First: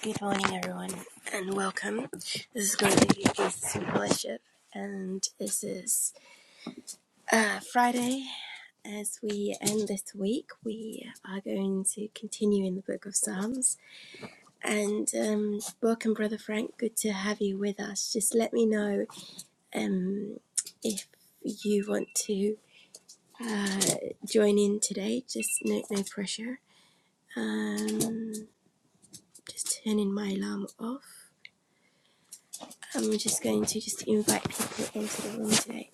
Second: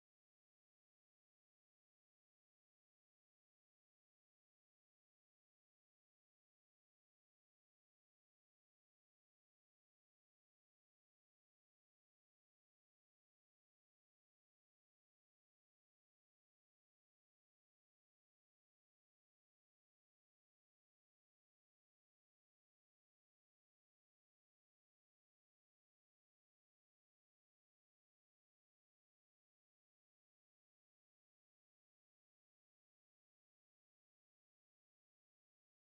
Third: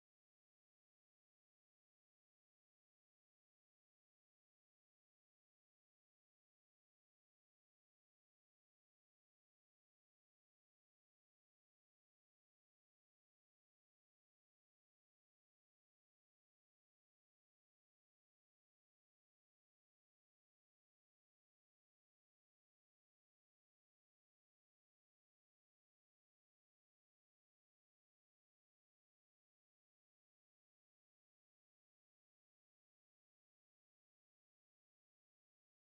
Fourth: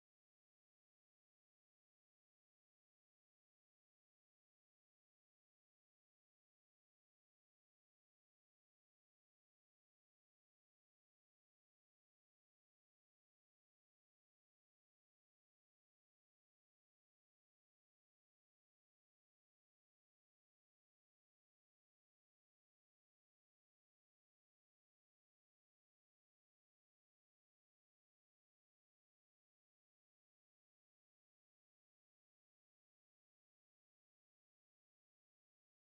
Good morning, everyone, and welcome. This is going to be Jesus in Fellowship, and this is uh, Friday. As we end this week, we are going to continue in the book of Psalms. And um, welcome, Brother Frank. Good to have you with us. Just let me know um, if you want to uh, join in today. Just no, no pressure. Um, just turning my alarm off. I'm just going to just invite people into the room today.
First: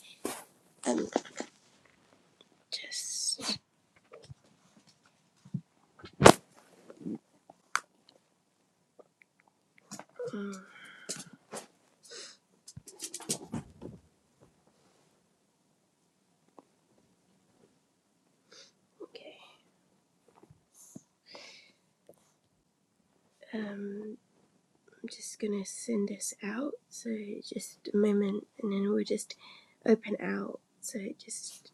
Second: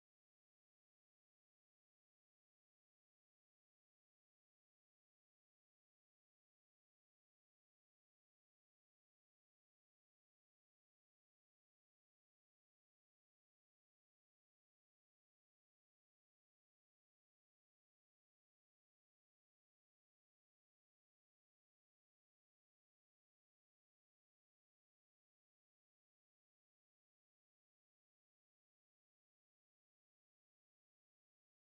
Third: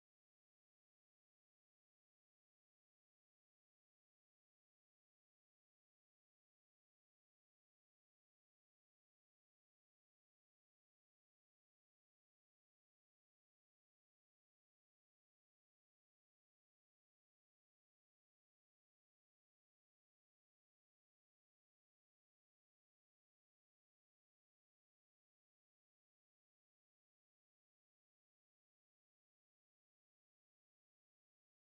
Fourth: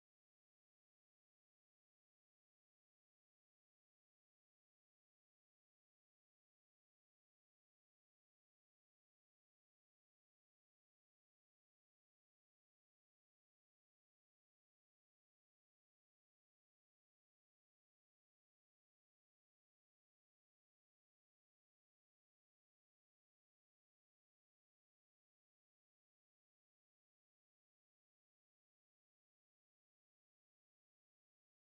Um, just mm, okay. Um, I'm just gonna send this out. So just a moment, and then we'll just open out. So just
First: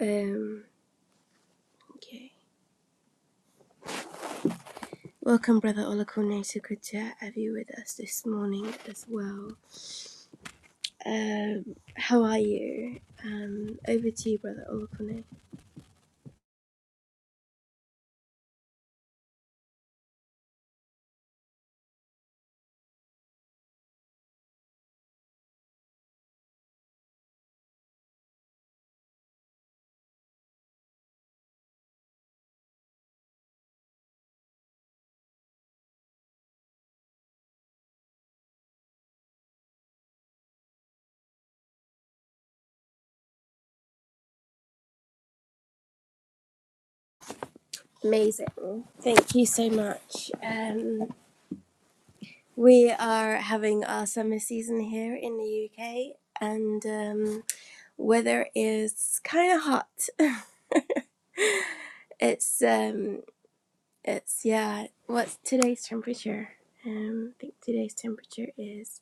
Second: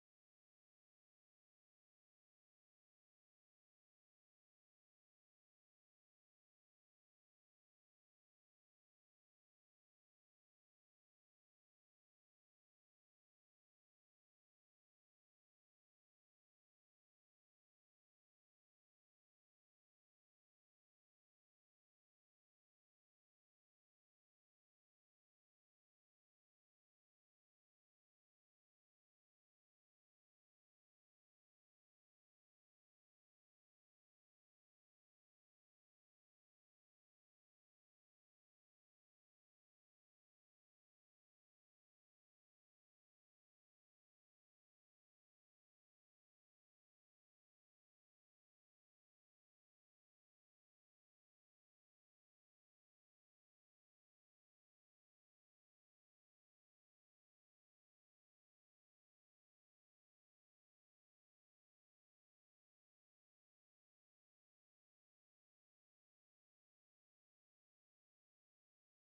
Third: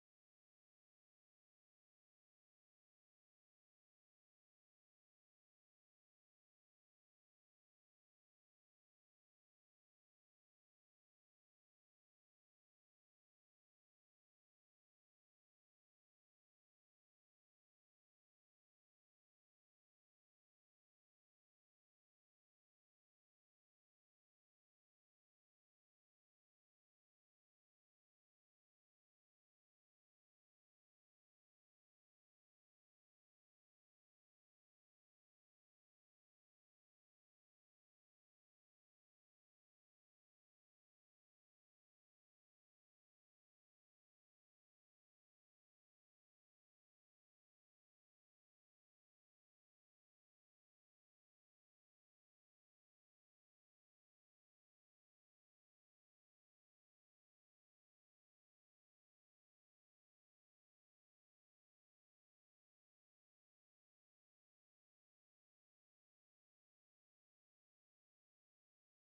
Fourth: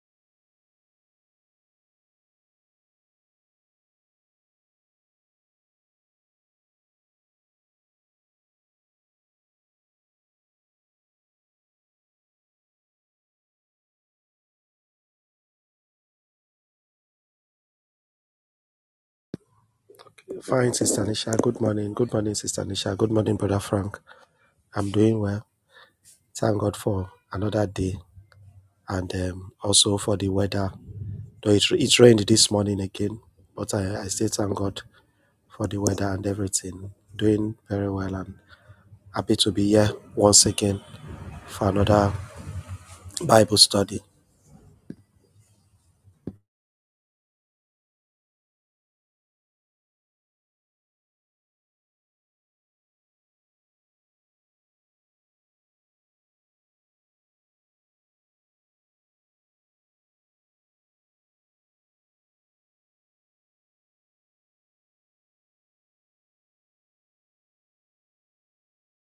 um, okay. Welcome, brother Olakune. So good to have you with us this morning as well. Um, how are you? Um, over to you, brother Olakune. Fine, Sister Nisha. Good morning. Good morning, Sister Nisha. Good morning, Brother Frank. I'm doing well. Thank God for another day and um, also for the weather. Though it, it rained this morning again, but I, I still thank God for the weather and everything. Doing very well and happy to be here once again for another Bible study. Amazing. Thank you so much. Um, We are having our summer season here in the UK, and um, weather is kind of hot. It's um, it's yeah. What's today's temperature? Um, I think today's temperature is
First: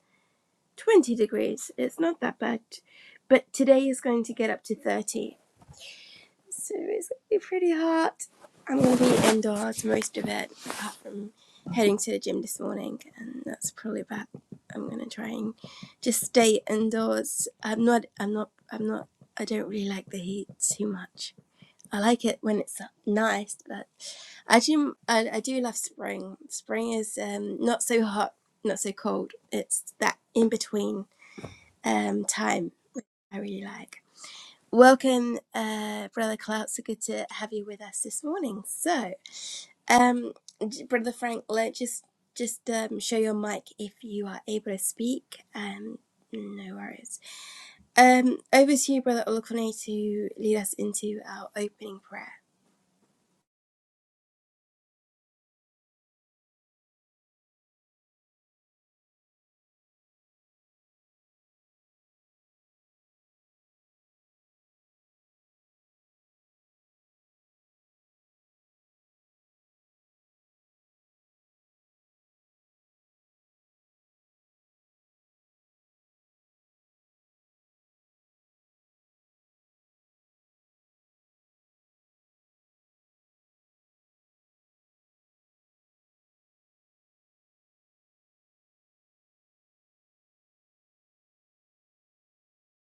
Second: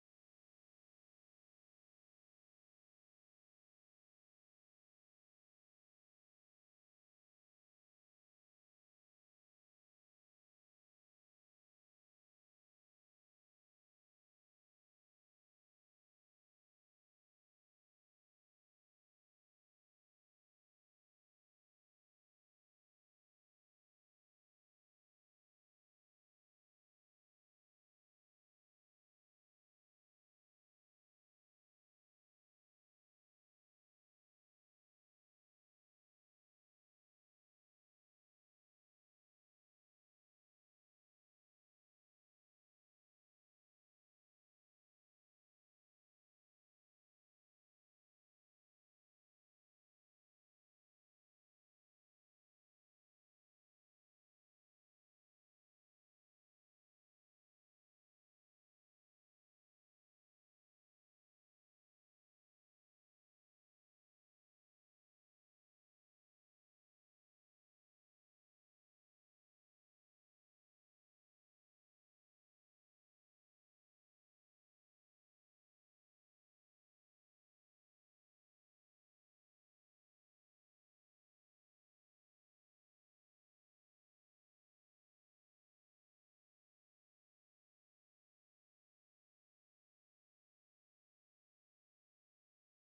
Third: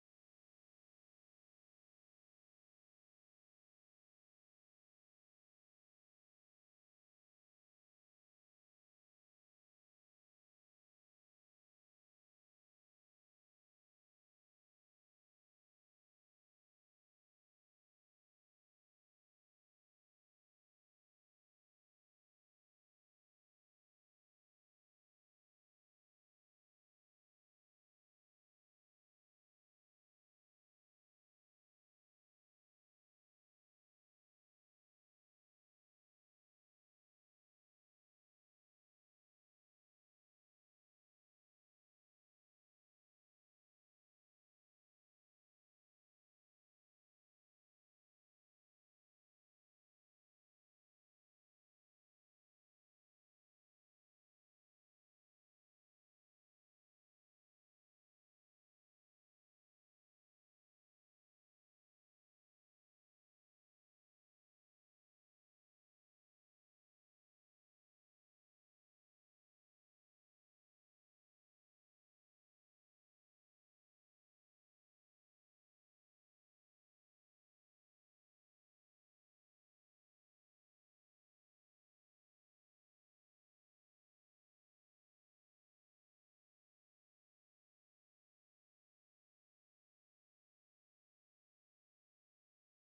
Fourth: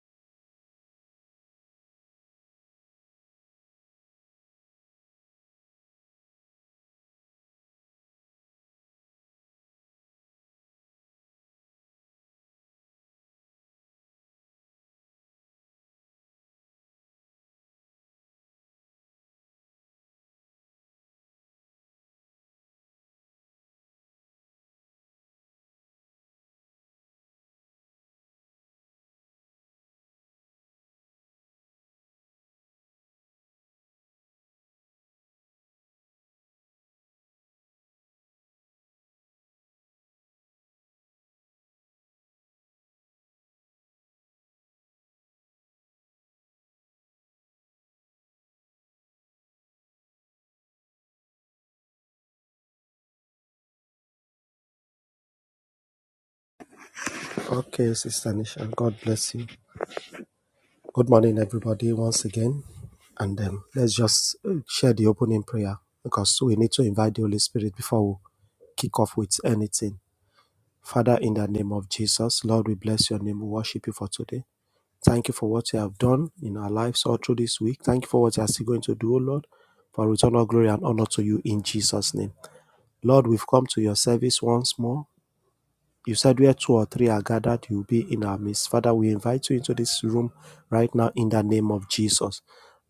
twenty degrees. It's not that bad, but today is going to get up to thirty, So it's gonna be pretty hot. I'm gonna be indoors most of it, apart from heading to the gym this morning, and that's probably about. I'm gonna try and just stay indoors. I'm not. I'm not. I'm not. I don't really like the heat too much. I like it when it's nice, but I do. I, I do love spring. Spring is um, not so hot, not so cold. It's that in between um, time I really like. Welcome, uh, Brother Clout. So good to have you with us this morning. So, um, j- Brother Frank, let just just um, show your mic if you are able to speak. Um, no worries. Um, over to you, Brother Olukone, to lead us into our opening prayer. Okay, Sister Nisha. God bless you. Good morning, everybody, once again. And um, let's just uh, share the opening prayer because we need to invite the Holy Spirit before we kick off with anything. Father, in the name of Jesus, Lord, we bless your name. We worship you for today. Thank you for what you have done in our lives all through this week. Thank you for what you are still going to do, O Lord. For return all glory and honor to you in Jesus' name. Lord, we've come to your service once more. You said where two or three are gathered, you'll be in our midst. Father, we invite you into this room right now in the name of Jesus.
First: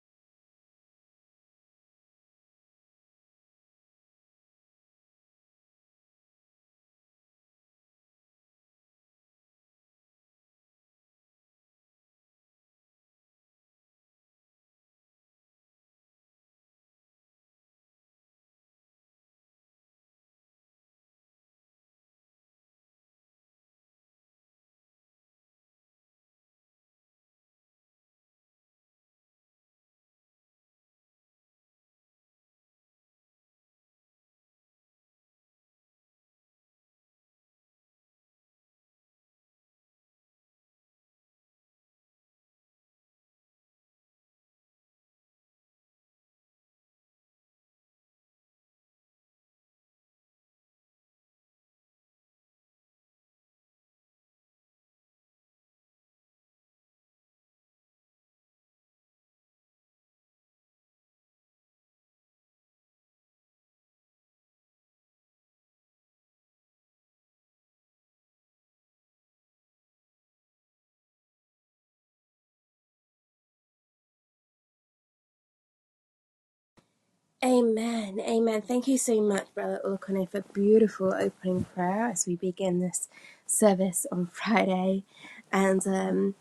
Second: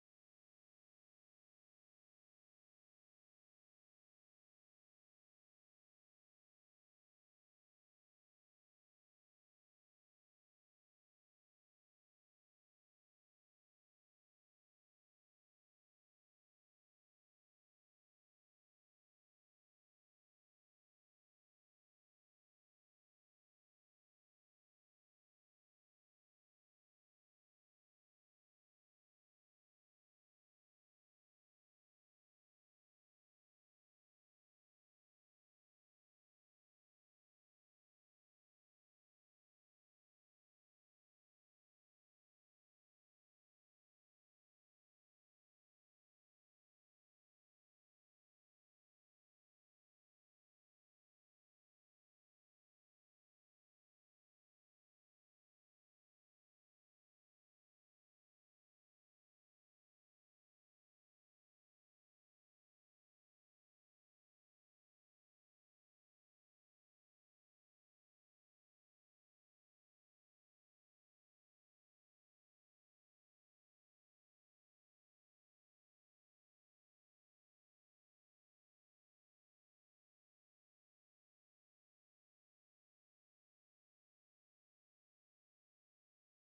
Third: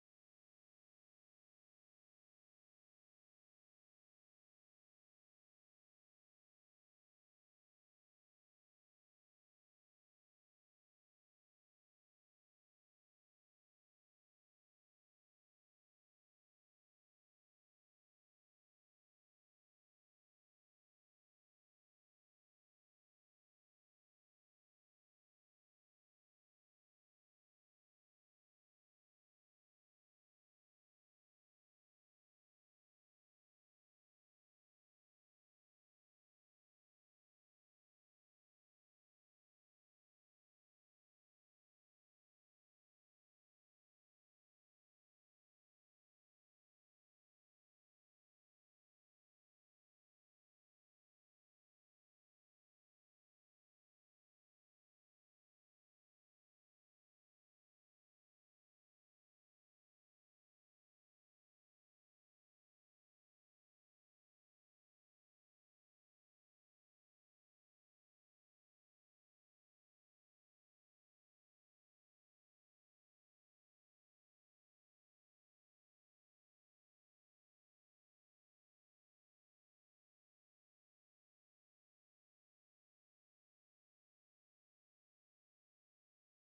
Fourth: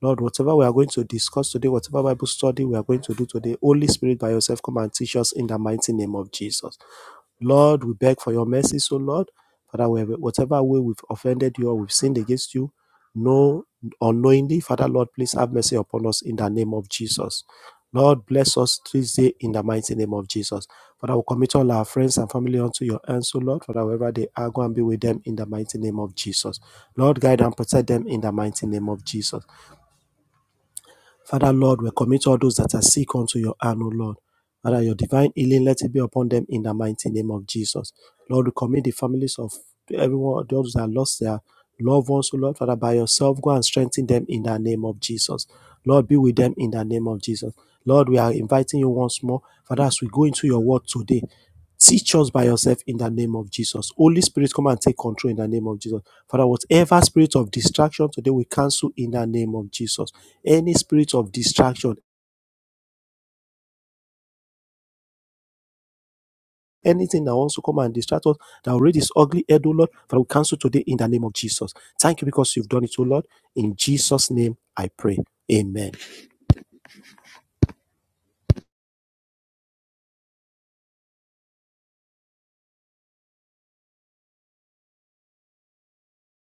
Lord, whatever we are going to discuss today, whatever Bible study we are going to do today, Holy Spirit by yourself, come and teach us in the mighty name of Jesus. Lord, we beg for your mercy, so Lord, Father, whatever way we've offended you or we've sinned against you, no unknowingly, Father, Lord, please have mercy upon us in the name of Jesus. Lord, bless us this day in the mighty name of Jesus. Father, we commit all our friends and family unto your hands, so Lord, Father, wherever they are, go and be with them in the mighty name of Jesus. Lord, guide and protect them in the mighty name of Jesus. Father, Lord, we commit all those that are sick unto your hand, O Lord. Father, your divine healing, let it be upon them in the mighty name of Jesus. Lord, we commit the families of everyone, those that lost their loved ones, O Lord. Father, by yourself, go and strengthen them in the name of Jesus. Lord, be with them in the name of Jesus. Lord, we are inviting you once more. Father, as we go into your word today, Teach us by yourself in the name of Jesus. Holy Spirit, come and take control in the name of Jesus. Father, whatever spirit of distraction today, we cancel in the name of Jesus. Any spirit of distraction, anything that wants to come and distract us, that already is ugly head, oh Lord, Father, we cancel today in the name of Jesus. Thank you because you've done it, oh Lord. In Jesus' name I pray. Amen. Amen. Amen. Thank you so much, Brother Olukone, for beautiful opening prayer as we begin this service on Friday, and um.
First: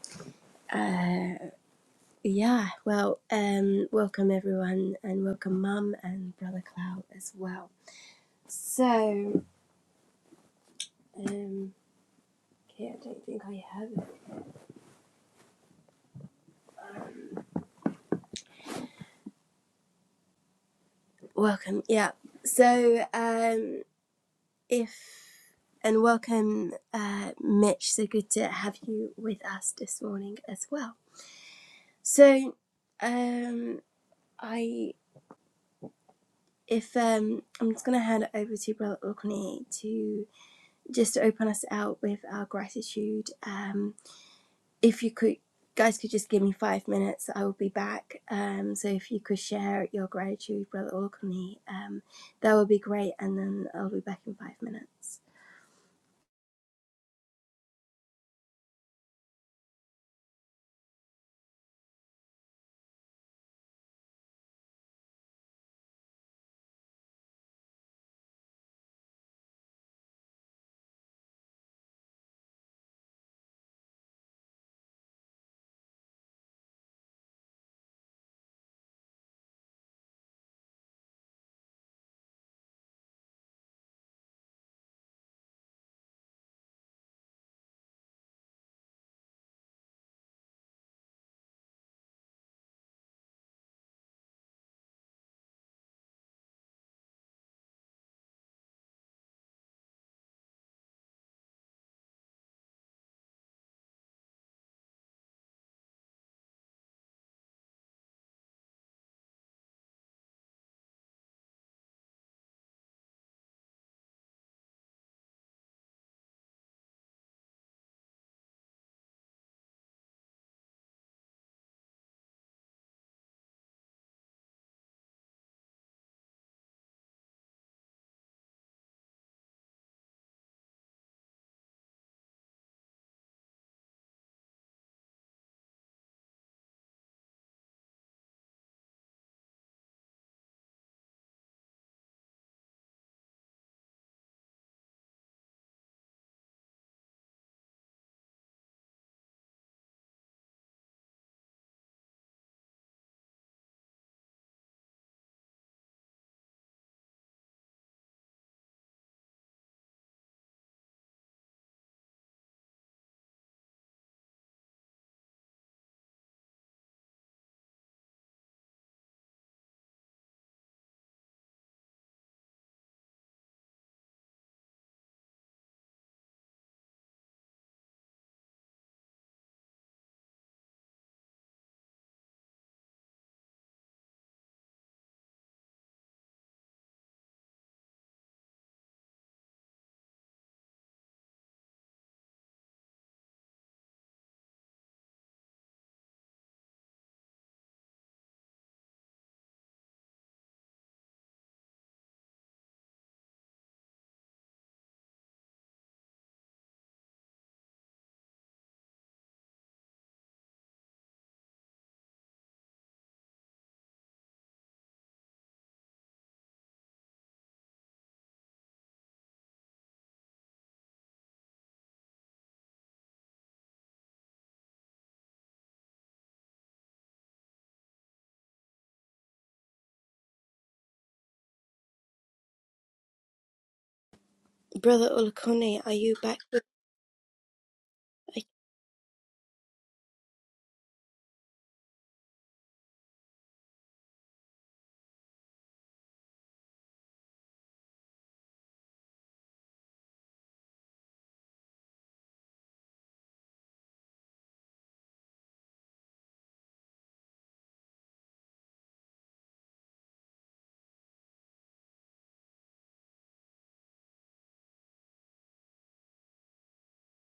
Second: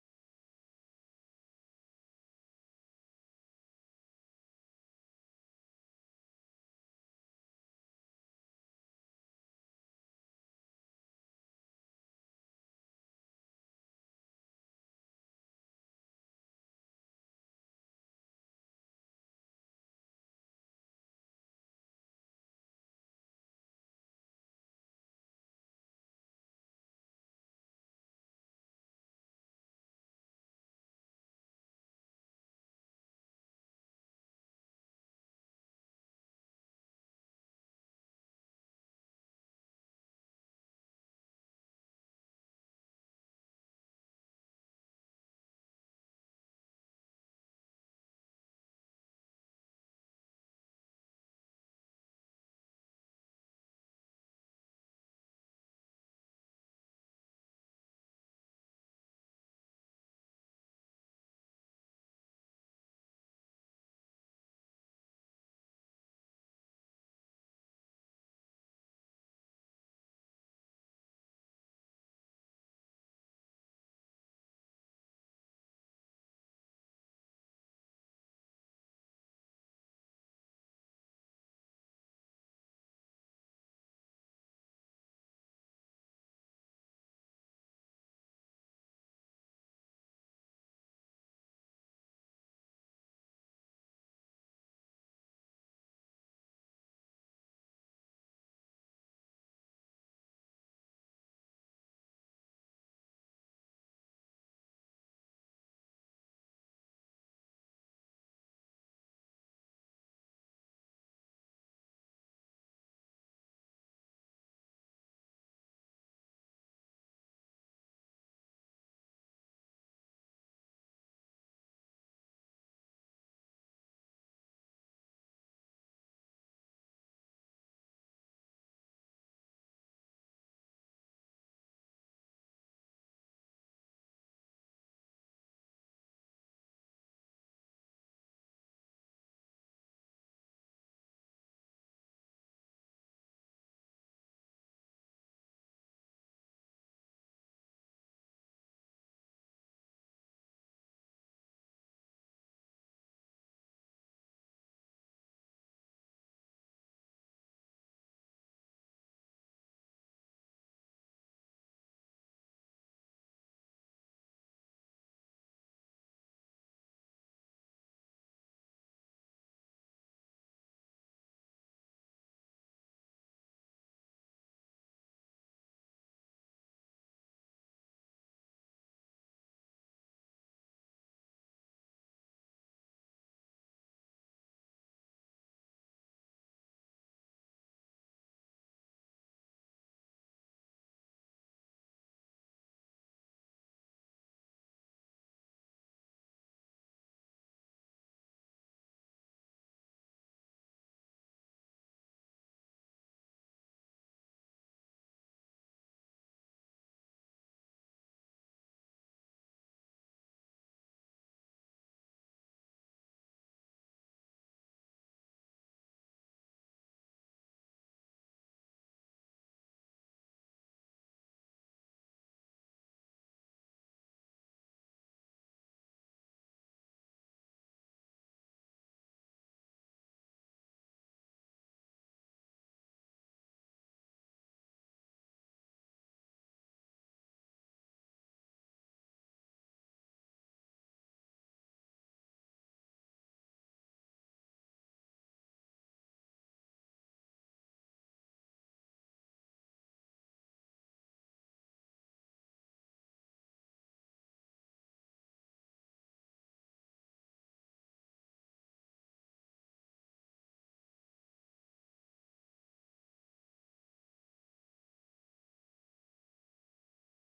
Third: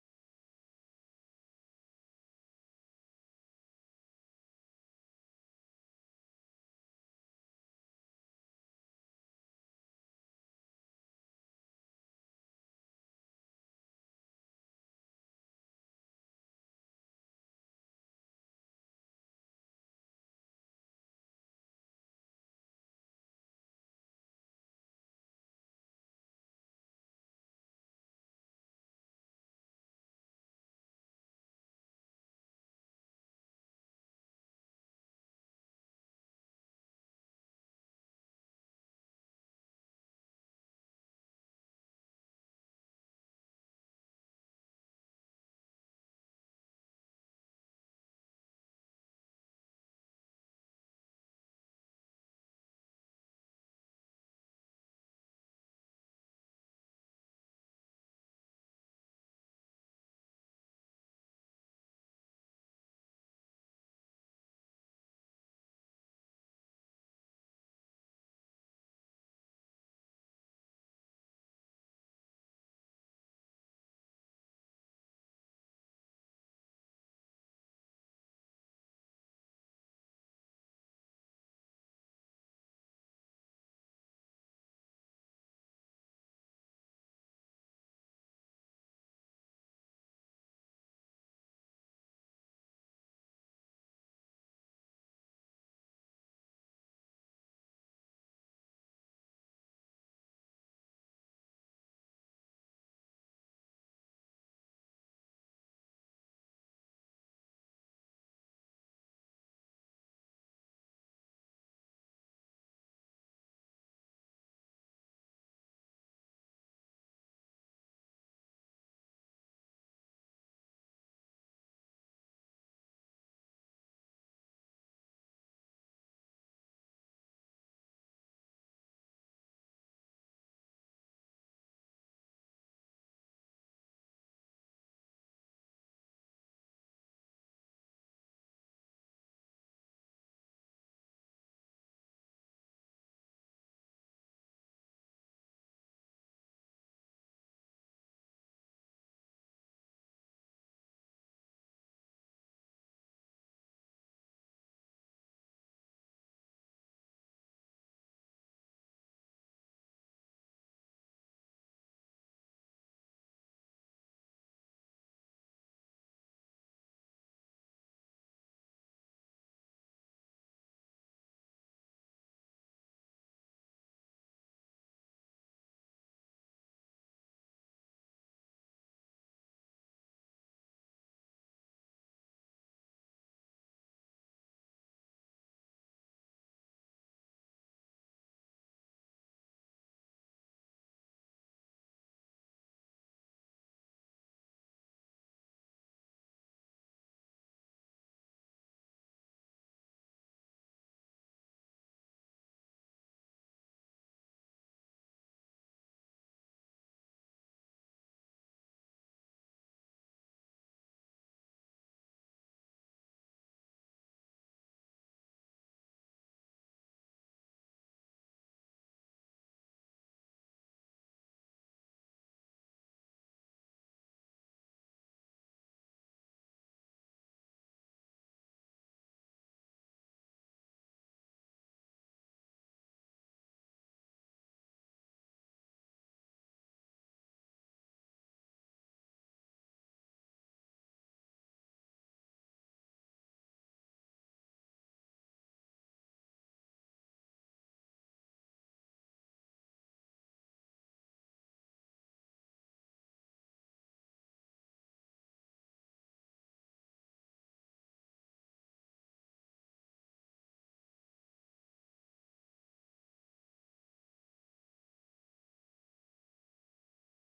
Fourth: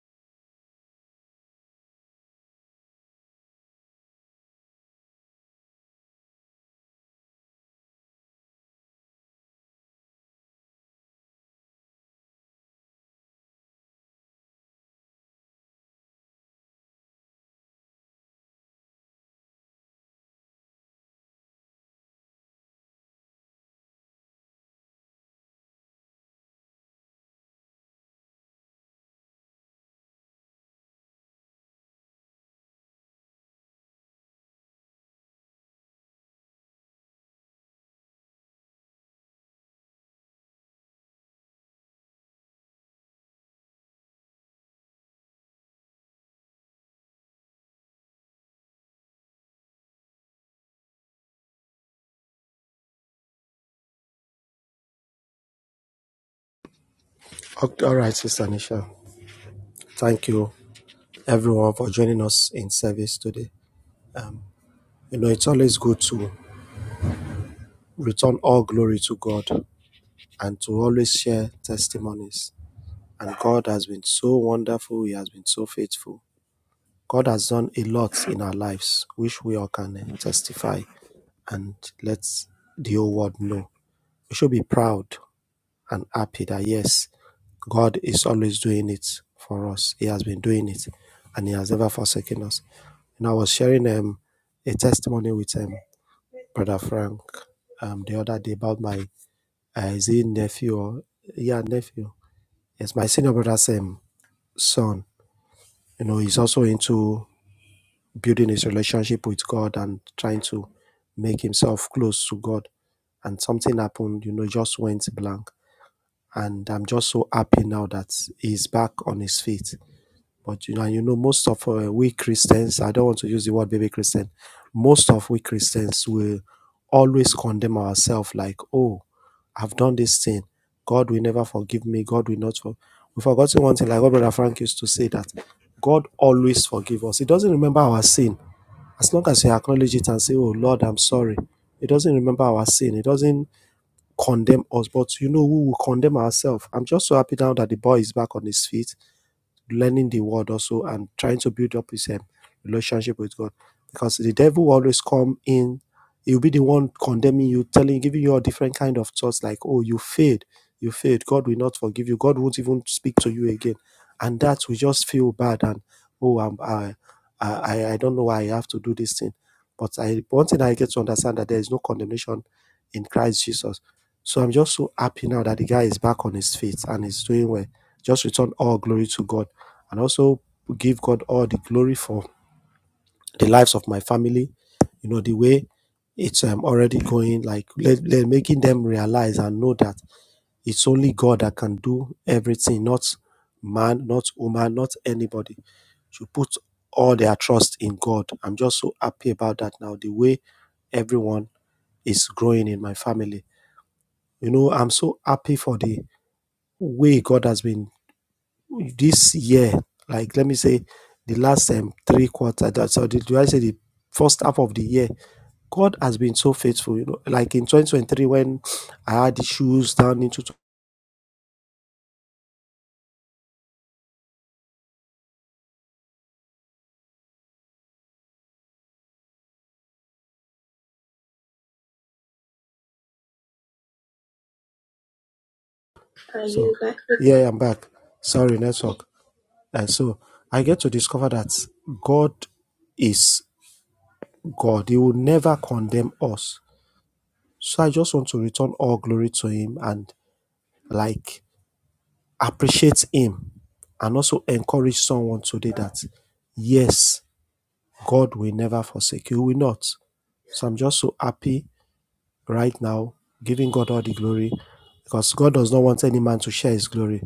Yeah, well, um, welcome everyone, and welcome Mum and Brother Cloud as well. So, um, okay, I don't think I have it. Um, Welcome, yeah. So, um, if and welcome, uh, Mitch. So good to have you with us this morning as well. So, um, I if um, I'm just gonna hand it over to Brother Orkney to just to open us out with our gratitude. Um, if you could guys could just give me five minutes i will be back um so if you could share your gratitude brother olakuni um that would be great and then i'll be back in five minutes Okay, All right, Sister Nisha. Thank you, everyone, for joining us in service today. You know, it's always good to return all glory to God and to always share testimonies. And God has been so wonderful, He has been so faithful. God has done a lot in our lives, which we all can testify. and lets the whole world know. We should be proud and happy that yes, God is always doing it for us. He has been doing it and He has never forsaken us. And I was sharing um, a testimony with um, Brother Frank um, the other day about my uh, is he nephew or yeah, nephew. Yes, my senior brother's um, son. You know, he's also into building his relationship with God and trying to make himself close to God. And something happened, you know, just went blank. And I'm just so happy now that he's back on his feet. But you know, you know, most of uh, we Christians, I don't want to use the word baby Christian, most of we Christians will always condemn ourselves like, oh, I've done this thing. God will never forgive me. God will not forgive. We've forgotten one thing, like what Brother Frank used to say that God always forgive us. He doesn't remember our sin as long as you acknowledge it and say, "Oh Lord, I'm sorry," it doesn't remember our sin. It doesn't condemn us, but you know, we will condemn ourselves. I'm just so happy now that the boy is back on his feet, learning the word also and trying to build up his um, relationship with God. Because the devil will always come in, he'll be the one condemning you, telling, giving you all different kind of thoughts like, oh, you failed, you failed. God will not forgive you. God won't even speak to you again. And that we just feel bad and oh, I'm, I, I, I don't know why I have to do this thing. But I, one thing I get to understand that there is no condemnation in Christ Jesus so I'm just so happy now that the guy is back on his feet and is doing well. Just return all glory to God and also give God all the glory for the lives of my family. You know, the way it's um, already going, like let, let, making them realize and know that it's only God that can do everything, not man, not woman, not anybody. You put all their trust in God. I'm just so happy about that now. The way everyone is growing in my family. You know, I'm so happy for the way God has been this year, like let me say the last um, three quarters, that- so the, do I say the first half of the year, God has been so faithful. You know, like in 2023 when I had issues down into tw- brother olakuni are you back Are so you back? yeah, I'm back. Sorry, network. And so I get to discover that God is God. He will never condemn us. So I just want to return all glory to Him and like. Appreciate him and also encourage someone today that, yes, God will never forsake you. He will not. So I'm just so happy right now, giving God all the glory because God does not want any man to share his glory.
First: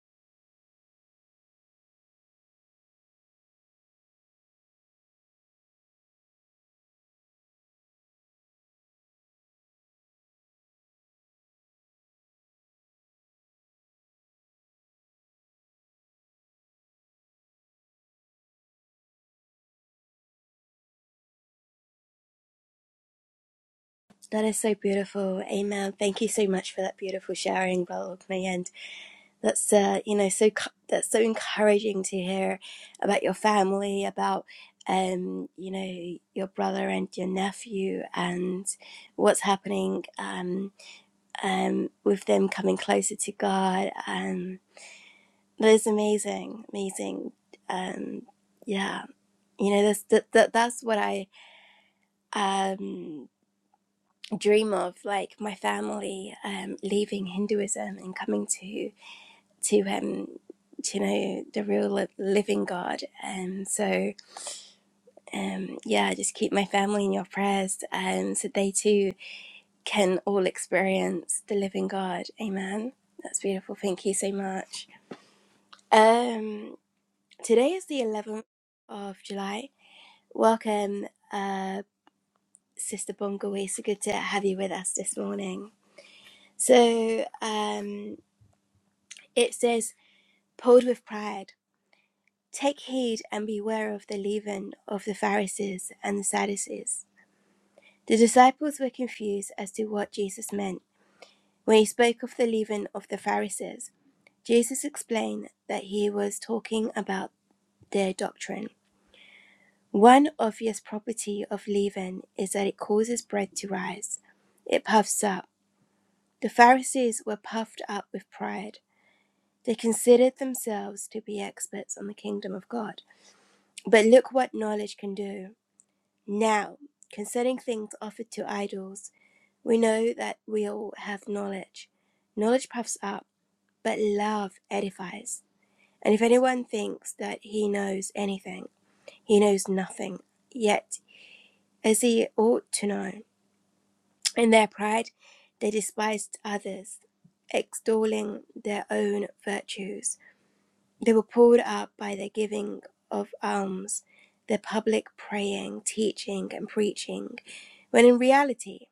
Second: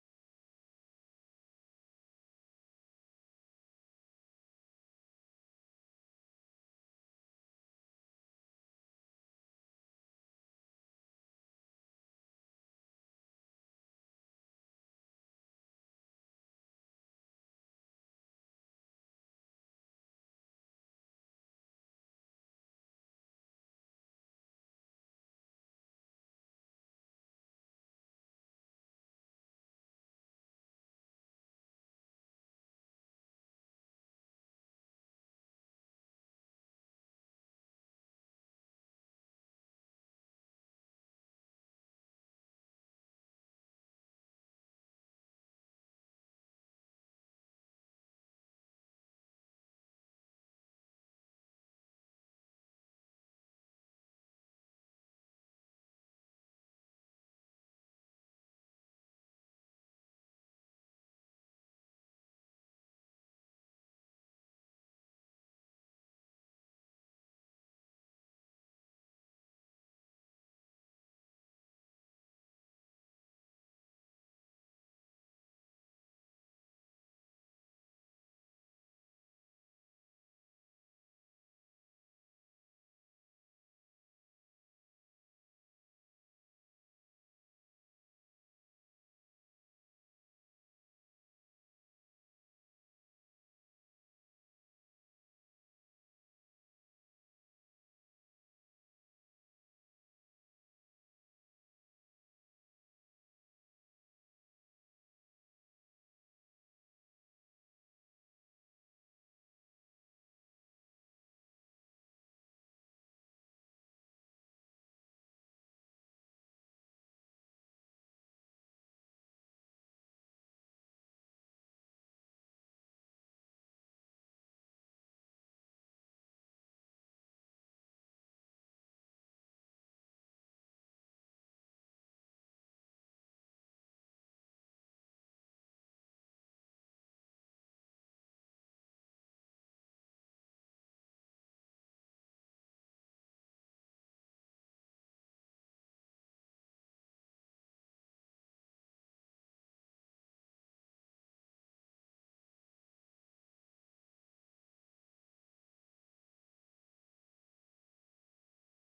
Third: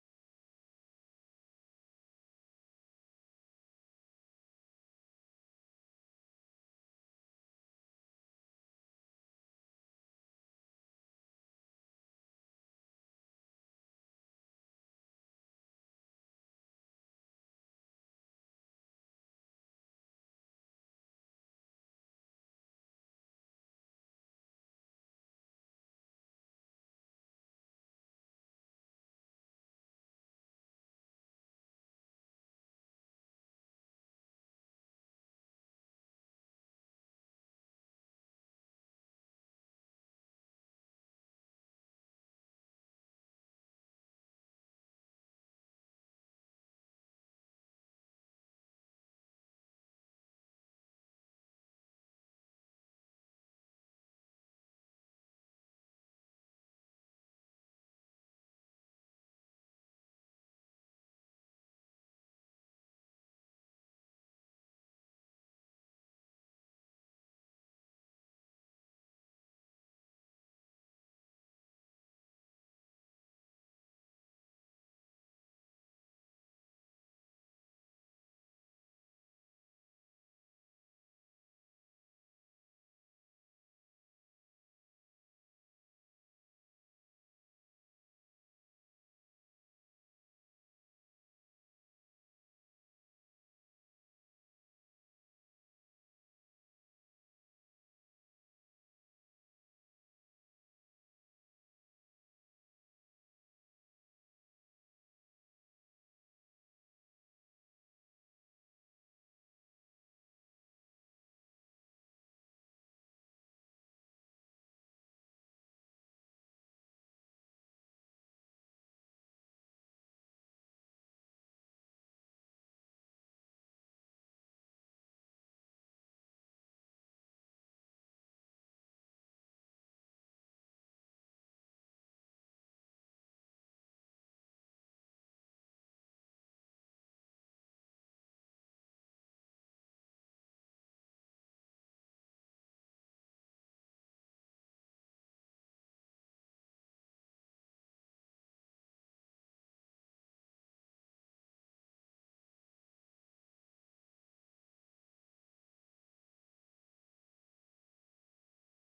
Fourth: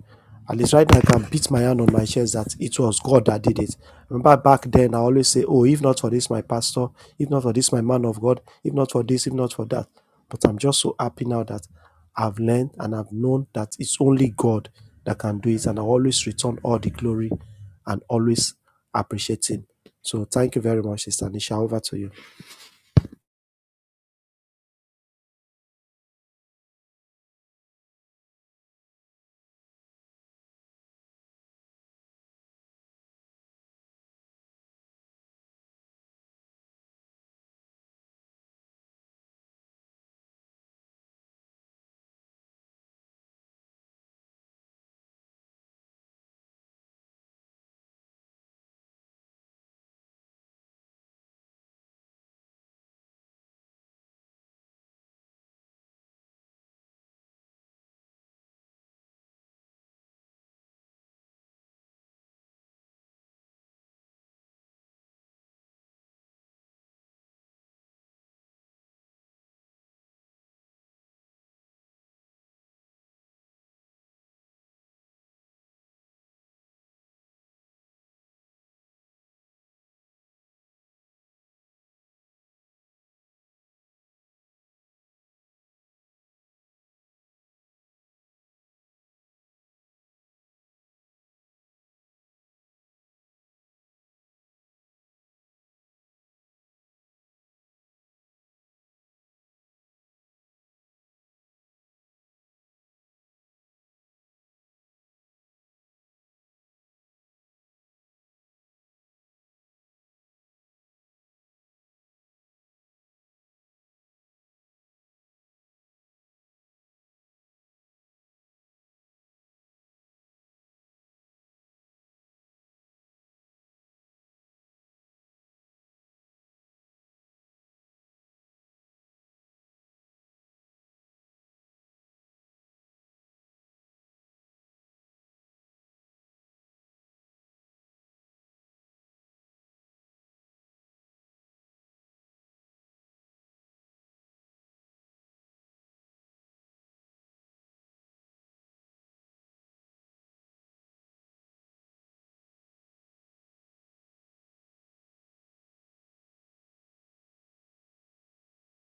At least right now, I can beat my hand on my chest that it was God that did it. Remember back then, I always say, Oh, if not for this, my pastor, if not for this, my man of God, if not for this, if not for that. But I'm just so happy now that I've learned and I've known that it's only God that can do it. And I always return all the glory and always appreciate Him. So thank you very much, Sister Nisha. Over to you. that is so beautiful amen thank you so much for that beautiful sharing brother olakuni and that's uh you know so that's so encouraging to hear about your family about um you know your brother and your nephew and what's happening um um, with them coming closer to God. Um, but it's amazing, amazing. Um, yeah, you know, that's that, that that's what I um, dream of, like my family um, leaving Hinduism and coming to to um, to, you know the real li- living God. And so, um, yeah, just keep my family in your prayers, um, so they too can all experience the living God. Amen. That's beautiful. Thank you so much. Um, today is the 11th of July. Welcome, uh, Sister Bongo. It's good to have you with us this morning. So, um, it says, pulled with pride, take heed and beware of the leaven of the Pharisees and the Sadducees. The disciples were confused as to what Jesus meant. When he spoke of the leaven of the Pharisees, Jesus explained that he was talking about their doctrine One obvious property of leaven is that it causes bread to rise. It puffs up. The Pharisees were puffed up with pride. They considered themselves to be experts on the kingdom of God. But look what knowledge can do. Now, concerning things offered to idols, we know that we all have knowledge. Knowledge puffs up, but love edifies. And if anyone thinks that he knows anything, he knows nothing, yet as he ought to know. In their pride, they despised others, extolling their own virtues. They were pulled up by their giving of alms, their public praying, teaching, and preaching, when in reality,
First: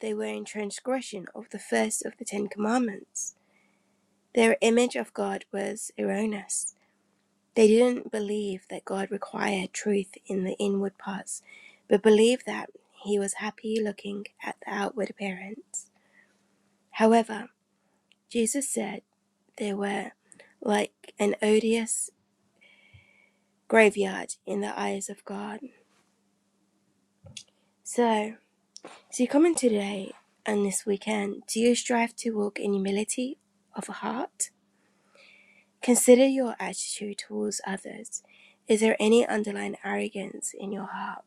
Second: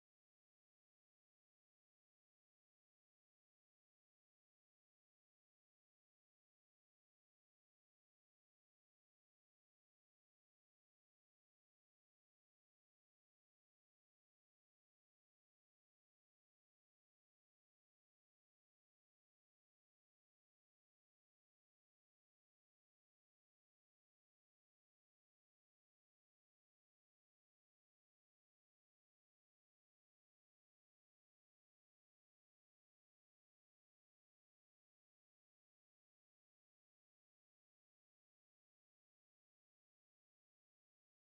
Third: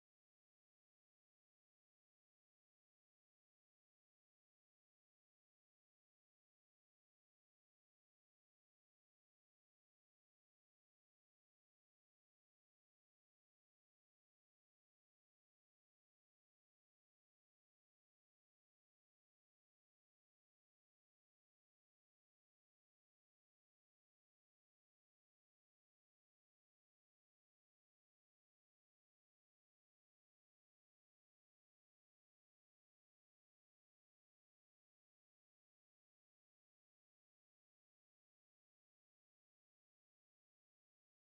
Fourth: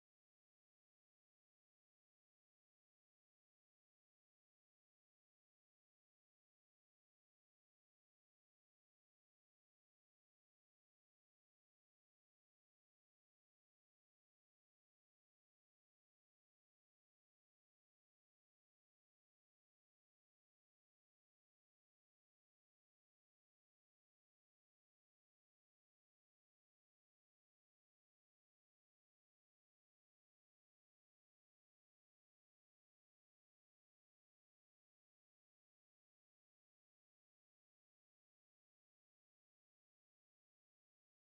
they were in transgression of the first of the Ten Commandments. Their image of God was erroneous. They didn't believe that God required truth in the inward parts, but believed that He was happy looking at the outward appearance. However, Jesus said they were like an odious graveyard in the eyes of God. So, as you come in today and this weekend, do you strive to walk in humility of heart? Consider your attitude towards others. Is there any underlying arrogance in your heart?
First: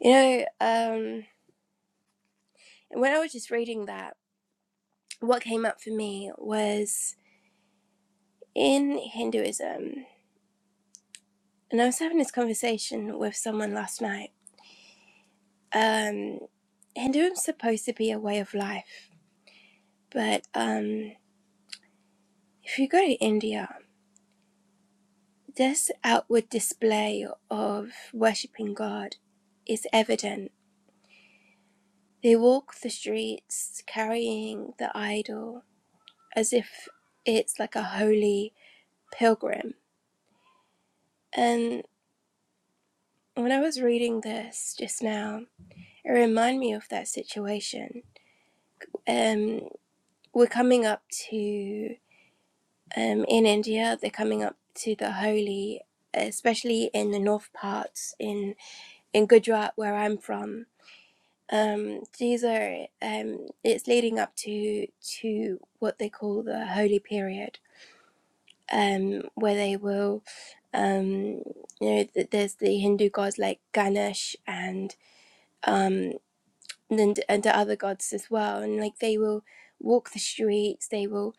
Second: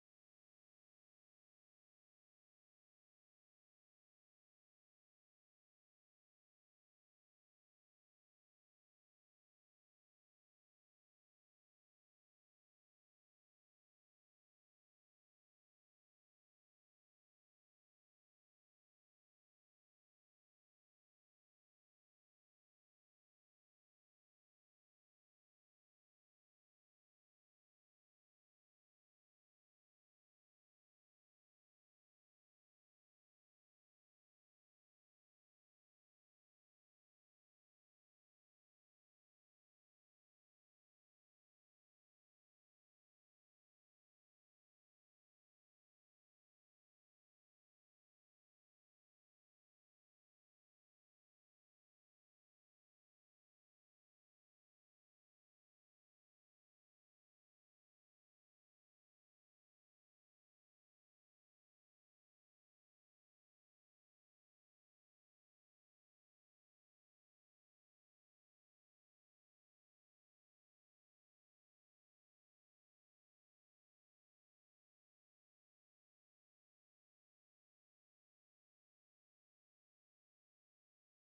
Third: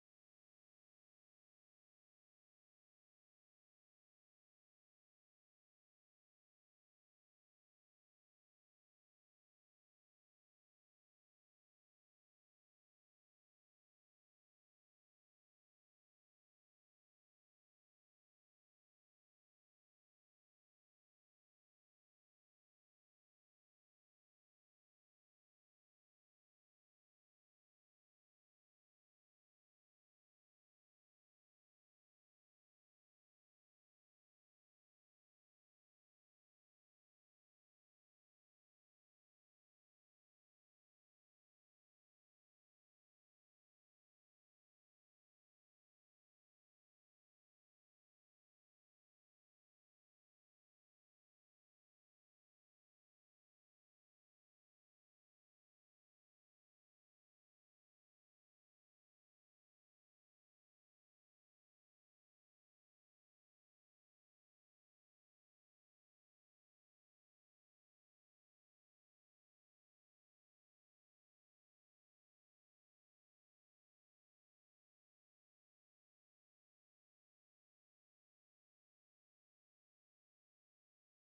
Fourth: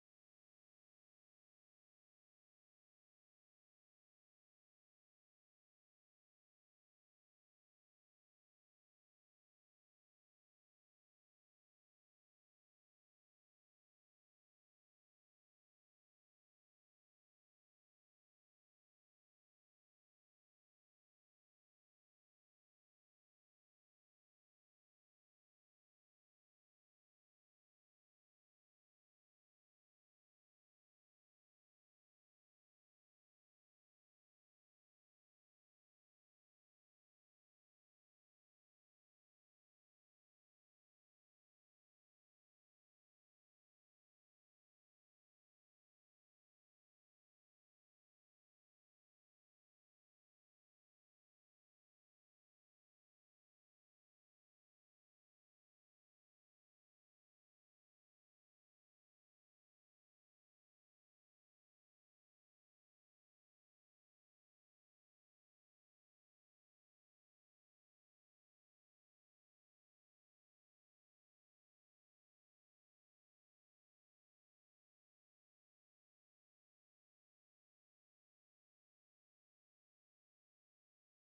You know, um, when I was just reading that, what came up for me was in Hinduism, and I was having this conversation with someone last night Um, Hinduism's supposed to be a way of life, but um, if you go to India, this outward display of worshipping God is evident. They walk the streets carrying the idol as if it's like a holy pilgrim. And when I was reading this just now, it reminded me of that situation. Um, we're coming up to um, in India, they're coming up to the Holi, especially in the north parts in in Gujarat, where I'm from. Um, these are um, it's leading up to to what they call the Holy period, um, where they will, um, you know, th- there's the Hindu gods like Ganesh and um, and and the other gods as well, and like they will walk the streets, they will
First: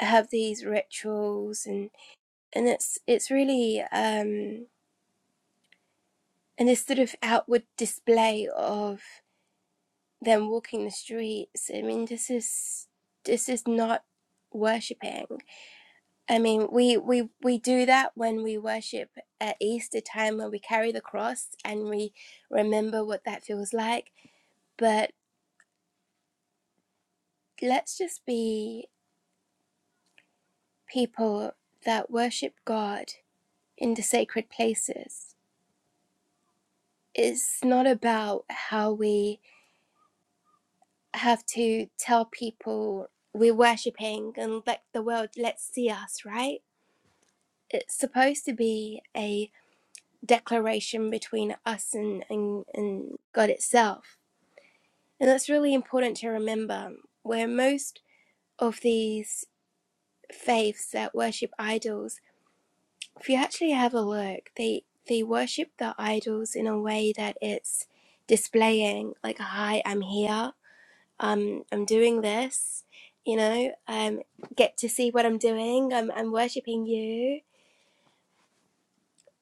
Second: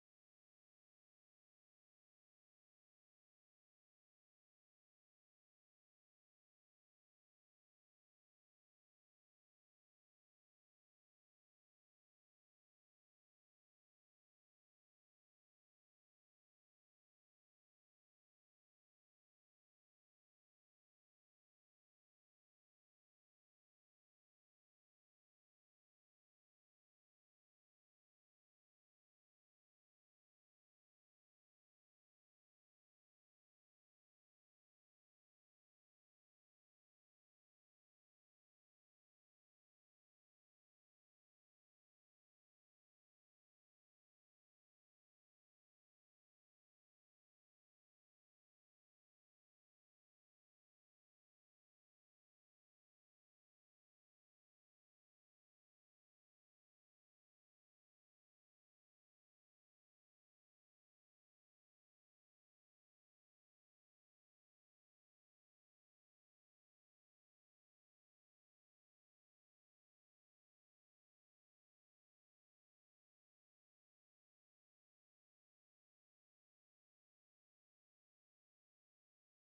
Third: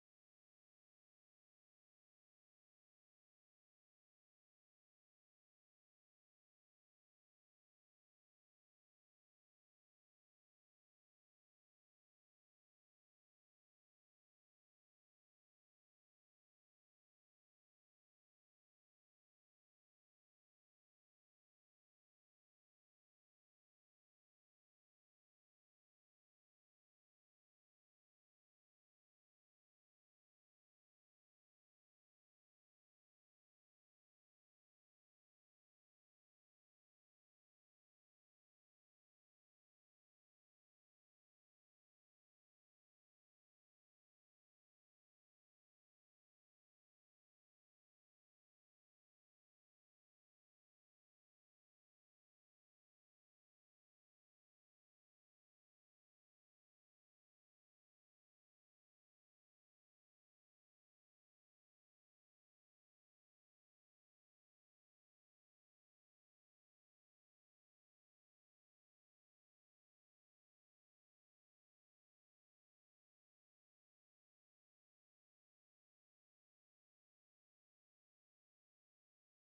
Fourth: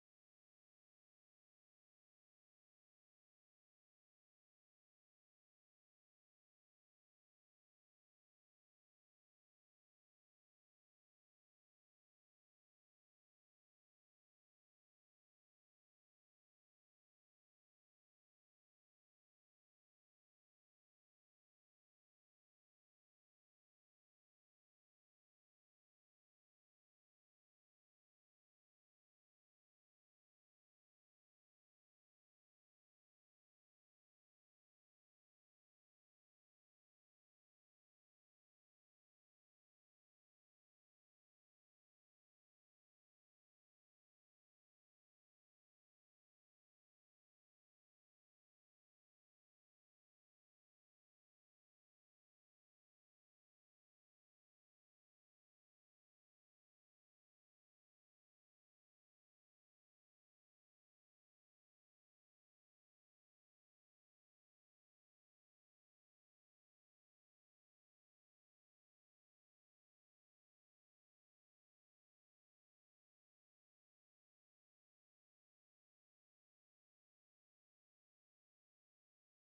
have these rituals and and it's it's really um and this sort of outward display of them walking the streets i mean this is this is not worshipping i mean we we we do that when we worship at easter time when we carry the cross and we remember what that feels like but let's just be people that worship god in the sacred places it's not about how we have to tell people we're worshipping and let the world let's see us right it's supposed to be a declaration between us and, and, and god itself and that's really important to remember where most of these faiths that worship idols if you actually have a look they they worship the idols in a way that it's displaying like hi i'm here um, I'm doing this, you know, um, get to see what I'm doing. I'm, I'm worshiping you.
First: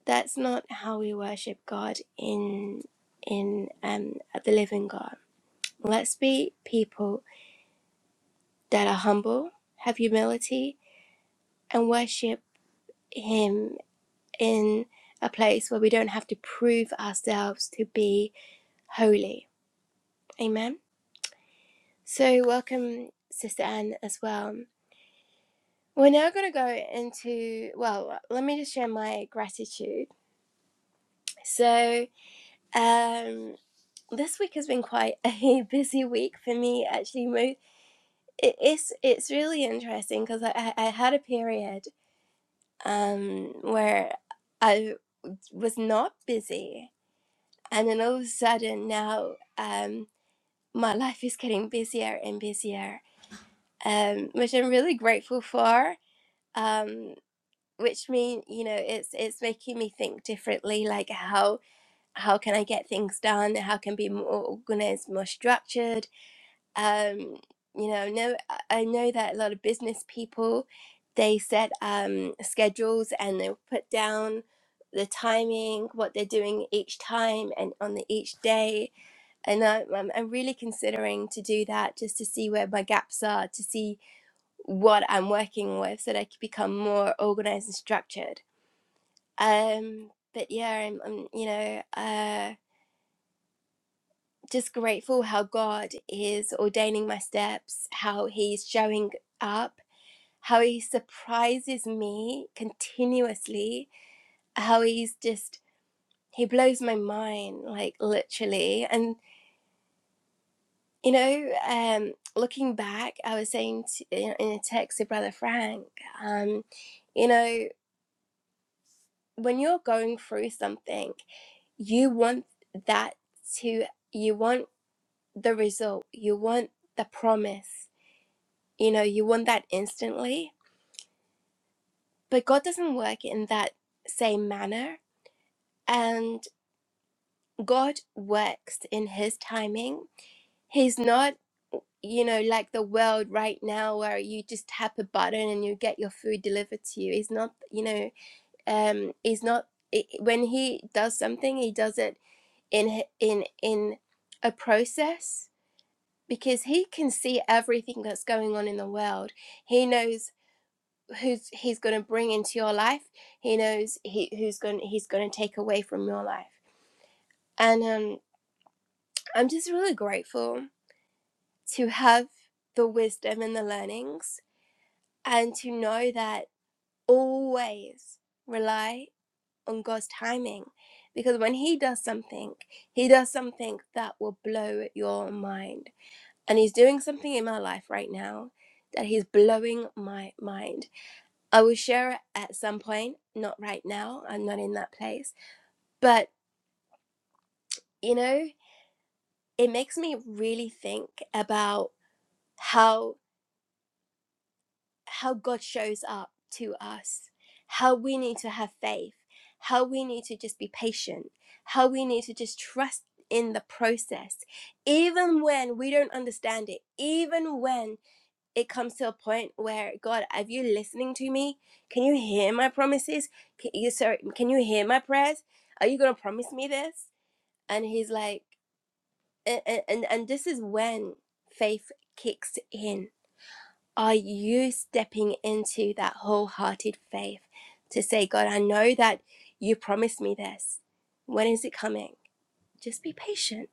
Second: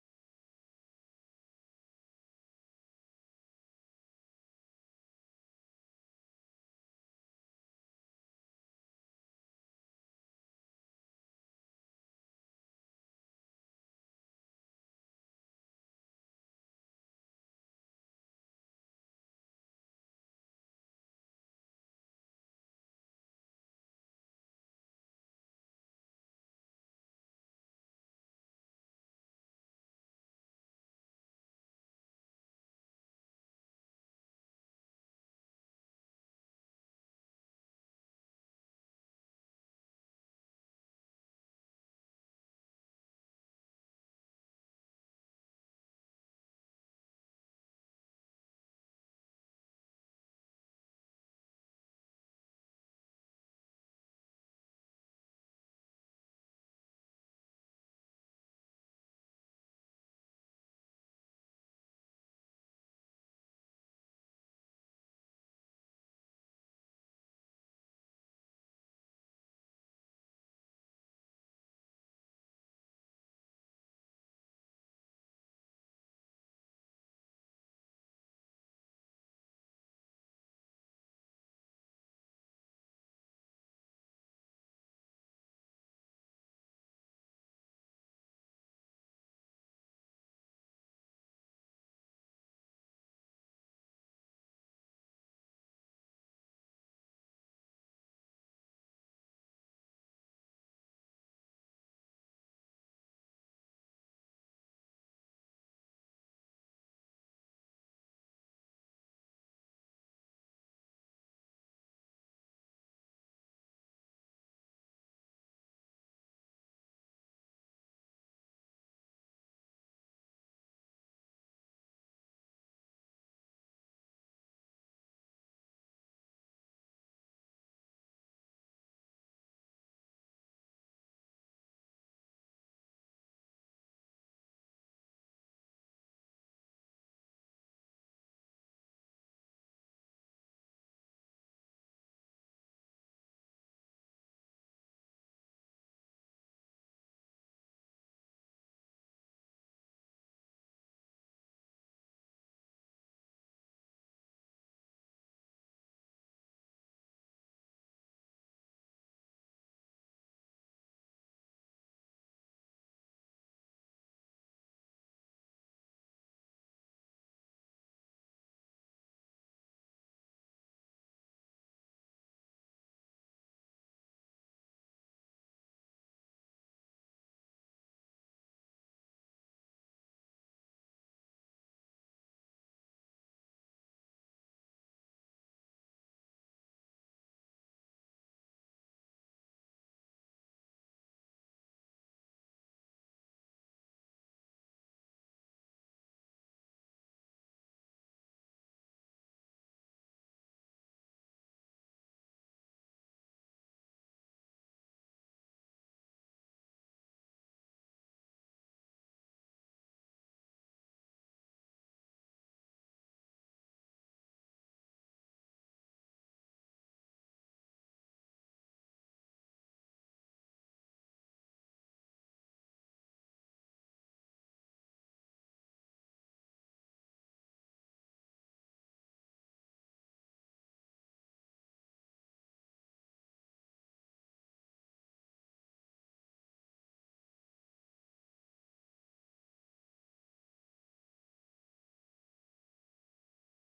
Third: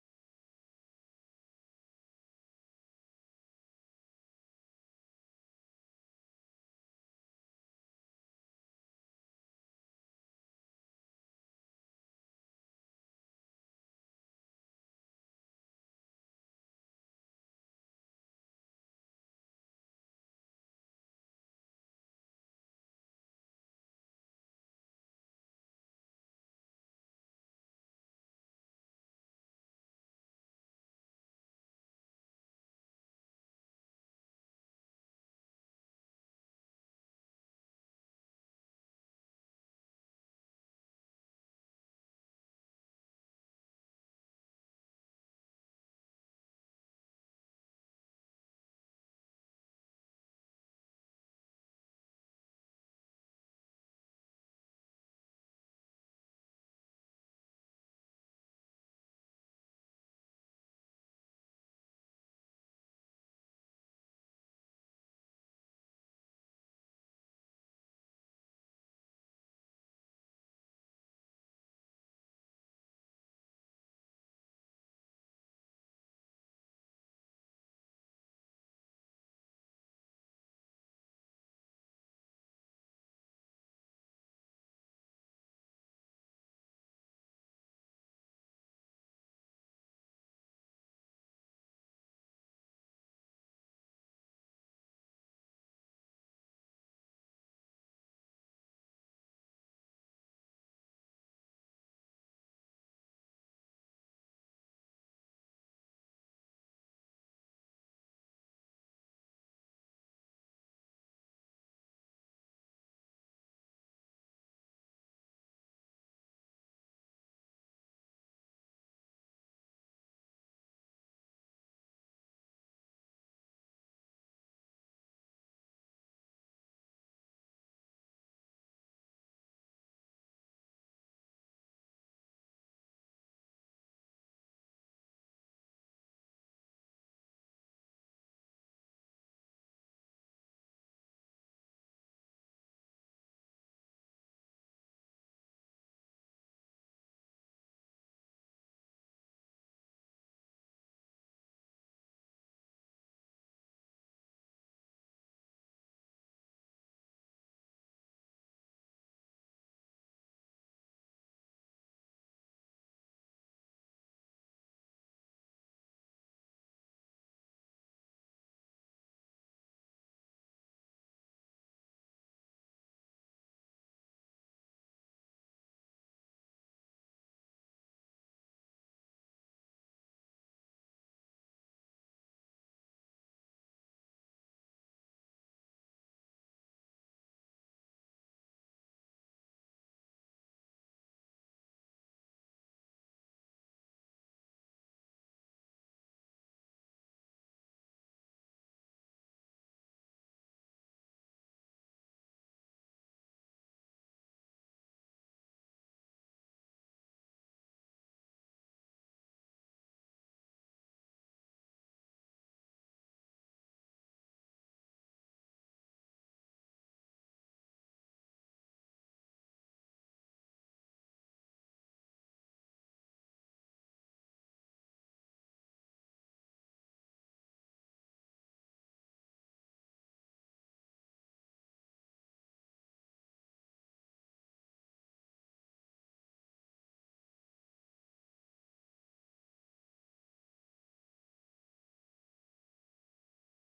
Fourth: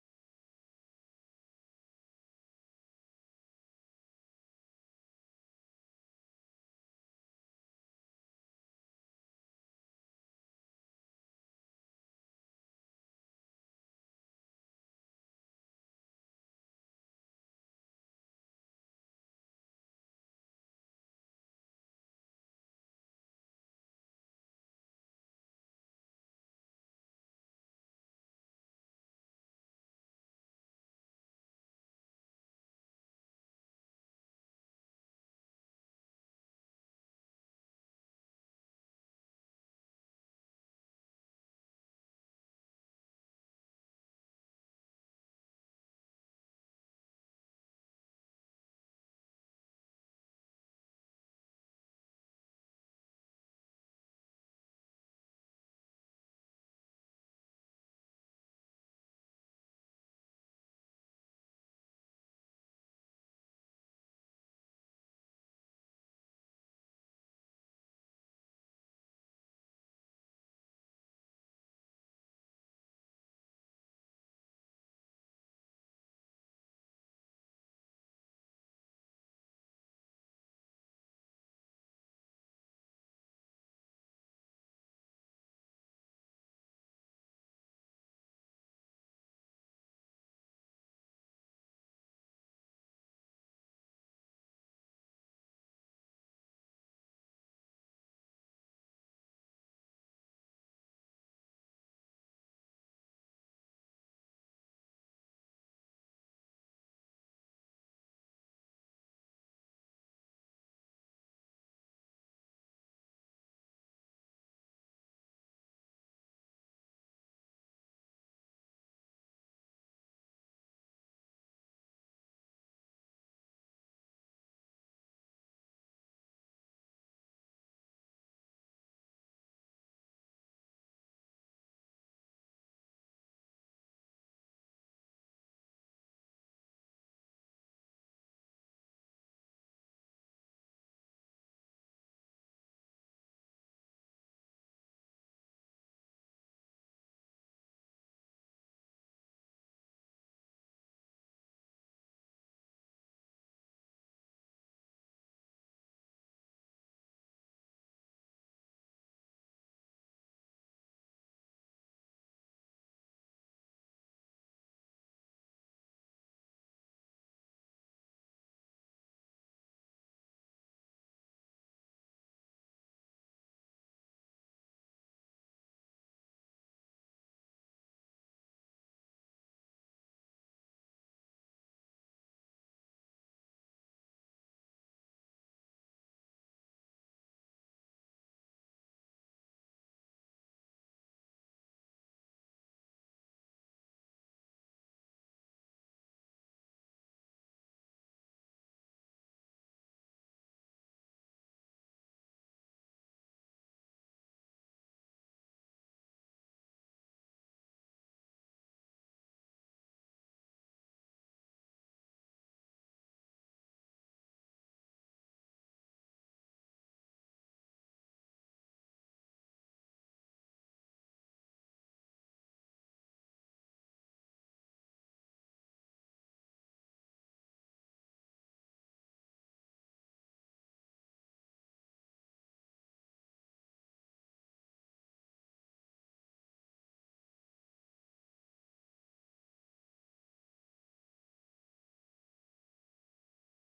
That's not how we worship God in in um, the living God. Let's be people that are humble, have humility, and worship Him in a place where we don't have to prove ourselves to be holy. Amen. So welcome, Sister Anne, as well. We're now going to go into, well, let me just share my gratitude. So, um, this week has been quite a busy week for me, actually. It's, it's really interesting because I I had a period um, where I was not busy. And then all of a sudden now um, my life is getting busier and busier, um, which I'm really grateful for. Um, which mean you know it's it's making me think differently like how how can i get things done how can be more organized more structured um you know no i I know that a lot of business people they set um schedules and they'll put down the timing what they're doing each time and on the each day and I, I'm, I'm really considering to do that just to see where my gaps are to see what i'm working with so that i can become more organized and structured um, but yeah, I'm, I'm you know, uh, just grateful how God is ordaining my steps, how He's showing up, how He surprises me continuously, how He's just He blows my mind, like literally. And you know, um, looking back, I was saying to, in in a text to Brother Frank, um, you know, when you're going through something, you want that to. You want the result. You want the promise. You know, you want that instantly. But God doesn't work in that same manner. And God works in His timing. He's not, you know, like the world right now where you just tap a button and you get your food delivered to you. He's not, you know, um, he's not. i when he does something, he does it in h- in in a process because he can see everything that's going on in the world. He knows who's he's going to bring into your life he knows he who's going he's going to take away from your life and um i'm just really grateful to have the wisdom and the learnings and to know that always rely on god's timing because when he does something he does something that will blow your mind and he's doing something in my life right now that he's blowing my mind I will share it at some point, not right now. I'm not in that place. But, you know, it makes me really think about how how God shows up to us, how we need to have faith, how we need to just be patient, how we need to just trust in the process, even when we don't understand it, even when it comes to a point where God, are you listening to me? Can you hear my promises? Can you sorry, can you hear my prayers? Are you gonna promise me this? And he's like, and and, and this is when faith kicks in. Are you stepping into that wholehearted faith to say, God, I know that you promised me this. When is it coming? Just be patient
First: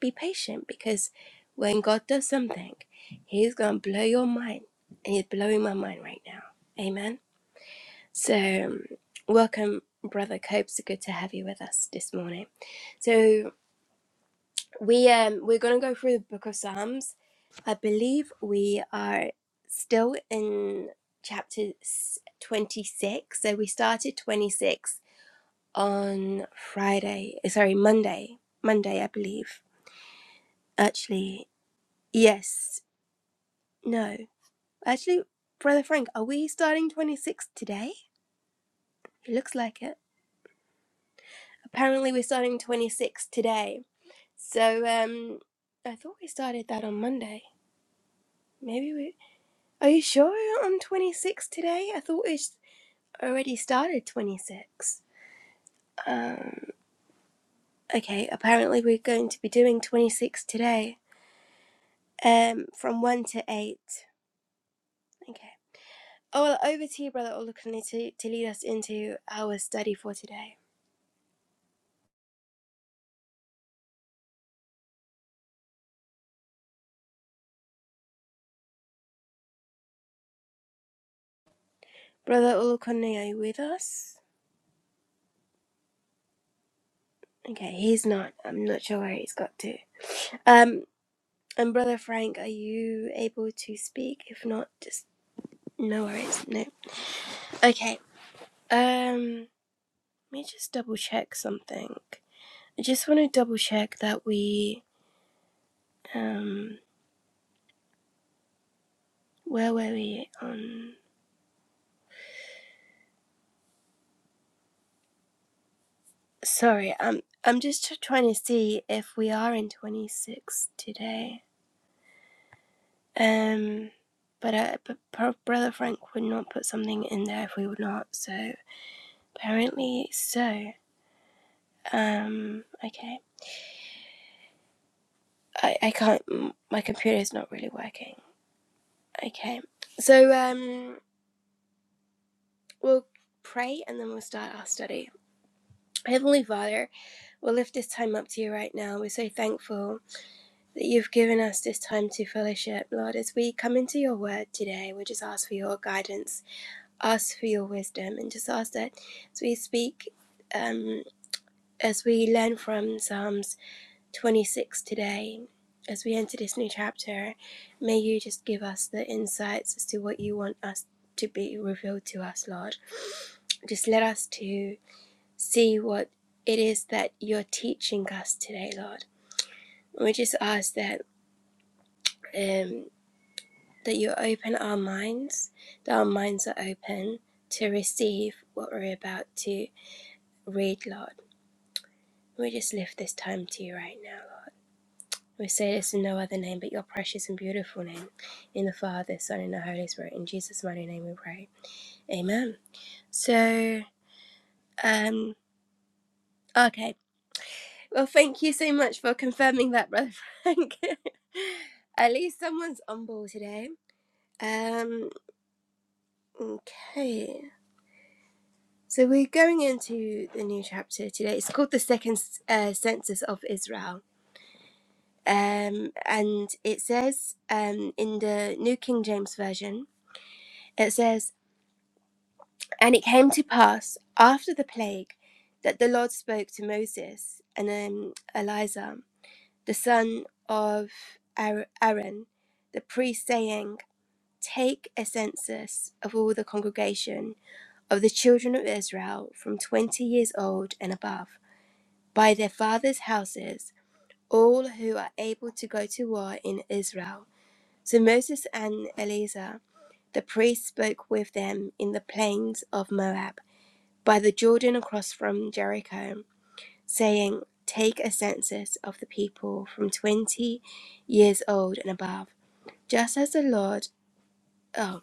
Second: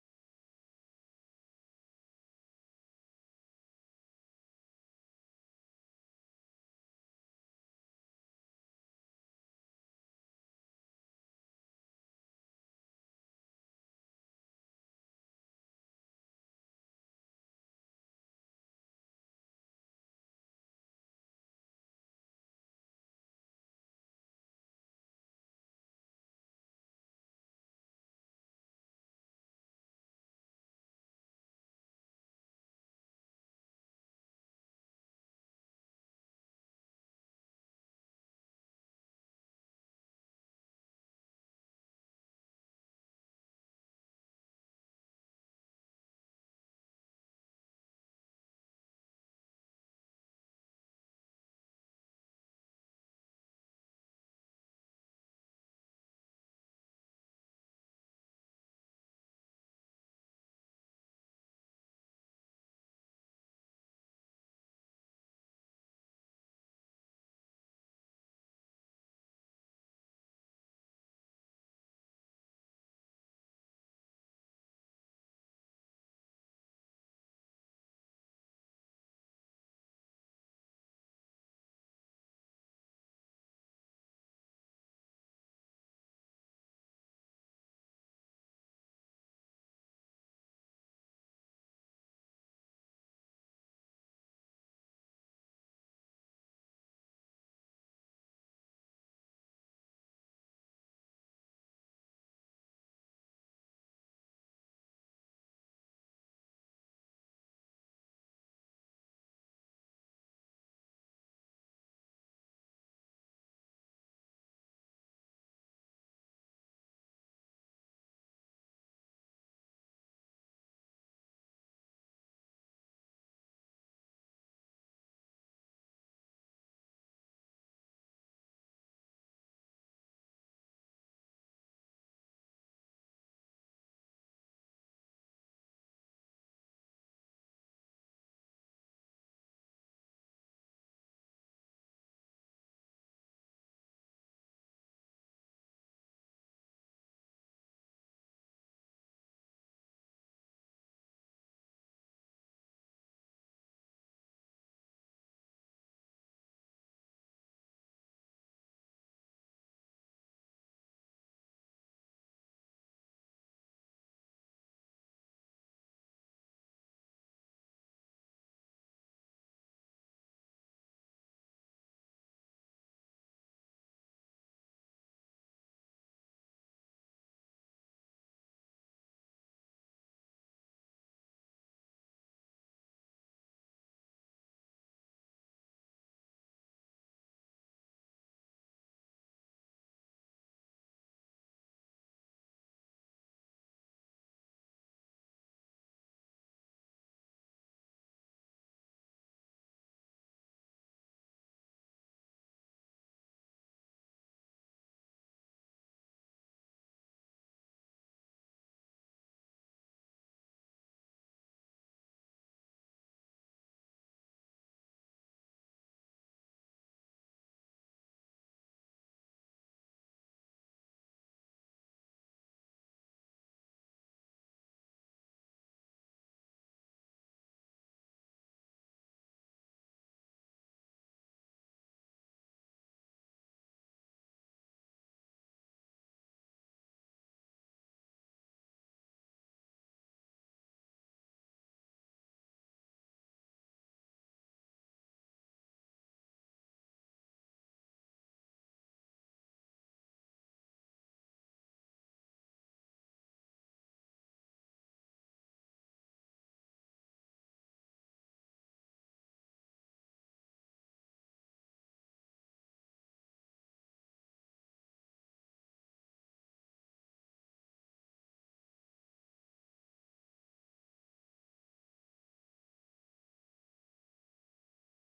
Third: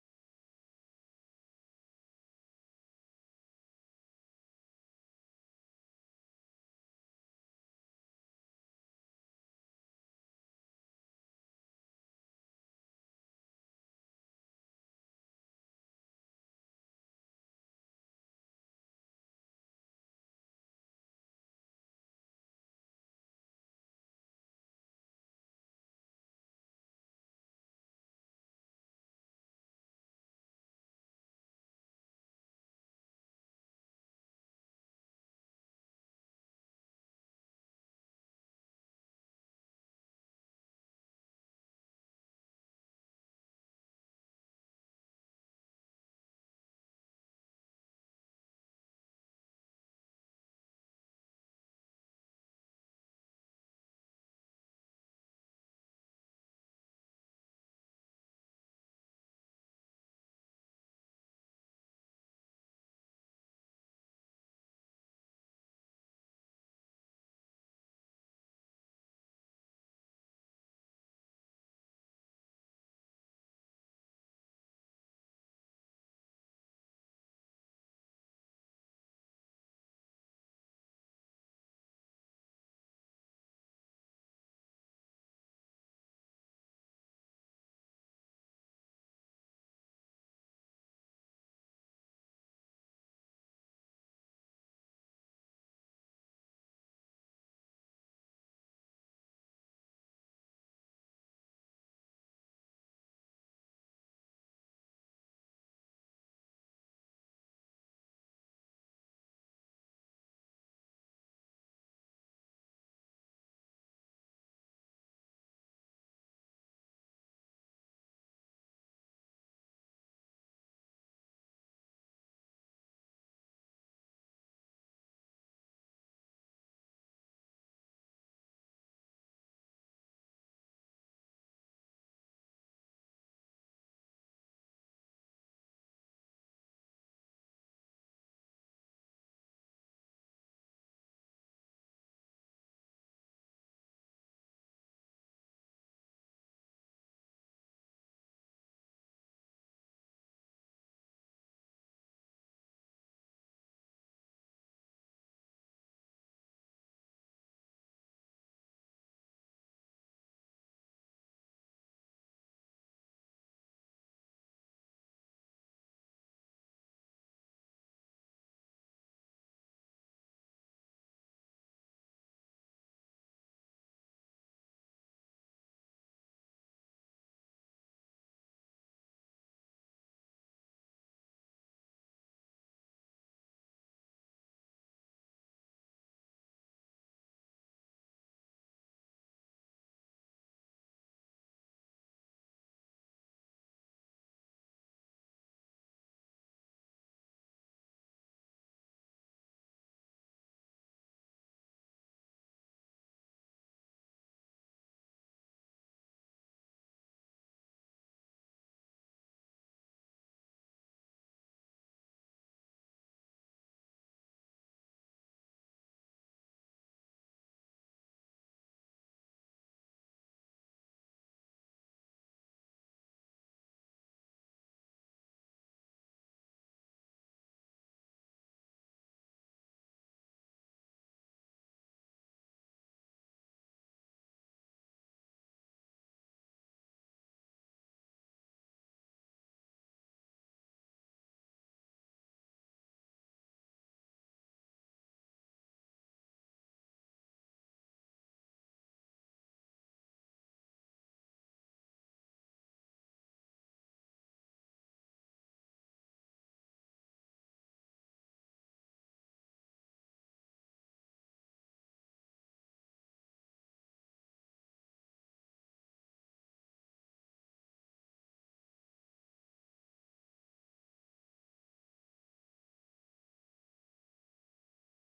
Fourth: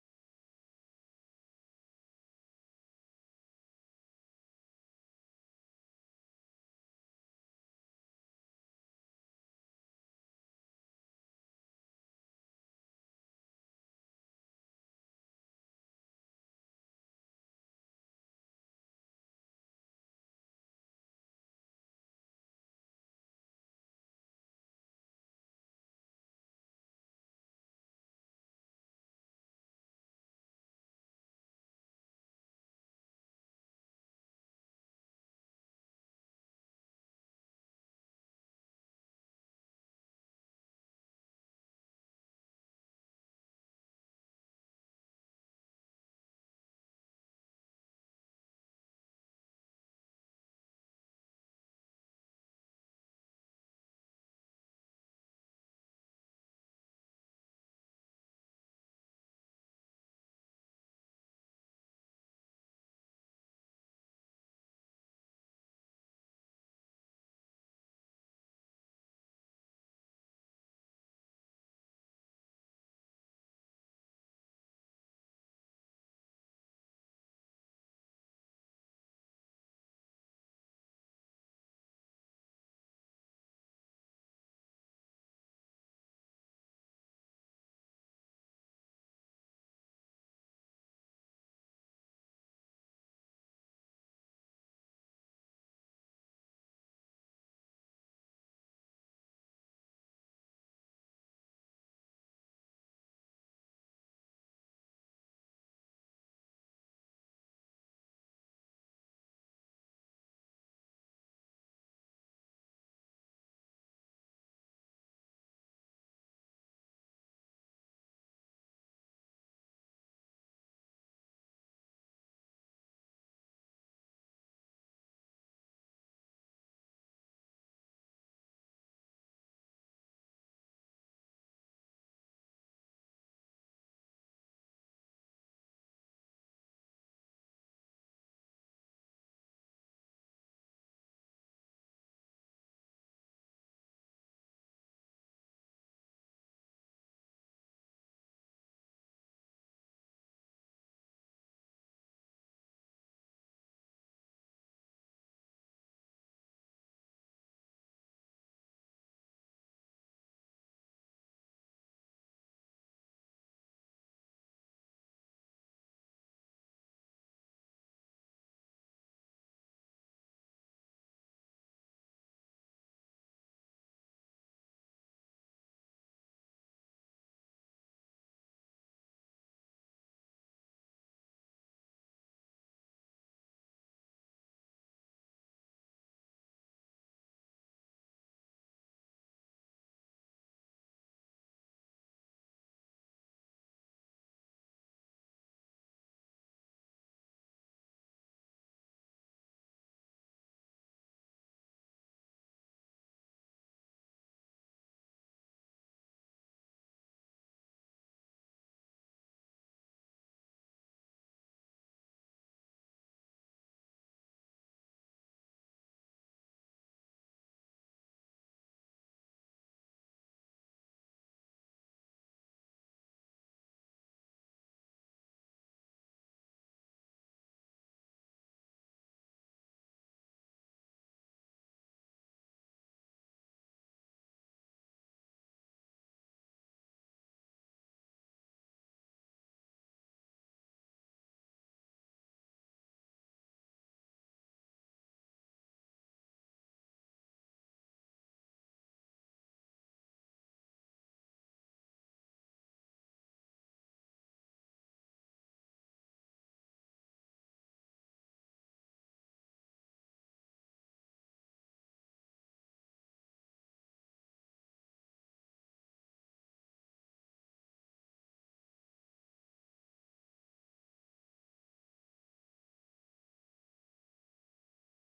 be patient because when God does something, He's gonna blow your mind, and He's blowing my mind right now. Amen. So, um, welcome, brother Copes. Good to have you with us this morning. So we um we're gonna go through the Book of Psalms. I believe we are still in chapter s- twenty-six. So we started twenty-six on Friday. Sorry, Monday. Monday, I believe. Actually, yes. No. Actually, Brother Frank, are we starting 26 today? It looks like it. Apparently, we're starting 26 today. So, um, I thought we started that on Monday. Maybe we. Are you sure we're on 26 today? I thought we s- already started 26. Um, okay, apparently, we're going to be doing 26 today, um, from 1 to 8. Okay. Oh, well, over to you, Brother Olukunle, to, to lead us into our study for today. Brother Olukunle, are you with us? Okay, he's not. I'm not sure where he's got to. Um, and brother Frank, are you able to speak? If not, just no worries. No. Okay. Um, let me just double check something. I just want to double check that we um, where were we on? Sorry, I'm I'm just tr- trying to see if we are in 26 today. Um, but uh, but Pro- brother Frank would not put something in there if we were not. So apparently so. Um, okay. I, I can't, m- my computer's not really working. Okay. So, um, we'll pray and then we'll start our study. Heavenly Father, we'll lift this time up to you right now. We're so thankful that you've given us this time to fellowship. Lord, as we come into your word today, we just ask for your guidance, ask for your wisdom, and just ask that as we speak, um, as we learn from Psalms 26 today, as we enter this new chapter, may you just give us the insights as to what you want us to be revealed to us, Lord. Just let us to see what it is that you're teaching us today, Lord. We just ask that um, that you open our minds, that our minds are open to receive what we're about to read, Lord. We just lift this time to you right now. We say this in no other name but your precious and beautiful name. In the Father, Son, and the Holy Spirit. In Jesus' mighty name we pray. Amen. So, um, okay. Well, thank you so much for confirming that, Brother Frank. At least someone's on board today. Um, okay. So we're going into the new chapter today. It's called the Second uh, Census of Israel. Um, and it says um, in the New King James Version, it says, And it came to pass after the plague that the Lord spoke to Moses and um, Eliza, the son of Aaron, the priest, saying, Take a census of all the congregation of the children of Israel from 20 years old and above, by their fathers' houses, all who are able to go to war in Israel. So Moses and Eliza, the priest, spoke with them in the plains of Moab by the Jordan across from Jericho, saying, Take a census of the people from 20 years old and above, just as the Lord. Oh,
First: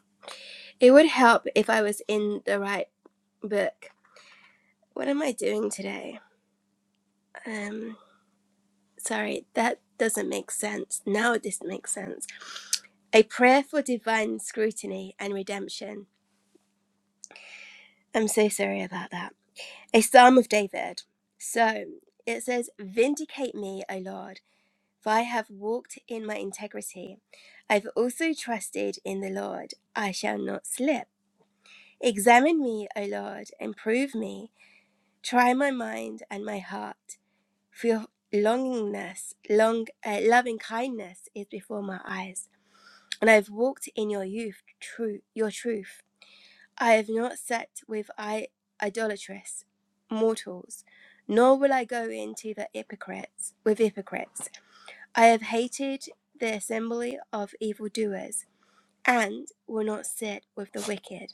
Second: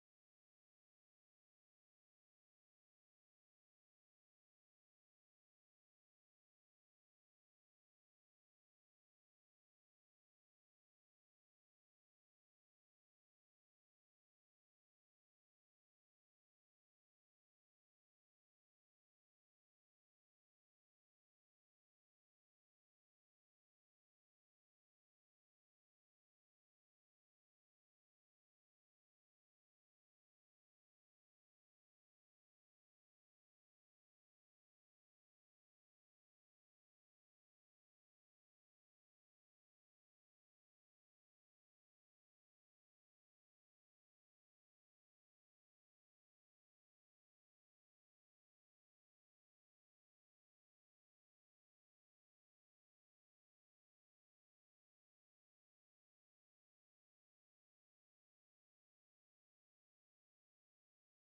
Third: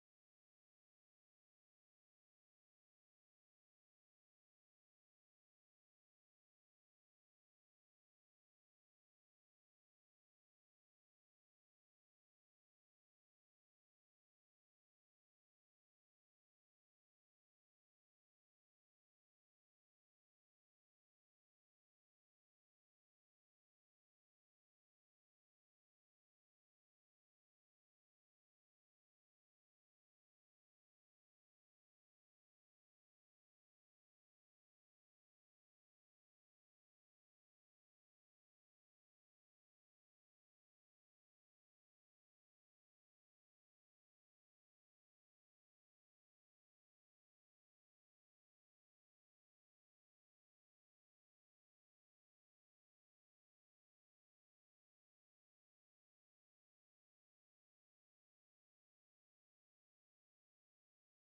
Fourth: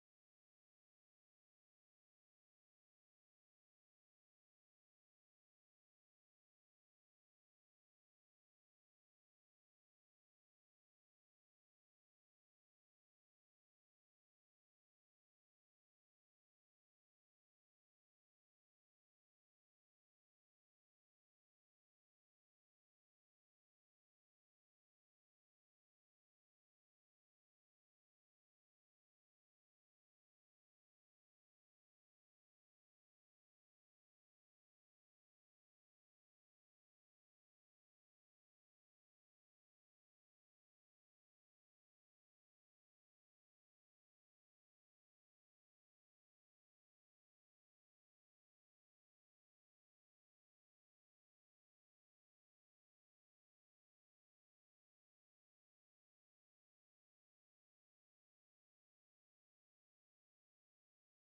it would help if I was in the right book. What am I doing today? Um, sorry, that doesn't make sense. Now this makes sense. A prayer for divine scrutiny and redemption. I'm so sorry about that. A psalm of David. So it says, Vindicate me, O Lord For I have walked in my integrity. I've also trusted in the Lord. I shall not slip. Examine me, O Lord, and prove me. Try my mind and my heart. For your longingness, long, uh, loving kindness is before my eyes. And I've walked in your youth, true, your truth. I have not sat with I- idolatrous mortals, nor will I go into the hypocrites with hypocrites. I have hated the assembly of evildoers, and will not sit with the wicked.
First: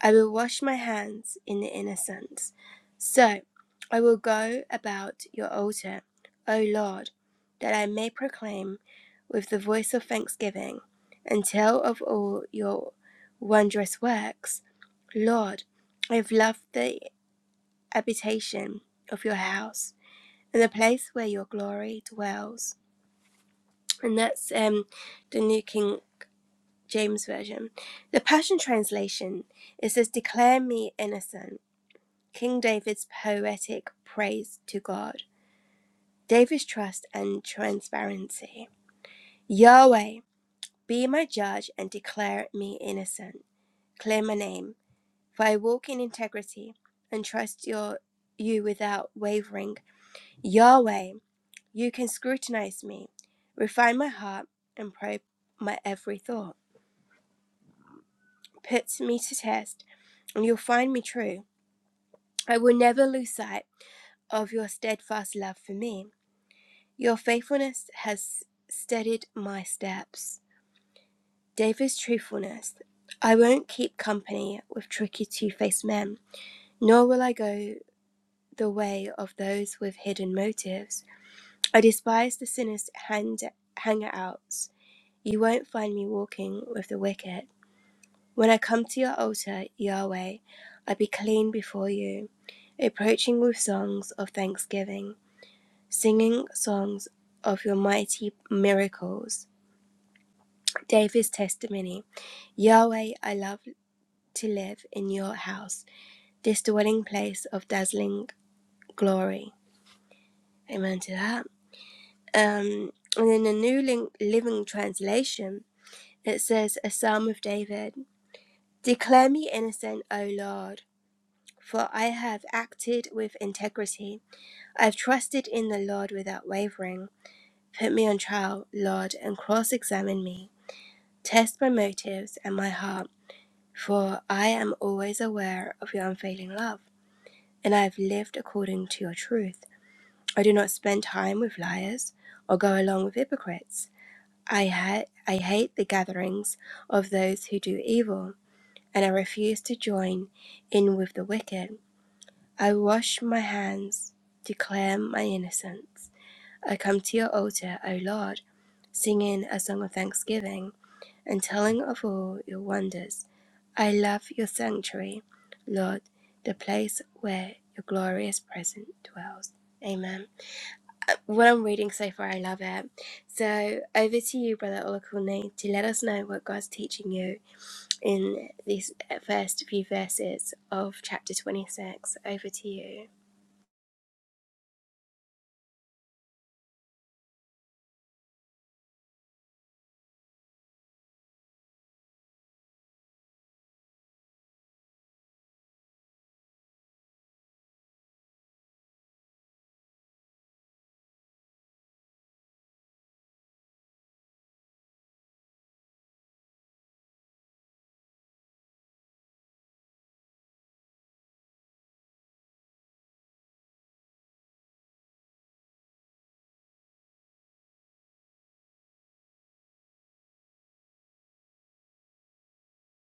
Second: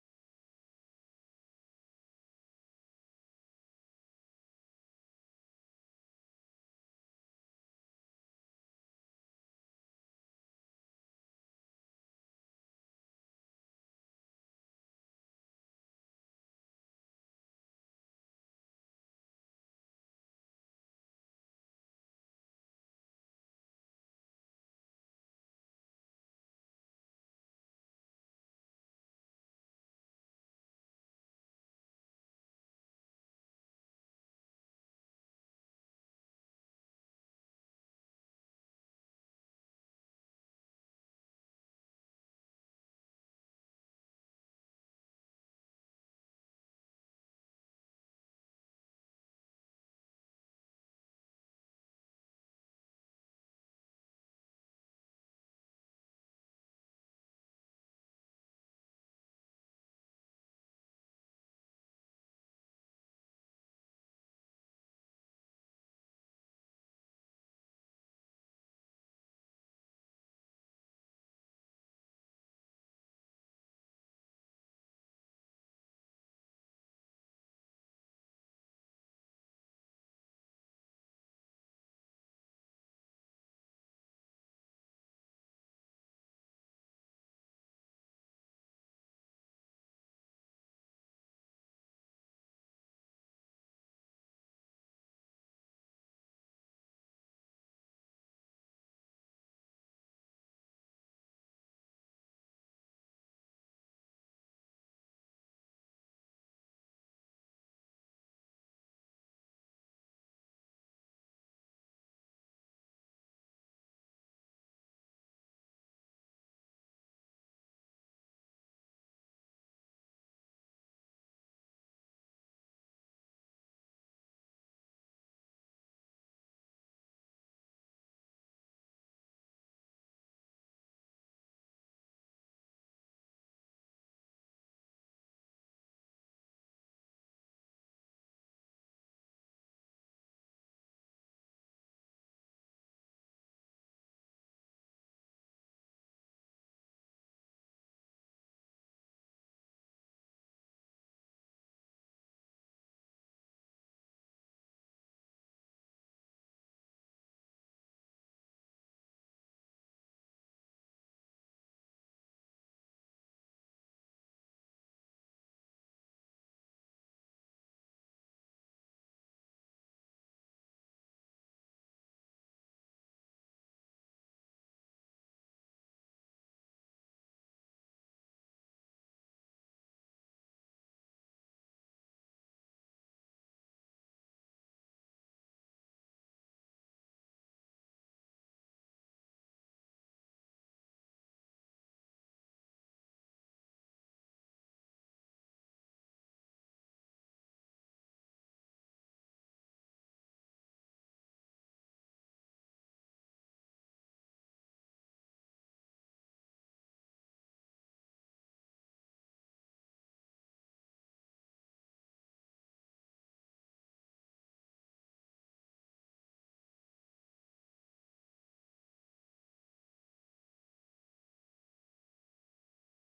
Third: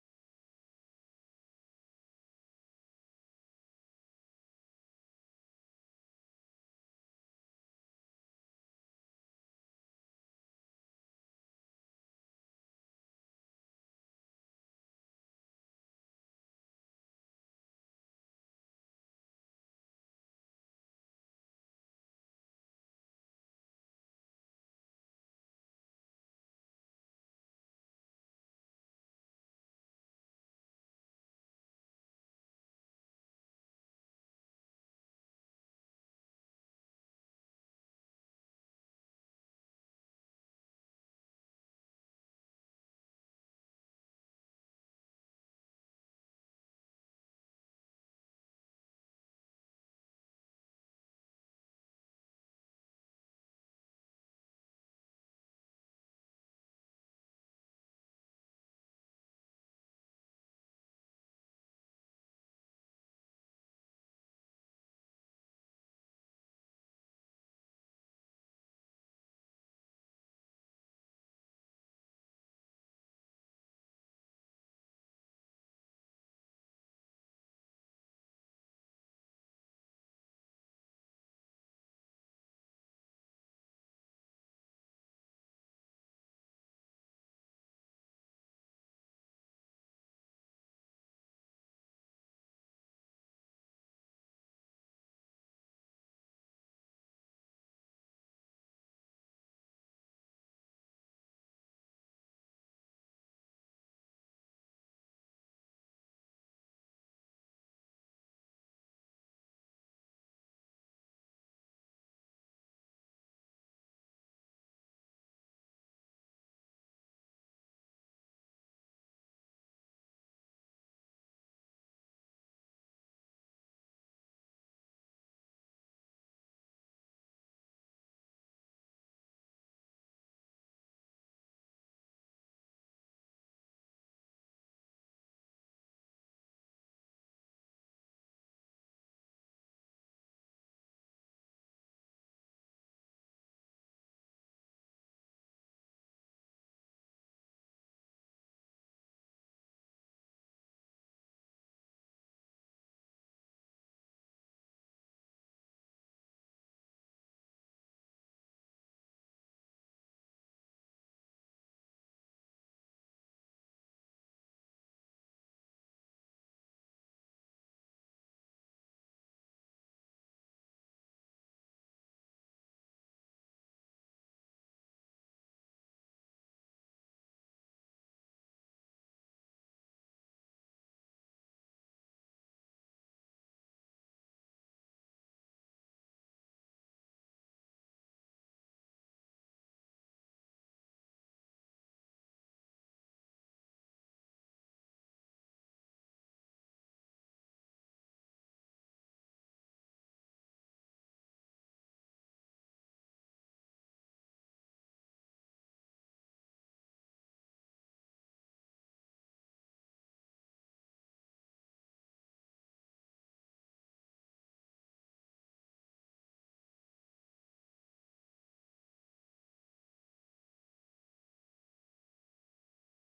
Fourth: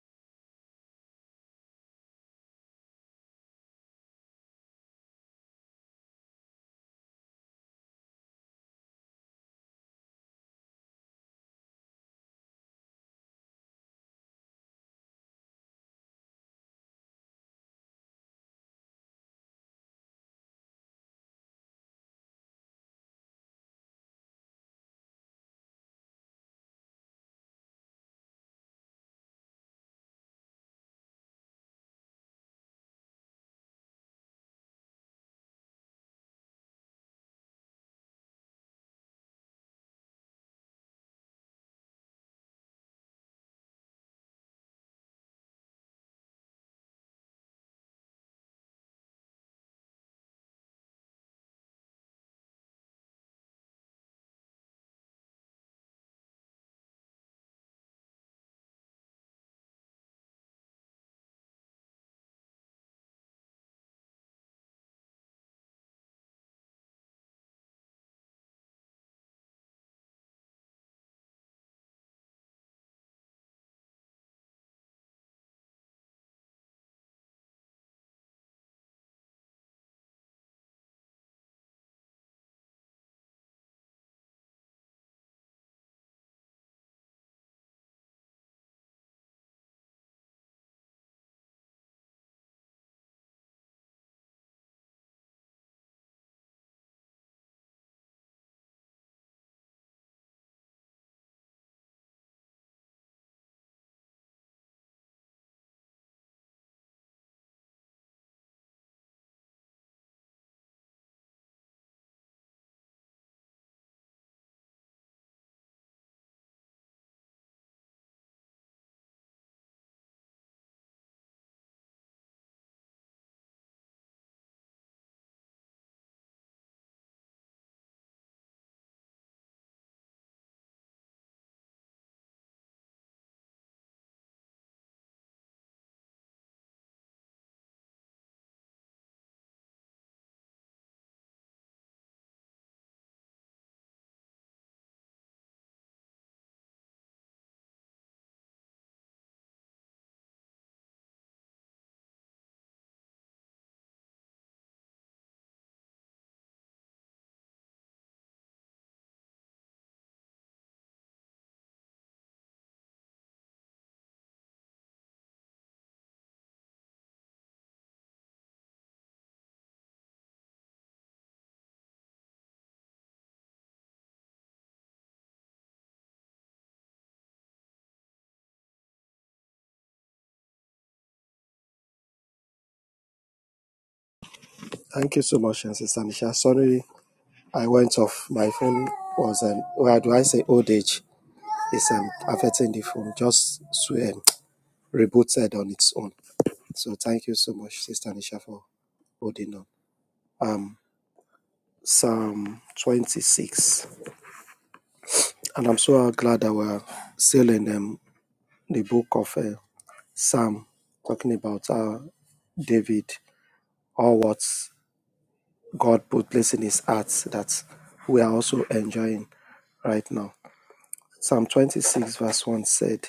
I will wash my hands in the innocent. So I will go about your altar, O Lord, that I may proclaim with the voice of thanksgiving and tell of all your wondrous works. Lord, I have loved the habitation of your house and the place where your glory dwells and that's um, the New King James Version. The Passion Translation it says, "Declare me innocent." King David's poetic praise to God, David's trust and transparency. Yahweh, be my judge and declare me innocent. Clear my name, for I walk in integrity and trust your you without wavering. Yahweh, you can scrutinize me, refine my heart, and probe my every thought. puts me to test, and you'll find me true. I will never lose sight of your steadfast love for me. Your faithfulness has steadied my steps. David's truthfulness. I won't keep company with tricky two faced men, nor will I go the way of those with hidden motives. I despise the sinner's hand hangouts. You won't find me walking with the wicked. When I come to your altar, Yahweh, I be clean before you, approaching with songs of thanksgiving, singing songs of your mighty miracles. David's testimony Yahweh, I love to live in your house, this dwelling place of dazzling glory. Amen to that. Um, and in the New Lin- Living Translation, it says, A Psalm of David Declare me innocent, O Lord. For I have acted with integrity. I have trusted in the Lord without wavering. Put me on trial, Lord, and cross examine me. Test my motives and my heart, for I am always aware of your unfailing love, and I have lived according to your truth. I do not spend time with liars or go along with hypocrites. I, ha- I hate the gatherings of those who do evil, and I refuse to join in with the wicked. I wash my hands, declare my innocence. I come to your altar, O Lord, singing a song of thanksgiving and telling of all your wonders. I love your sanctuary, Lord, the place where your glorious presence dwells. Amen. What I'm reading so far, I love it. So over to you, Brother Olakunle, to let us know what God's teaching you in these first few verses of chapter 26. Over to you. Thank you so much, Sister Nisha. Sorry I went off. My phone was an why do I say old age is um, affecting the phone, just um, rebooted on its own. So thank you so much, Sister Nisha, for holding on. Um, Psalm 26, and I'm so glad that we're still in um, the book of uh, Psalm, talking about uh, David, all what God put place in his heart that we are also enjoying right now. Psalm 26, verse 1 said.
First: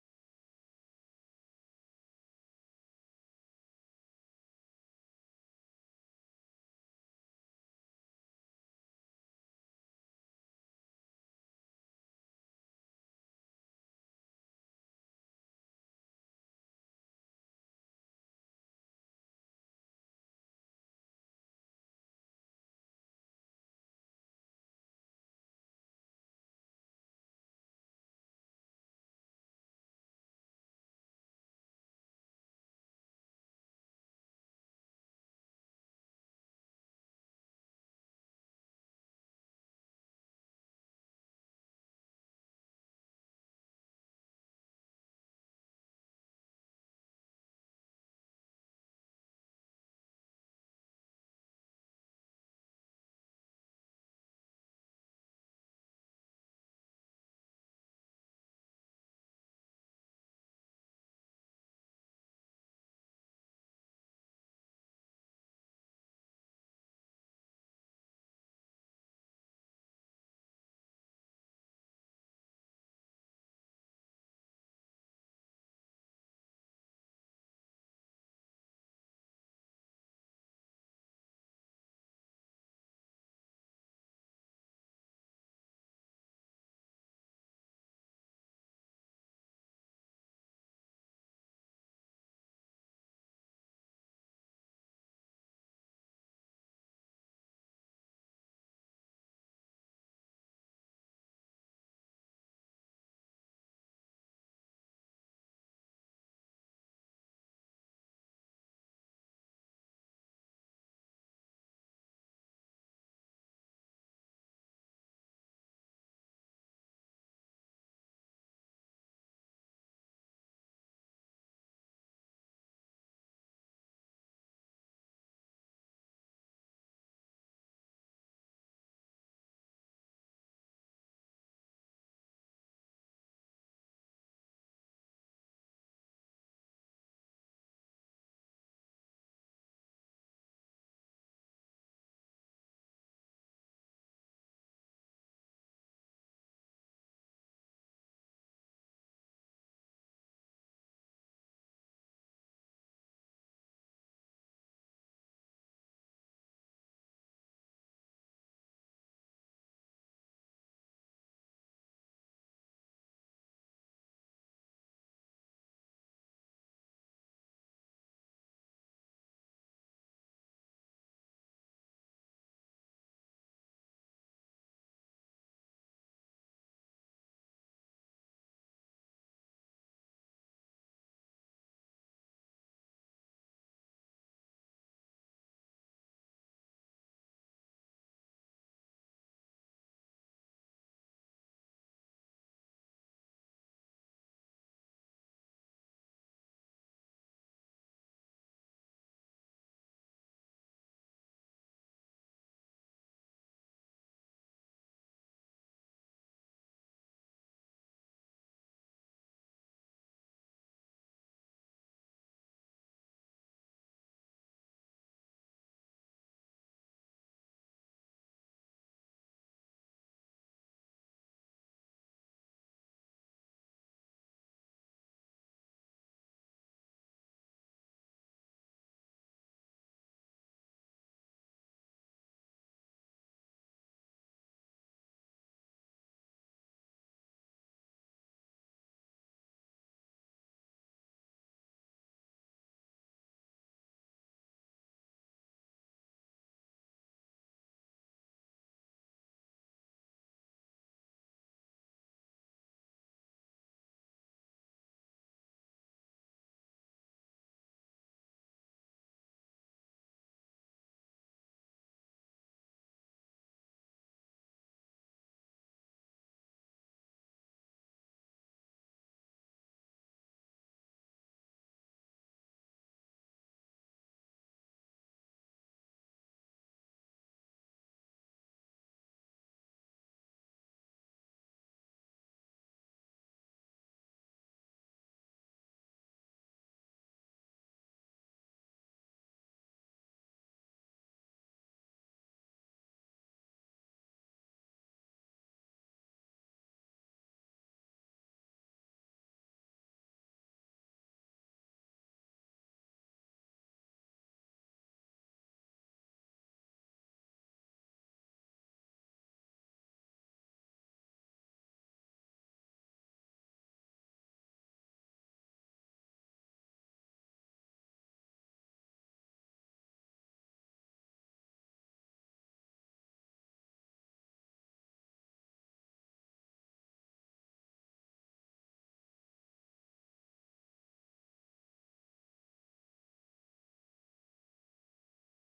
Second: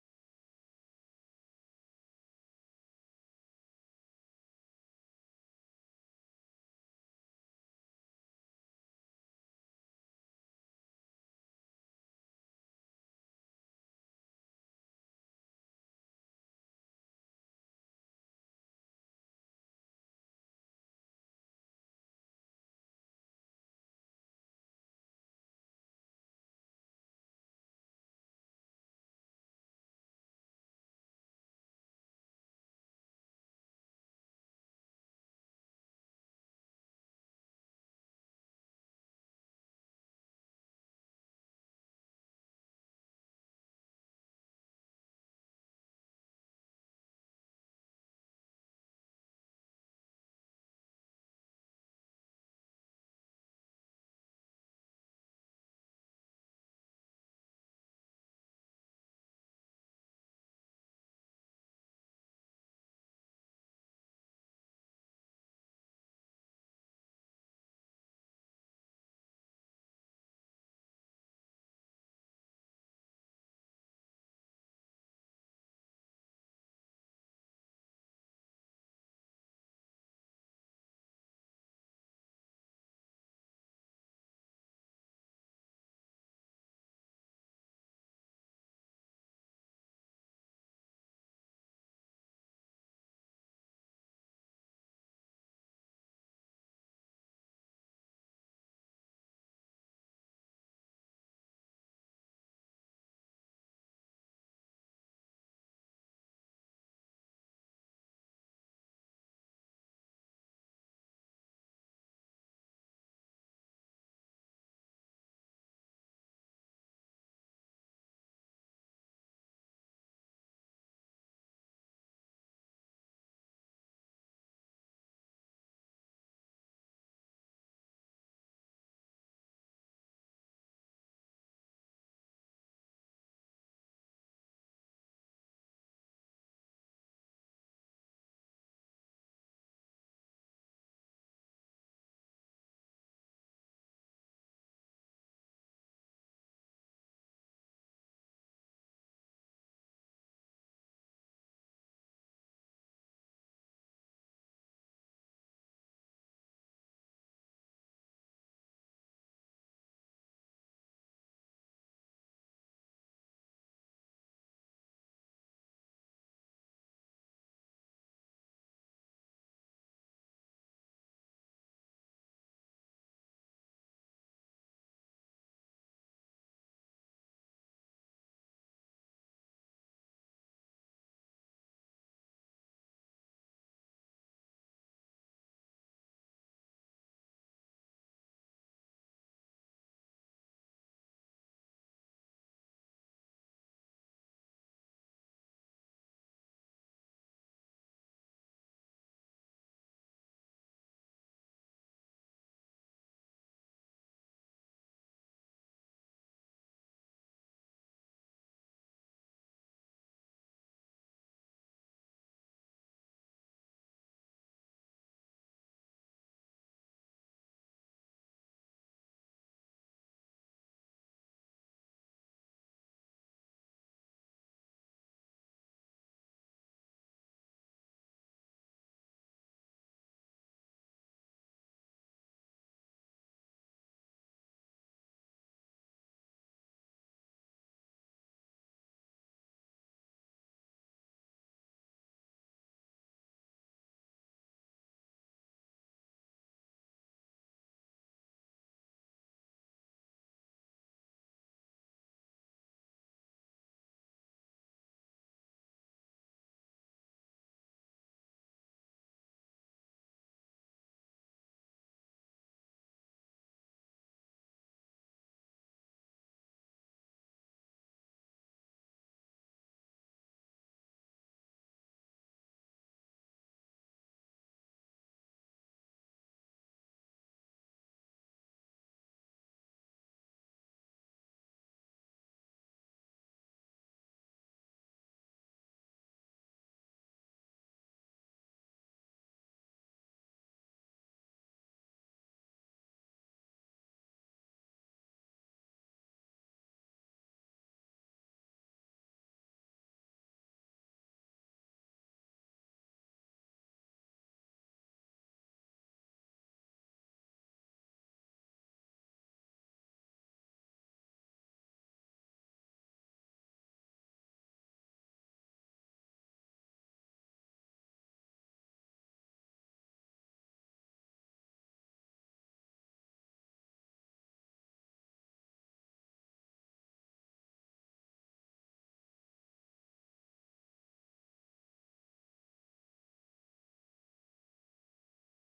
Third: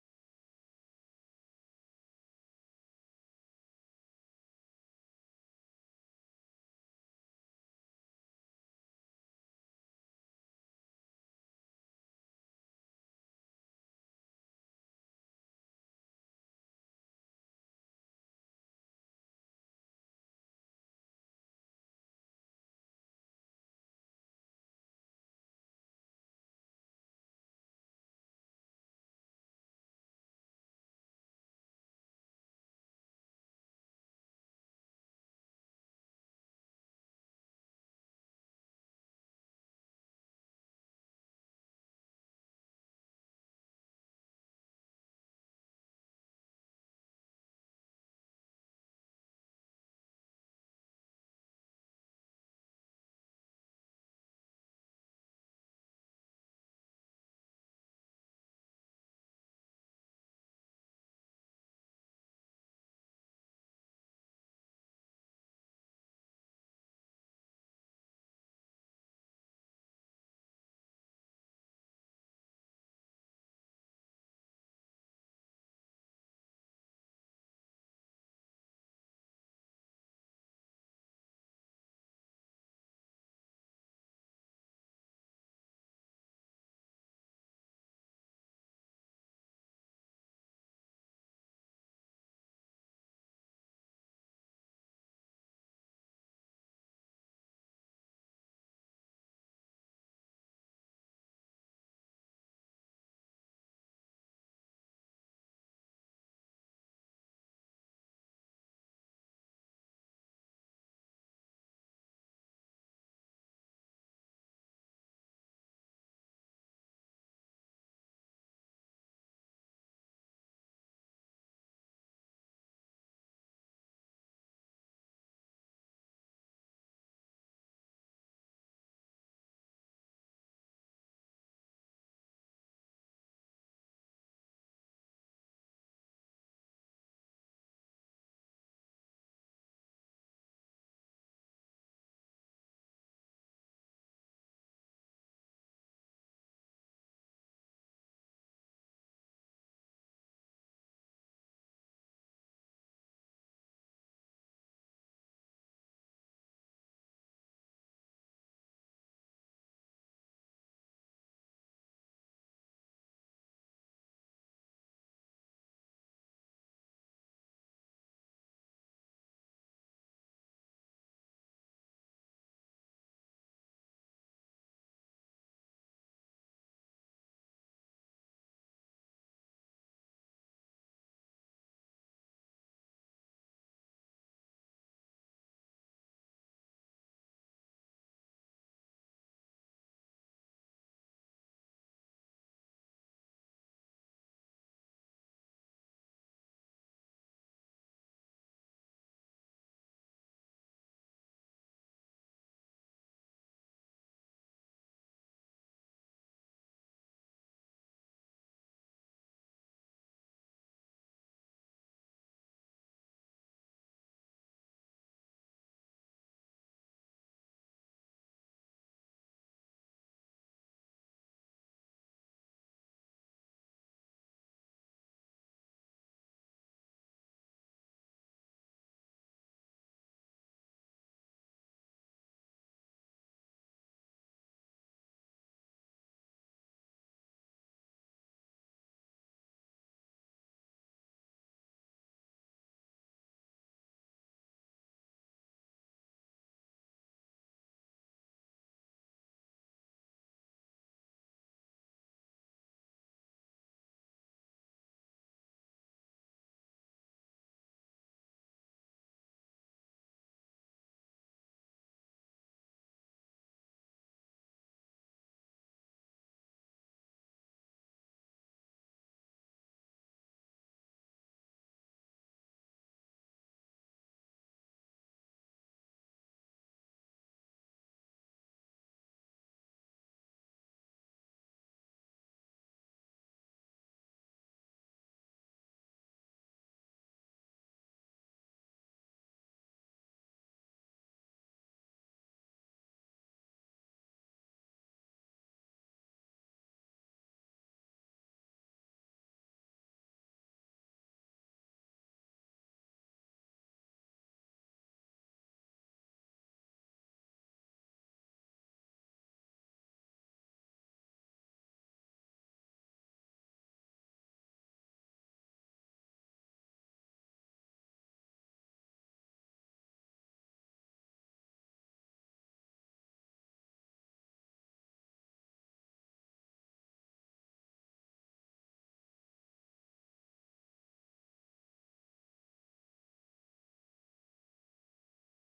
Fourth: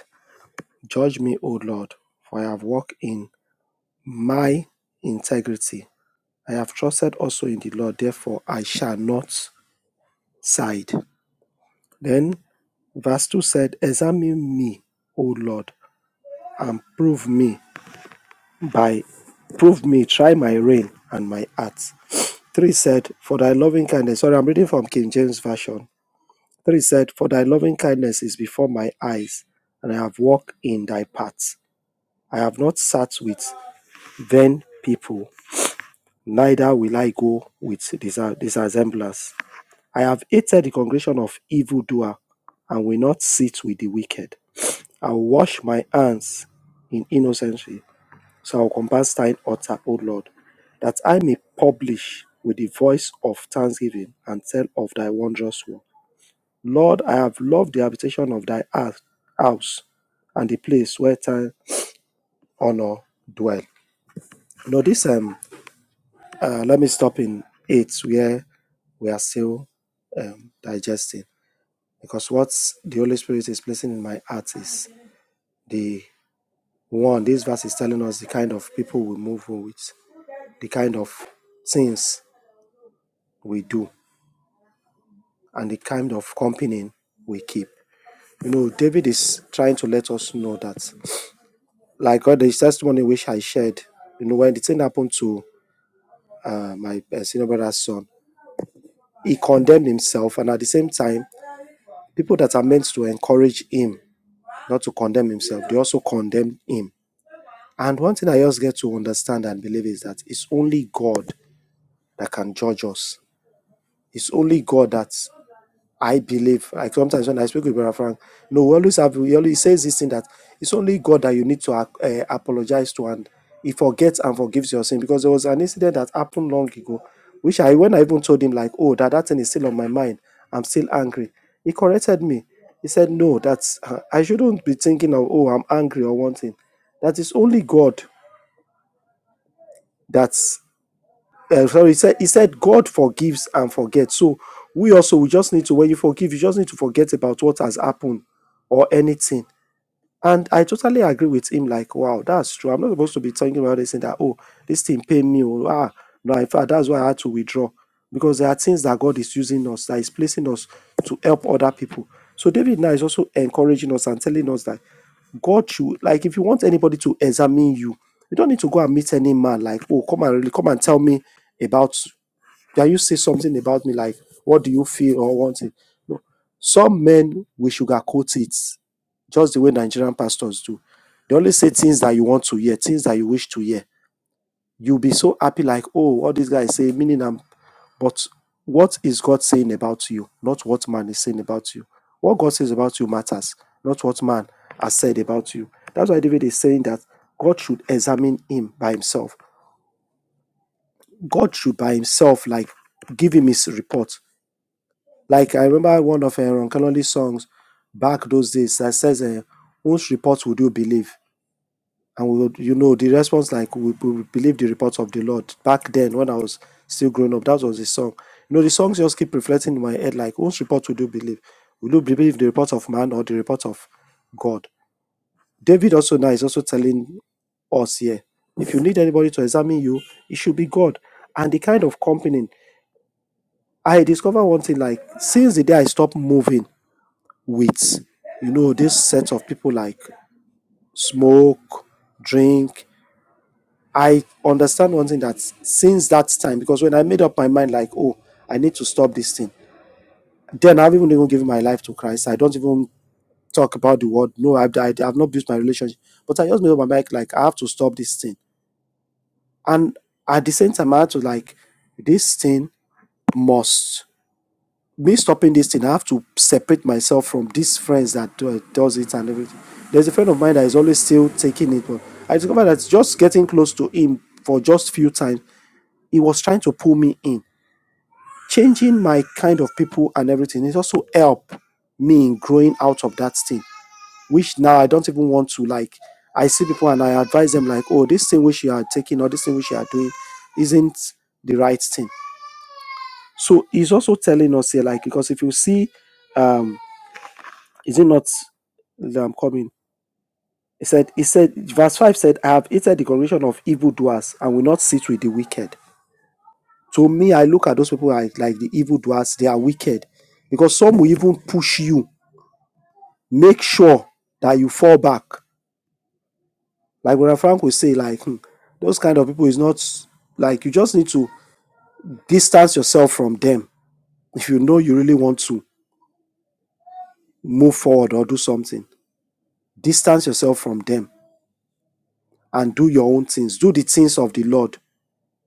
Judge me, O Lord, for I have walked in my integrity. I have trusted also in the Lord, therefore I shall not side. Then verse 2 said, Examine me, O Lord, and prove me by prove me, try my rein and my heart. Three said, For thy loving kindness. Sorry, I'm reading from King James Version. Three said, For thy loving kindness is before my eyes, and I have walked in thy paths. I have not sat with vain people neither will I go with disa- disassemblers. I have hated the congregation of evildoer and will not sit with the wicked. I will wash my hands in innocency, so I will compass thine altar, O Lord, that I may publish with the voice of thanksgiving and tell of thy wondrous work. Lord, I have loved the habitation of thy house house and the place where thine honor dwell. You know, this um uh, let me stop in eight where we are still um, digesting. Because what the Holy Spirit is placing in my heart is the one, this verse is telling us the kind of people we move with, the kind of things we do, and the kind of company we keep. You know, David is trying to let us know that, like all the testimony which I shared, you know, when the thing happened to uh, my uh, senior brother's son, he condemned himself, and at the same time, people that are meant to encourage him not to condemn himself. They also condemned him. And one thing I just get to understand and believe is that it's only God that can judge us. It's only God that I believe. Like sometimes when I speak with Brother Frank, no, we always have. We always he says this thing that it's only God that you need to uh, uh, apologize to, and He forgets and forgives your sin. Because there was an incident that happened long ago, which I when I even told him like, oh, that that thing is still on my mind. I'm still angry. He corrected me. He said, no, that's uh, I shouldn't be thinking of oh, I'm angry or one thing. That is only God. That uh, sorry, he said, he said God forgives and forgets. So we also, we just need to, when you forgive, you just need to forget about what has happened or anything. And I totally agree with him like, wow, that's true. I'm not supposed to be talking about this and that, oh, this thing pay me. Oh, ah, no, in fact, that's why I had to withdraw. Because there are things that God is using us, that is placing us to help other people. So David now is also encouraging us and telling us that God should like if you want anybody to examine you, you don't need to go and meet any man like, oh, come and really come and tell me about can you say something about me like what do you feel or want it? No. Some men we sugarcoat it just the way Nigerian pastors do. They only say things that you want to hear, things that you wish to hear. You'll be so happy, like, oh, all these guys say, meaning I'm, but what is God saying about you, not what man is saying about you? What God says about you matters, not what man has said about you. That's why David is saying that God should examine him by himself. God should by himself, like, give him his report. Like, I remember one of Aaron Kalonji's songs back those days that says, uh, Whose report would you believe? And we would, you know, the response like we, we will believe the reports of the Lord. Back then, when I was still growing up, that was the song. You know, the songs just keep reflecting in my head like, whose report will you believe? Will you believe the report of man or the report of God? David also now is also telling us here. If you need anybody to examine you, it should be God. And the kind of company I discover one thing like since the day I stopped moving with you know this set of people like smoke, drink, I understand one thing that since that time, because when I made up my mind, like, oh, I need to stop this thing, then I've even even given my life to Christ. I don't even talk about the word. No, I've, I, I've not built my relationship. But I just made up my mind, like, I have to stop this thing. And at the same time, I had to, like, this thing must, me stopping this thing, I have to separate myself from these friends that do, does it and everything. There's a friend of mine that is always still taking it, but I discovered that just getting close to him for just few times he was trying to pull me in changing my kind of people and everything it also helped me in growing out of that thing which now i don't even want to like i see people and i advise them like oh this thing which you are taking or this thing which you are doing isn't the right thing so he's also telling us here like because if you see um is it not that i'm coming he said he said verse 5 said i have hated the congregation of evildoers and will not sit with the wicked To me, I look at those people as like the evildoers. They are wicked. Because some will even push you, make sure that you fall back. Like Brother Frank will say, like, hmm, those kind of people is not like you just need to distance yourself from them. If you know you really want to move forward or do something, distance yourself from them and do your own things. Do the things of the Lord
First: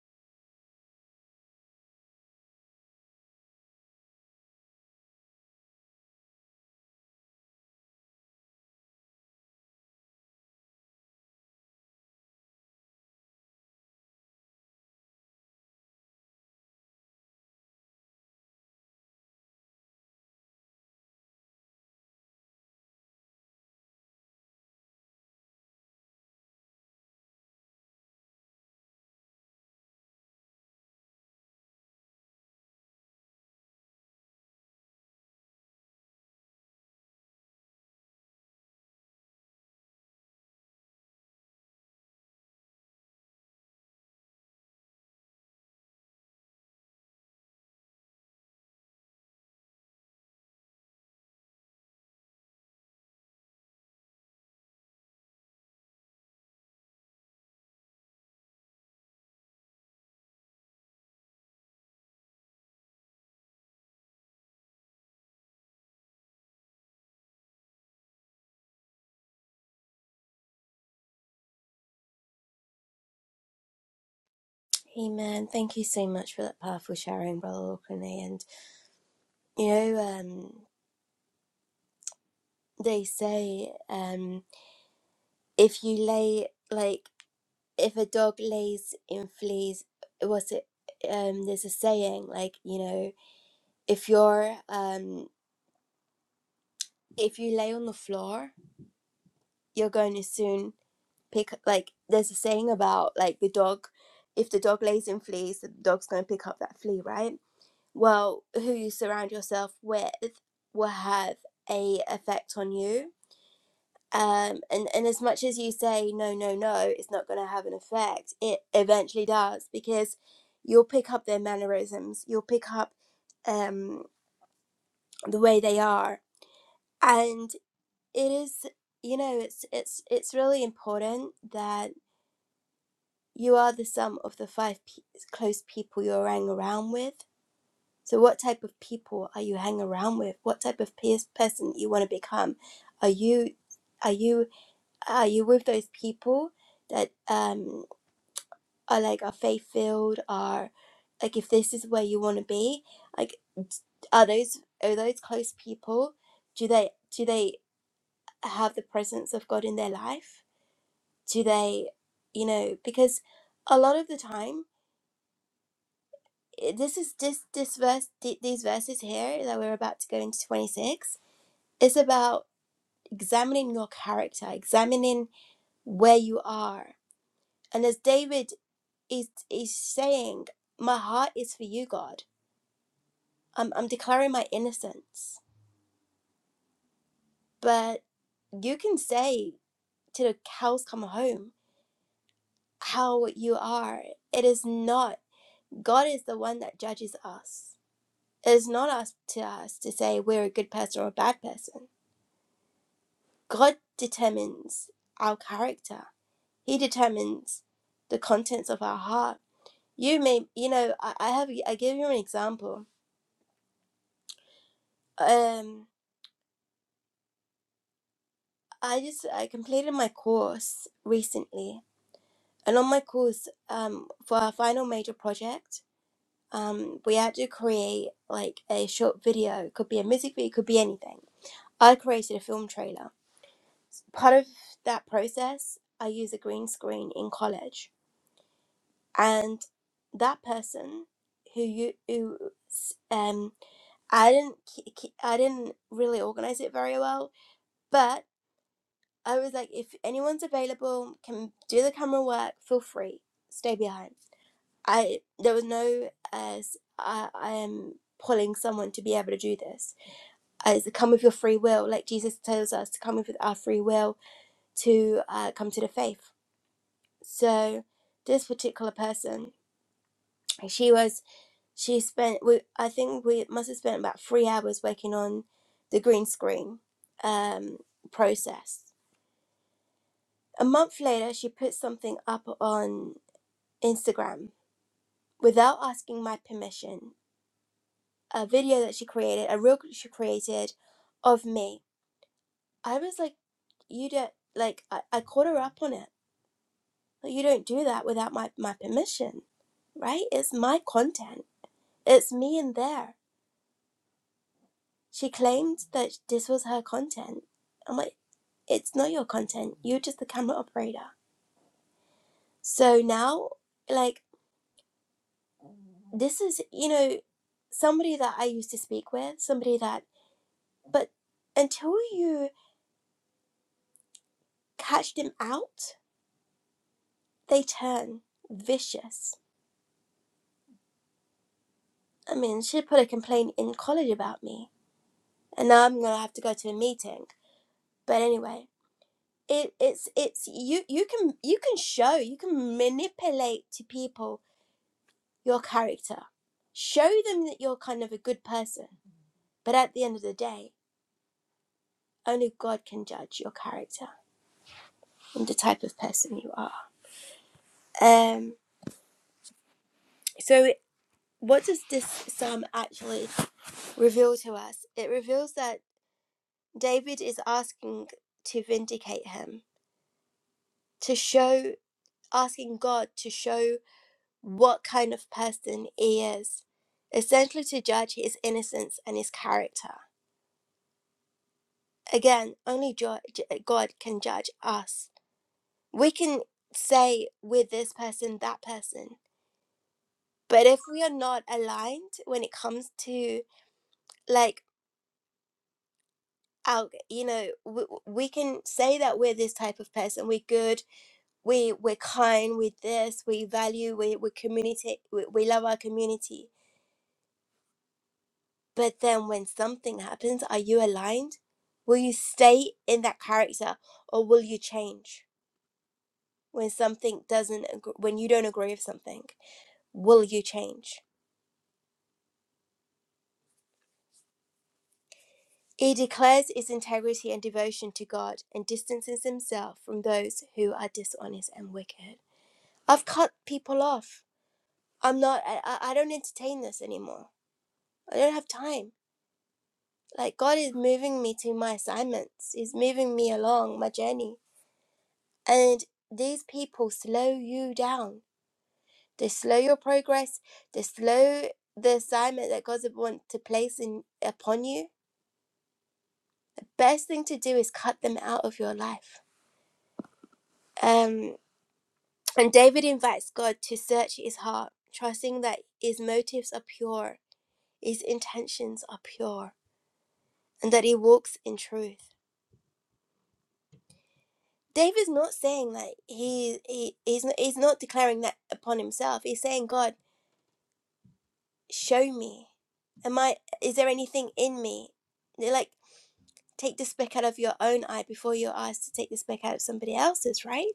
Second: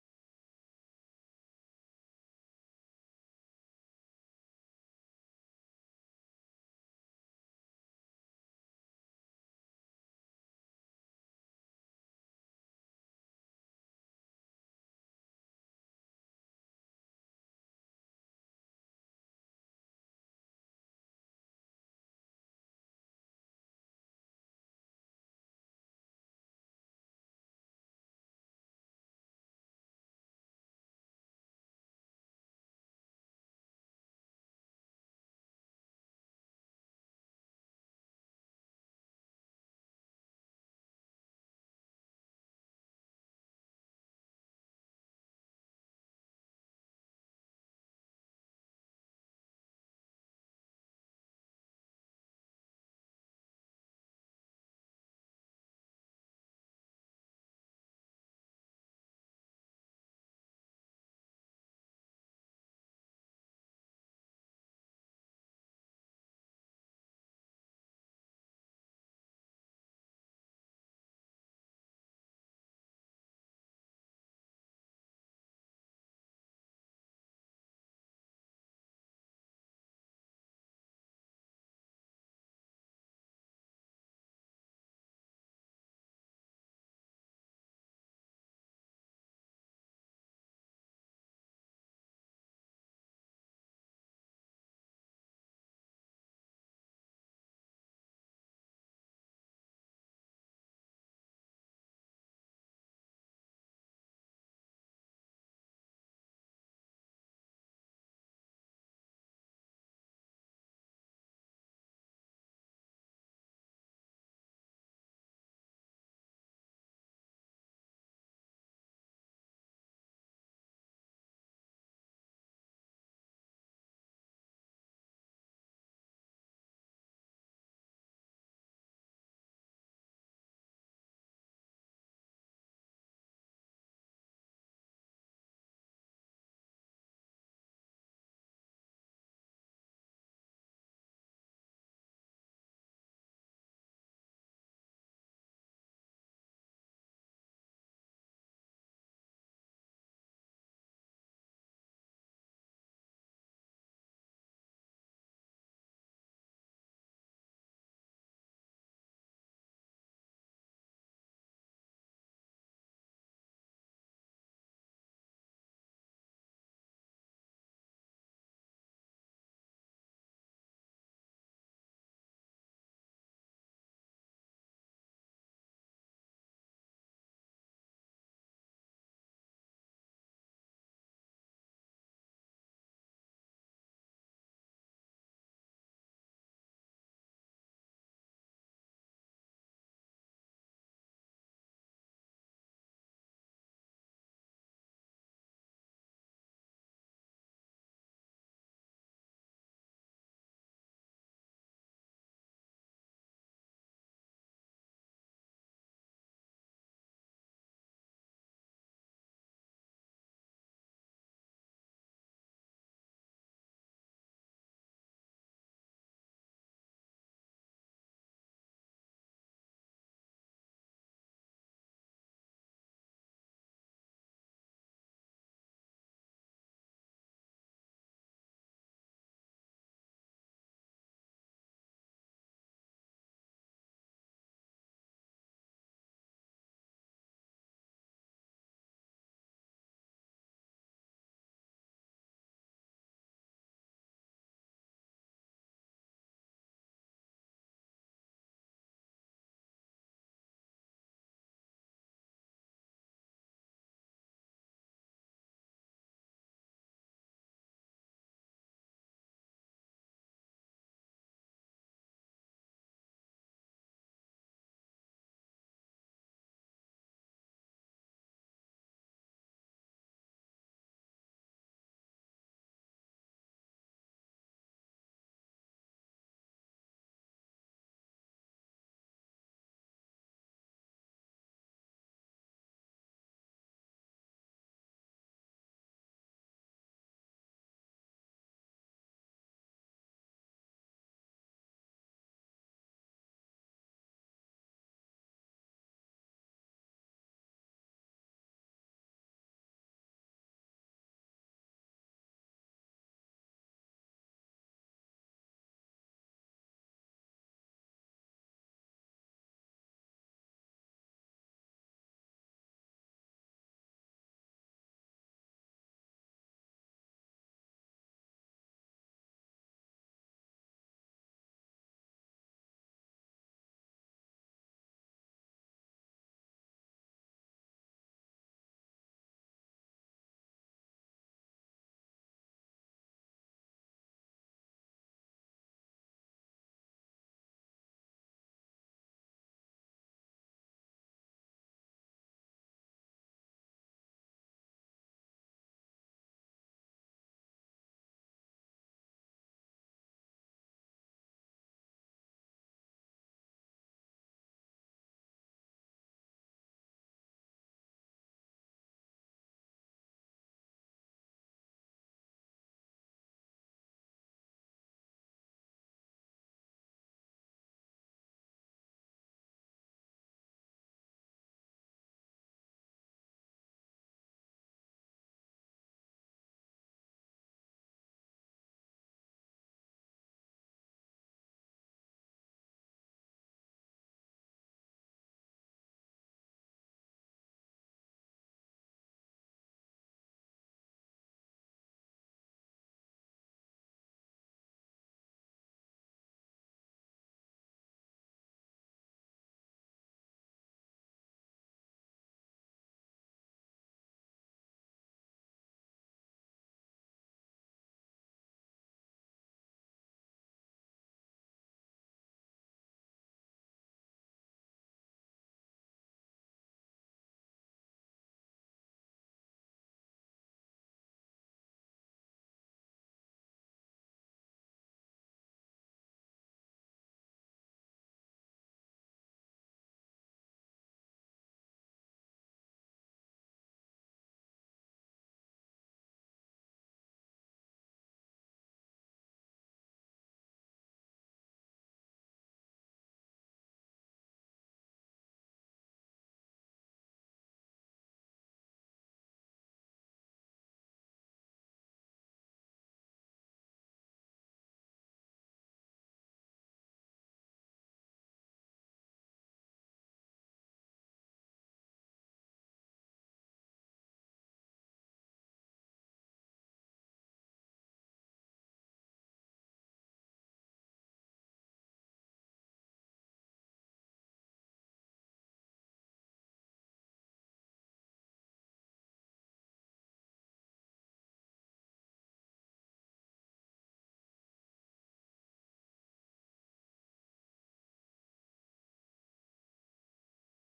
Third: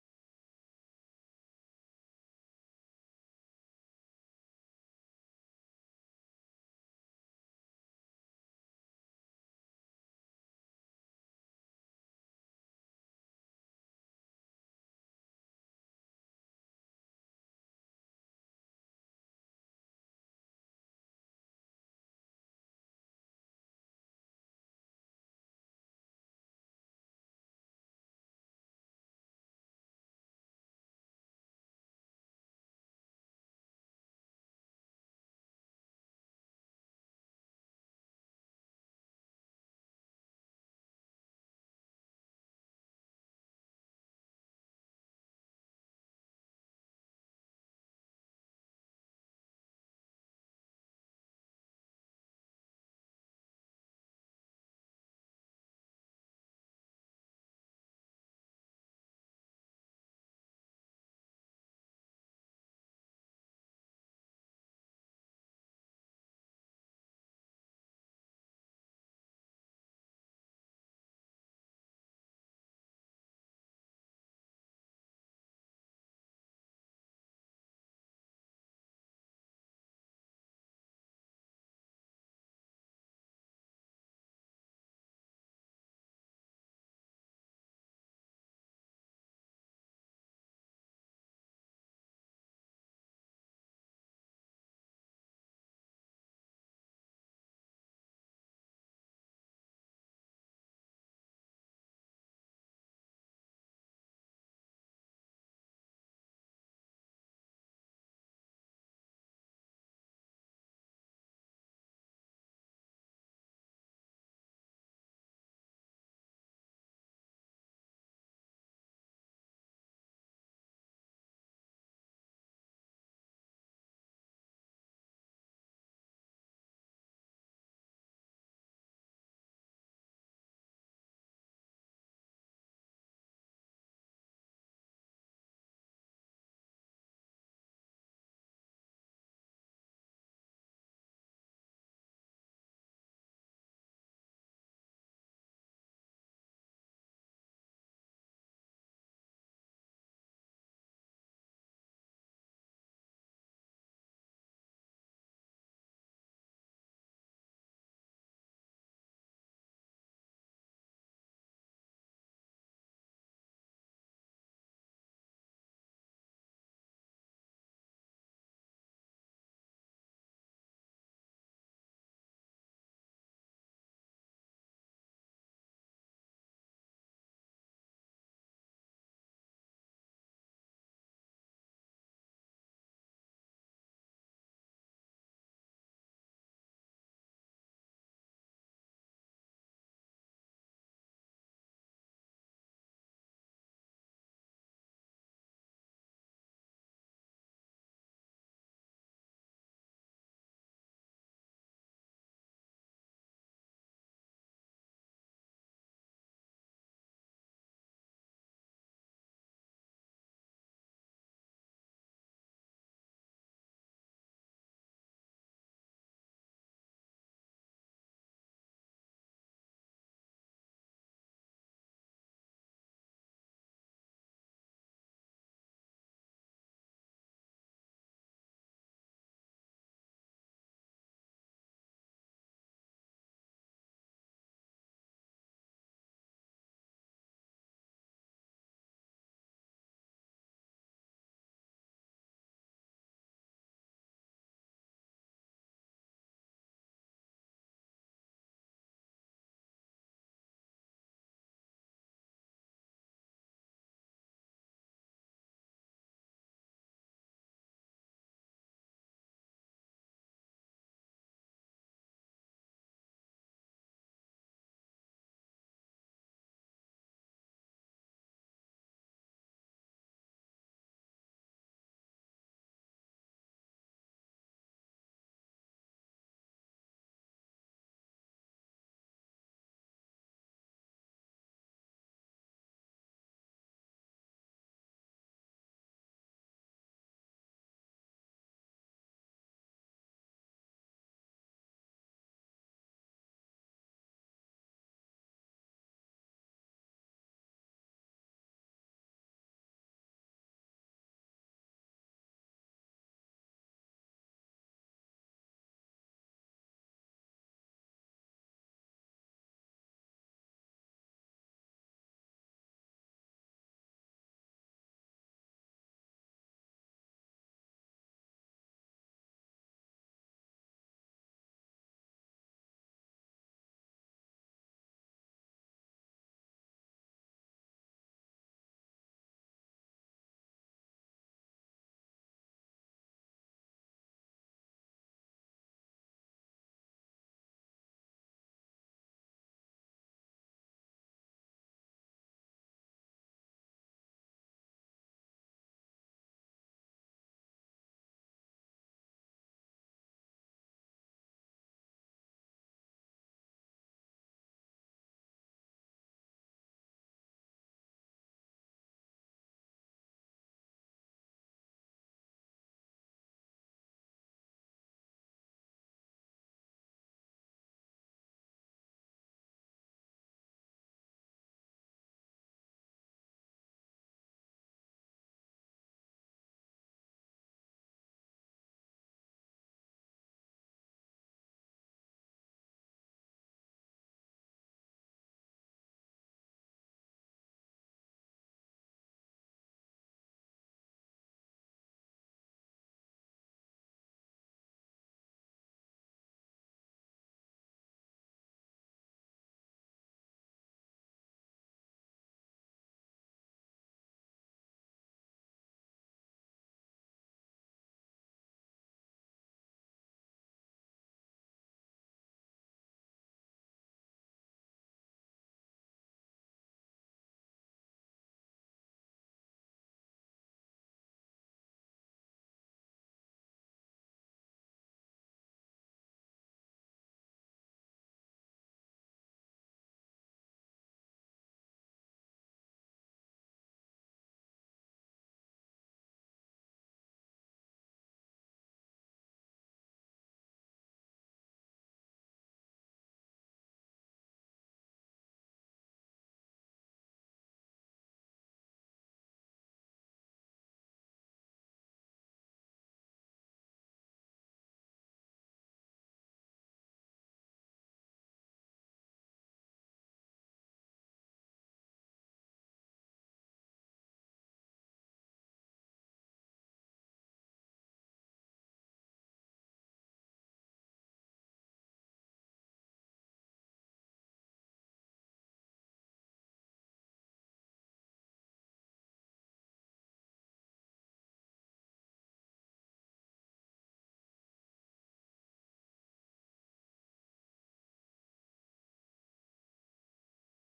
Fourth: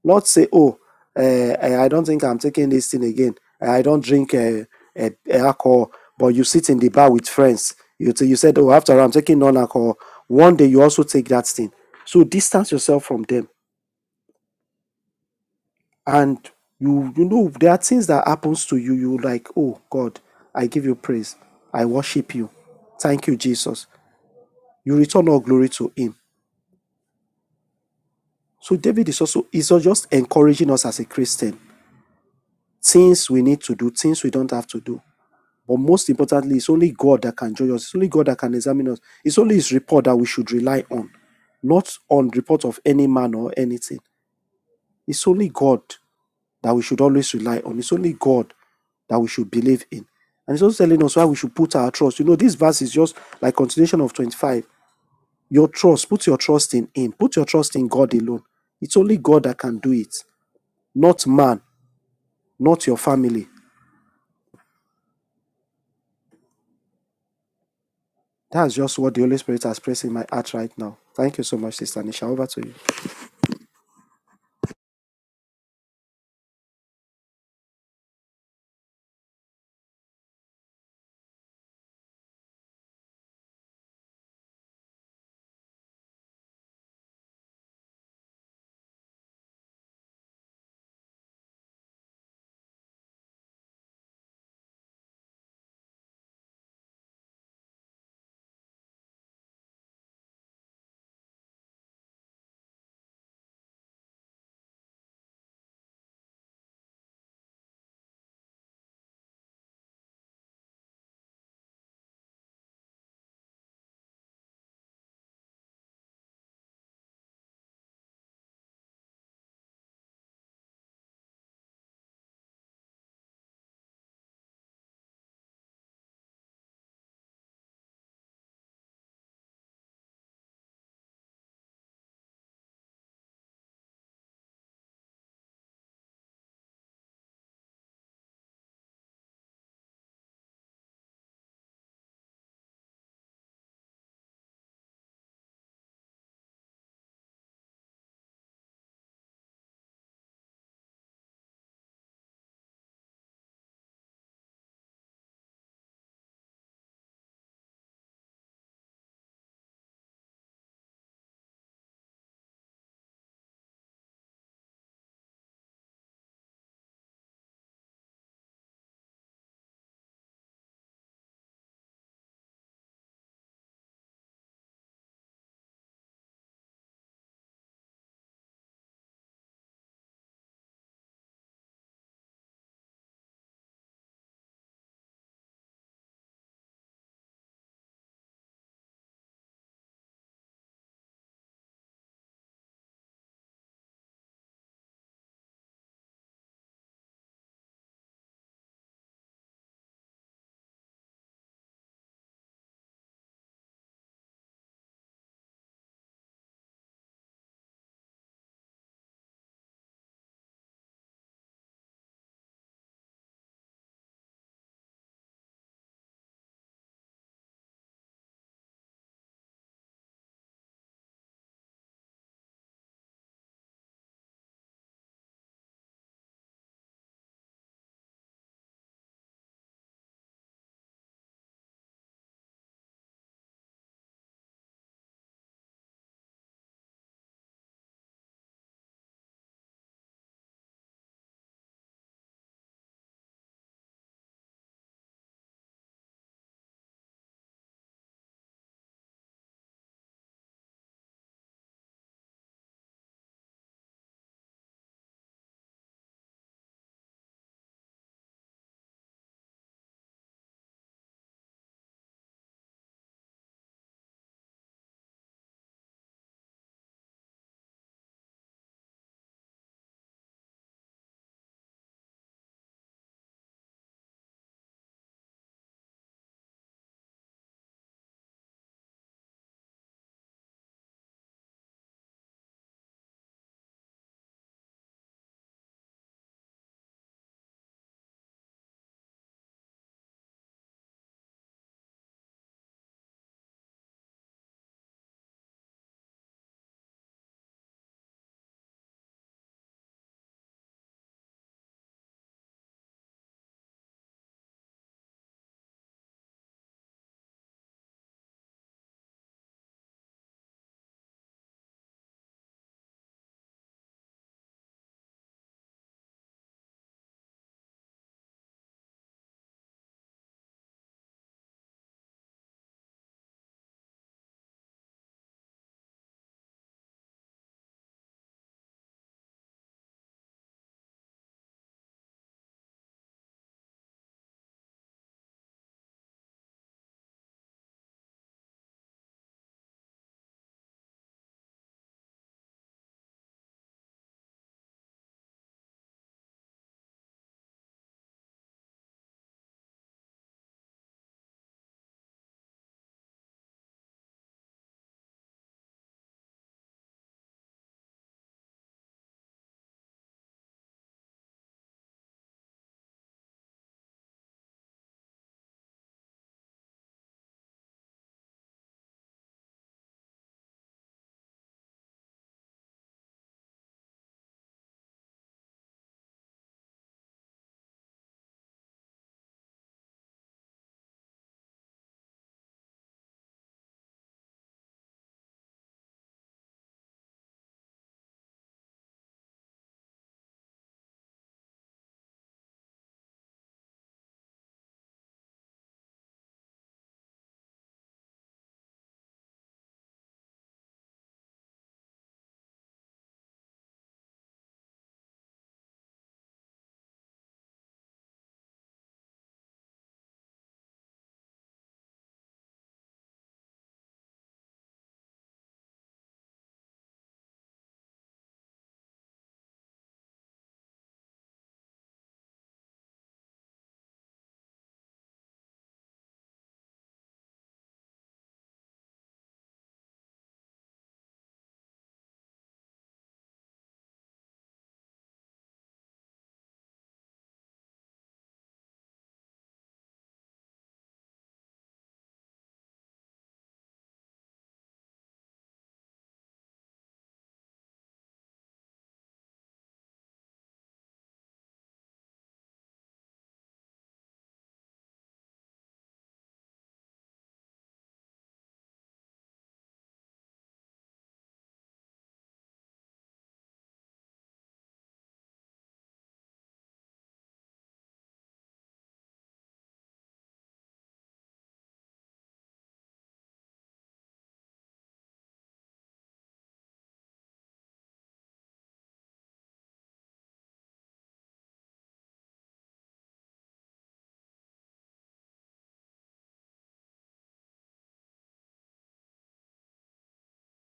Not say, oh, uh, I don't think I'm taking this thing again. I don't drink uh, uh, alcohol. But you sit in the bar with friends. You, t- you said, oh, after I'm taking non alcohol. One day you also take that thing. So distance yourself from them. And you you know, there are things that happens to you. You like, oh God, I give you praise. I worship you. Thank you, Jesus. You return all glory to him. So David is also is just encouraging us as a Christian. Things we need to do, things we don't have to do. But most importantly, it's only God that can judge us. It's only God that can examine us. It's only His report that we should rely on, not on report of any man or anything. It's only God that we should always rely on. It's only God that we should believe in. And it's also telling us why we should put our trust. You know, this verse is just like continuation of 25. Your trust, put your trust in Him. Put your trust in God alone. It's only God that can do it, not man, not your family. That's just what the Holy Spirit has pressed in my heart right now. Thank you so much, Sister Nisha. Over to you. Amen. Thank you so much for that powerful sharing, Brother Orkney. And you know, um, they say um, if you lay like if a dog lays in fleas, what's it? Um, there's a saying like you know, if you're um, if you lay on the floor, you're going to soon pick like there's a saying about like the dog. If the dog lays in fleas, the dog's going to pick up that flea, right? well, who you surround yourself with will have a effect on you. Um, and, and as much as you say no, no, no, it's not going to have an effect, it eventually does because you'll pick up their mannerisms, you'll pick up um, the way they are, and it is you know it's it's it's really important that you are the sum of the five pe- close people you are hanging around with So, what type of people are you hang around with? What type of pers- person you want to become? Are you, are you, are you with those people that um are like are faith filled? Are like if this is where you want to be, like are those are those close people? Do they do they have the presence of God in their life? Do they, you know, because a lot of the time. eh, This is this this verse th- these verses here that we're about to go into twenty six. It's about examining your character, examining where you are. And as David is is saying, My heart is for you, God. I'm I'm declaring my innocence. But you can say to the cows come home how you are. It is not God is the one that judges us. It is not us to us to say we're a good person or a bad person. God determines our character. He determines the contents of our heart You may, you know, I, I have, I give you an example. Um, I just, I completed my course recently, and on my course, um, for our final major project, um, we had to create like a short video. It could be a music video, it could be anything. I created a film trailer. Part of that process, I use a green screen in college, and that person who you, who, um, I didn't, ke- ke- I didn't really organize it very well But I was like, if anyone's available, can do the camera work, feel free. Stay behind. I there was no as I I am pulling someone to be able to do this. As to come with your free will, like Jesus tells us to come with our free will to uh, come to the faith. So this particular person, she was she spent we I think we must have spent about three hours working on the green screen um, process A month later, she put something up on Instagram without asking my permission. A video that she created, a reel she created of me. I was like, you don't, like, I, I caught her up on it. Like, you don't do that without my, my permission, right? It's my content. It's me in there. She claimed that this was her content. I'm like, it's not your content. You're just the camera operator. So now, like, this is, you know, somebody that I used to speak with, somebody that, but until you catch them out, they turn vicious. I mean, she put a complaint in college about me, and now I'm gonna have to go to a meeting. But anyway, it, it's it's you you can you can show you can manipulate to people your character, show them that you're kind of a good person. But at the end of the day, only God can judge your character and the type of person you are. Um, so What does this psalm actually reveal to us? It reveals that David is asking to vindicate him, to show, asking God to show what kind of person he is, essentially to judge his innocence and his character. Again, only jo- God can judge us. We can say with this person, that person, but if we are not aligned when it comes to like out you know we, we can say that we're this type of person we're good we we're kind with this we value we we community we, we love our community but then when something happens are you aligned will you stay in that character or will you change when something doesn't agr- when you don't agree with something will you change he declares his integrity and devotion to god and distances himself from those who are dishonest and wicked i've cut people off I'm not, I, I don't entertain this anymore. I don't have time. Like, God is moving me to my assignments, He's moving me along my journey. And these people slow you down. They slow your progress, they slow the assignment that God wants to place in upon you. The best thing to do is cut them out of your life. Um, and David invites God to search his heart, trusting that his motives are pure, his intentions are pure, and that he walks in truth. Dave is not saying like he, he he's not, he's not declaring that upon himself. He's saying, God, show me. Am I? Is there anything in me? They're like take the speck out of your own eye before you're asked to take the speck out of somebody else's, right?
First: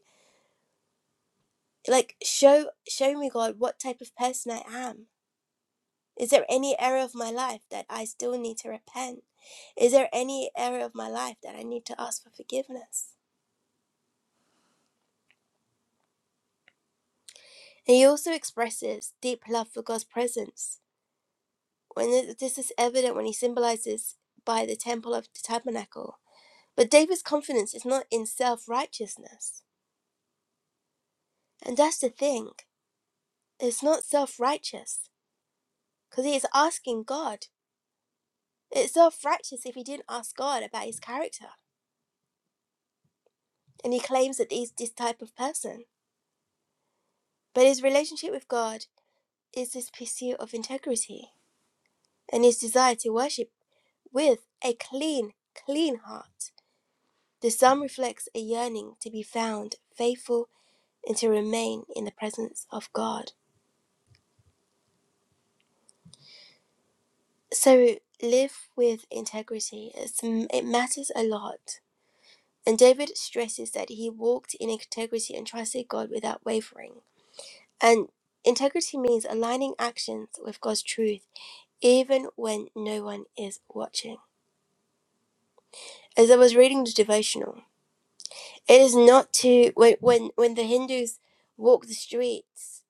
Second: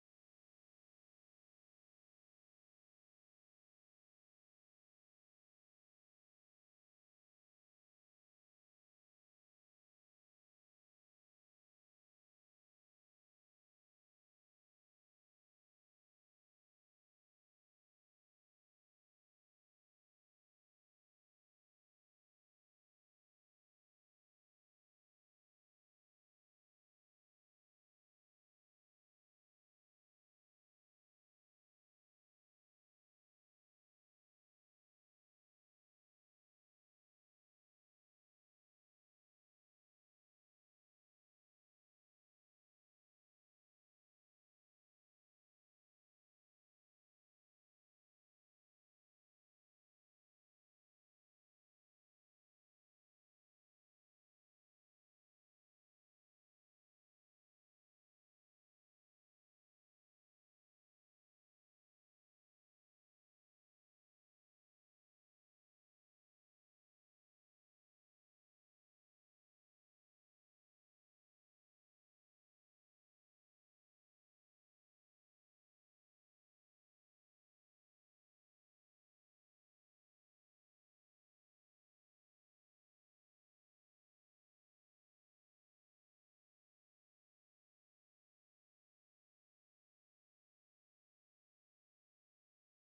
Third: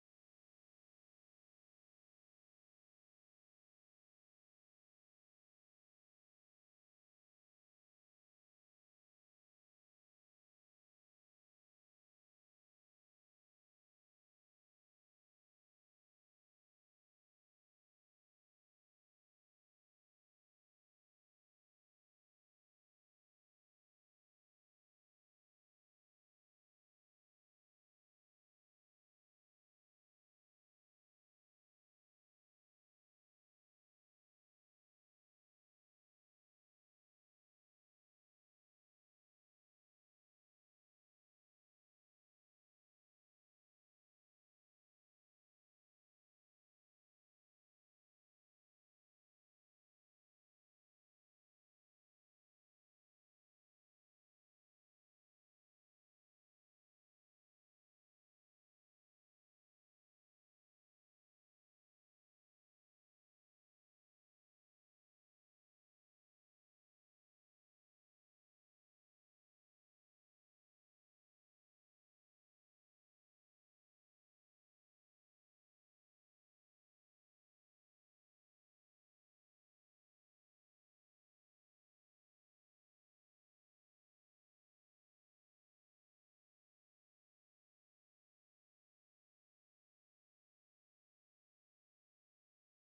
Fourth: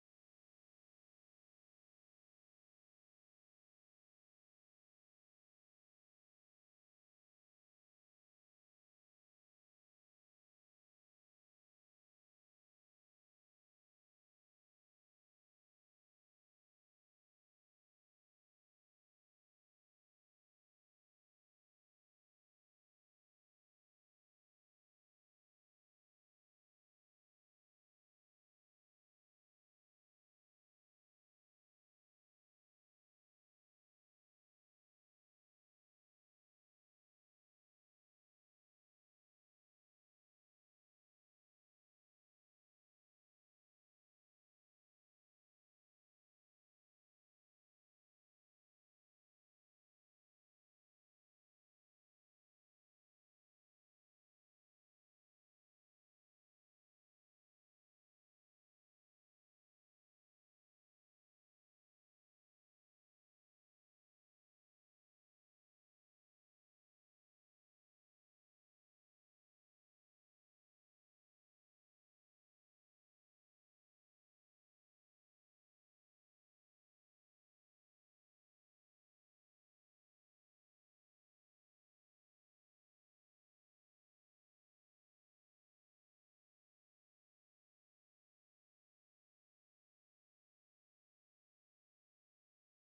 Like show show me, God, what type of person I am. Is there any area of my life that I still need to repent? Is there any area of my life that I need to ask for forgiveness? And he also expresses deep love for God's presence when th- this is evident when he symbolizes by the temple of the tabernacle. But David's confidence is not in self righteousness. And that's the thing, it's not self righteous because he is asking God. It's self righteous if he didn't ask God about his character. And he claims that he's this type of person. But his relationship with God is his pursuit of integrity and his desire to worship with a clean, clean heart. The psalm reflects a yearning to be found faithful and to remain in the presence of God. So live with integrity. It's, it matters a lot. And David stresses that he walked in integrity and trusted God without wavering. And integrity means aligning actions with God's truth, even when no one is watching. As I was reading the devotional, it is not to when when, when the Hindus walk the streets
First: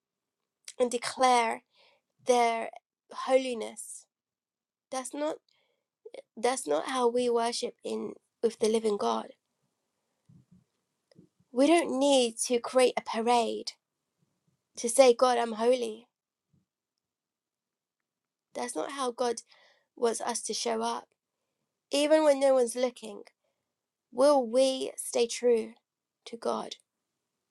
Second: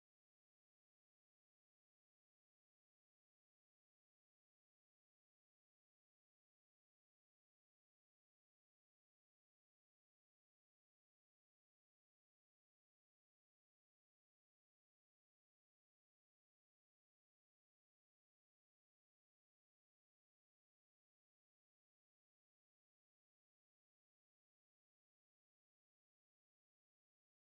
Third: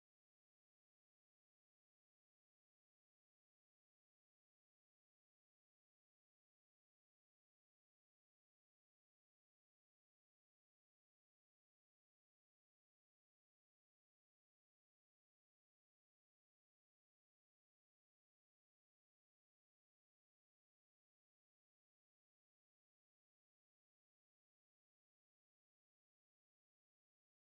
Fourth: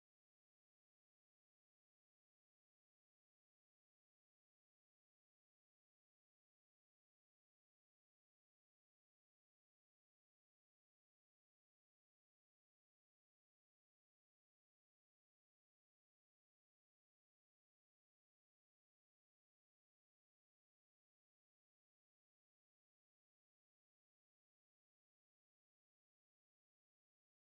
and declare their holiness. That's not That's not how we worship in with the living God. We don't need to create a parade to say, God, I'm holy. That's not how God wants us to show up. Even when no one's looking, will we stay true to God?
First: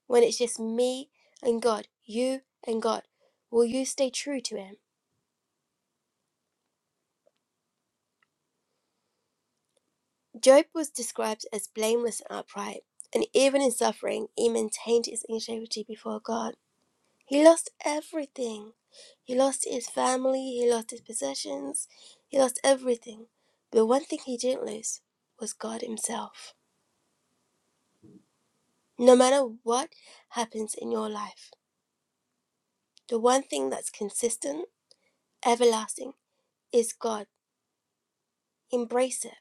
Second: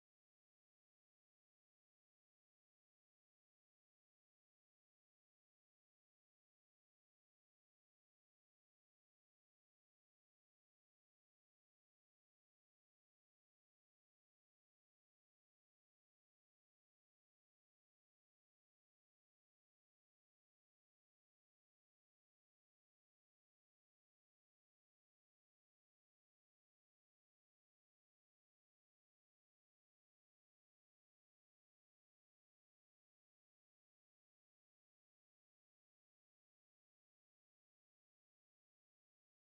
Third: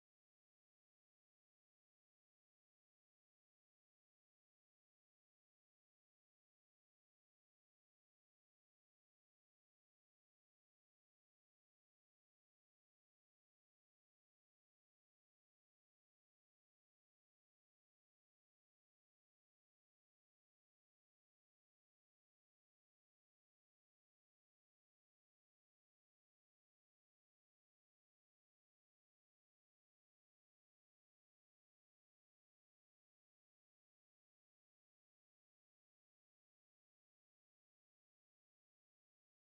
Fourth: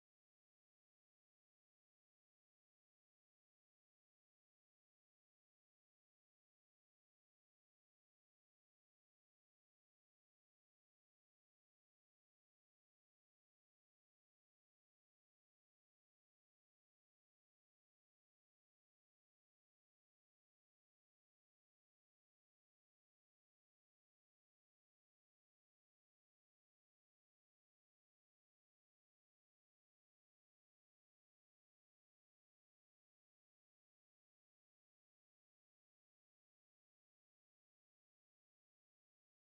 When it's just me and God, you and God, will you stay true to Him? Job was described as blameless and upright, and even in suffering, he maintained his integrity before God. He lost everything. He lost his family, he lost his possessions, he lost everything. But one thing he didn't lose was God Himself. No matter what happens in your life, the one thing that's consistent, everlasting, is God. Embrace it.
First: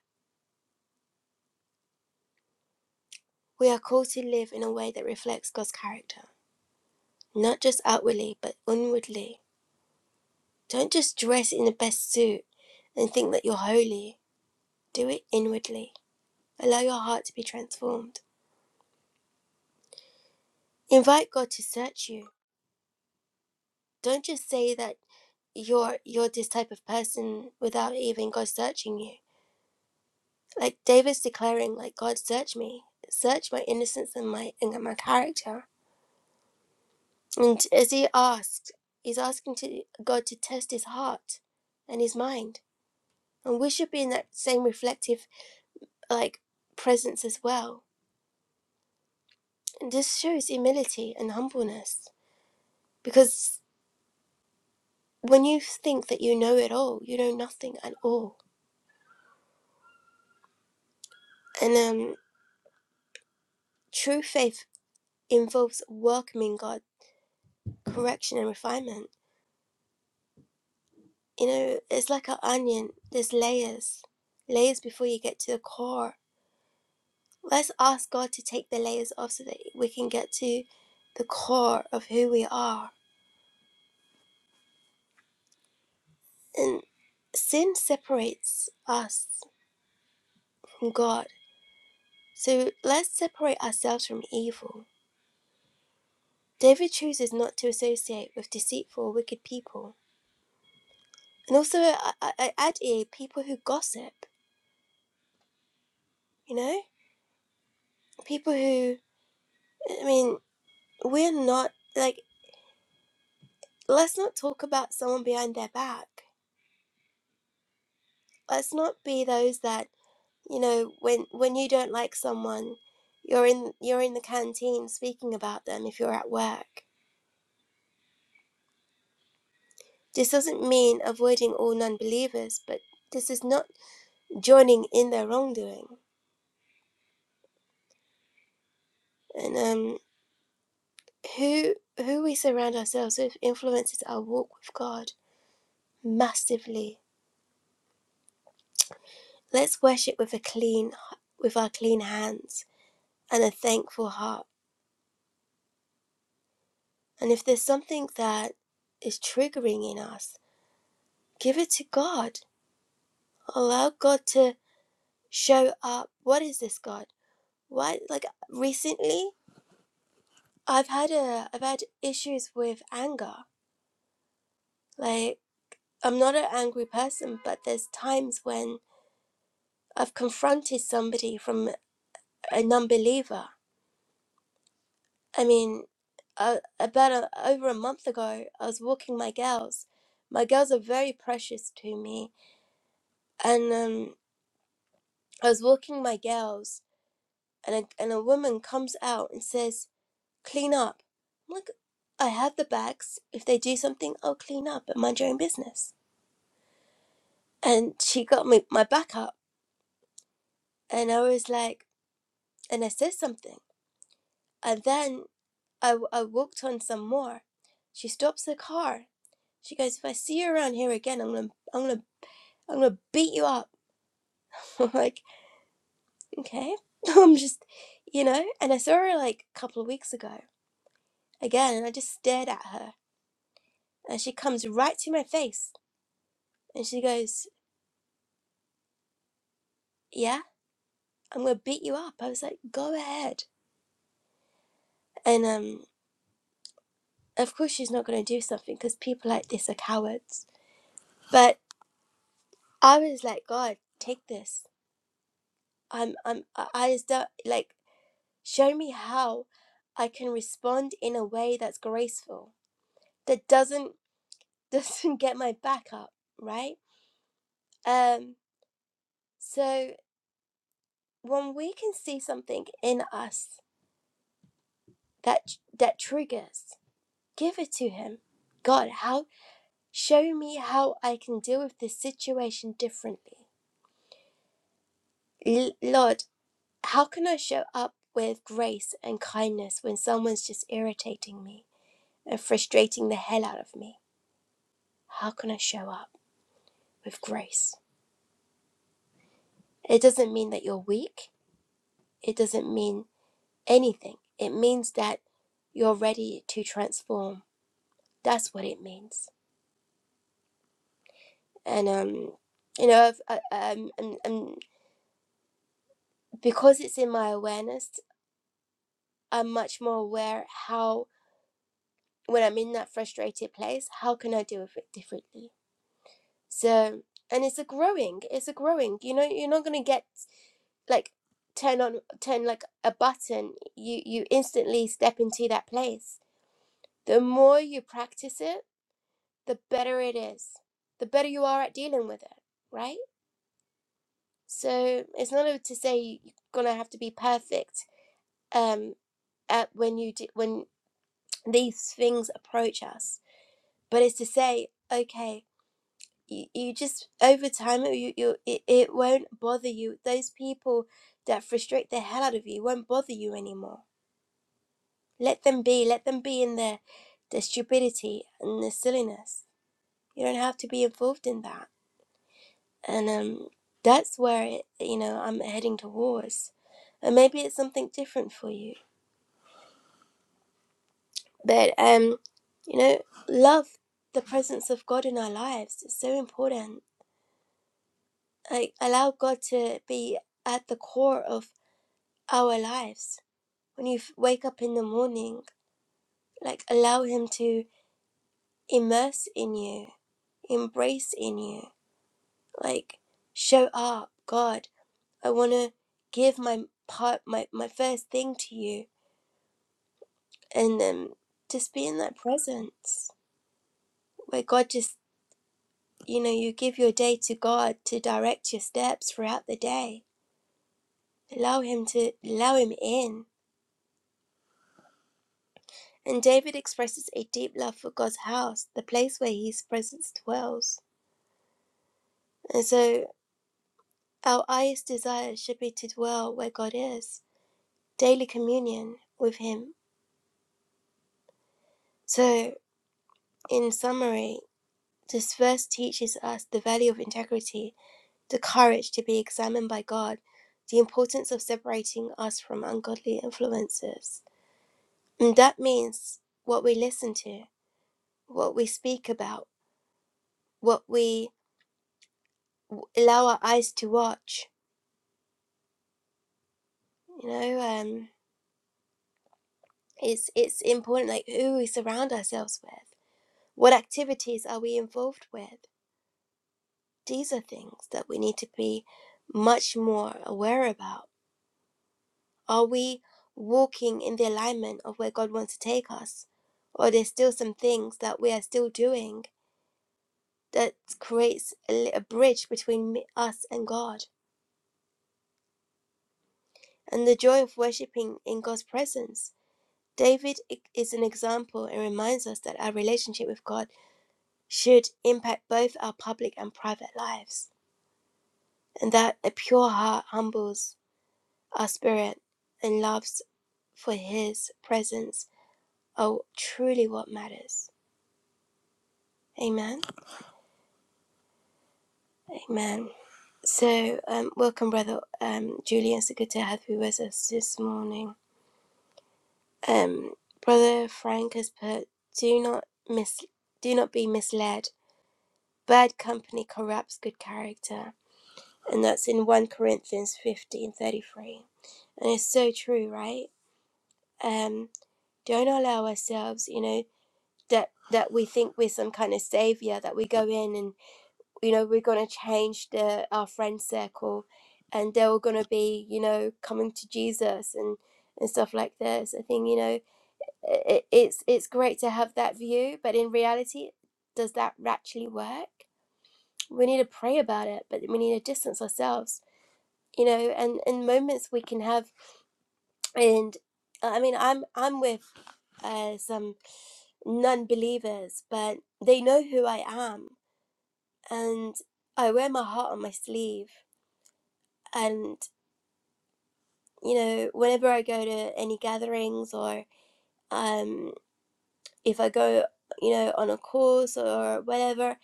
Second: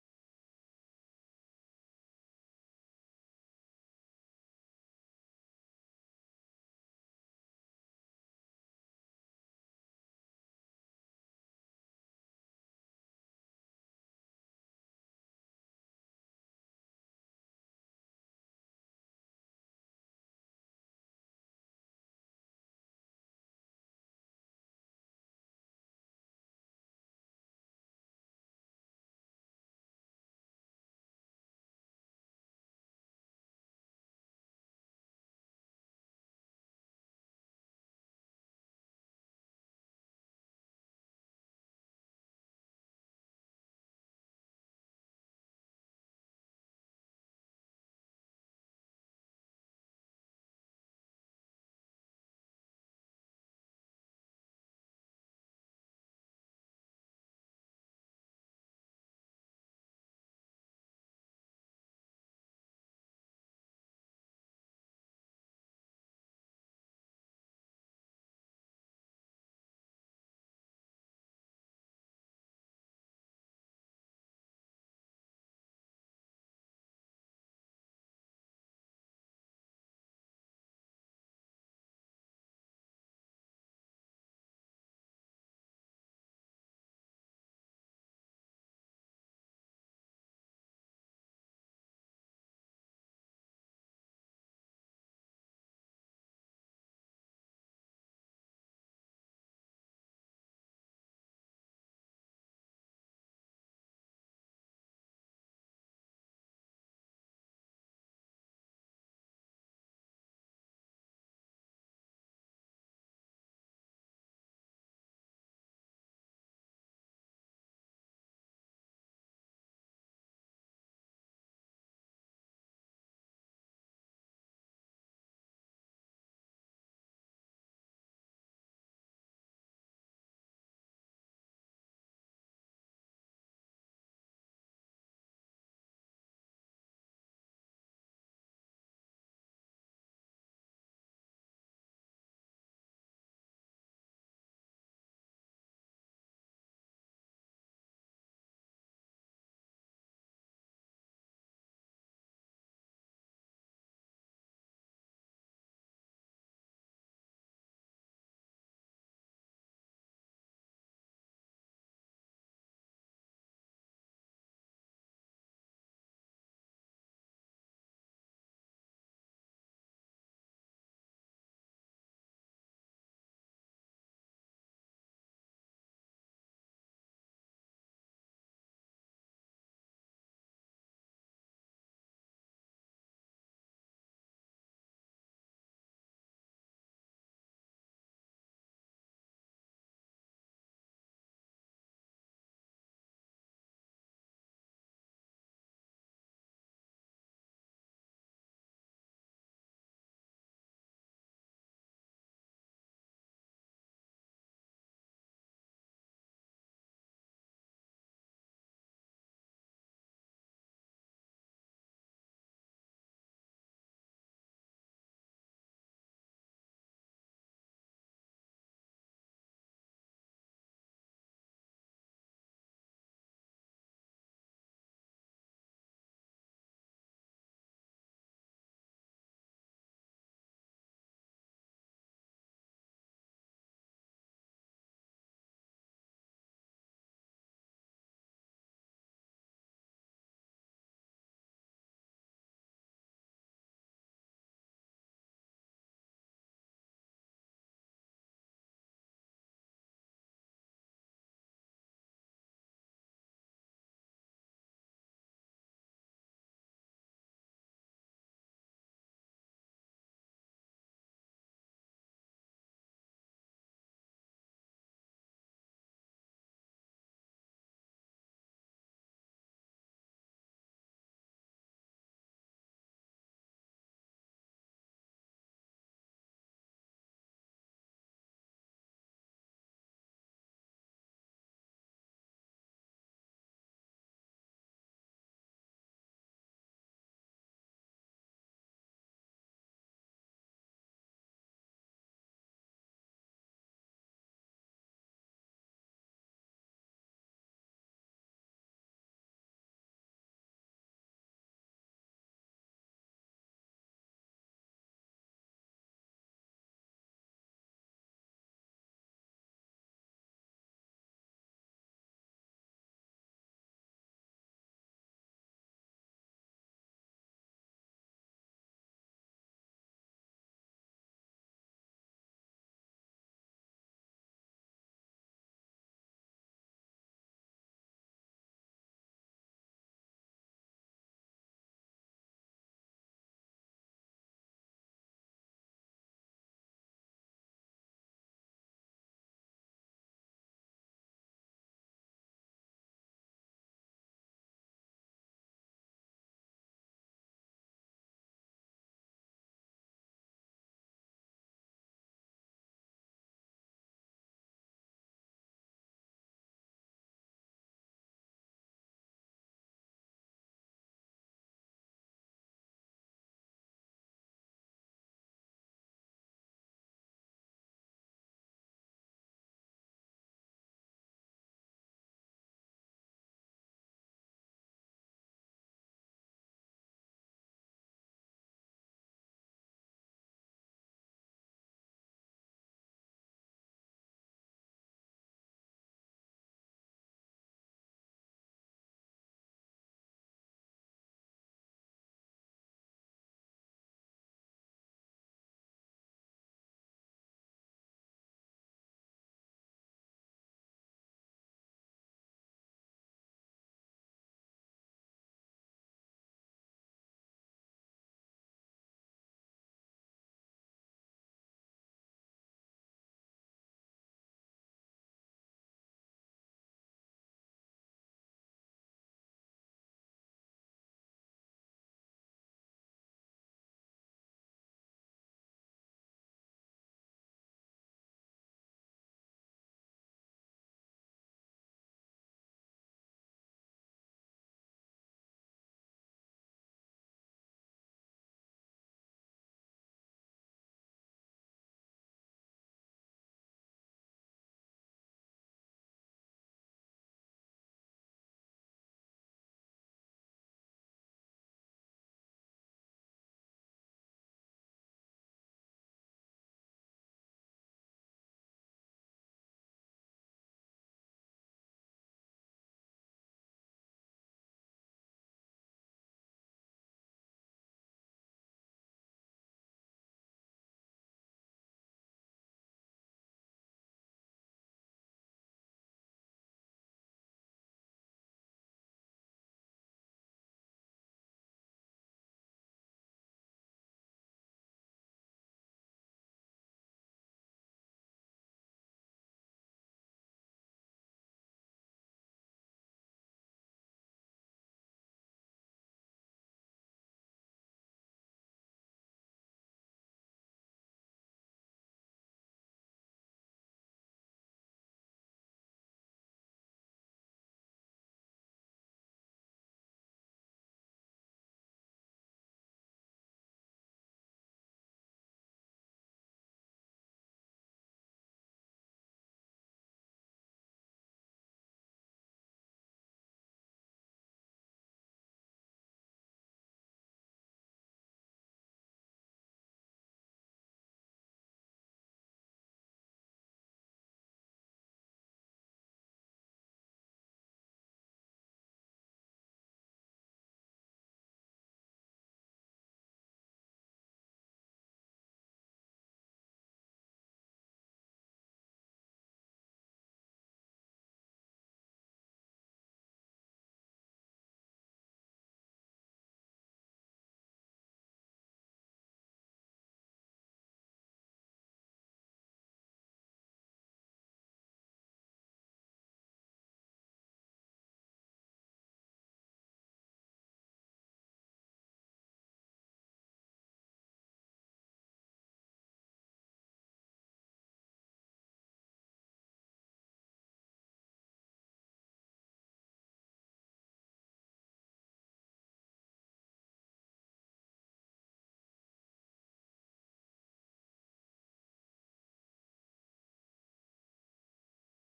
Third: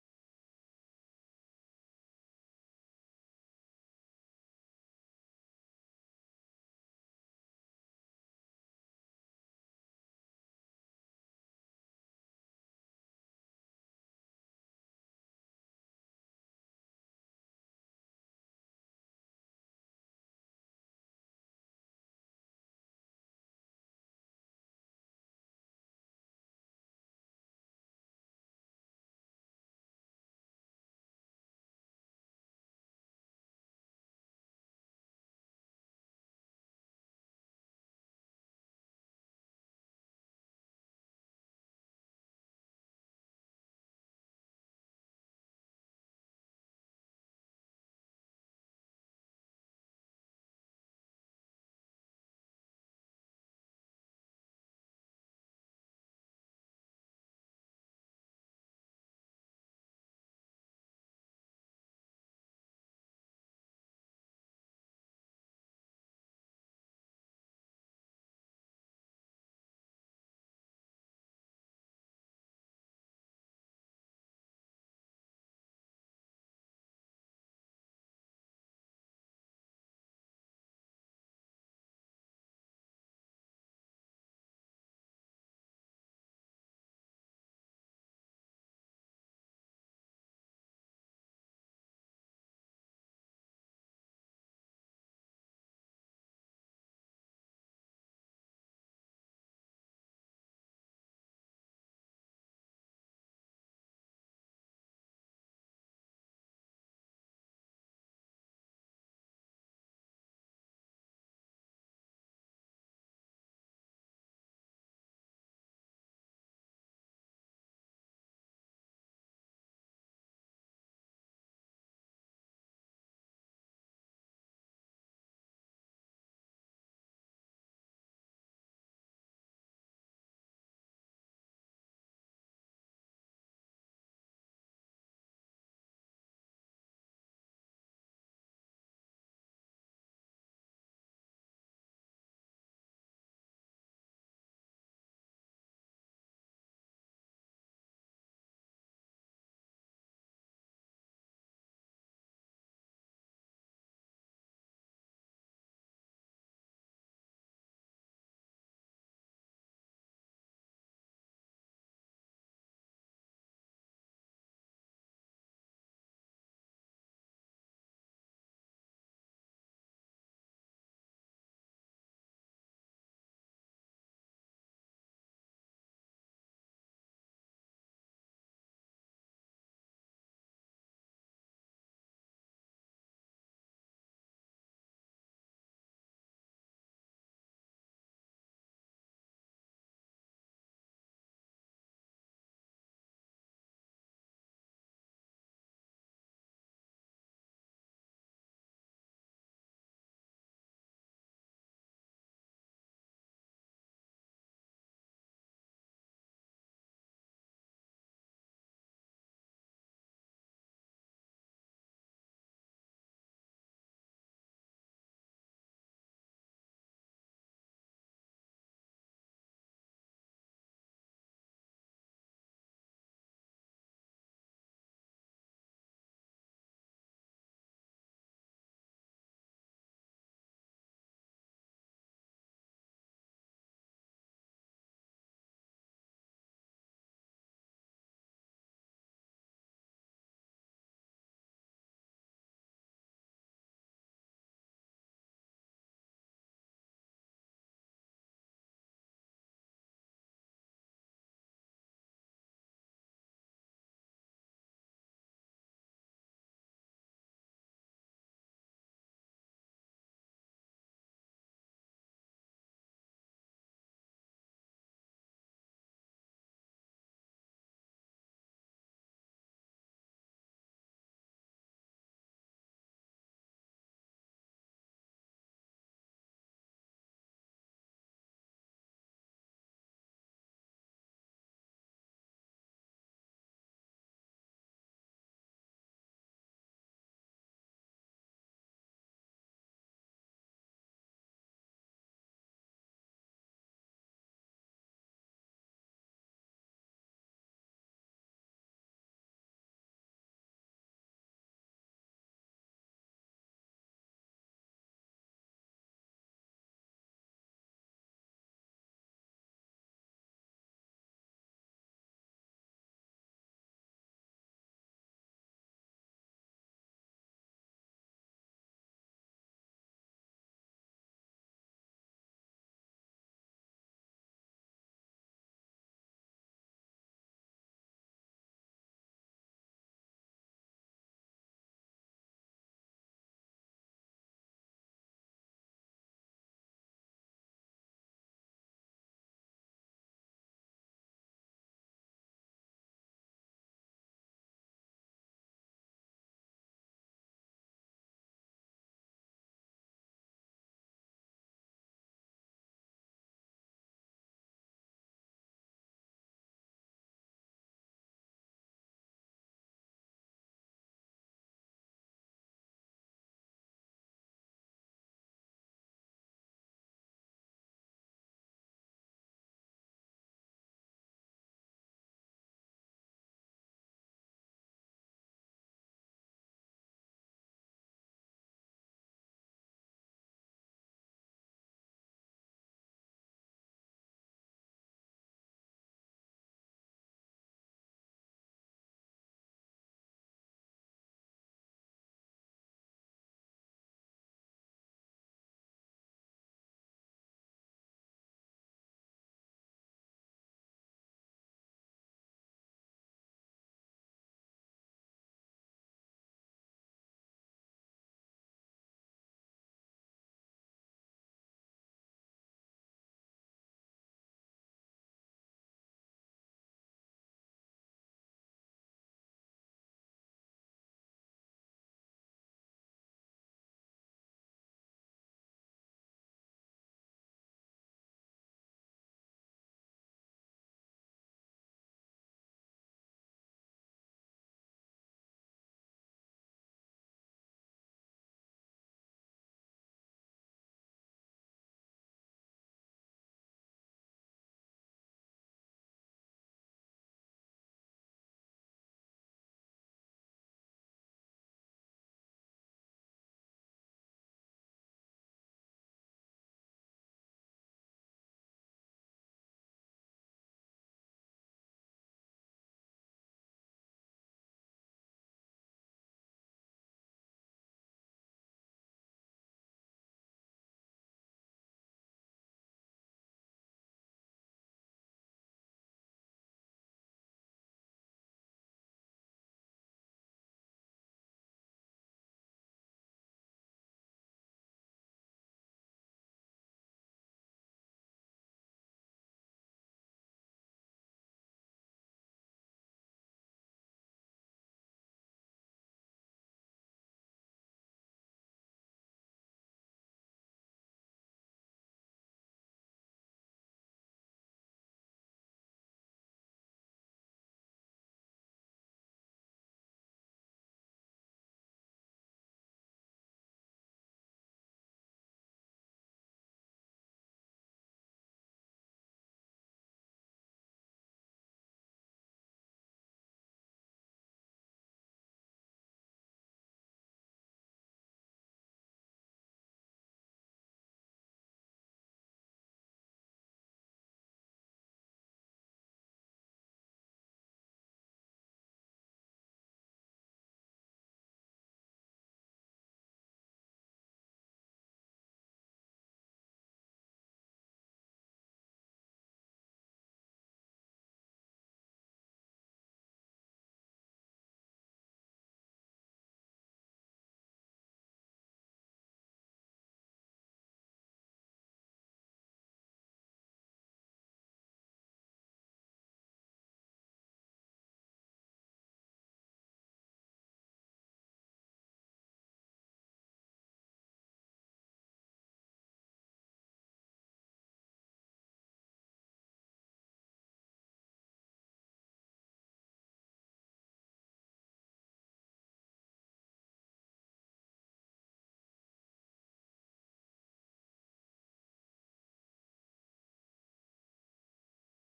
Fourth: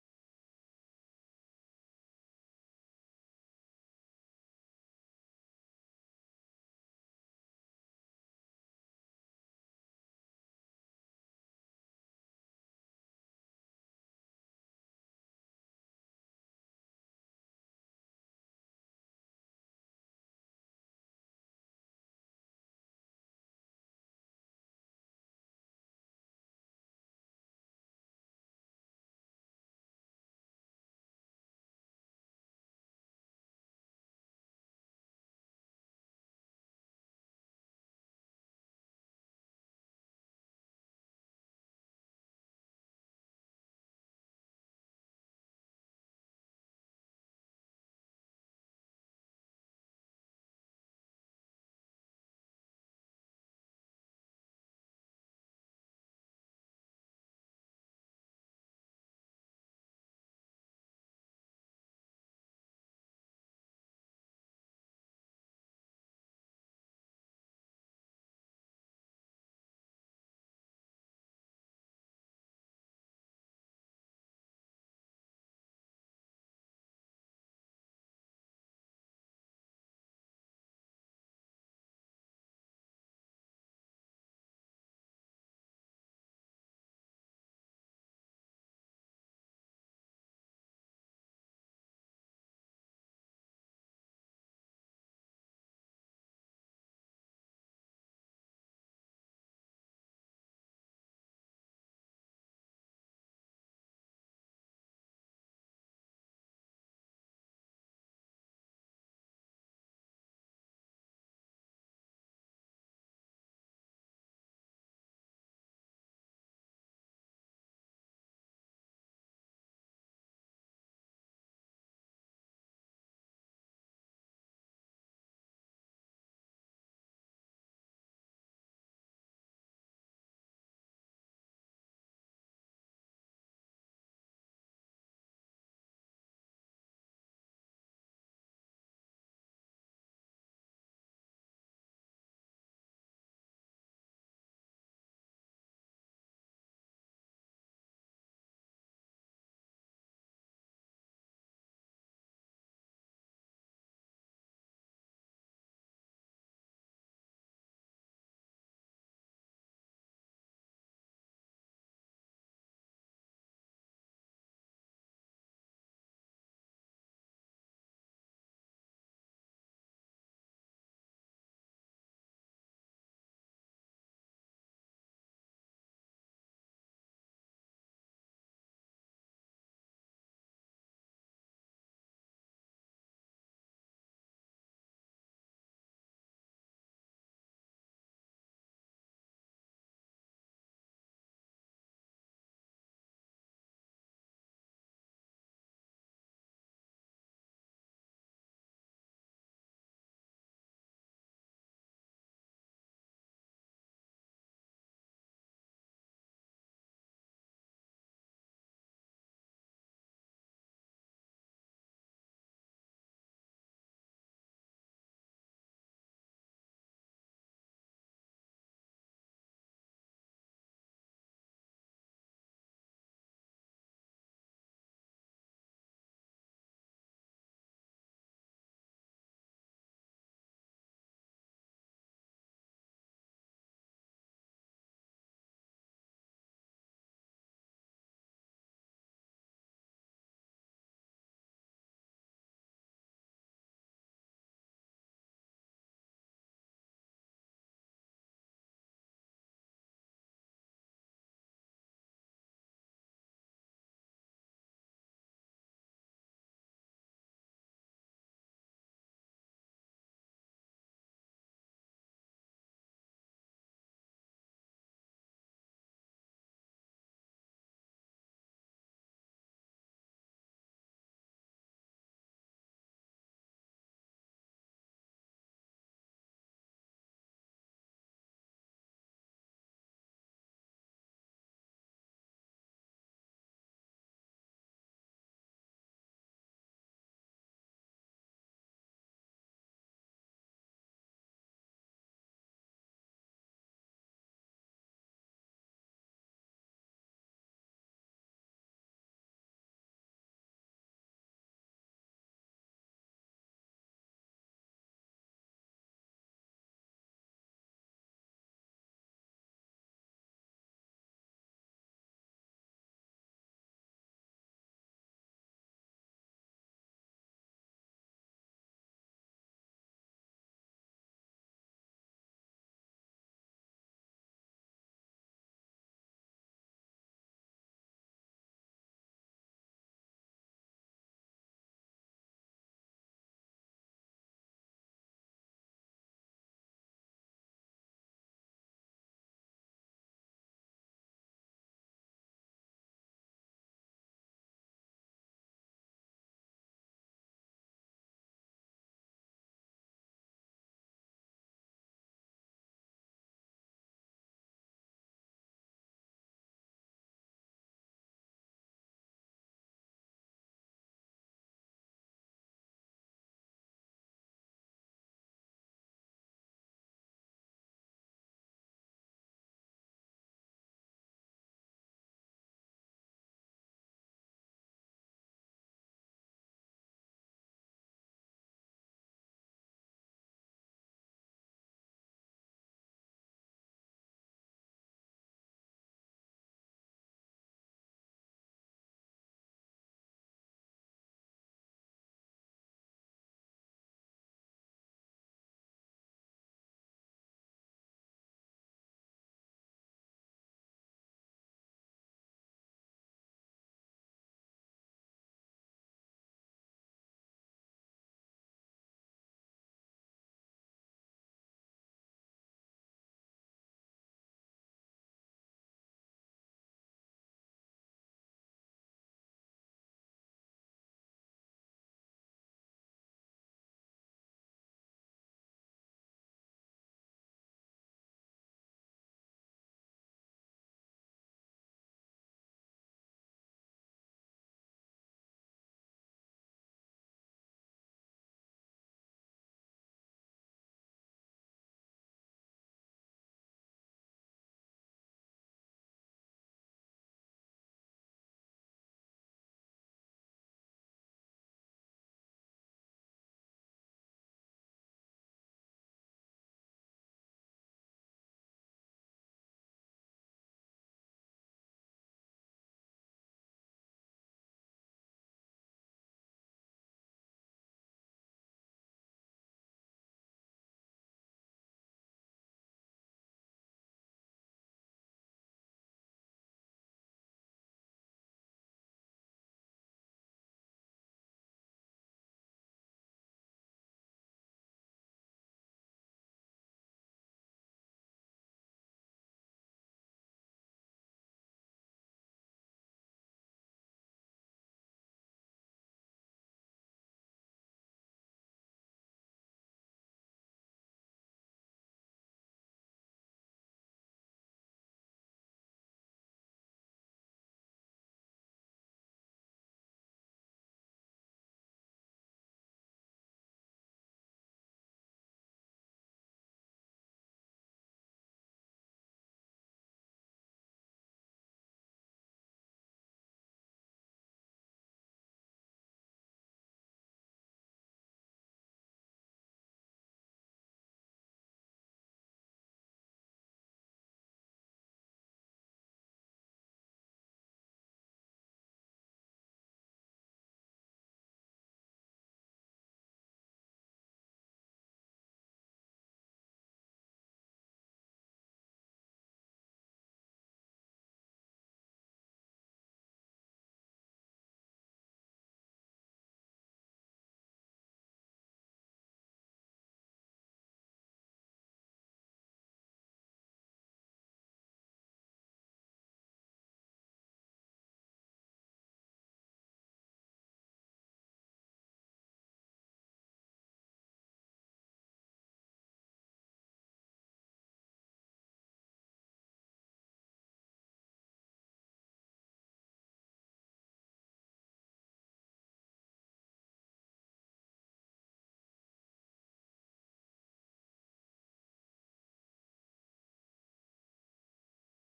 We are called to live in a way that reflects God's character, not just outwardly, but inwardly. Don't just dress in the best suit and think that you're holy. Do it inwardly. Allow your heart to be transformed. Invite God to search you. Don't just say that you're you're this type of person without even God searching you. Like David's declaring, like God search me, search my innocence and my and my character. And as he asked, he's asking to God to test his heart and his mind. And we should be in that same reflective like presence as well. And this shows humility and humbleness. Because when you think that you know it all, you know nothing at all. And um True faith involves welcoming God, correction, and refinement. You know, it's like an onion, there's layers, layers before you get to the core. Let's ask God to take the layers off so that we can get to the core of who we are. And sin separates us from God. So let's separate ourselves from evil. David chooses not to associate with deceitful, wicked people. And also, I, I add here people who gossip, you know? people who i mean we're not like let's not talk about someone behind their back let's not be those that you know when when you don't like someone you're in you're in the canteen speaking about them if you're at work this doesn't mean avoiding all non-believers but this is not joining in their wrongdoing and um who who we surround ourselves with influences our walk with god massively let's worship with a clean with our clean hands and a thankful heart. And if there's something that is triggering in us, give it to God. Allow God to show up. What is this, God? Why? Like recently, I've had a I've had issues with anger. Like I'm not an angry person, but there's times when I've confronted somebody from a non-believer. I mean, uh, about a, over a month ago, I was walking my girls. My girls are very precious to me, and um, I was walking my girls, and a, and a woman comes out and says, "Clean up." I'm like, I have the bags. If they do something, I'll clean up and mind your own business. And she got me my back up, and I was like, and I said something, and then I I walked on some more. She stops the car. She goes, "If I see you around here again, I'm gonna I'm gonna I'm gonna beat you up." I'm like, okay, I'm just, you know. And I saw her like a couple of weeks ago again, and I just stared at her And she comes right to my face and she goes, Yeah, I'm going to beat you up. I was like, Go ahead. And um, of course, she's not going to do something because people like this are cowards. But I was like, God, take this. I'm, I'm, I I just don't like, show me how I can respond in a way that's graceful, that doesn't, doesn't get my back up, right? Um, so when we can see something in us that that triggers Give it to him. God, how show me how I can deal with this situation differently. L- Lord, how can I show up with grace and kindness when someone's just irritating me and frustrating the hell out of me? How can I show up with grace? It doesn't mean that you're weak. It doesn't mean anything. It means that you're ready to transform. That's what it means. And um, you know, I've, I, um, and, and because it's in my awareness I'm much more aware how, when I'm in that frustrated place, how can I deal with it differently? So, and it's a growing, it's a growing. You know, you're not gonna get like turn on turn like a button you you instantly step into that place the more you practice it the better it is the better you are at dealing with it right so it's not to say you- you're gonna have to be perfect um at when you do, when these things approach us but it's to say okay you, you just over time you, you it, it won't bother you those people that frustrate the hell out of you won't bother you anymore let them be let them be in their their stupidity and their silliness you don't have to be involved in that and um that's where it, you know i'm heading towards and maybe it's something different for you but um you know love the presence of god in our lives is so important like allow God to be at the core of our lives. When you f- wake up in the morning, like allow Him to immerse in you, embrace in you, like show up, God. I want to give my part, my my first thing to you, and um, just be in that presence where God just, you know, you give your day to God to direct your steps throughout the day. Allow Him to allow Him in And David expresses a deep love for God's house, the place where his presence dwells. And so our highest desire should be to dwell where God is, daily communion with him. So, in summary, this verse teaches us the value of integrity, the courage to be examined by God, the importance of separating us from ungodly influences. And that means what we listen to, what we speak about, what we allow our eyes to watch, You know, um, it's it's important like who we surround ourselves with. What activities are we involved with? These are things that we need to be much more aware about. Are we walking in the alignment of where God wants to take us? Or there's still some things that we are still doing that creates a, li- a bridge between me, us and God. And the joy of worshipping in God's presence. David i- is an example and reminds us that our relationship with God should impact both our public and private lives, and that a pure heart humbles our spirit and loves for His presence are truly what matters. Amen. Amen. So, um, welcome, Brother um, Julian. So good to have you with us this morning. Um, Brother Frank has put, "Do not mis, do not be misled. Bad company corrupts good character," and that's in one Corinthians fifteen thirty three. And it's so true, right? Um, don't allow ourselves, you know, that that we think we're some kind of savior, that we go in and you know, we're gonna change the our friend circle and they're all gonna be, you know, coming to Jesus and and stuff like this. I think, you know, it, it's it's great to have that view, but in reality, does that actually work? We need to pray about it, but we need to distance ourselves, you know, and in moments we can have and uh, I mean I'm I'm with uh, some non-believers, but they know who I am, and I wear my heart on my sleeve. And you know, whenever I go to any gatherings or um, if I go, you know, on a course or whatever,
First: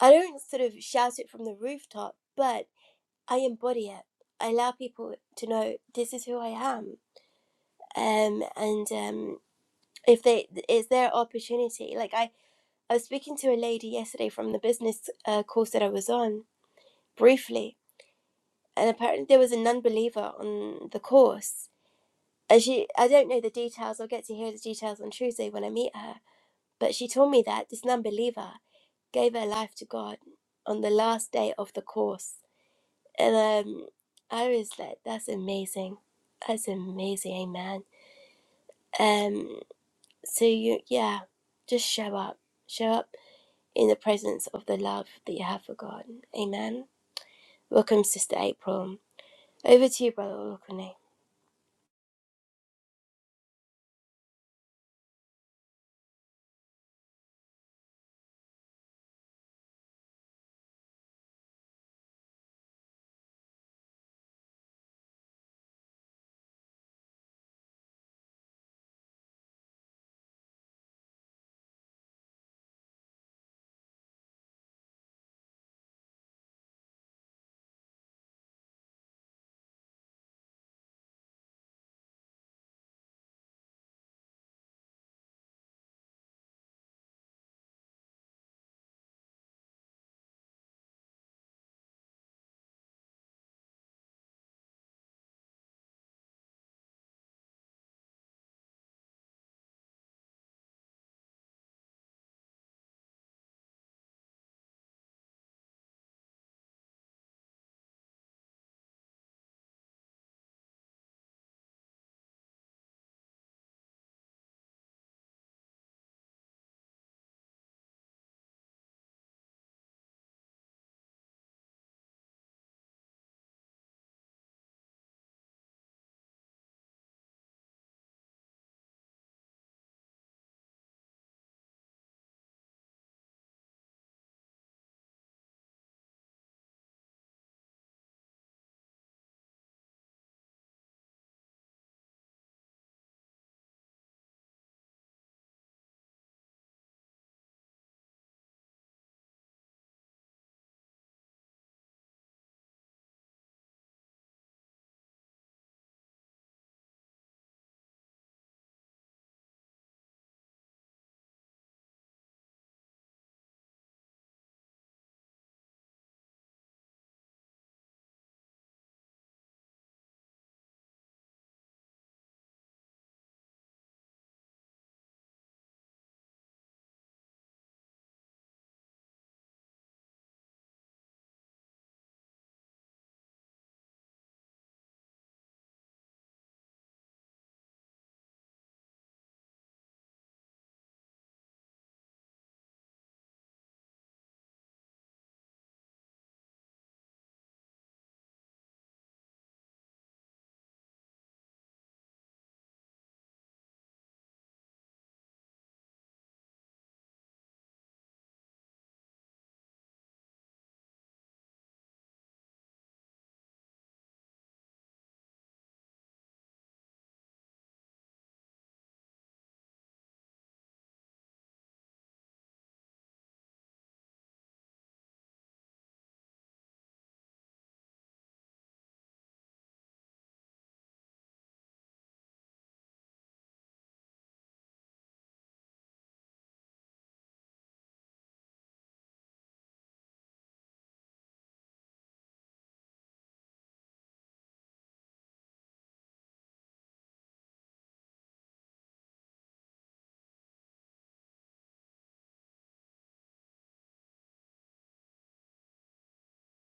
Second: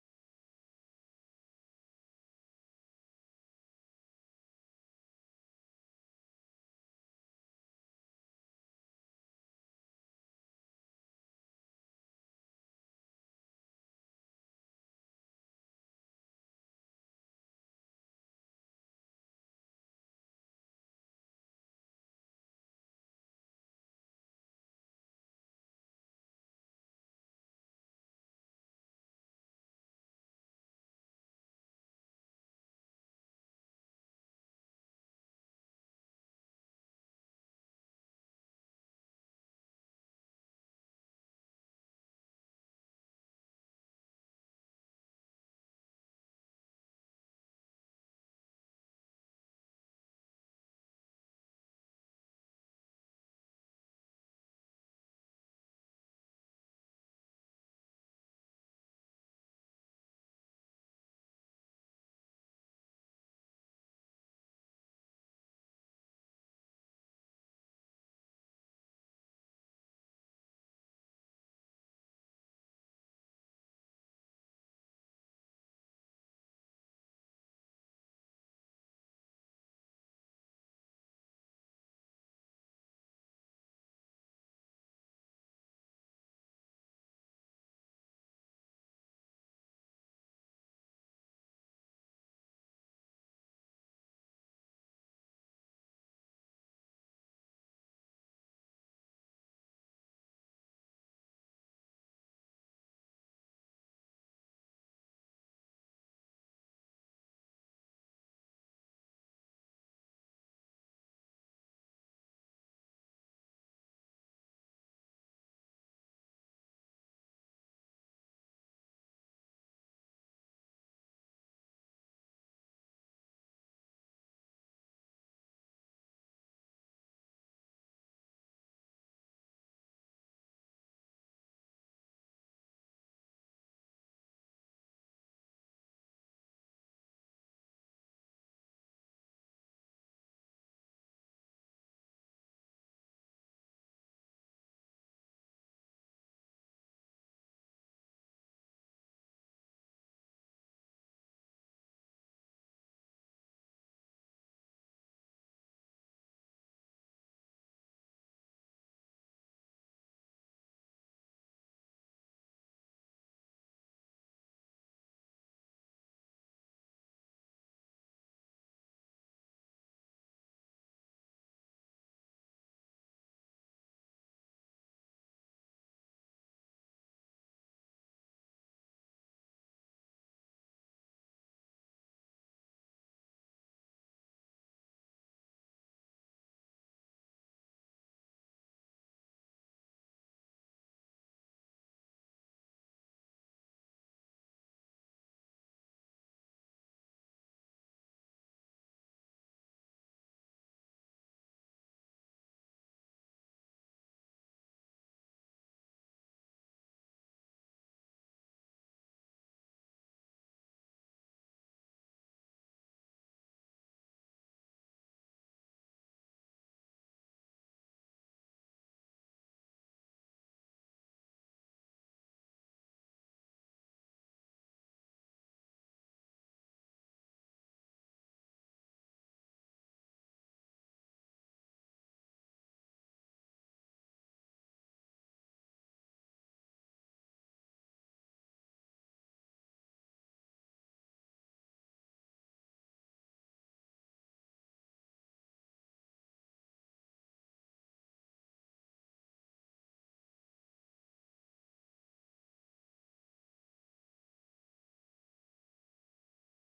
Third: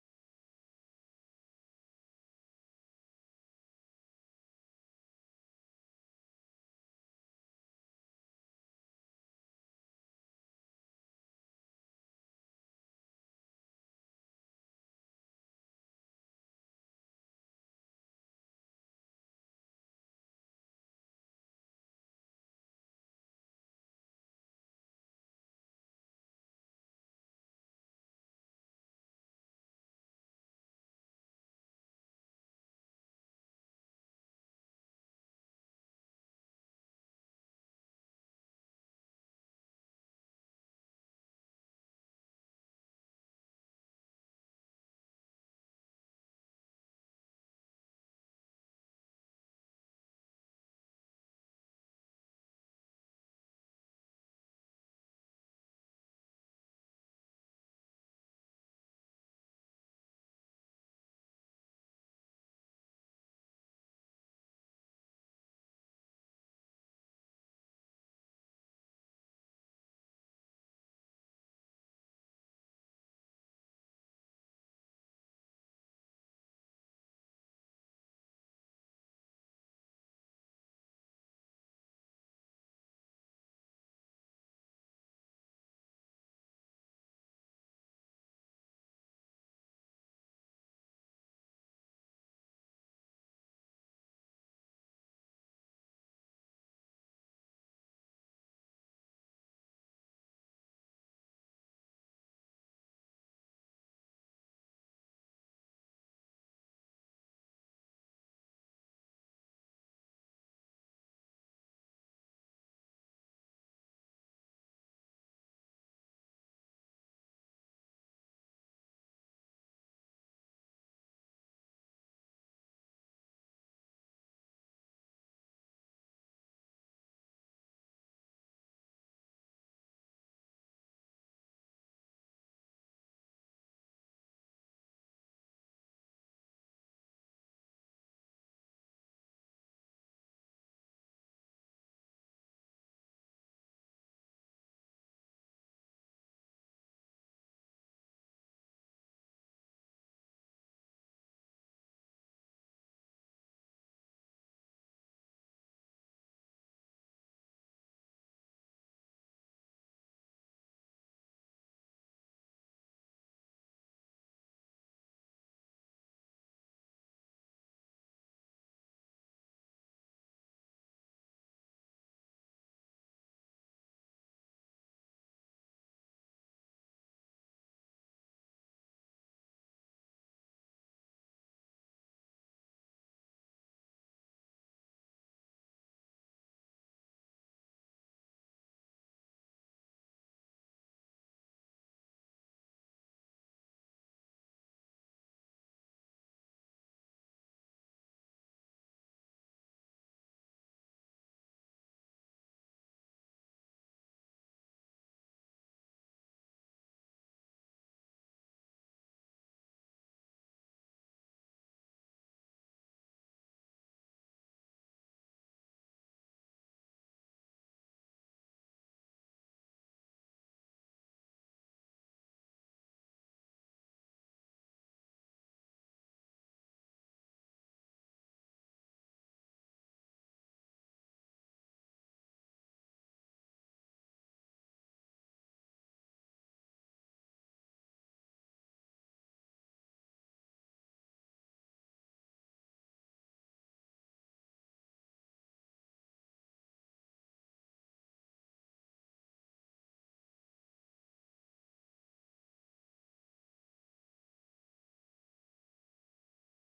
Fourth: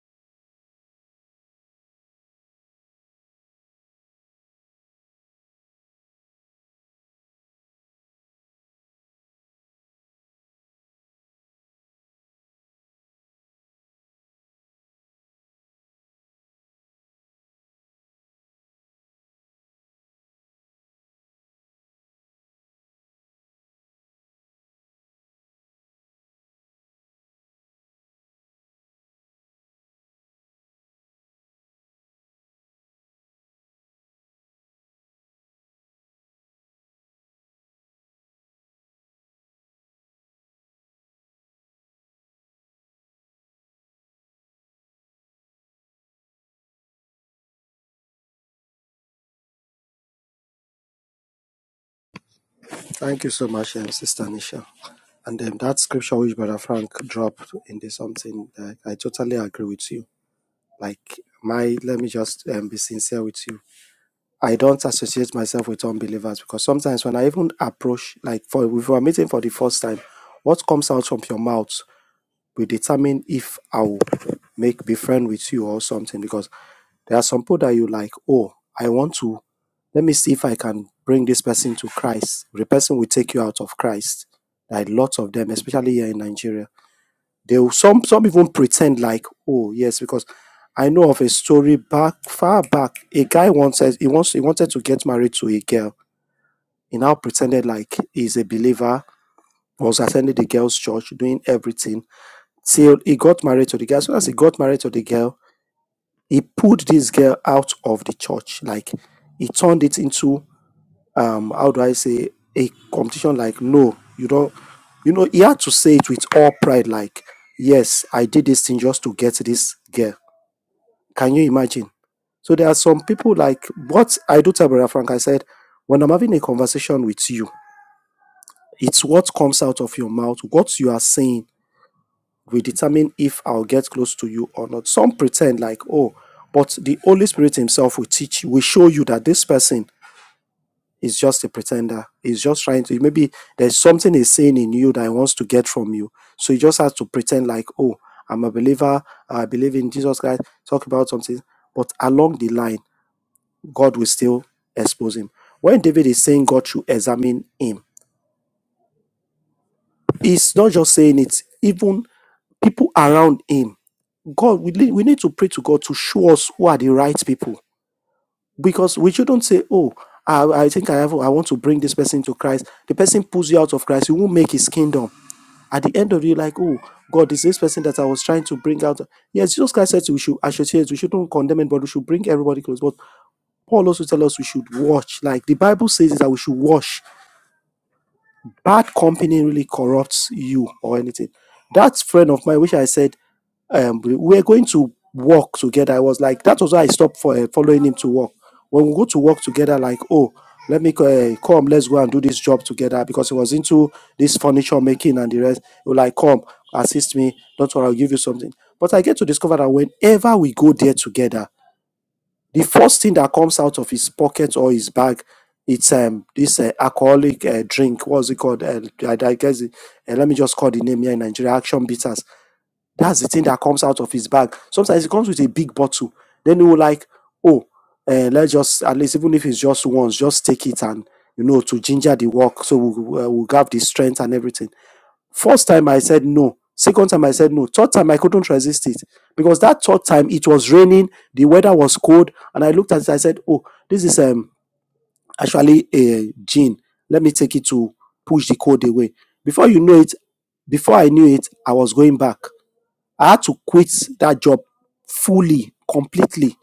I don't sort of shout it from the rooftop, but I embody it. I allow people to know this is who I am, um, and um, if they it's their opportunity, like I. I was speaking to a lady yesterday from the business uh, course that I was on briefly, and apparently there was a non believer on the course. And she, I don't know the details, I'll get to hear the details on Tuesday when I meet her, but she told me that this non believer gave her life to God on the last day of the course. And um, I was like, that's amazing. That's amazing, amen. Um, so, you, yeah, just show up. Show up in the presence of the love that you have for God. Amen. Welcome, Sister April. Over to you, Brother Olukuni. Thank you so much, um, Sister Nisha. And um, that scripture which Brother Frank dropped in this something, that I totally agree with you. Like, my, let me just um, be sincere with you. I don't associate myself with unbelievers because sometimes when I even approach, like, for if we are meeting for the first time, what comes out from your mouth will determine if I'll make be friend with you or something because there are some people that you like, oh, I want to let me see if I can bring this person to Christ. The person will take you out of Christ. There are lots of them, especially here in Nigeria. They will, some some even pretend like, oh yes, because I know of a story back far back. A guy once says he wants he wanted to get married to a girl. He now pretended like he's a believer, was attending the girl's church, doing everything till he got married to the girl. As soon as he got married to the girl, he pulled this girl out of the church. Like he turned it into um how do I say a competition like no, you don't you know, he had to say it with all pride, like, yes, I did this thing just to get this girl. Can you imagine? So there are some people like what I do tell Brother Frank, I said, when I'm having a conversation with you, it's what comes out of your mouth, what you are saying will determine if I'll get close to you or not. Some pretend like, oh, but the Holy Spirit Himself will teach you, will show you that this person is just a pretender. He's just trying to, maybe there's something he's saying in you that he wants to get from you. So you just have to pretend like, oh, I'm a believer. I believe in Jesus Christ. Talk about something. But along the line, God will still expose him. When David is saying God should examine him, He's not just saying it, even people around him. God, we, need- we need to pray to God to show us who are the right people because we shouldn't say, oh, I, I think I have, I want to bring this person to Christ. The person pulls you out of Christ, you won't make his kingdom. At the end of it, you're like, oh, God, is this person that I was trying to bring out? Yes, Jesus Christ said we should associate, we shouldn't condemn anybody, we should bring everybody close. But Paul also tells us we should watch. Like the Bible says that we should watch Bad company really corrupts you or anything. That friend of mine, which I said, um, we we were going to work together. I was like, that was why I stopped for uh, following him to work. When we go to work together, like, oh, let me uh, come, let's go and do this job together because he was into this furniture making and the rest. He was like, come, assist me. Don't worry, I'll give you something. But I get to discover that whenever we go there together, the first thing that comes out of his pocket or his bag, it's um this uh, alcoholic uh, drink. What's it called? Uh, I, I guess it, uh, let me just call the name here in Nigeria. Action bitters. That's the thing that comes out of his bag. Sometimes it comes with a big bottle. Then he will like, oh, uh, let's just at least even if it's just once, just take it and you know to ginger the work. So we will we'll have the strength and everything. First time I said no. Second time I said no. Third time I couldn't resist it because that third time it was raining, the weather was cold, and I looked at it. I said, "Oh, this is um actually a gin. Let me take it to push the cold away." Before you know it, before I knew it, I was going back. I had to quit that job fully, completely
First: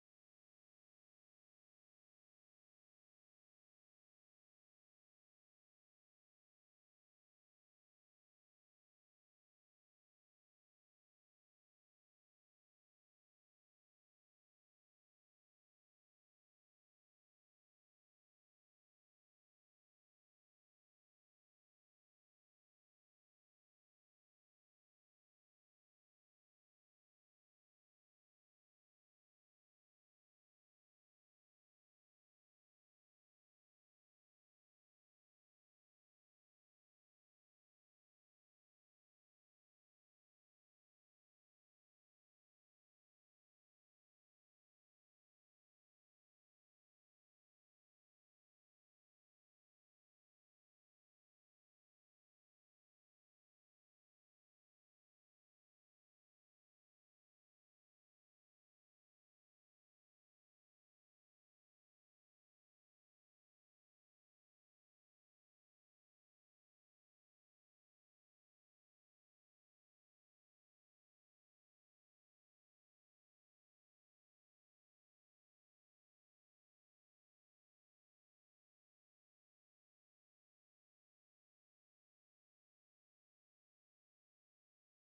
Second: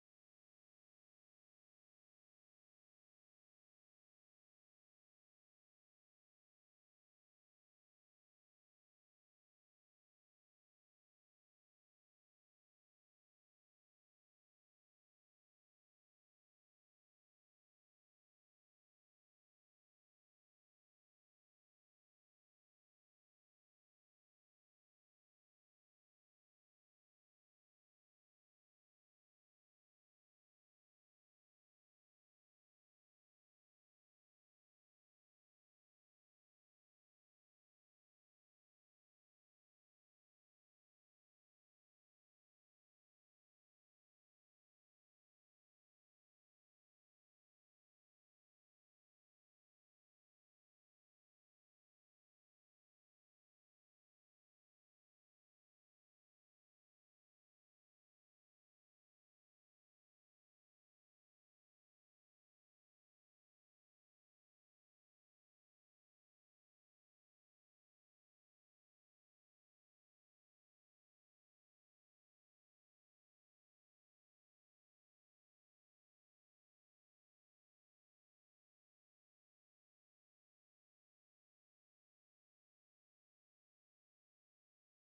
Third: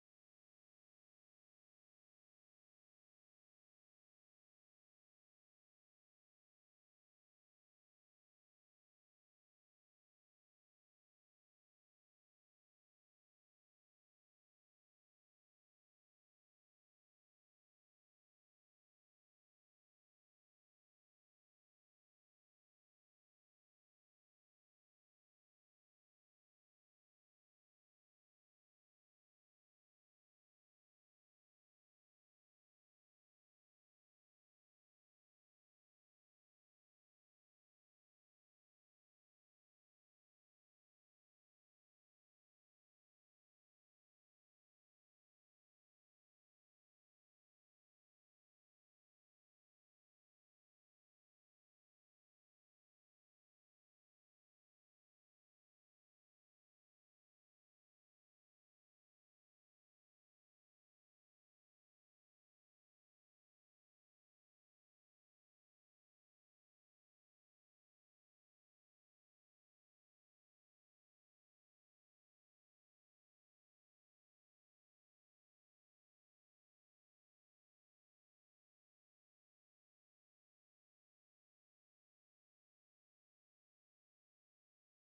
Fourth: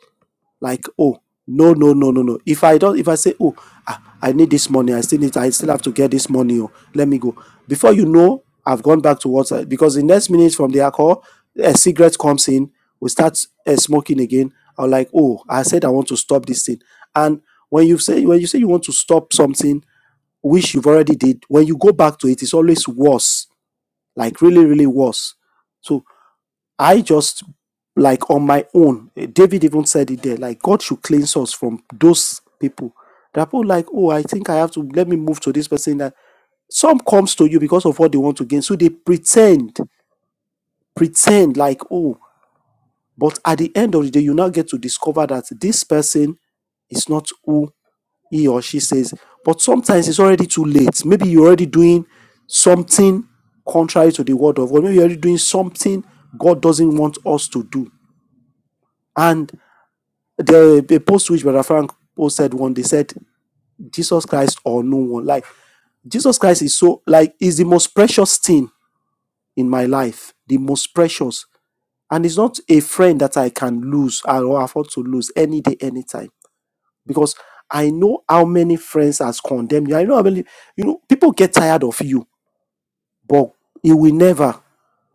like oh no no no no no if i don't if i say oh ah, i need this money i still need i still have to get this money oh let me go before you know i've gone back to what because the next minute from the alcohol a cigarette comes in we start uh, smoking again i'm like oh i said i want to stop this thing and when you say when you say you want to stop something which you've already did when you go back to it it's always worse like really really worse So. I just like on my own. eh, David even said it there, like God should cleanse us from those people. There are people like, oh, I think I have to let me move to this person. That some comes to you because of what they want to gain. So they pretend, pretend like, oh, but at the end of the day, you now get to discover that this person is not who he or she says. But sometimes it's already too late. Maybe you're already doing something contrary to the word of God. Maybe you're already doing something God doesn't want us to do. And the the post which Brother Frank posted one, they said Jesus Christ or no one. Like Jesus Christ is so like is the most precious thing in my life, the most precious, and it's not a friend that I can lose or afford to lose any day, anytime, because I know how many friends has condemned you. I know how many you know people get tired of you, but it will never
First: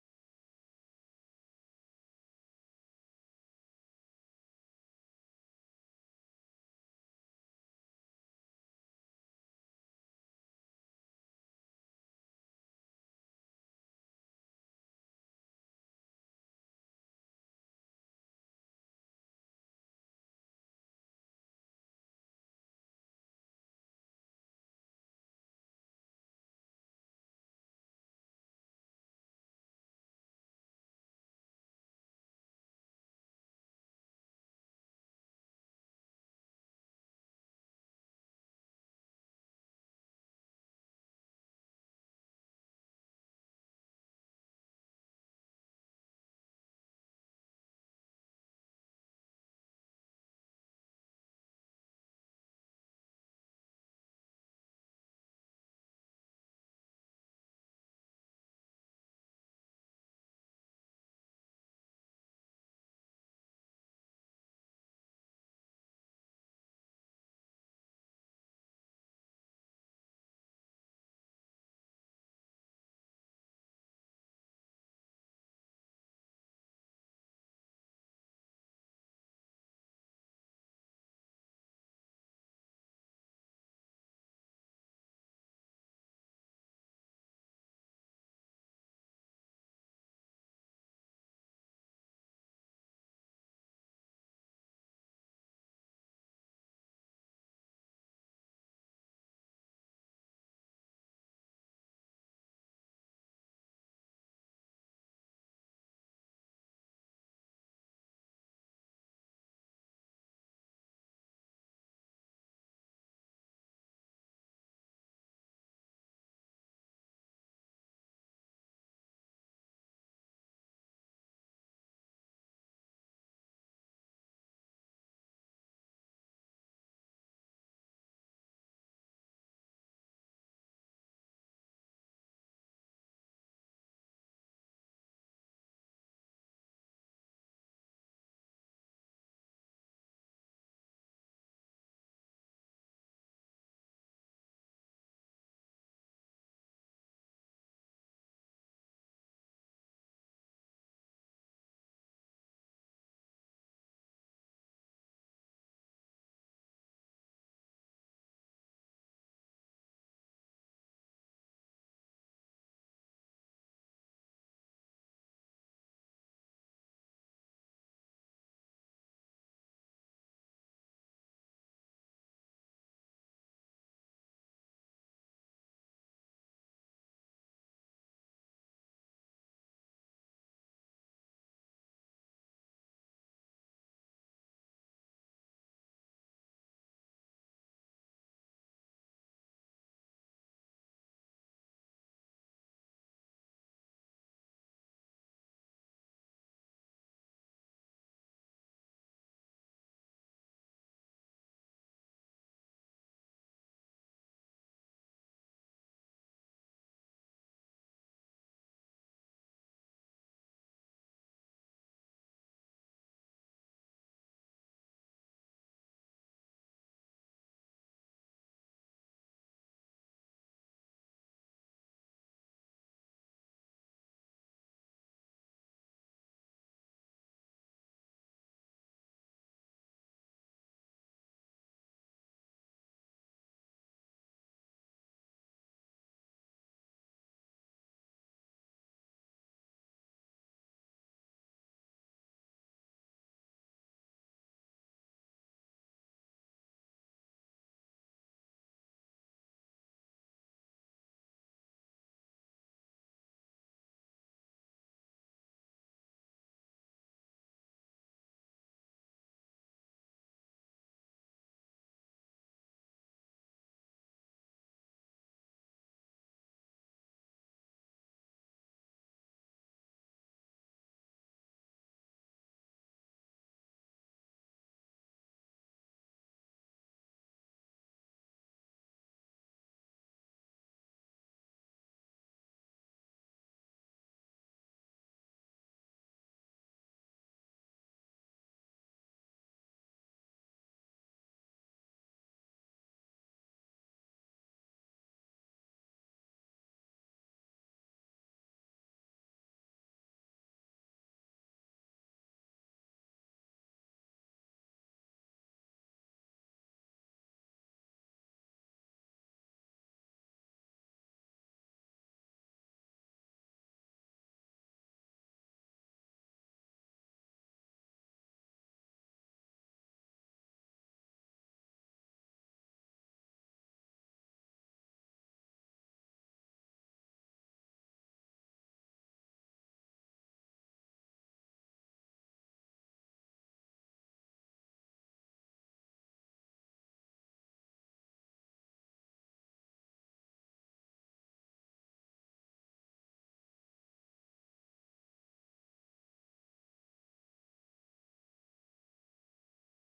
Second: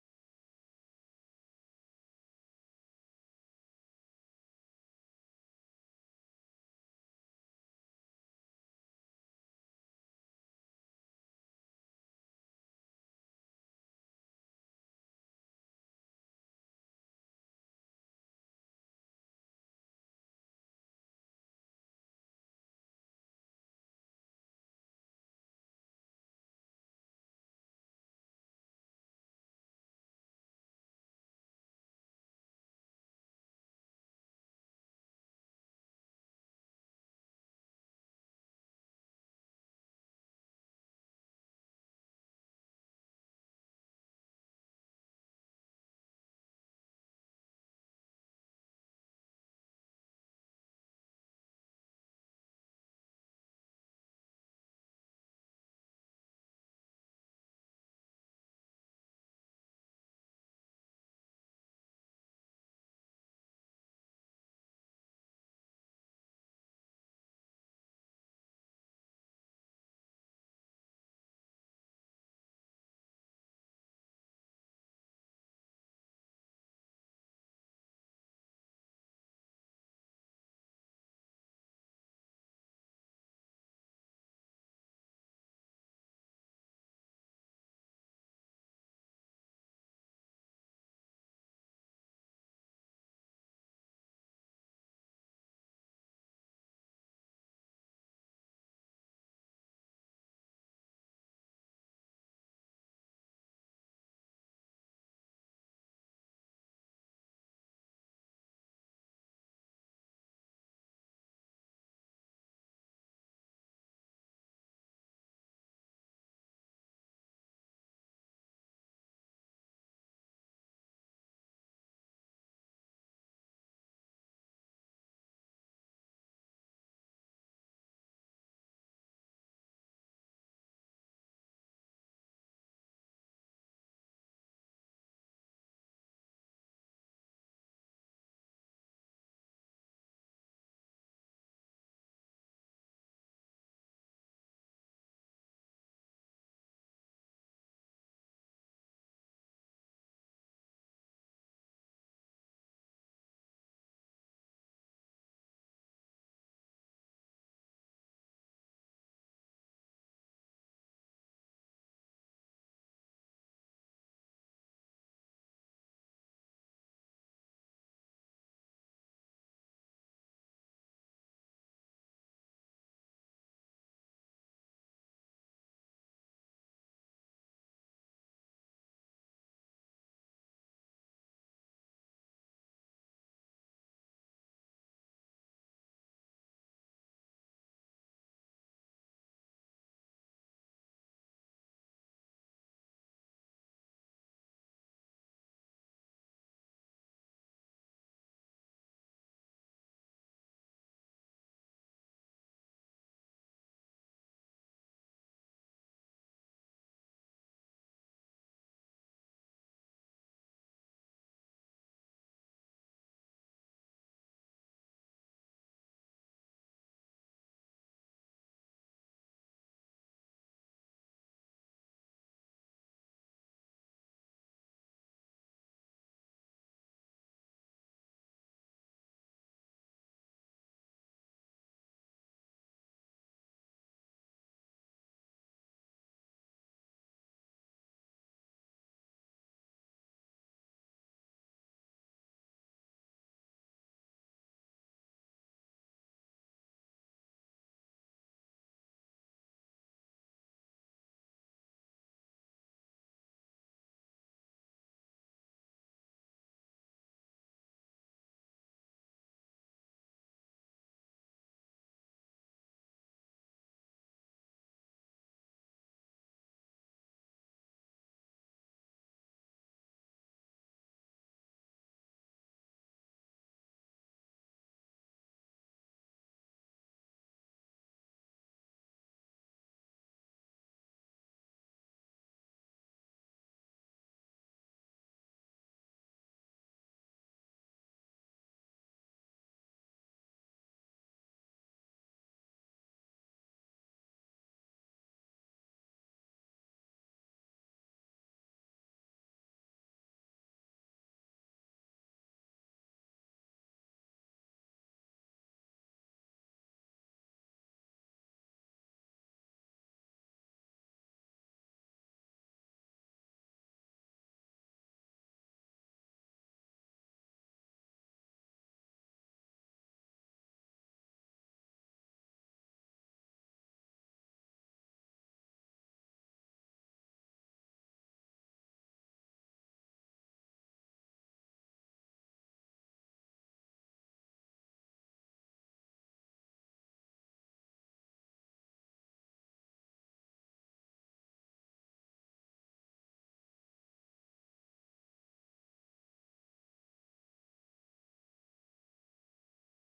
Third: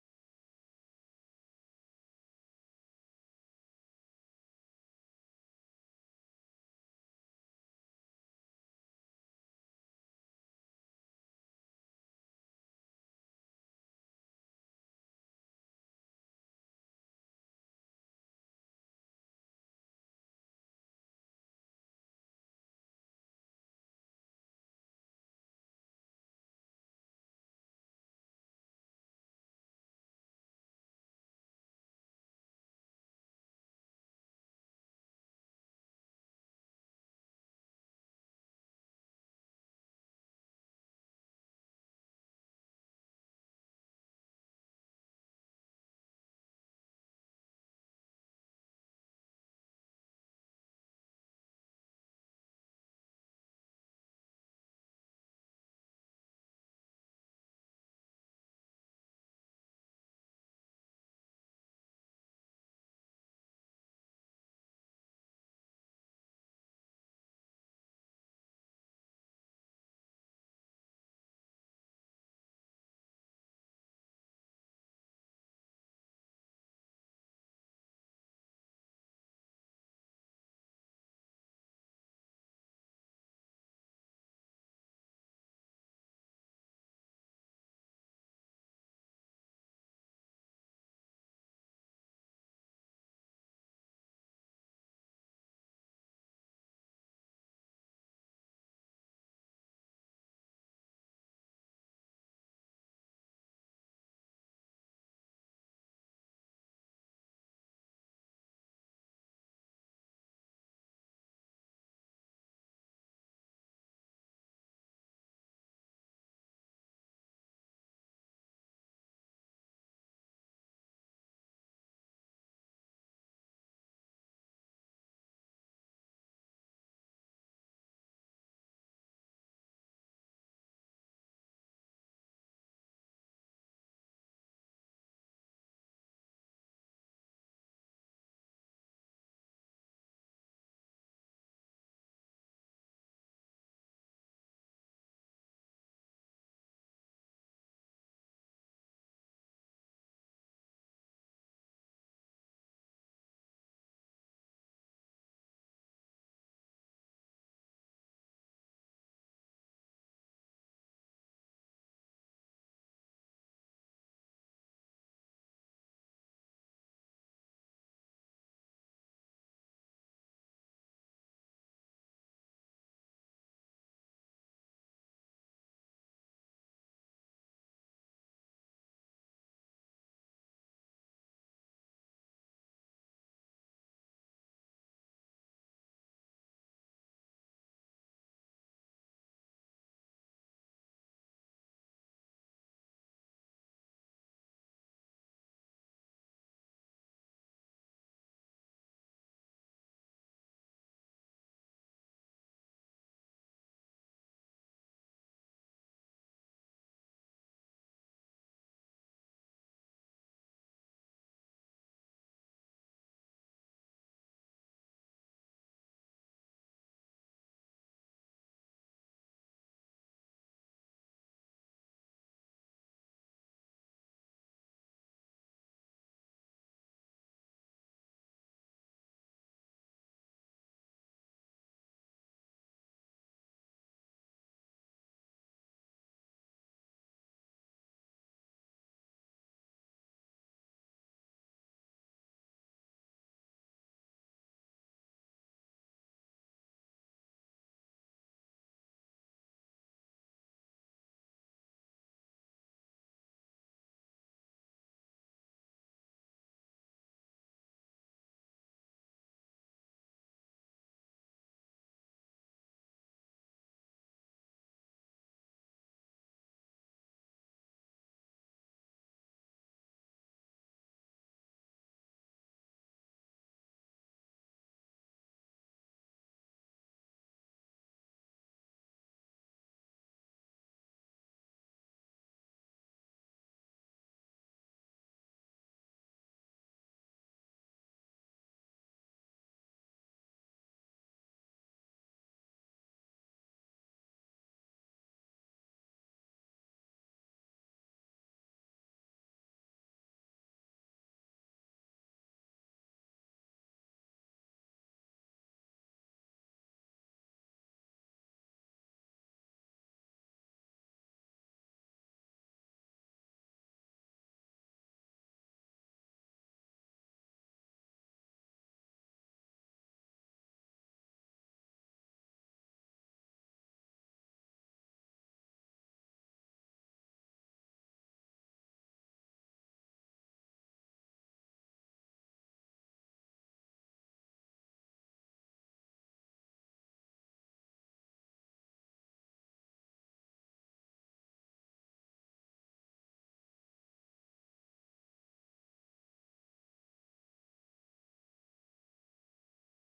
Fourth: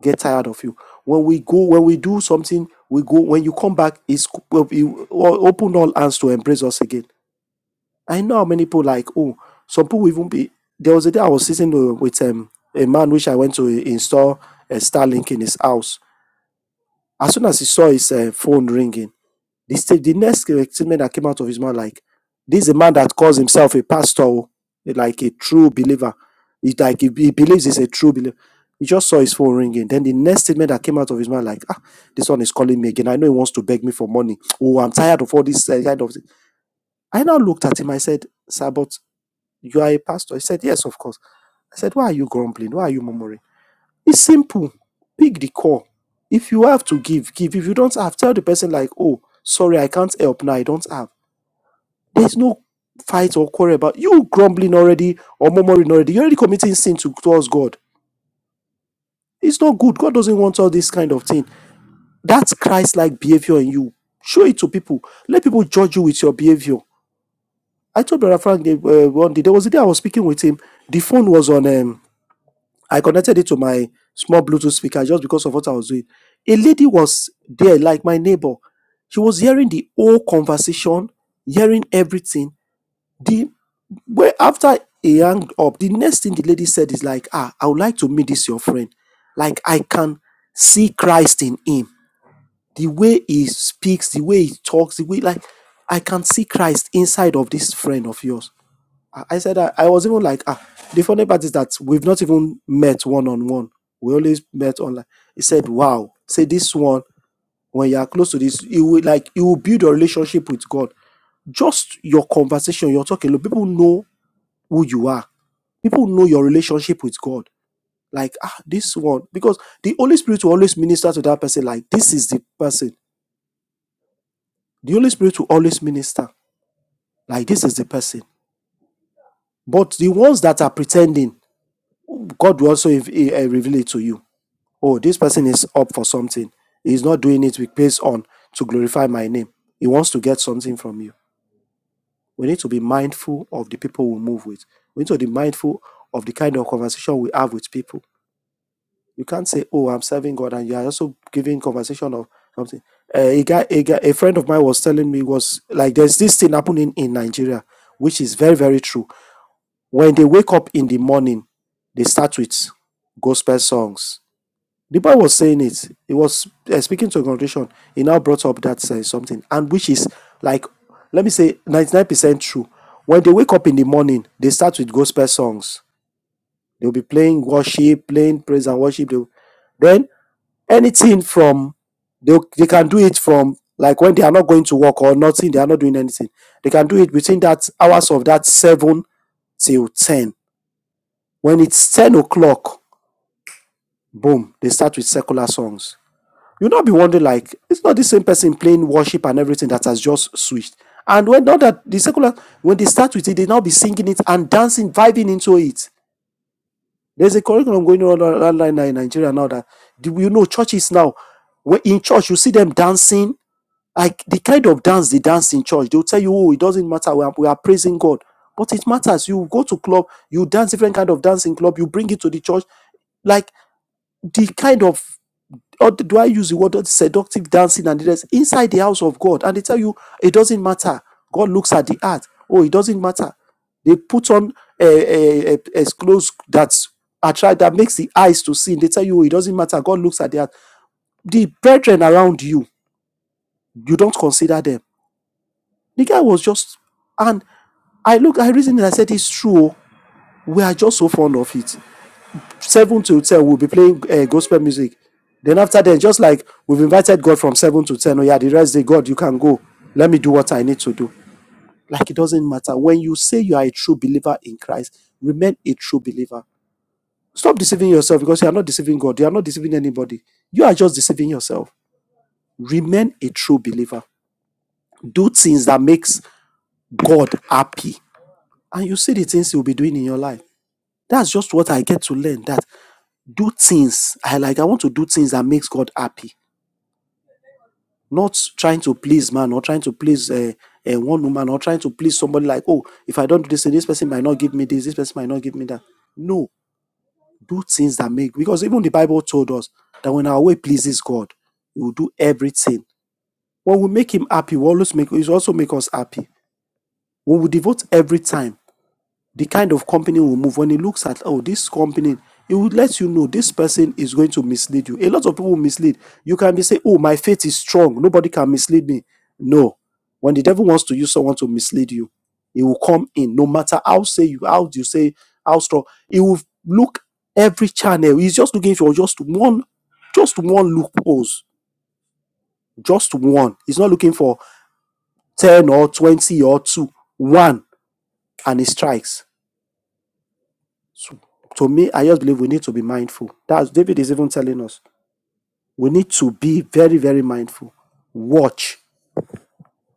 get tired of you. When we go, when we do something, we go. When you come back, it's well, you open all hands to embrace us again. I know how many people like, oh, some people even be. There was a day I was sitting uh, with um, a man which I went to install a Starlink in his house. As soon as he saw his uh, phone ringing, the, sta- the next statement that came out of his mouth, like, this is a man that calls himself a pastor, oh, like a true believer. It's like he, he believes he's a true believer. He just saw his phone ringing. Then the next statement that came out of his mouth, like, ah, this one is calling me again. I know he wants to beg me for money. Oh, I'm tired of all this uh, kind of thing. I now looked at him. I said, Sir, but you are a pastor. He said, Yes, of course. I said, Why are you grumbling? Why are you murmuring? It's simple. Pick the call. If you have to give, give. If you don't have, tell the person, like, Oh, sorry, I can't help now. I don't have. There's no fight or quarrel about you grumbling already or murmuring already. You're already committing sin to, towards God. It's not good. God doesn't want all this kind of thing. That's Christ like behavior in you. Show it to people. Let people judge you with your behavior. I told Brother Frank uh, one day, there was a day I was speaking with him. The phone was on. Um, I connected it to my small Bluetooth speaker just because of what I was doing. A lady was there, like my neighbor. She was hearing the whole conversation, hearing everything. The well, after he hung up, the next thing the lady said is like, "Ah, I would like to meet this your friend. Like I can see Christ in him. The way he speaks, the way he talks, the way like I can see Christ inside of this friend of yours." I I said I, I was even like, ah, the funny part is that we've not even met one on one. We always met online. He said, Wow, say this one, when you are close to this, you will like you will build a relationship with God. Just your conversation, you're talking, look, people know who you are. People know your relationship with God. Like, ah, this one. Because the Holy Spirit will always minister to that person, like this is the person. The Holy Spirit will always minister, like this is the person. But the ones that are pretending, God will also eh, eh, reveal it to you Oh, this person is up for something. He's not doing it with based on to glorify my name. He wants to get something from you. We need to be mindful of the people we move with. We need to be mindful of the kind of conversation we have with people. You can't say, "Oh, I'm serving God," and you are also giving conversation of something. Uh, a guy, a guy, a friend of mine was telling me was like, "There's this thing happening in Nigeria, which is very, very true. When they wake up in the morning, they start with gospel songs the boy was saying it. He was uh, speaking to a congregation. He now brought up that uh, something, and which is like, let me say, ninety nine percent true. When they wake up in the morning, they start with gospel songs. They'll be playing worship, playing praise and worship. They'll- then anything from they they can do it from like when they are not going to work or nothing, they are not doing anything. They can do it between that hours of that seven till ten. When it's ten o'clock, boom, they start with secular songs You'll not be wondering, like, it's not the same person playing worship and everything that has just switched. And when not that the secular, when they start with it, they now be singing it and dancing, vibing into it. There's a curriculum going on online in Nigeria now that do you know churches now. When in church, you see them dancing, like the kind of dance they dance in church. They'll tell you, oh, it doesn't matter. We are, we are praising God, but it matters. You go to club, you dance different kind of dancing club. You bring it to the church, like the kind of or do I use the word seductive dancing and the rest inside the house of God? And they tell you it doesn't matter. God looks at the heart. Oh, it doesn't matter. They put on a, a, a, clothes that's attract that makes the eyes to see. They tell you oh, it doesn't matter. God looks at the heart. The brethren around you, you don't consider them. The guy was just, and I look, I reasoned, and I said it's true. oh. We are just so fond of it. 7 to 10 we'll be playing uh, gospel music then after then just like we've invited god from 7 to 10 oh yeah the rest day god you can go let me do what i need to do like it doesn't matter when you say you are a true believer in christ remain a true believer stop deceiving yourself because you are not deceiving god you are not deceiving anybody you are just deceiving yourself remain a true believer do things that makes god happy and you see the things you'll be doing in your life that's just what i get to learn that do things i like i want to do things that makes god happy not trying to please man or trying to please uh, uh, one woman or trying to please somebody like, oh, if I don't do this this person might not give me this, this person might not give me that. No, do things that make, because even the Bible told us that when our way pleases God, we will do everything. When we make him happy, we always make, he also make us happy. When we devote every time the kind of company will move when it looks at oh this company it would let you know this person is going to mislead you a lot of people mislead you can be say oh my faith is strong nobody can mislead me no when the devil wants to use someone to mislead you he will come in no matter how say you how you say how strong he will look every channel he's just looking for just one just one loopholes just one he's not looking for 10 or 20 or 2 one and he strikes to me, I just believe we need to be mindful. That's David is even telling us we need to be very, very mindful. Watch,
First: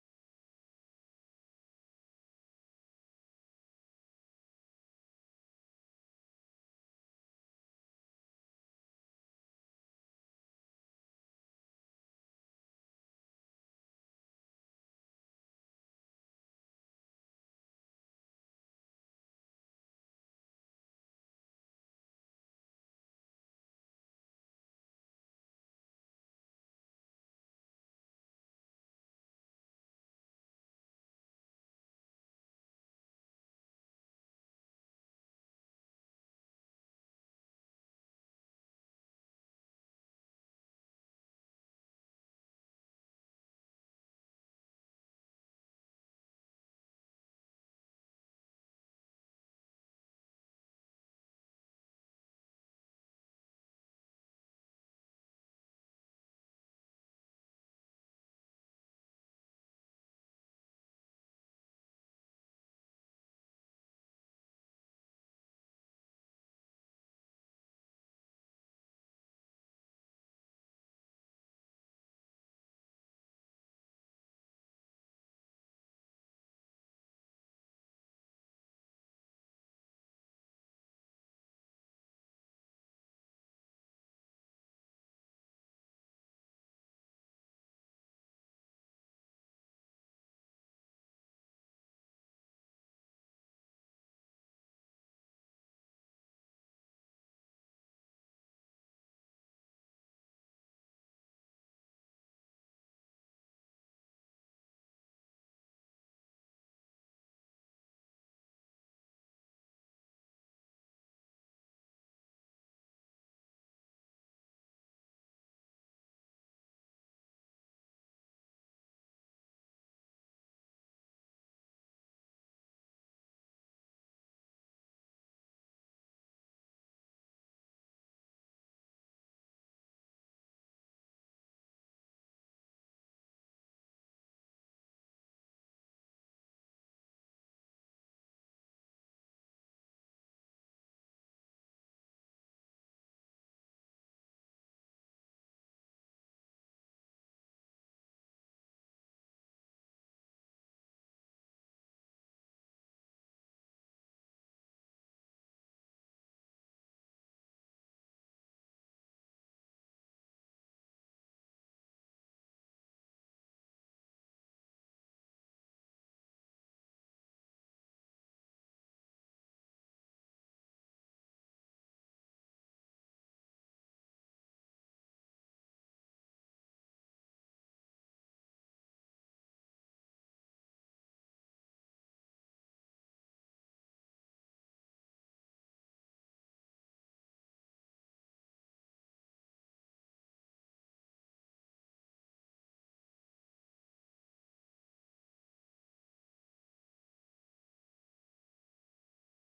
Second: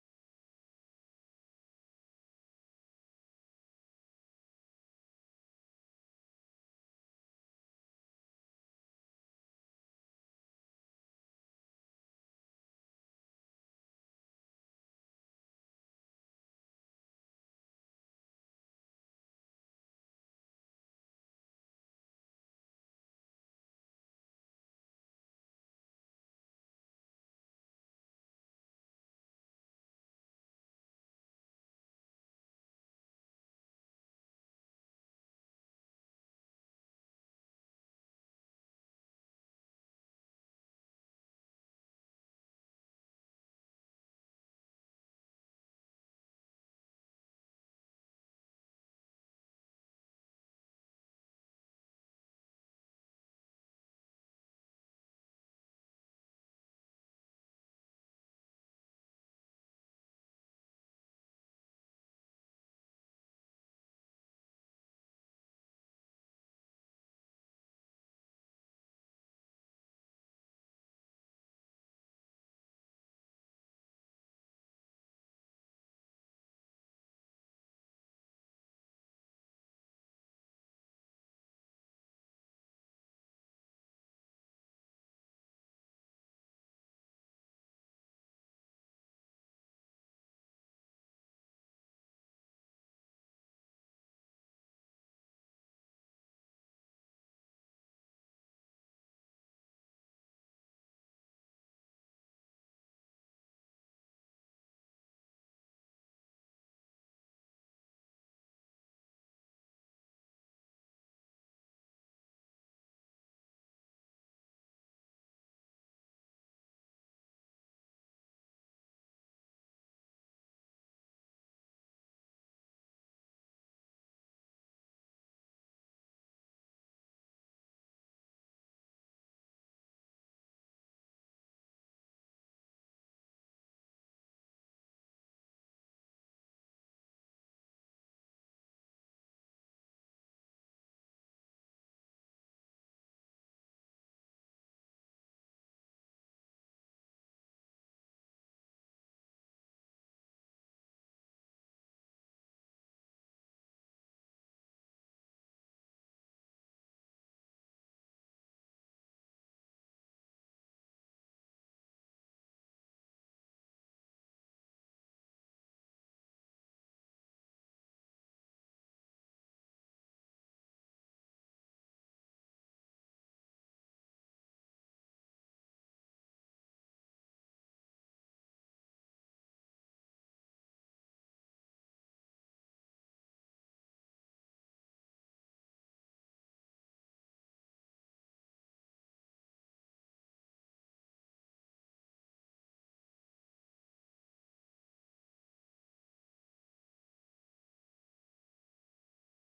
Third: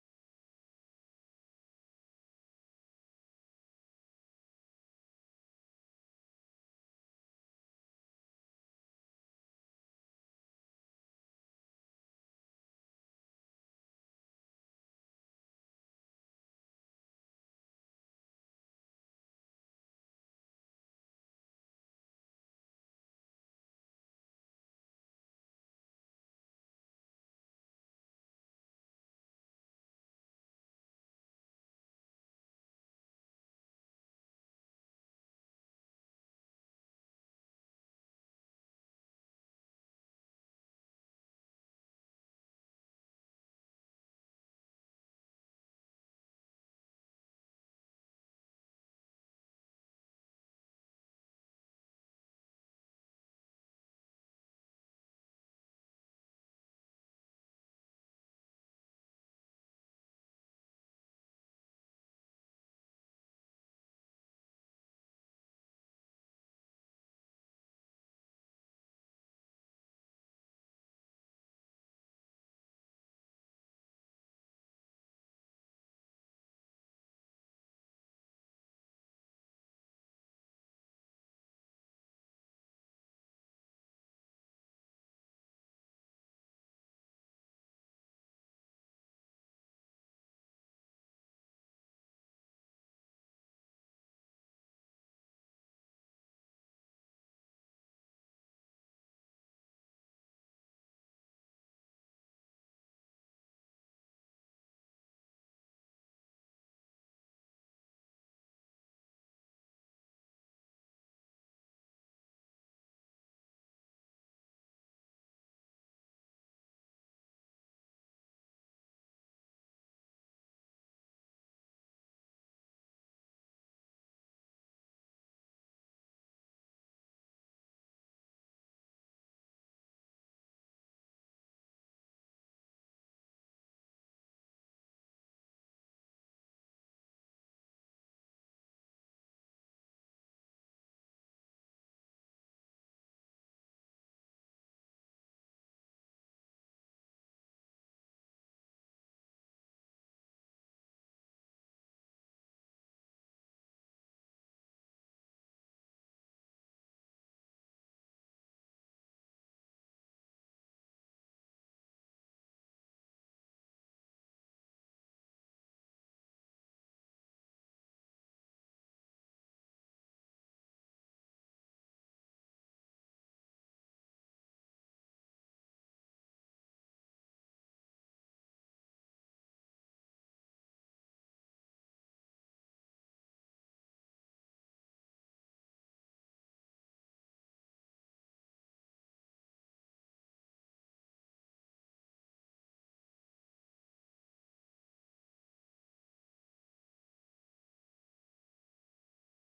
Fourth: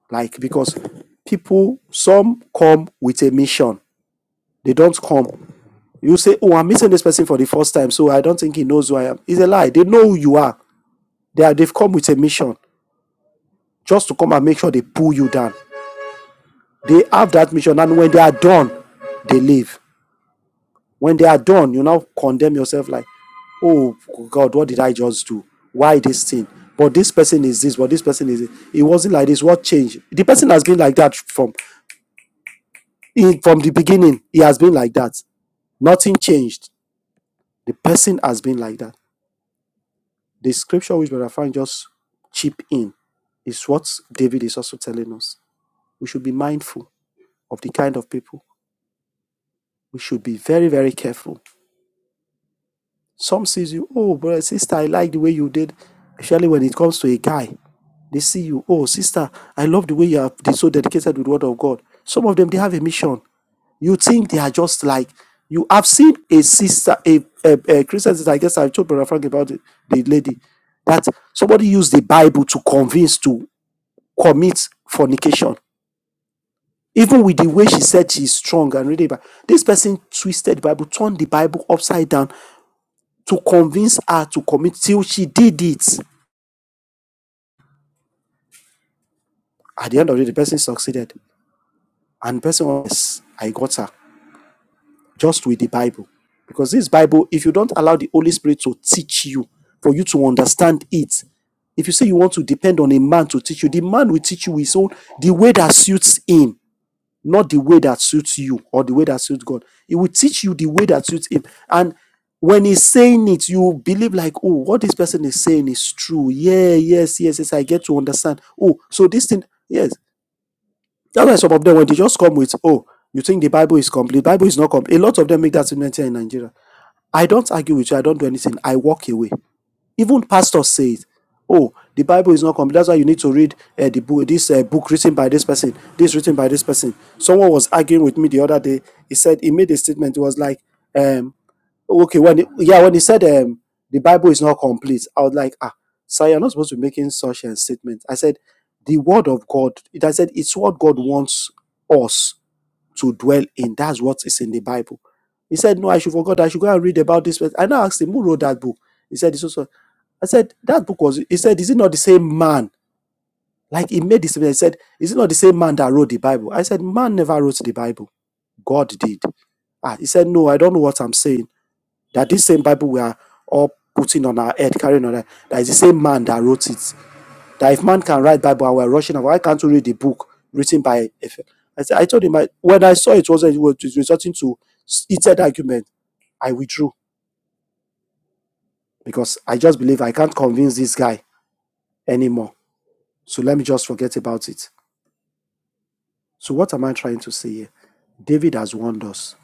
like because people some come with a mission. They don't come. You say, "Oh, I'm meeting this person for the first time, so I don't think he knows who I am." It's a lie. They know who you are. They are, they've come with a mission just to come and make sure they pull you down. They have that mission, and when they are done, they leave. When they are done, you now condemn yourself like, oh God, what did I just do? Why this thing? But this person is this, but this person is it. It wasn't like this. What changed? The person has been like that from from the beginning. He has been like that. Nothing changed. The person has been like that. The scripture which Brother Frank just chip in is what David is also telling us. We should be mindful of the kind of people. We should be very, very careful. Some sees you, oh brother, sister, I like the way you did. Especially when it comes to a guy. They see you. Oh, sister, I love the way you are de- so dedicated with the word of God. Some of them they have a mission. You think they are just like you have seen a sister, a, a, a Christian sister. I guess I told Brother Frank about the, the lady that somebody used the Bible to convince to commit fornication. Even with the way she said she's strong and reading the Bible, this person twisted the Bible, turned the Bible upside down to convince her to commit till she did it. At the end of it, the person succeeded. And the person was, I got her. just with the Bible. Because this Bible, if you don't allow the Holy Spirit to teach you, for you to understand it, if you say you want to depend on a man to teach you, the man will teach you his own, the way that suits him, not the way that suits you or the way that suits God. He will teach you the way that suits him. And when he's saying it, you believe like, oh, what this person is saying is true. Yeah, yes, yes, yes. I get to understand. Oh, so this thing, yes. That's why some of them when they just come with, oh, you think the Bible is complete? Bible is not complete. A lot of them make that statement here in Nigeria. I don't argue with you. I don't do anything. I walk away. Even pastors say it. Oh, the Bible is not complete. That's why you need to read uh, the book. This uh, book written by this person. This written by this person. Someone was arguing with me the other day. He said he made a statement. It was like, um, okay when he, yeah when he said um the bible is not complete i was like ah sir you're not supposed to be making such a statement i said the word of god it i said it's what god wants us to dwell in that's what is in the bible he said no i should forget. i should go and read about this i now asked him who wrote that book he said it's also i said that book was he said is it not the same man like he made this statement. he said is it not the same man that wrote the bible i said man never wrote the bible god did ah he said no i don't know what i'm saying that this same Bible we are all putting on our head, carrying on our head, that is the same man that wrote it. That if man can write Bible and we're rushing over, why can't we read the book written by F. L? I said, I told him I, when I saw it wasn't it was resulting to heated argument, I withdrew because I just believe I can't convince this guy anymore. So let me just forget about it. So what am I trying to say here? David has warned us.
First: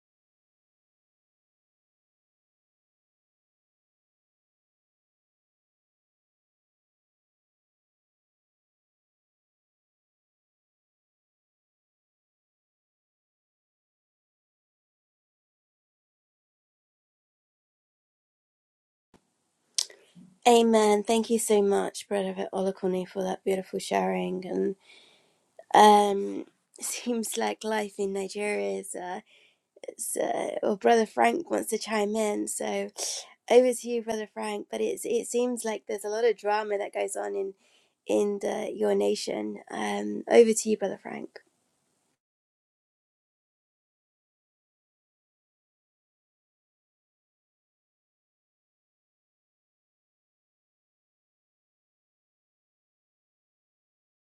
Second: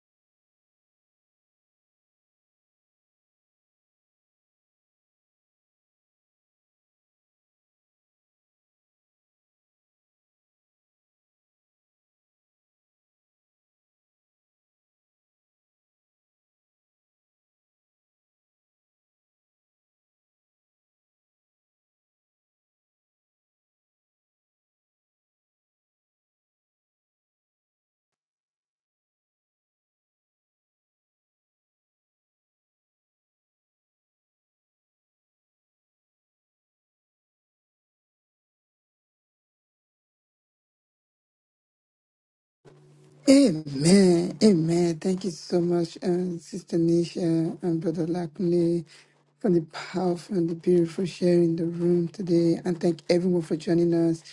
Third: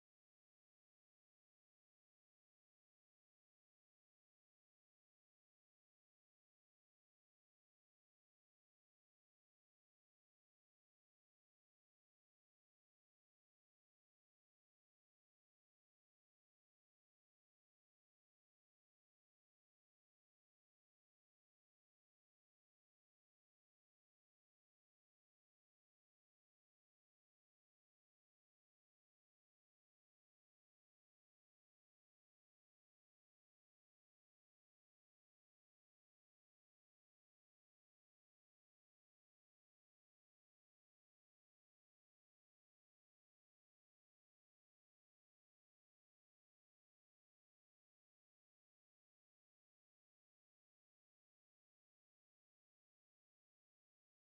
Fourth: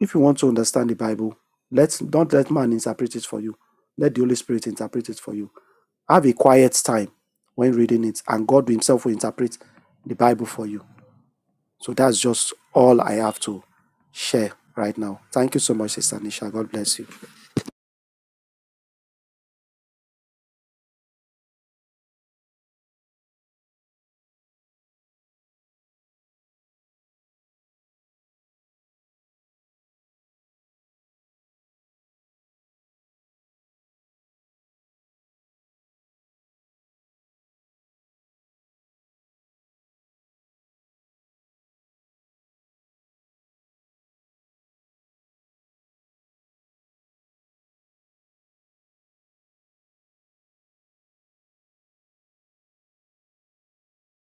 If you want to understand the Bible, let's don't let man interpret it for you. Let the Holy Spirit interpret it for you. Have a quiet time when reading it, and God Himself will interpret the Bible for you. So that's just all I have to share right now. Thank you so much, Sister Nisha. God bless you. Amen. Thank you so much, Brother Olukuni, for that beautiful sharing. And um, seems like life in Nigeria is. Uh, it's, uh, well, Brother Frank wants to chime in, so over to you, Brother Frank. But it's it seems like there's a lot of drama that goes on in in the, your nation. Um, over to you, Brother Frank. Amen. Amen. Thank you so much, um, Sister Nisha and Brother Lakme, for the powerful and the beautiful sharing in the room today. And thank everyone for joining us.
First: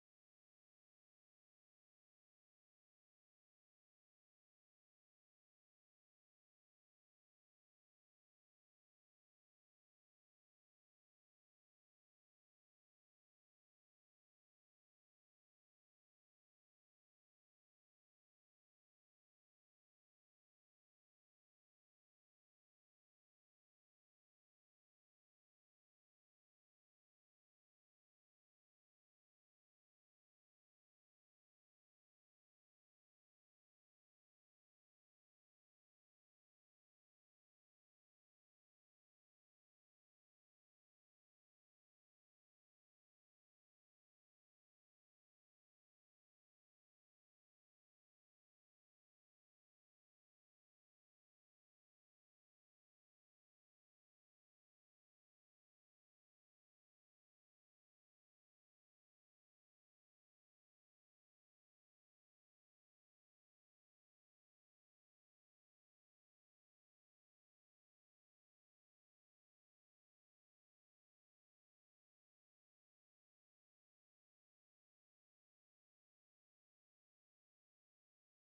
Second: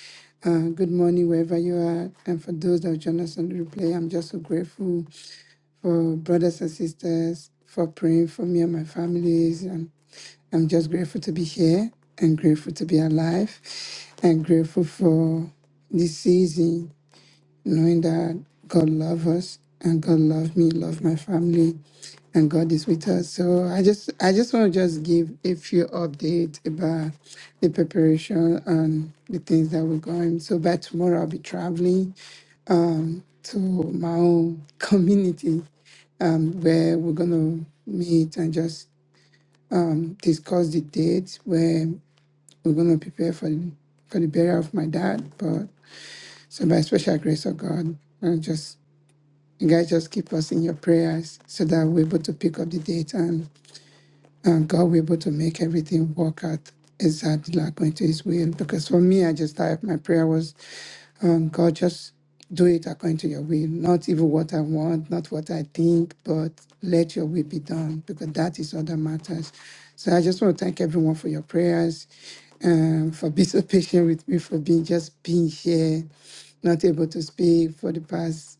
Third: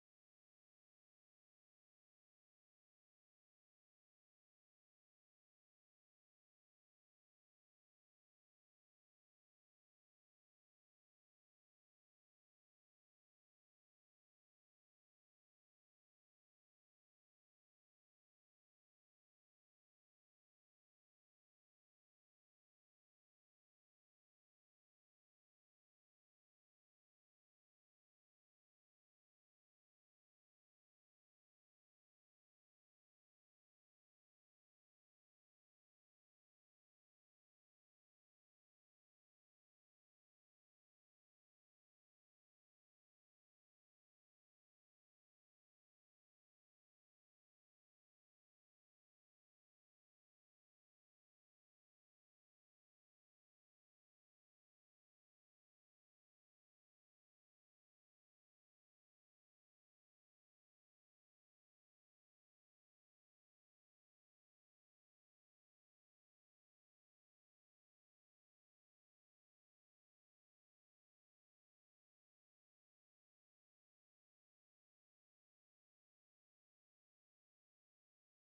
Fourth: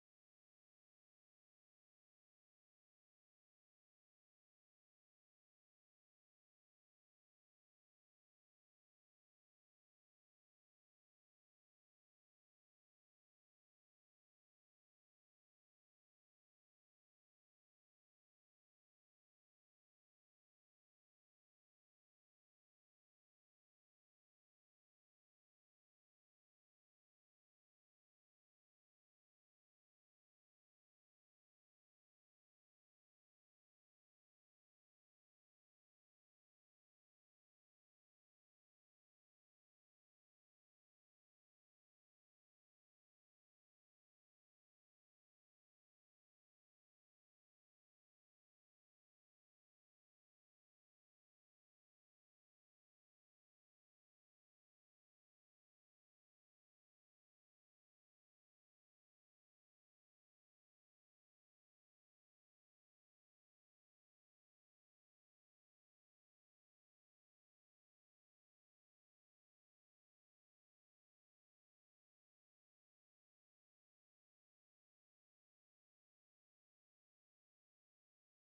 Uh, good morning, wherever you are. And for those that join us on the replay, I'm just so grateful for brothers and sisters for praying for me and my families. And I'm just grateful to be here and grateful to be alive and grateful for this season knowing that God loves us and God loved me, loved my family, and God is with us. So I just I just want to just give a few updates about the preparation and the things that we're going. So by tomorrow I'll be traveling to my own community um, where we're gonna meet and just discuss the dates where we're gonna prepare for the for the burial of my dad. But so by special grace of God, I just You guys just keep us in your prayers so that we're able to pick up the date and, and God will be able to make everything work out exactly like according to His will. Because for me, I just type my prayer was, um, God, just do it according to your will, not even what I want, not what I think, but let your will be done because that is all that matters. So I just want to thank everyone for your prayers, um, for being so patient with me, for being just being here, not able to speak for the past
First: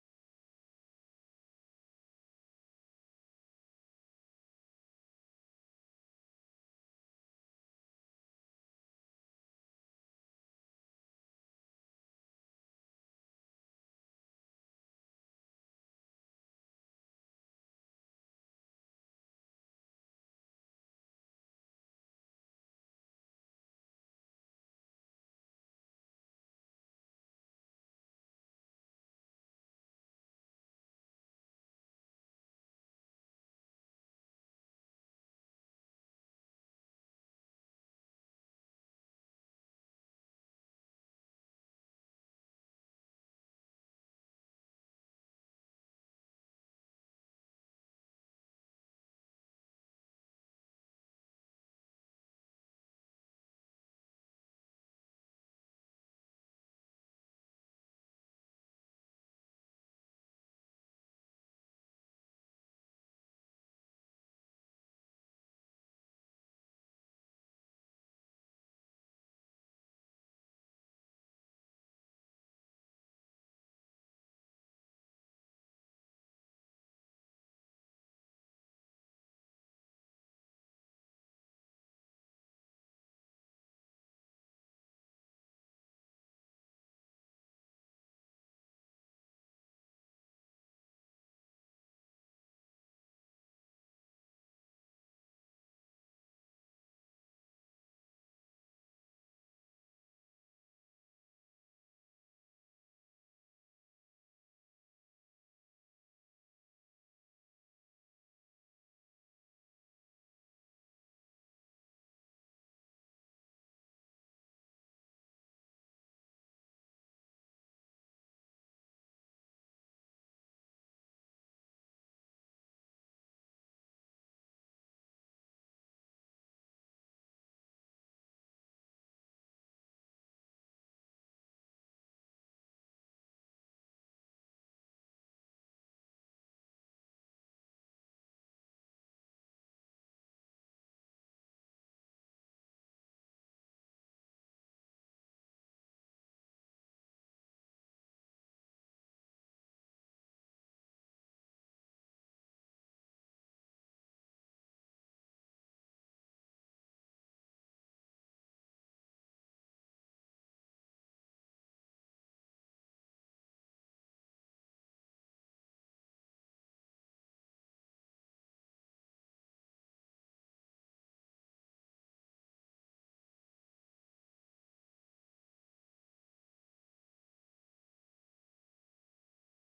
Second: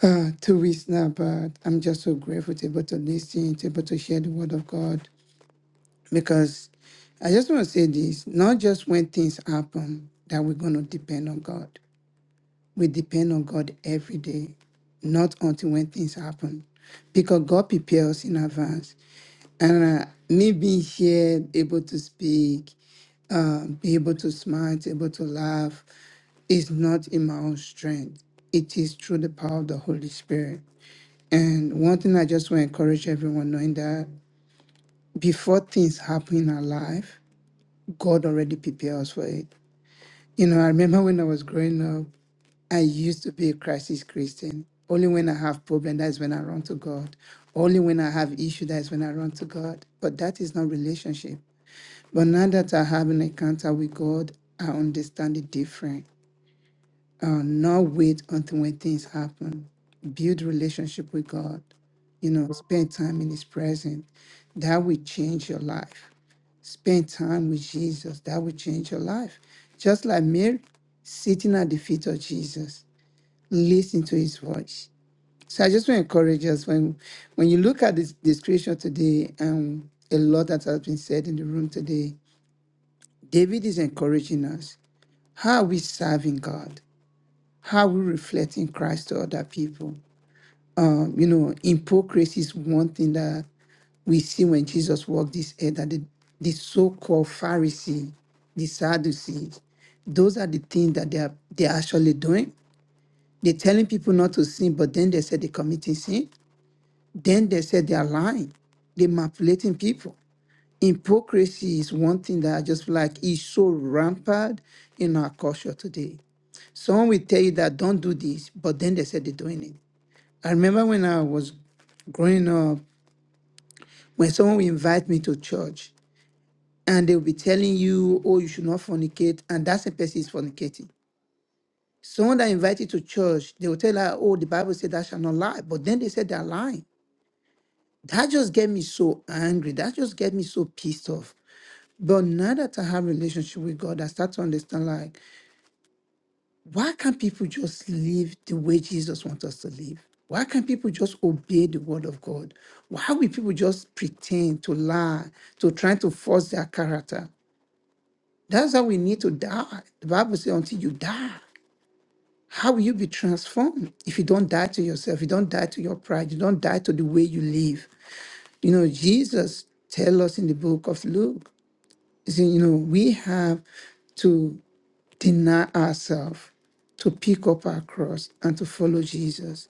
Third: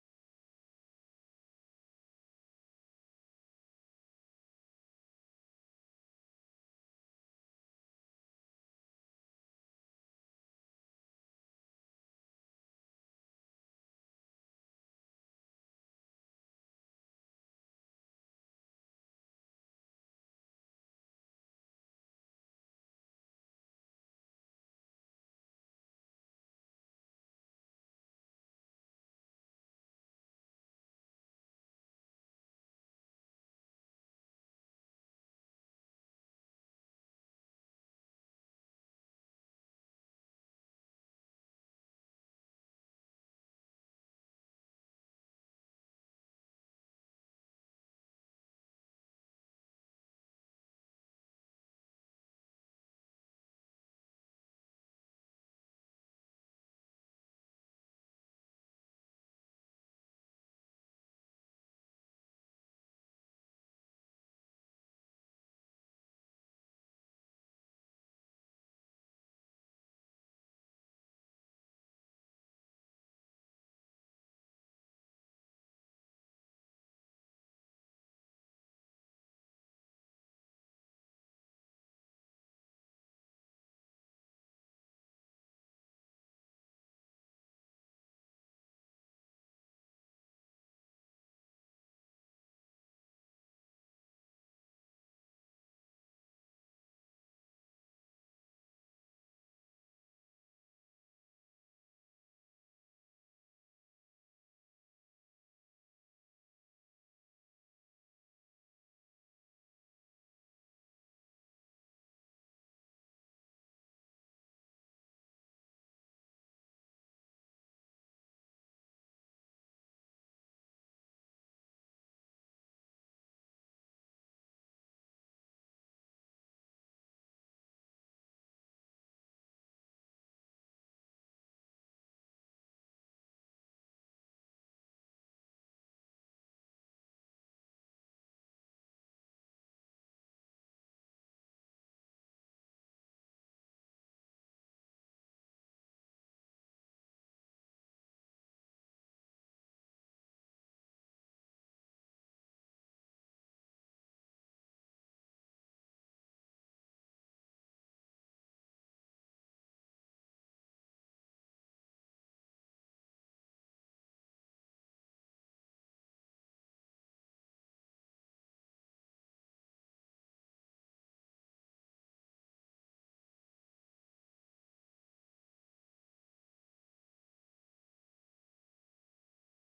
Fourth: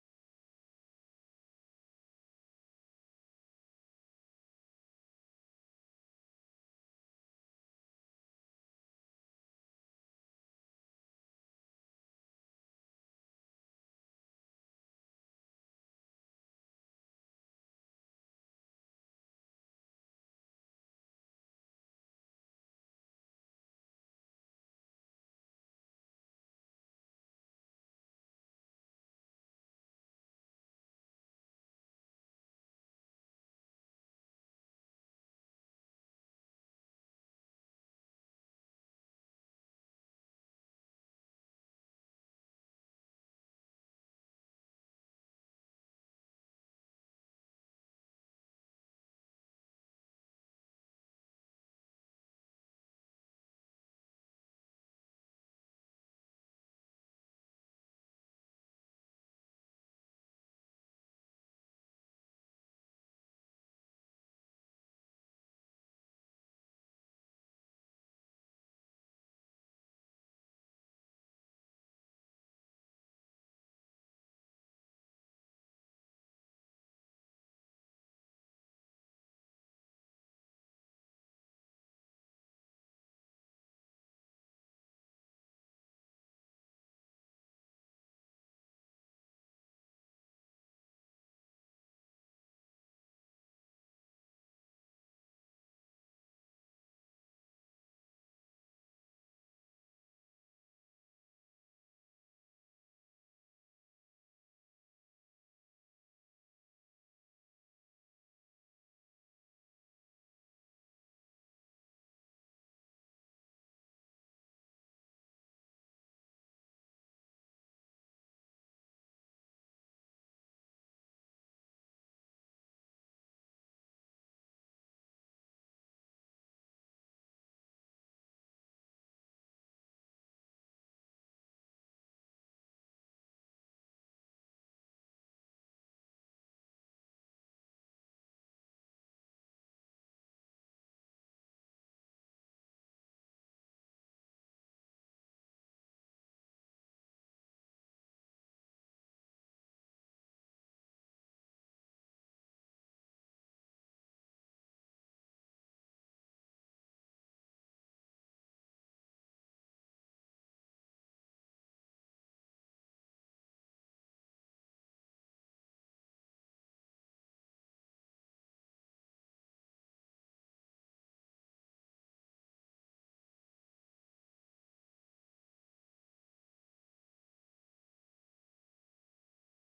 uh, two weeks now, but I'm just so grateful to able to listen, to able to share the word of God. Because I just want to say this not just when things happen that we're going to depend on God. We depend on God every day, not until when things happen. Because God prepares us in advance. And uh, me being here, able to speak, uh, be able to smile, to able to laugh, is not in my own strength. It is through the power of the Holy Spirit. And one thing I just want to encourage everyone knowing that before things happen in our life, God already prepared us for it. You know, I remember when I was growing up, I used to be a crisis Christian. Only when I have problem, that's when I run to God. Only when I have issue, that's when I run to God. But that is not relationship. But now that I have an encounter with God, I understand it different. uh, not wait until when things happen build relationship with god you know spend time in his presence that will change your life spend time with jesus that will change your life just like mary sitting at the feet of jesus listen to his voice so i just want to encourage us when when you look at this, this scripture today and a lot that has been said in the room today david is encouraging us how are we serving god how we reflecting Christ to other people. Um, you know, hypocrisy is one thing that we see when Jesus walked this earth that the, the so-called Pharisee, the Sadducees, those are the things that they are they're actually doing. They're telling people not to sin, but then they said they're committing sin. Then they said they are lying. They're manipulating people. Hypocrisy is one thing that I just feel like is so rampant in our culture today. Someone will tell you that don't do this, but then they said they're doing it. I remember when I was growing up, when someone would invite me to church and they would be telling you, oh, you should not fornicate, and that's same person is fornicating. Someone that invited to church, they will tell her, oh, the Bible said that shall not lie. But then they said they're lying. That just get me so angry. That just get me so pissed off. But now that I have relationship with God, I start to understand like why can't people just live the way Jesus wants us to live? Why can't people just obey the word of God? Why will people just pretend to lie, to try to force their character? That's how we need to die. The Bible says, until you die, how will you be transformed if you don't die to yourself? You don't die to your pride. You don't die to the way you live. You know, Jesus tell us in the book of Luke, he said, you know, we have to deny ourselves, to pick up our cross, and to follow Jesus.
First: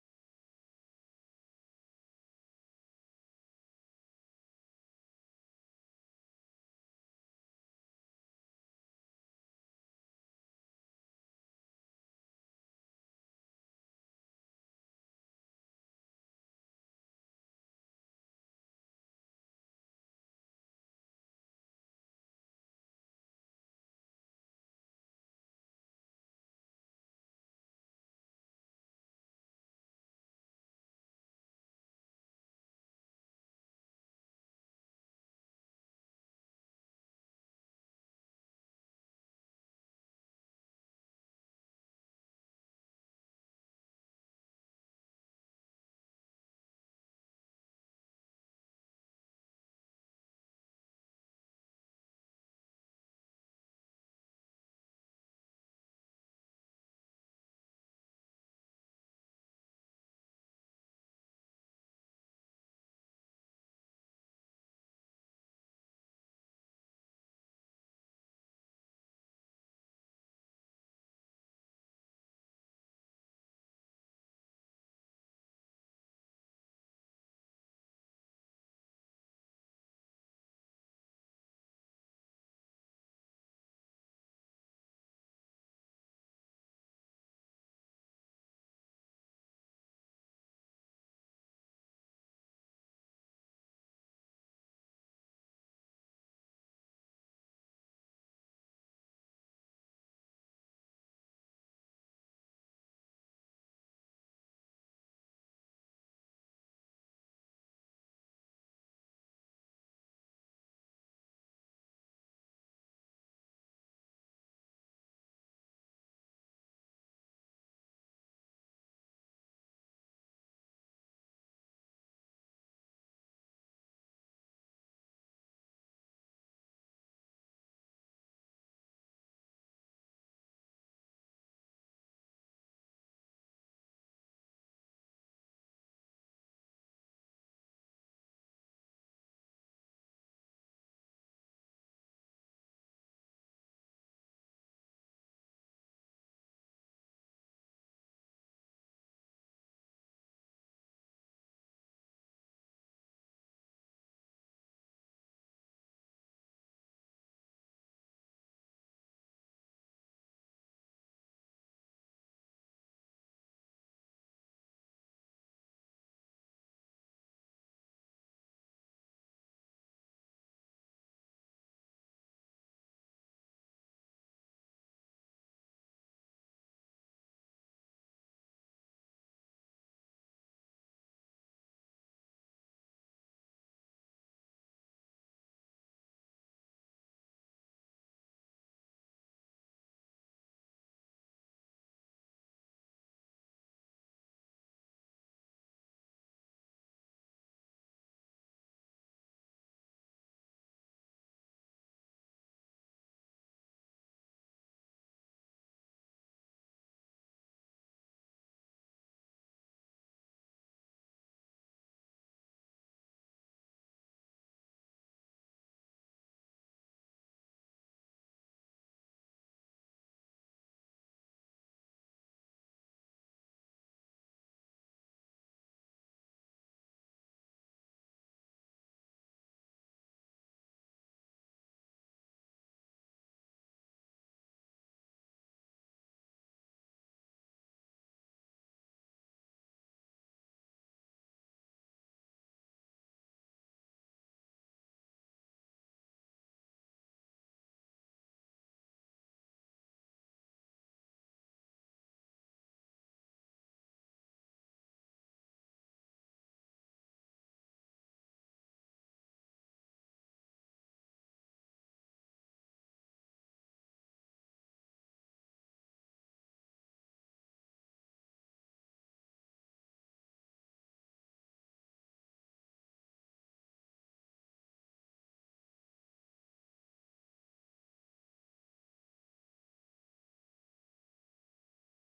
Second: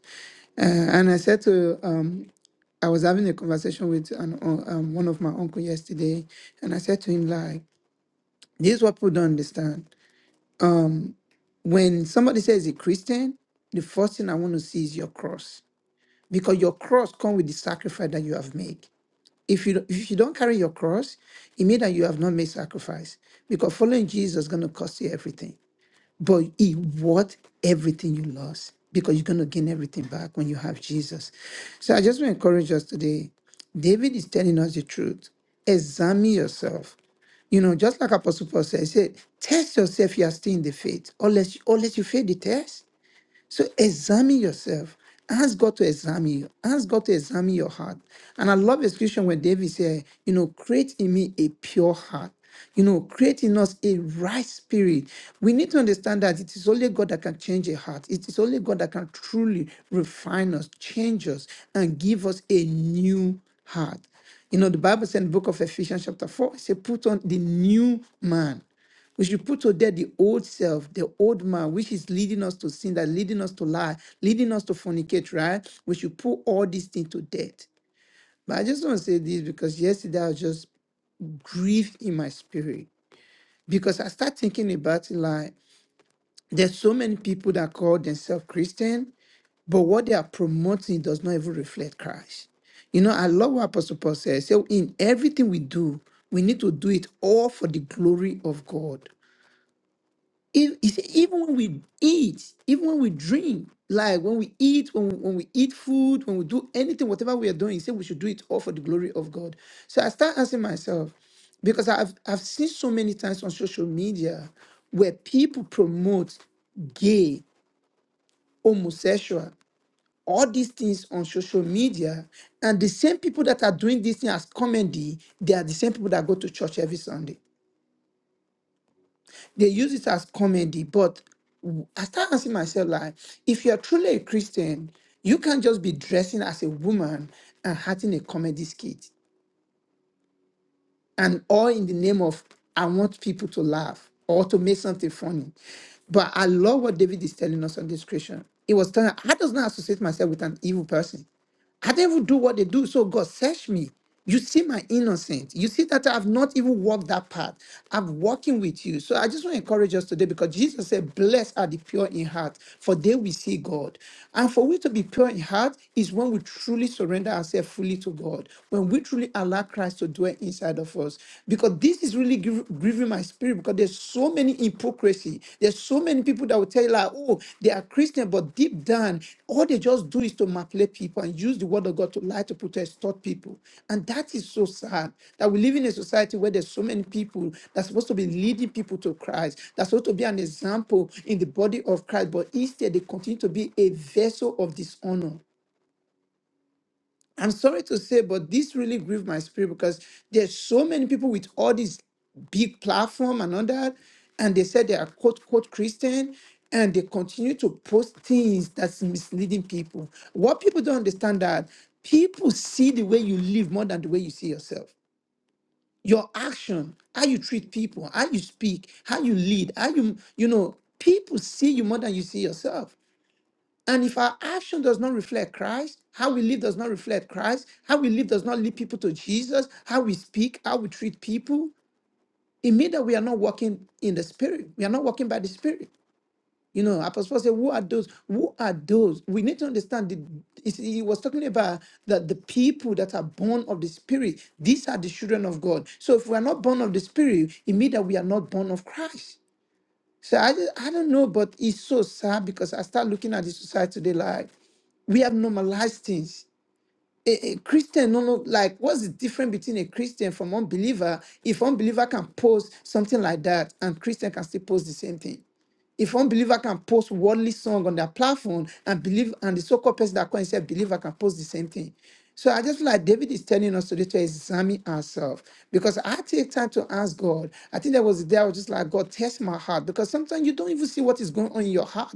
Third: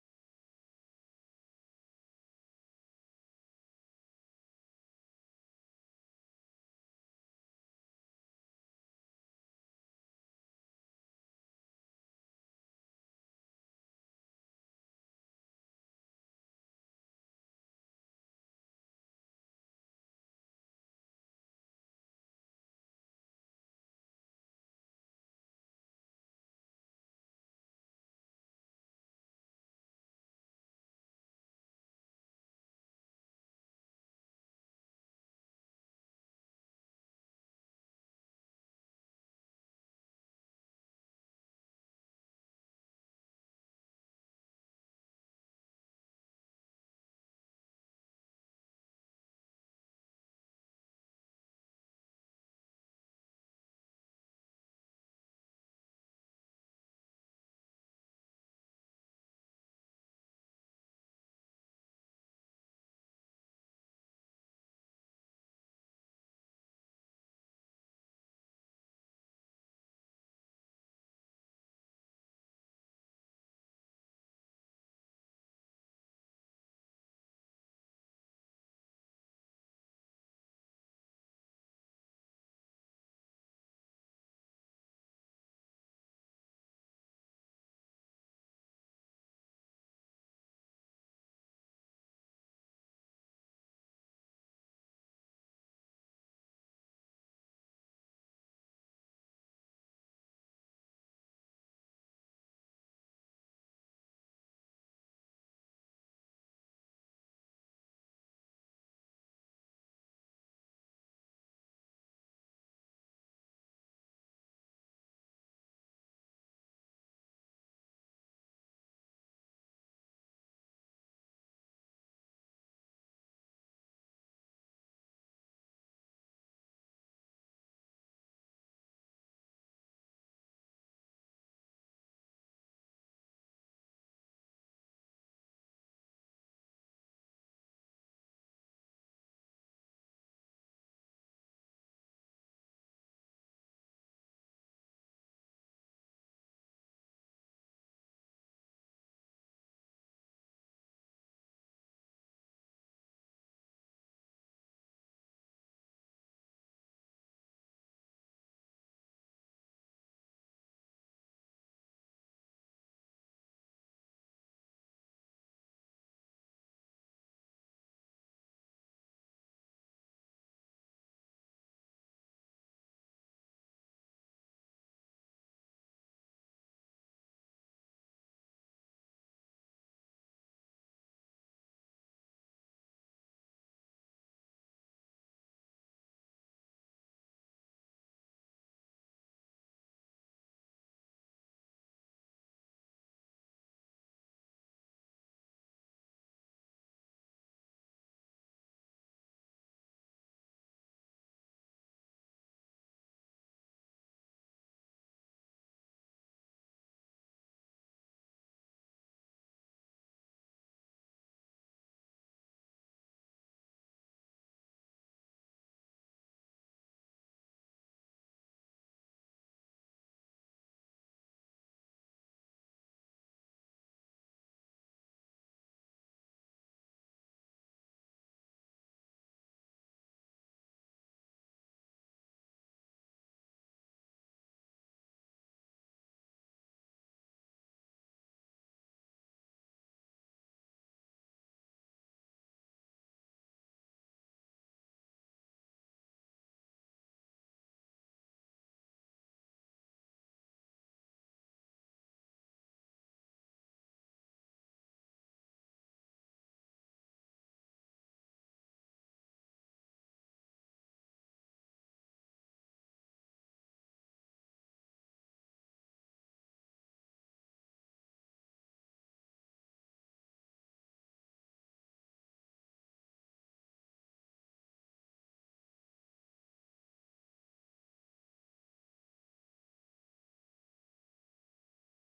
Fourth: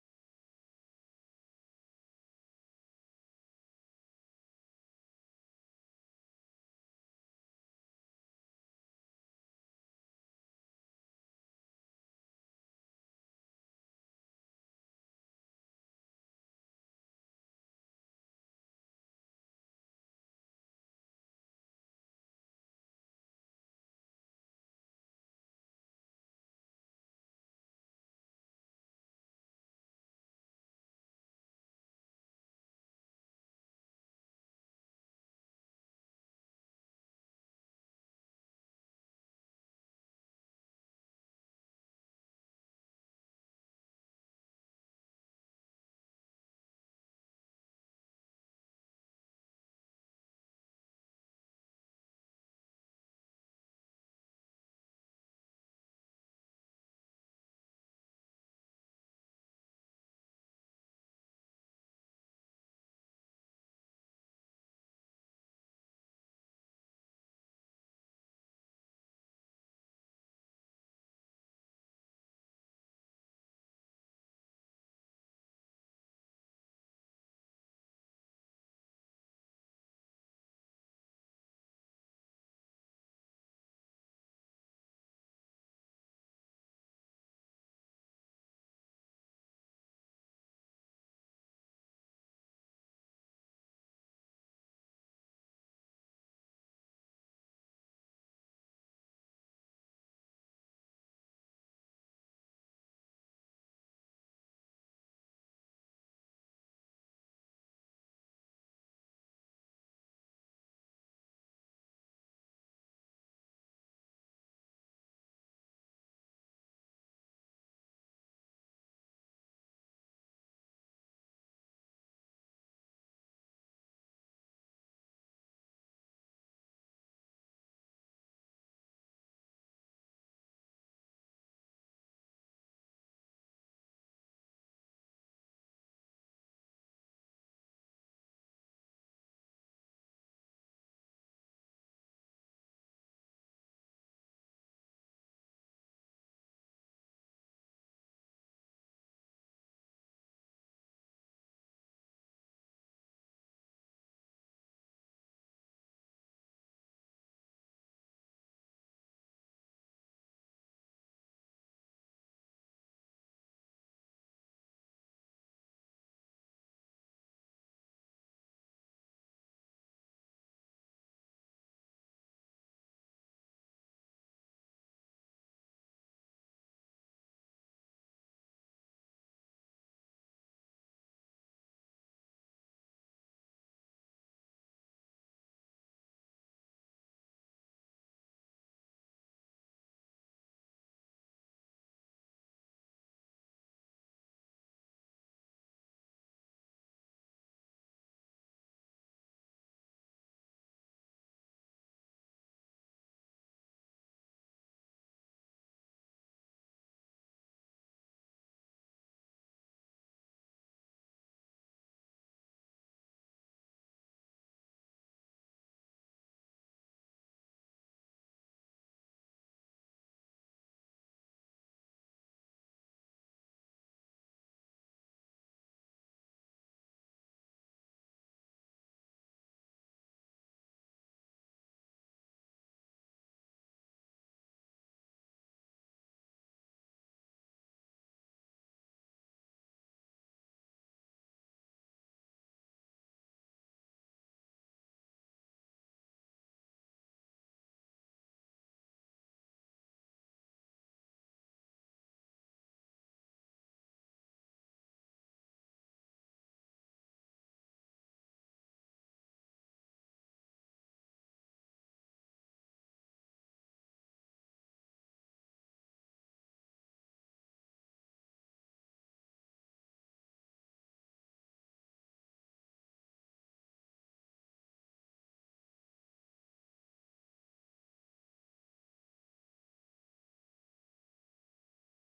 Uh, and I said to, um, I was having a conversation with an, un- um, one of my uncle yesterday, and I said to him, like, this is what people don't understand. When somebody says a Christian, the first thing I want to see is your cross, because your cross comes with the sacrifice that you have made. If you don't- if you don't carry your cross, it means that you have not made sacrifice, because following Jesus is going to cost you everything. But it worth everything you lost because you're going to gain everything back when you have Jesus. So I just want to encourage us today. David is telling us the truth. Examine yourself. You know, just like Apostle Paul said, he said, test yourself if you are still in the faith, unless, unless you fail the test. So examine yourself. Ask God to examine you. Ask God to examine your heart. And I love execution when David said, you know, create in me a pure heart. You know, create in us a right spirit. We need to understand that it is only God that can change a heart. It is only God that can truly refine us, change us, and give us a new heart. You know, the Bible said in the book of Ephesians, chapter 4, it says, put on the new man. We should put to death the old self, the old man, which is leading us to sin, that leading us to lie, leading us to fornicate, right? We should put all these things to death. But I just want to say this because yesterday I was just grieved in my spirit because I start thinking about it like there's so many people that call themselves Christian, but what they are promoting does not even reflect Christ. You know, I love what Apostle Paul says. So in everything we do, we need to do it all for the glory of God. If, he said, even when we eat, even when we drink, like when we eat, when we, when we eat food, when we do anything, whatever we are doing, he said we should do it all for the glory of God. So I start asking myself, because I've I've seen so many times on social media where people promote gay, homosexual, all these things on social media, and the same people that are doing this thing as comedy, they are the same people that go to church every Sunday. they use it as comedy. But w- I start asking myself, like, if you're truly a Christian, you can't just be dressing as a woman and having a comedy skit and all in the name of I want people to laugh or to make something funny. But I love what David is telling us on this Christian. He was telling, I does not associate myself with an evil person. I didn't even do what they do. So God, search me. You see my innocence. You see that I've not even walked that path. I'm walking with you. So I just want to encourage us today because Jesus said, Blessed are the pure in heart, for they will see God. And for we to be pure in heart is when we truly surrender ourselves fully to God. God, when we truly allow Christ to dwell inside of us, because this is really gr- grieving my spirit, because there's so many hypocrisy. There's so many people that will tell you, like, oh, they are Christian, but deep down, all they just do is to manipulate people and use the word of God to lie to protest people. And that is so sad that we live in a society where there's so many people that's supposed to be leading people to Christ, that's supposed to be an example in the body of Christ, but instead they continue to be a vessel of dishonor. I'm sorry to say, but this really grieved my spirit because there's so many people with all these big platform and all that, and they said they are quote quote Christian, and they continue to post things that's misleading people. What people don't understand that people see the way you live more than the way you see yourself. Your action, how you treat people, how you speak, how you lead, how you you know people see you more than you see yourself. And if our action does not reflect Christ, how we live does not reflect Christ, how we live does not lead people to Jesus, how we speak, how we treat people, it means that we are not walking in the spirit. We are not walking by the spirit. You know, Apostle Paul said, Who are those? Who are those? We need to understand the it's- he was talking about that the people that are born of the spirit, these are the children of God. So if we are not born of the spirit, it means that we are not born of Christ. So I, ju- I don't know, but it's so sad because I start looking at the society today like we have normalized things a, a Christian, no, no, like what's the difference between a Christian from unbeliever? If unbeliever can post something like that and Christian can still post the same thing. If unbeliever can post worldly song on their platform and believe and the so-called person that calls himself believer can post the same thing. So I just feel like David is telling us today to examine ourselves because I take time to ask God. I think there was a day I was just like, God, test my heart because sometimes you don't even see what is going on in your heart.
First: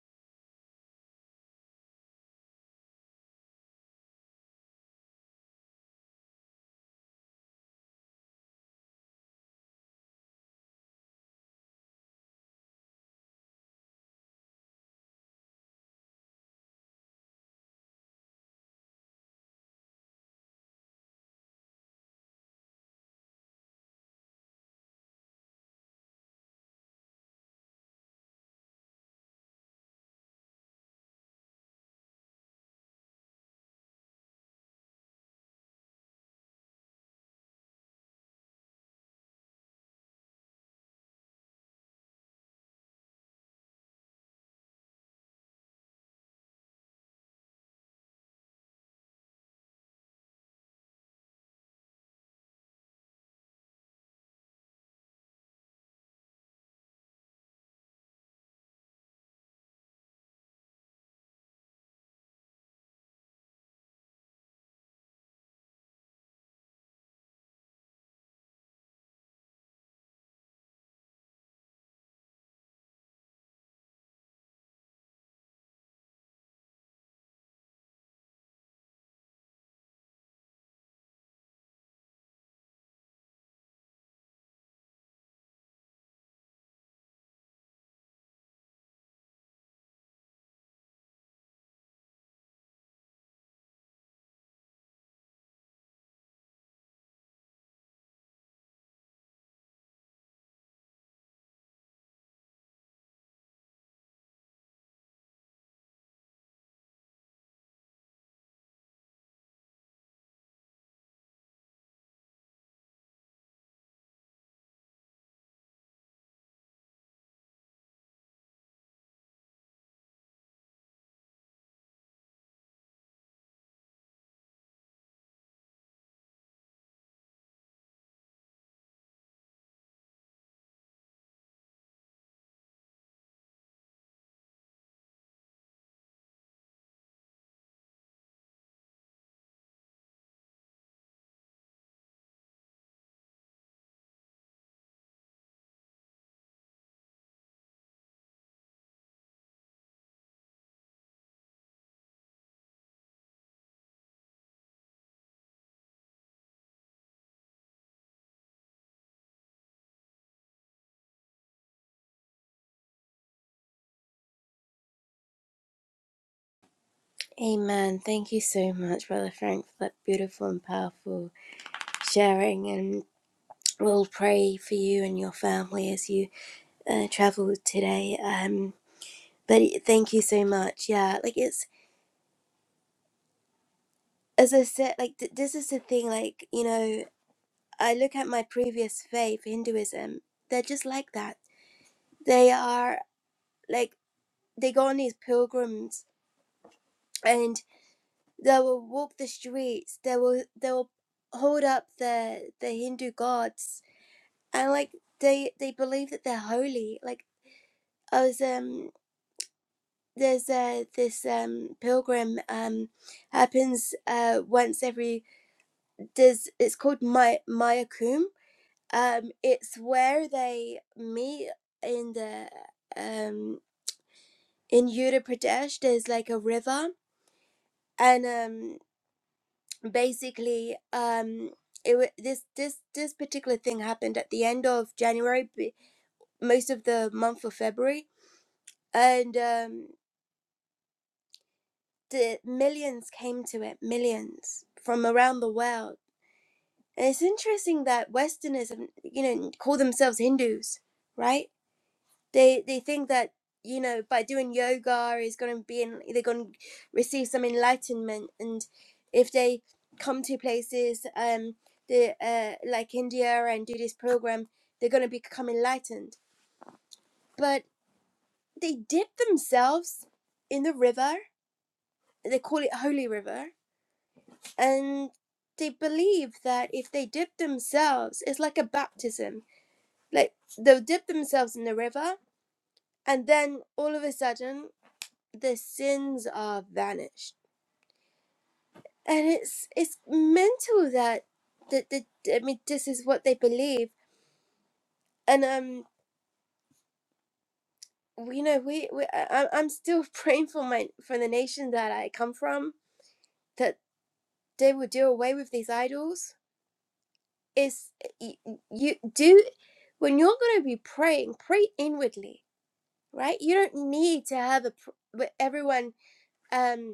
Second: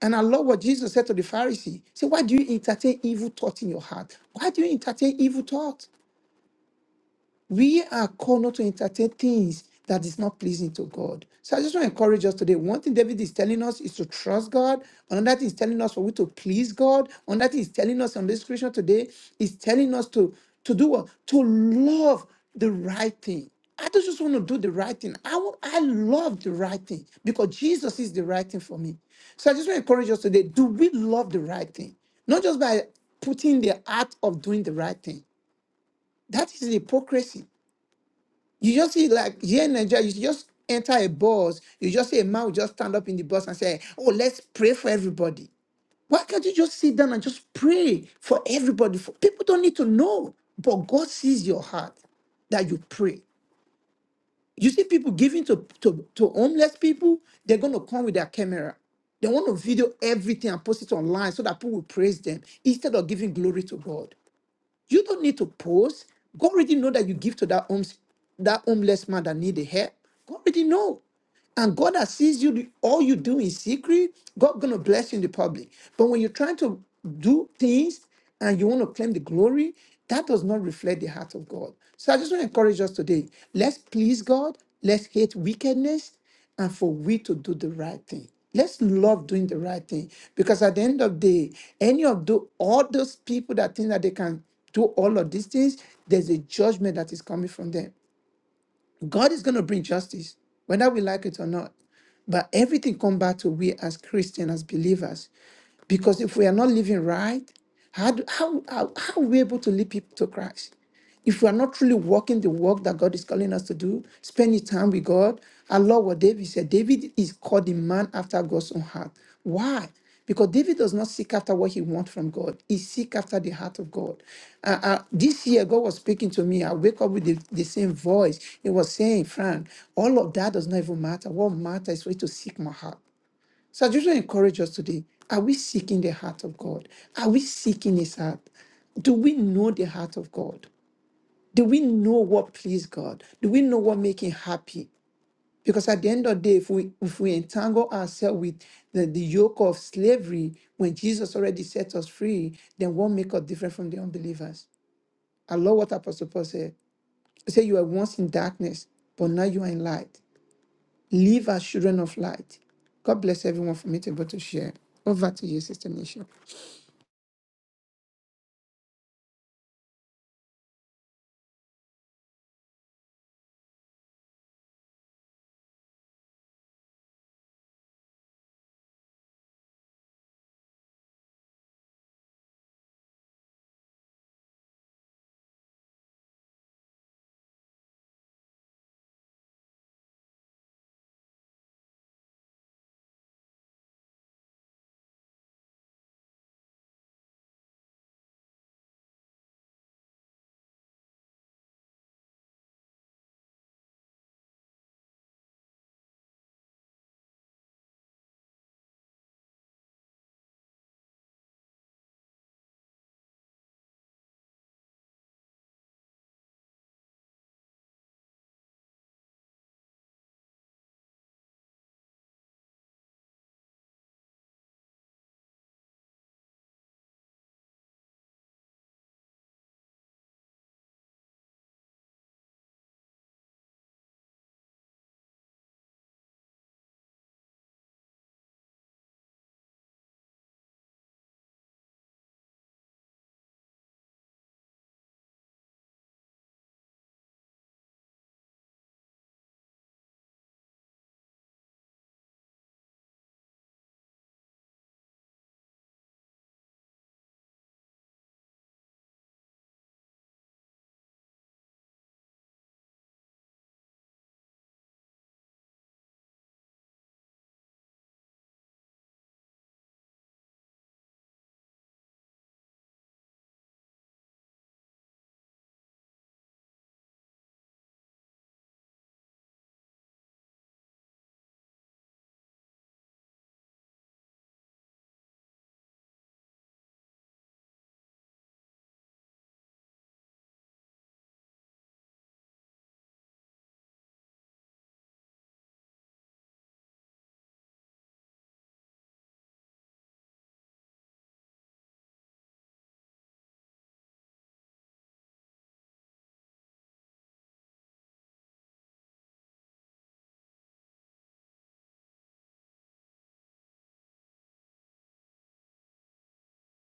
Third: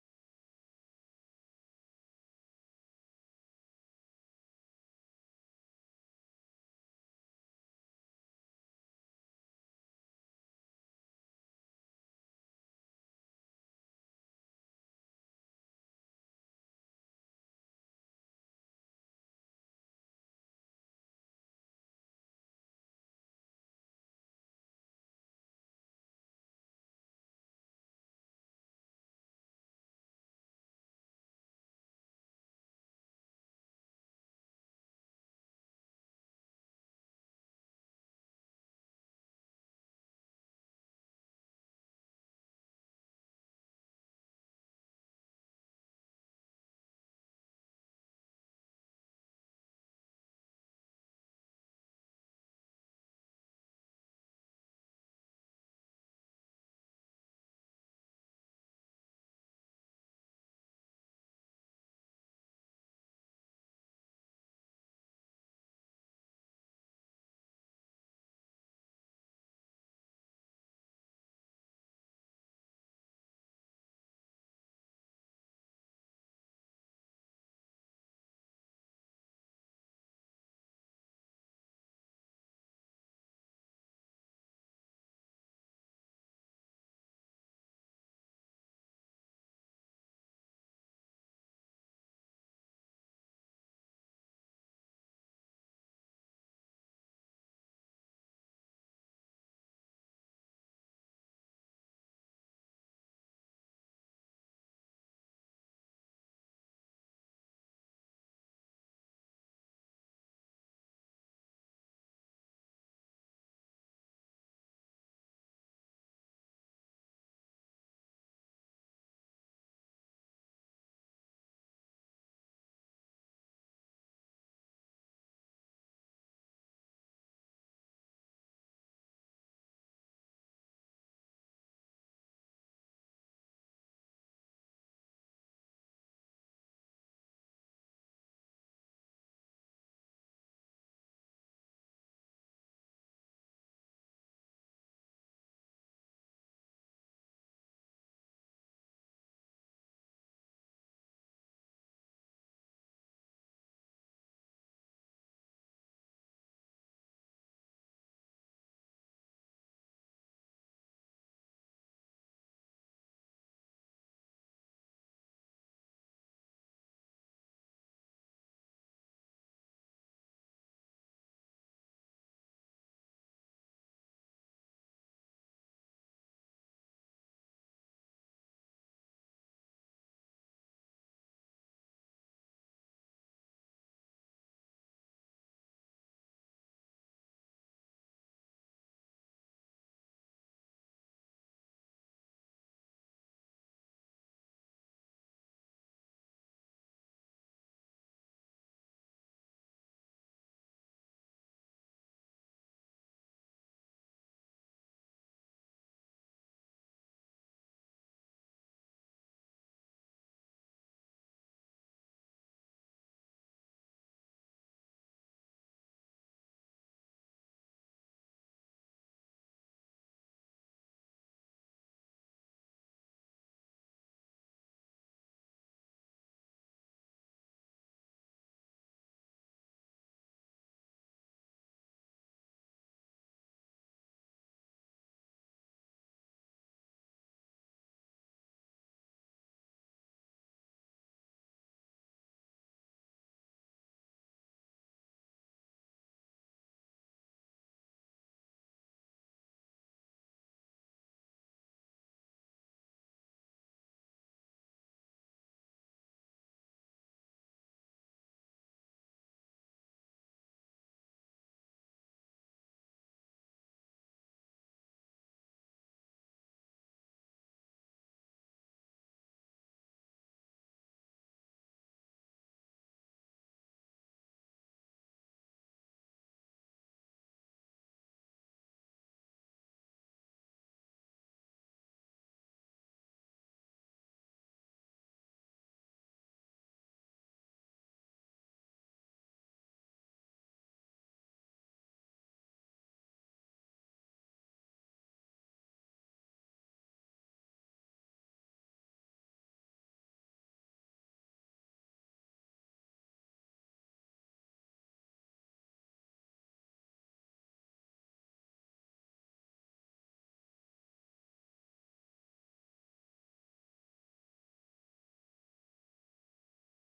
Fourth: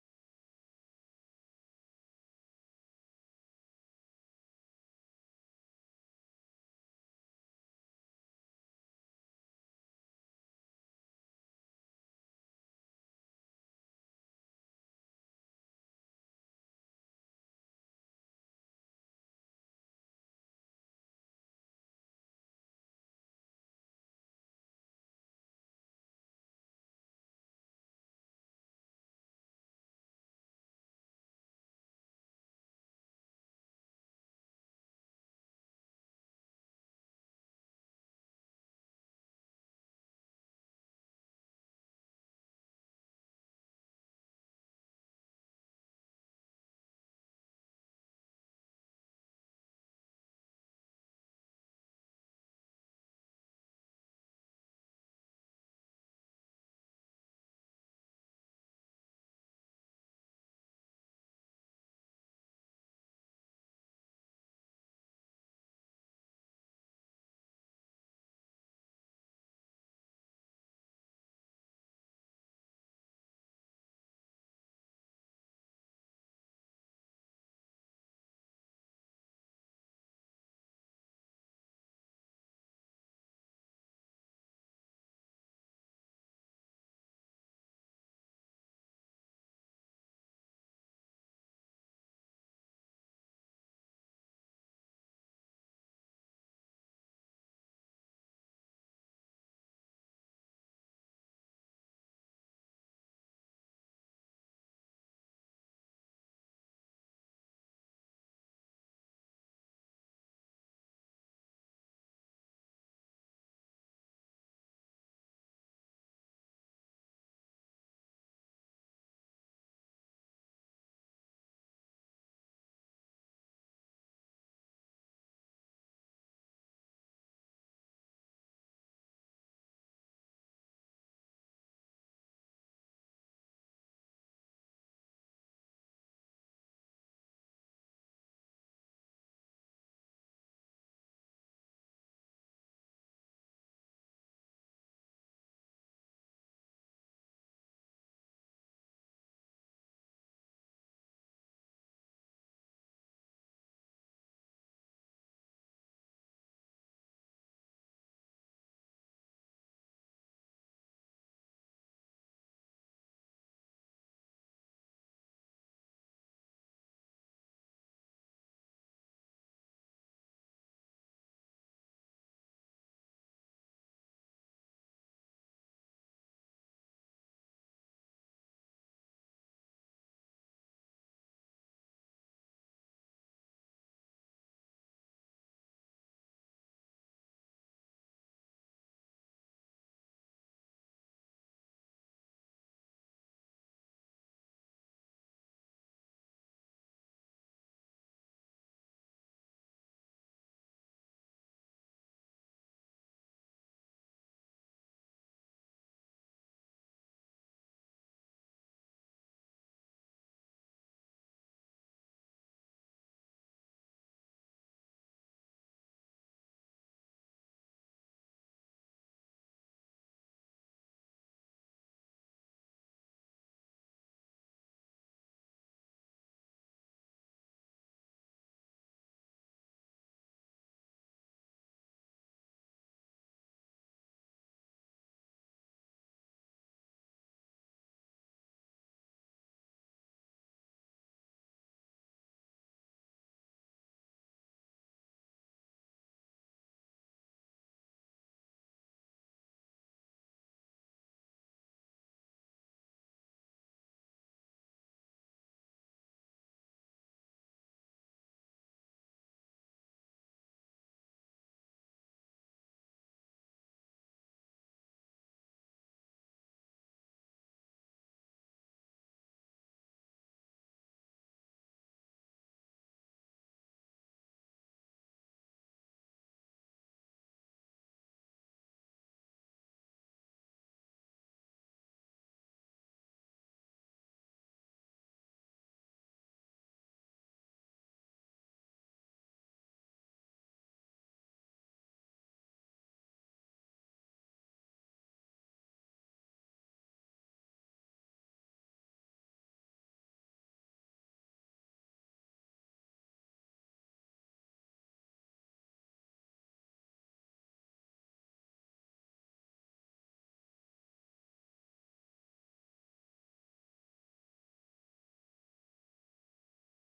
And I love what Jesus said to the Pharisee. He said, Why do you entertain evil thought in your heart? Why do you entertain evil thought? we are called not to entertain things that is not pleasing to God. So I just want to encourage us today. One thing David is telling us is to trust God. Another thing is telling us for we to please God. Another thing is telling us on this scripture today is telling us to to do what to love the right thing. I don't just want to do the right thing. I want, I love the right thing because Jesus is the right thing for me. So I just want to encourage us today. Do we love the right thing? Not just by putting the act of doing the right thing. That is hypocrisy. You just see, like here in Nigeria, you just enter a bus, you just see a man will just stand up in the bus and say, Oh, let's pray for everybody. Why can't you just sit down and just pray for everybody? For people don't need to know, but God sees your heart that you pray. You see people giving to, to, to homeless people, they're gonna come with their camera. They want to video everything and post it online so that people will praise them instead of giving glory to God. You don't need to post. God already know that you give to that homes, that homeless man that need the help. God already know. And God that sees you, do- all you do in secret, God gonna bless you in the public. But when you're trying to do things and you want to claim the glory, that does not reflect the heart of God. So I just want to encourage us today. Let's please God. Let's hate wickedness and for we to do the right thing. Let's love doing the right thing because at the end of the day, any of the all those people that think that they can do all of these things, there's a judgment that is coming from them. God is going to bring justice, whether we like it or not. But everything comes back to we as Christians, as believers. Because if we are not living right, how, do, how, how, how are we able to lead people to Christ? If we are not truly walking the work that God is calling us to do, spending time with God, our Lord, what David said, David is called the man after God's own heart. Why? because David does not seek after what he wants from God. He seek after the heart of God. Uh, uh, this year, God was speaking to me. I wake up with the, the same voice. He was saying, Frank, all of that does not even matter. What matters is for you to seek my heart. So I just want to encourage us today. Are we seeking the heart of God? Are we seeking his heart? Do we know the heart of God? Do we know what please God? Do we know what make him happy? Because at the end of the day, if we if we entangle ourselves with the, the yoke of slavery when Jesus already set us free, then what make us different from the unbelievers? I love what Apostle Paul said. He said, You were once in darkness, but now you are in light. Live as children of light. God bless everyone for me to be able to share. Over to you, Sister Nisha. Amen. Thank you so much, Brother Frank, for that beautiful and powerful sharing. We'll pray for you and your family as you uh, travel today. Um, but thank you so much. Yeah, like it's as I said, like th- this is the thing. Like you know, I look at my previous faith, Hinduism. They're just like that. They are like they go on these pilgrims and they will walk the streets. They will they will hold up the the Hindu gods and like they they believe that they're holy. Like I was um there's uh, this um pilgrim um happens uh once every there's it's called my Mayakum. Um it's where they meet in the um in Uttar Pradesh there's like a river and um basically um it wa- this this this particular thing happened at the end of January b- most of the month of February and um the millions came to it millions from around the world And It's interesting that Westerners, you know, call themselves Hindus, right? They they think that you know by doing yoga is going to be in, they're going to receive some enlightenment, and if they come to places um the uh like India and do this program, they're going to become enlightened. But they dip themselves in the river. They call it holy river, and they believe that if they dip themselves, it's like a baptism like they'll dip themselves in the river and then all of a sudden their sins are vanished and it's it's mental that that, that i mean this is what they believe and um you know we, we I, I- i'm still praying for my for the nation that i come from that they will do away with these idols it's you, you do when you're going to be praying pray inwardly right you don't need to have a pr- everyone um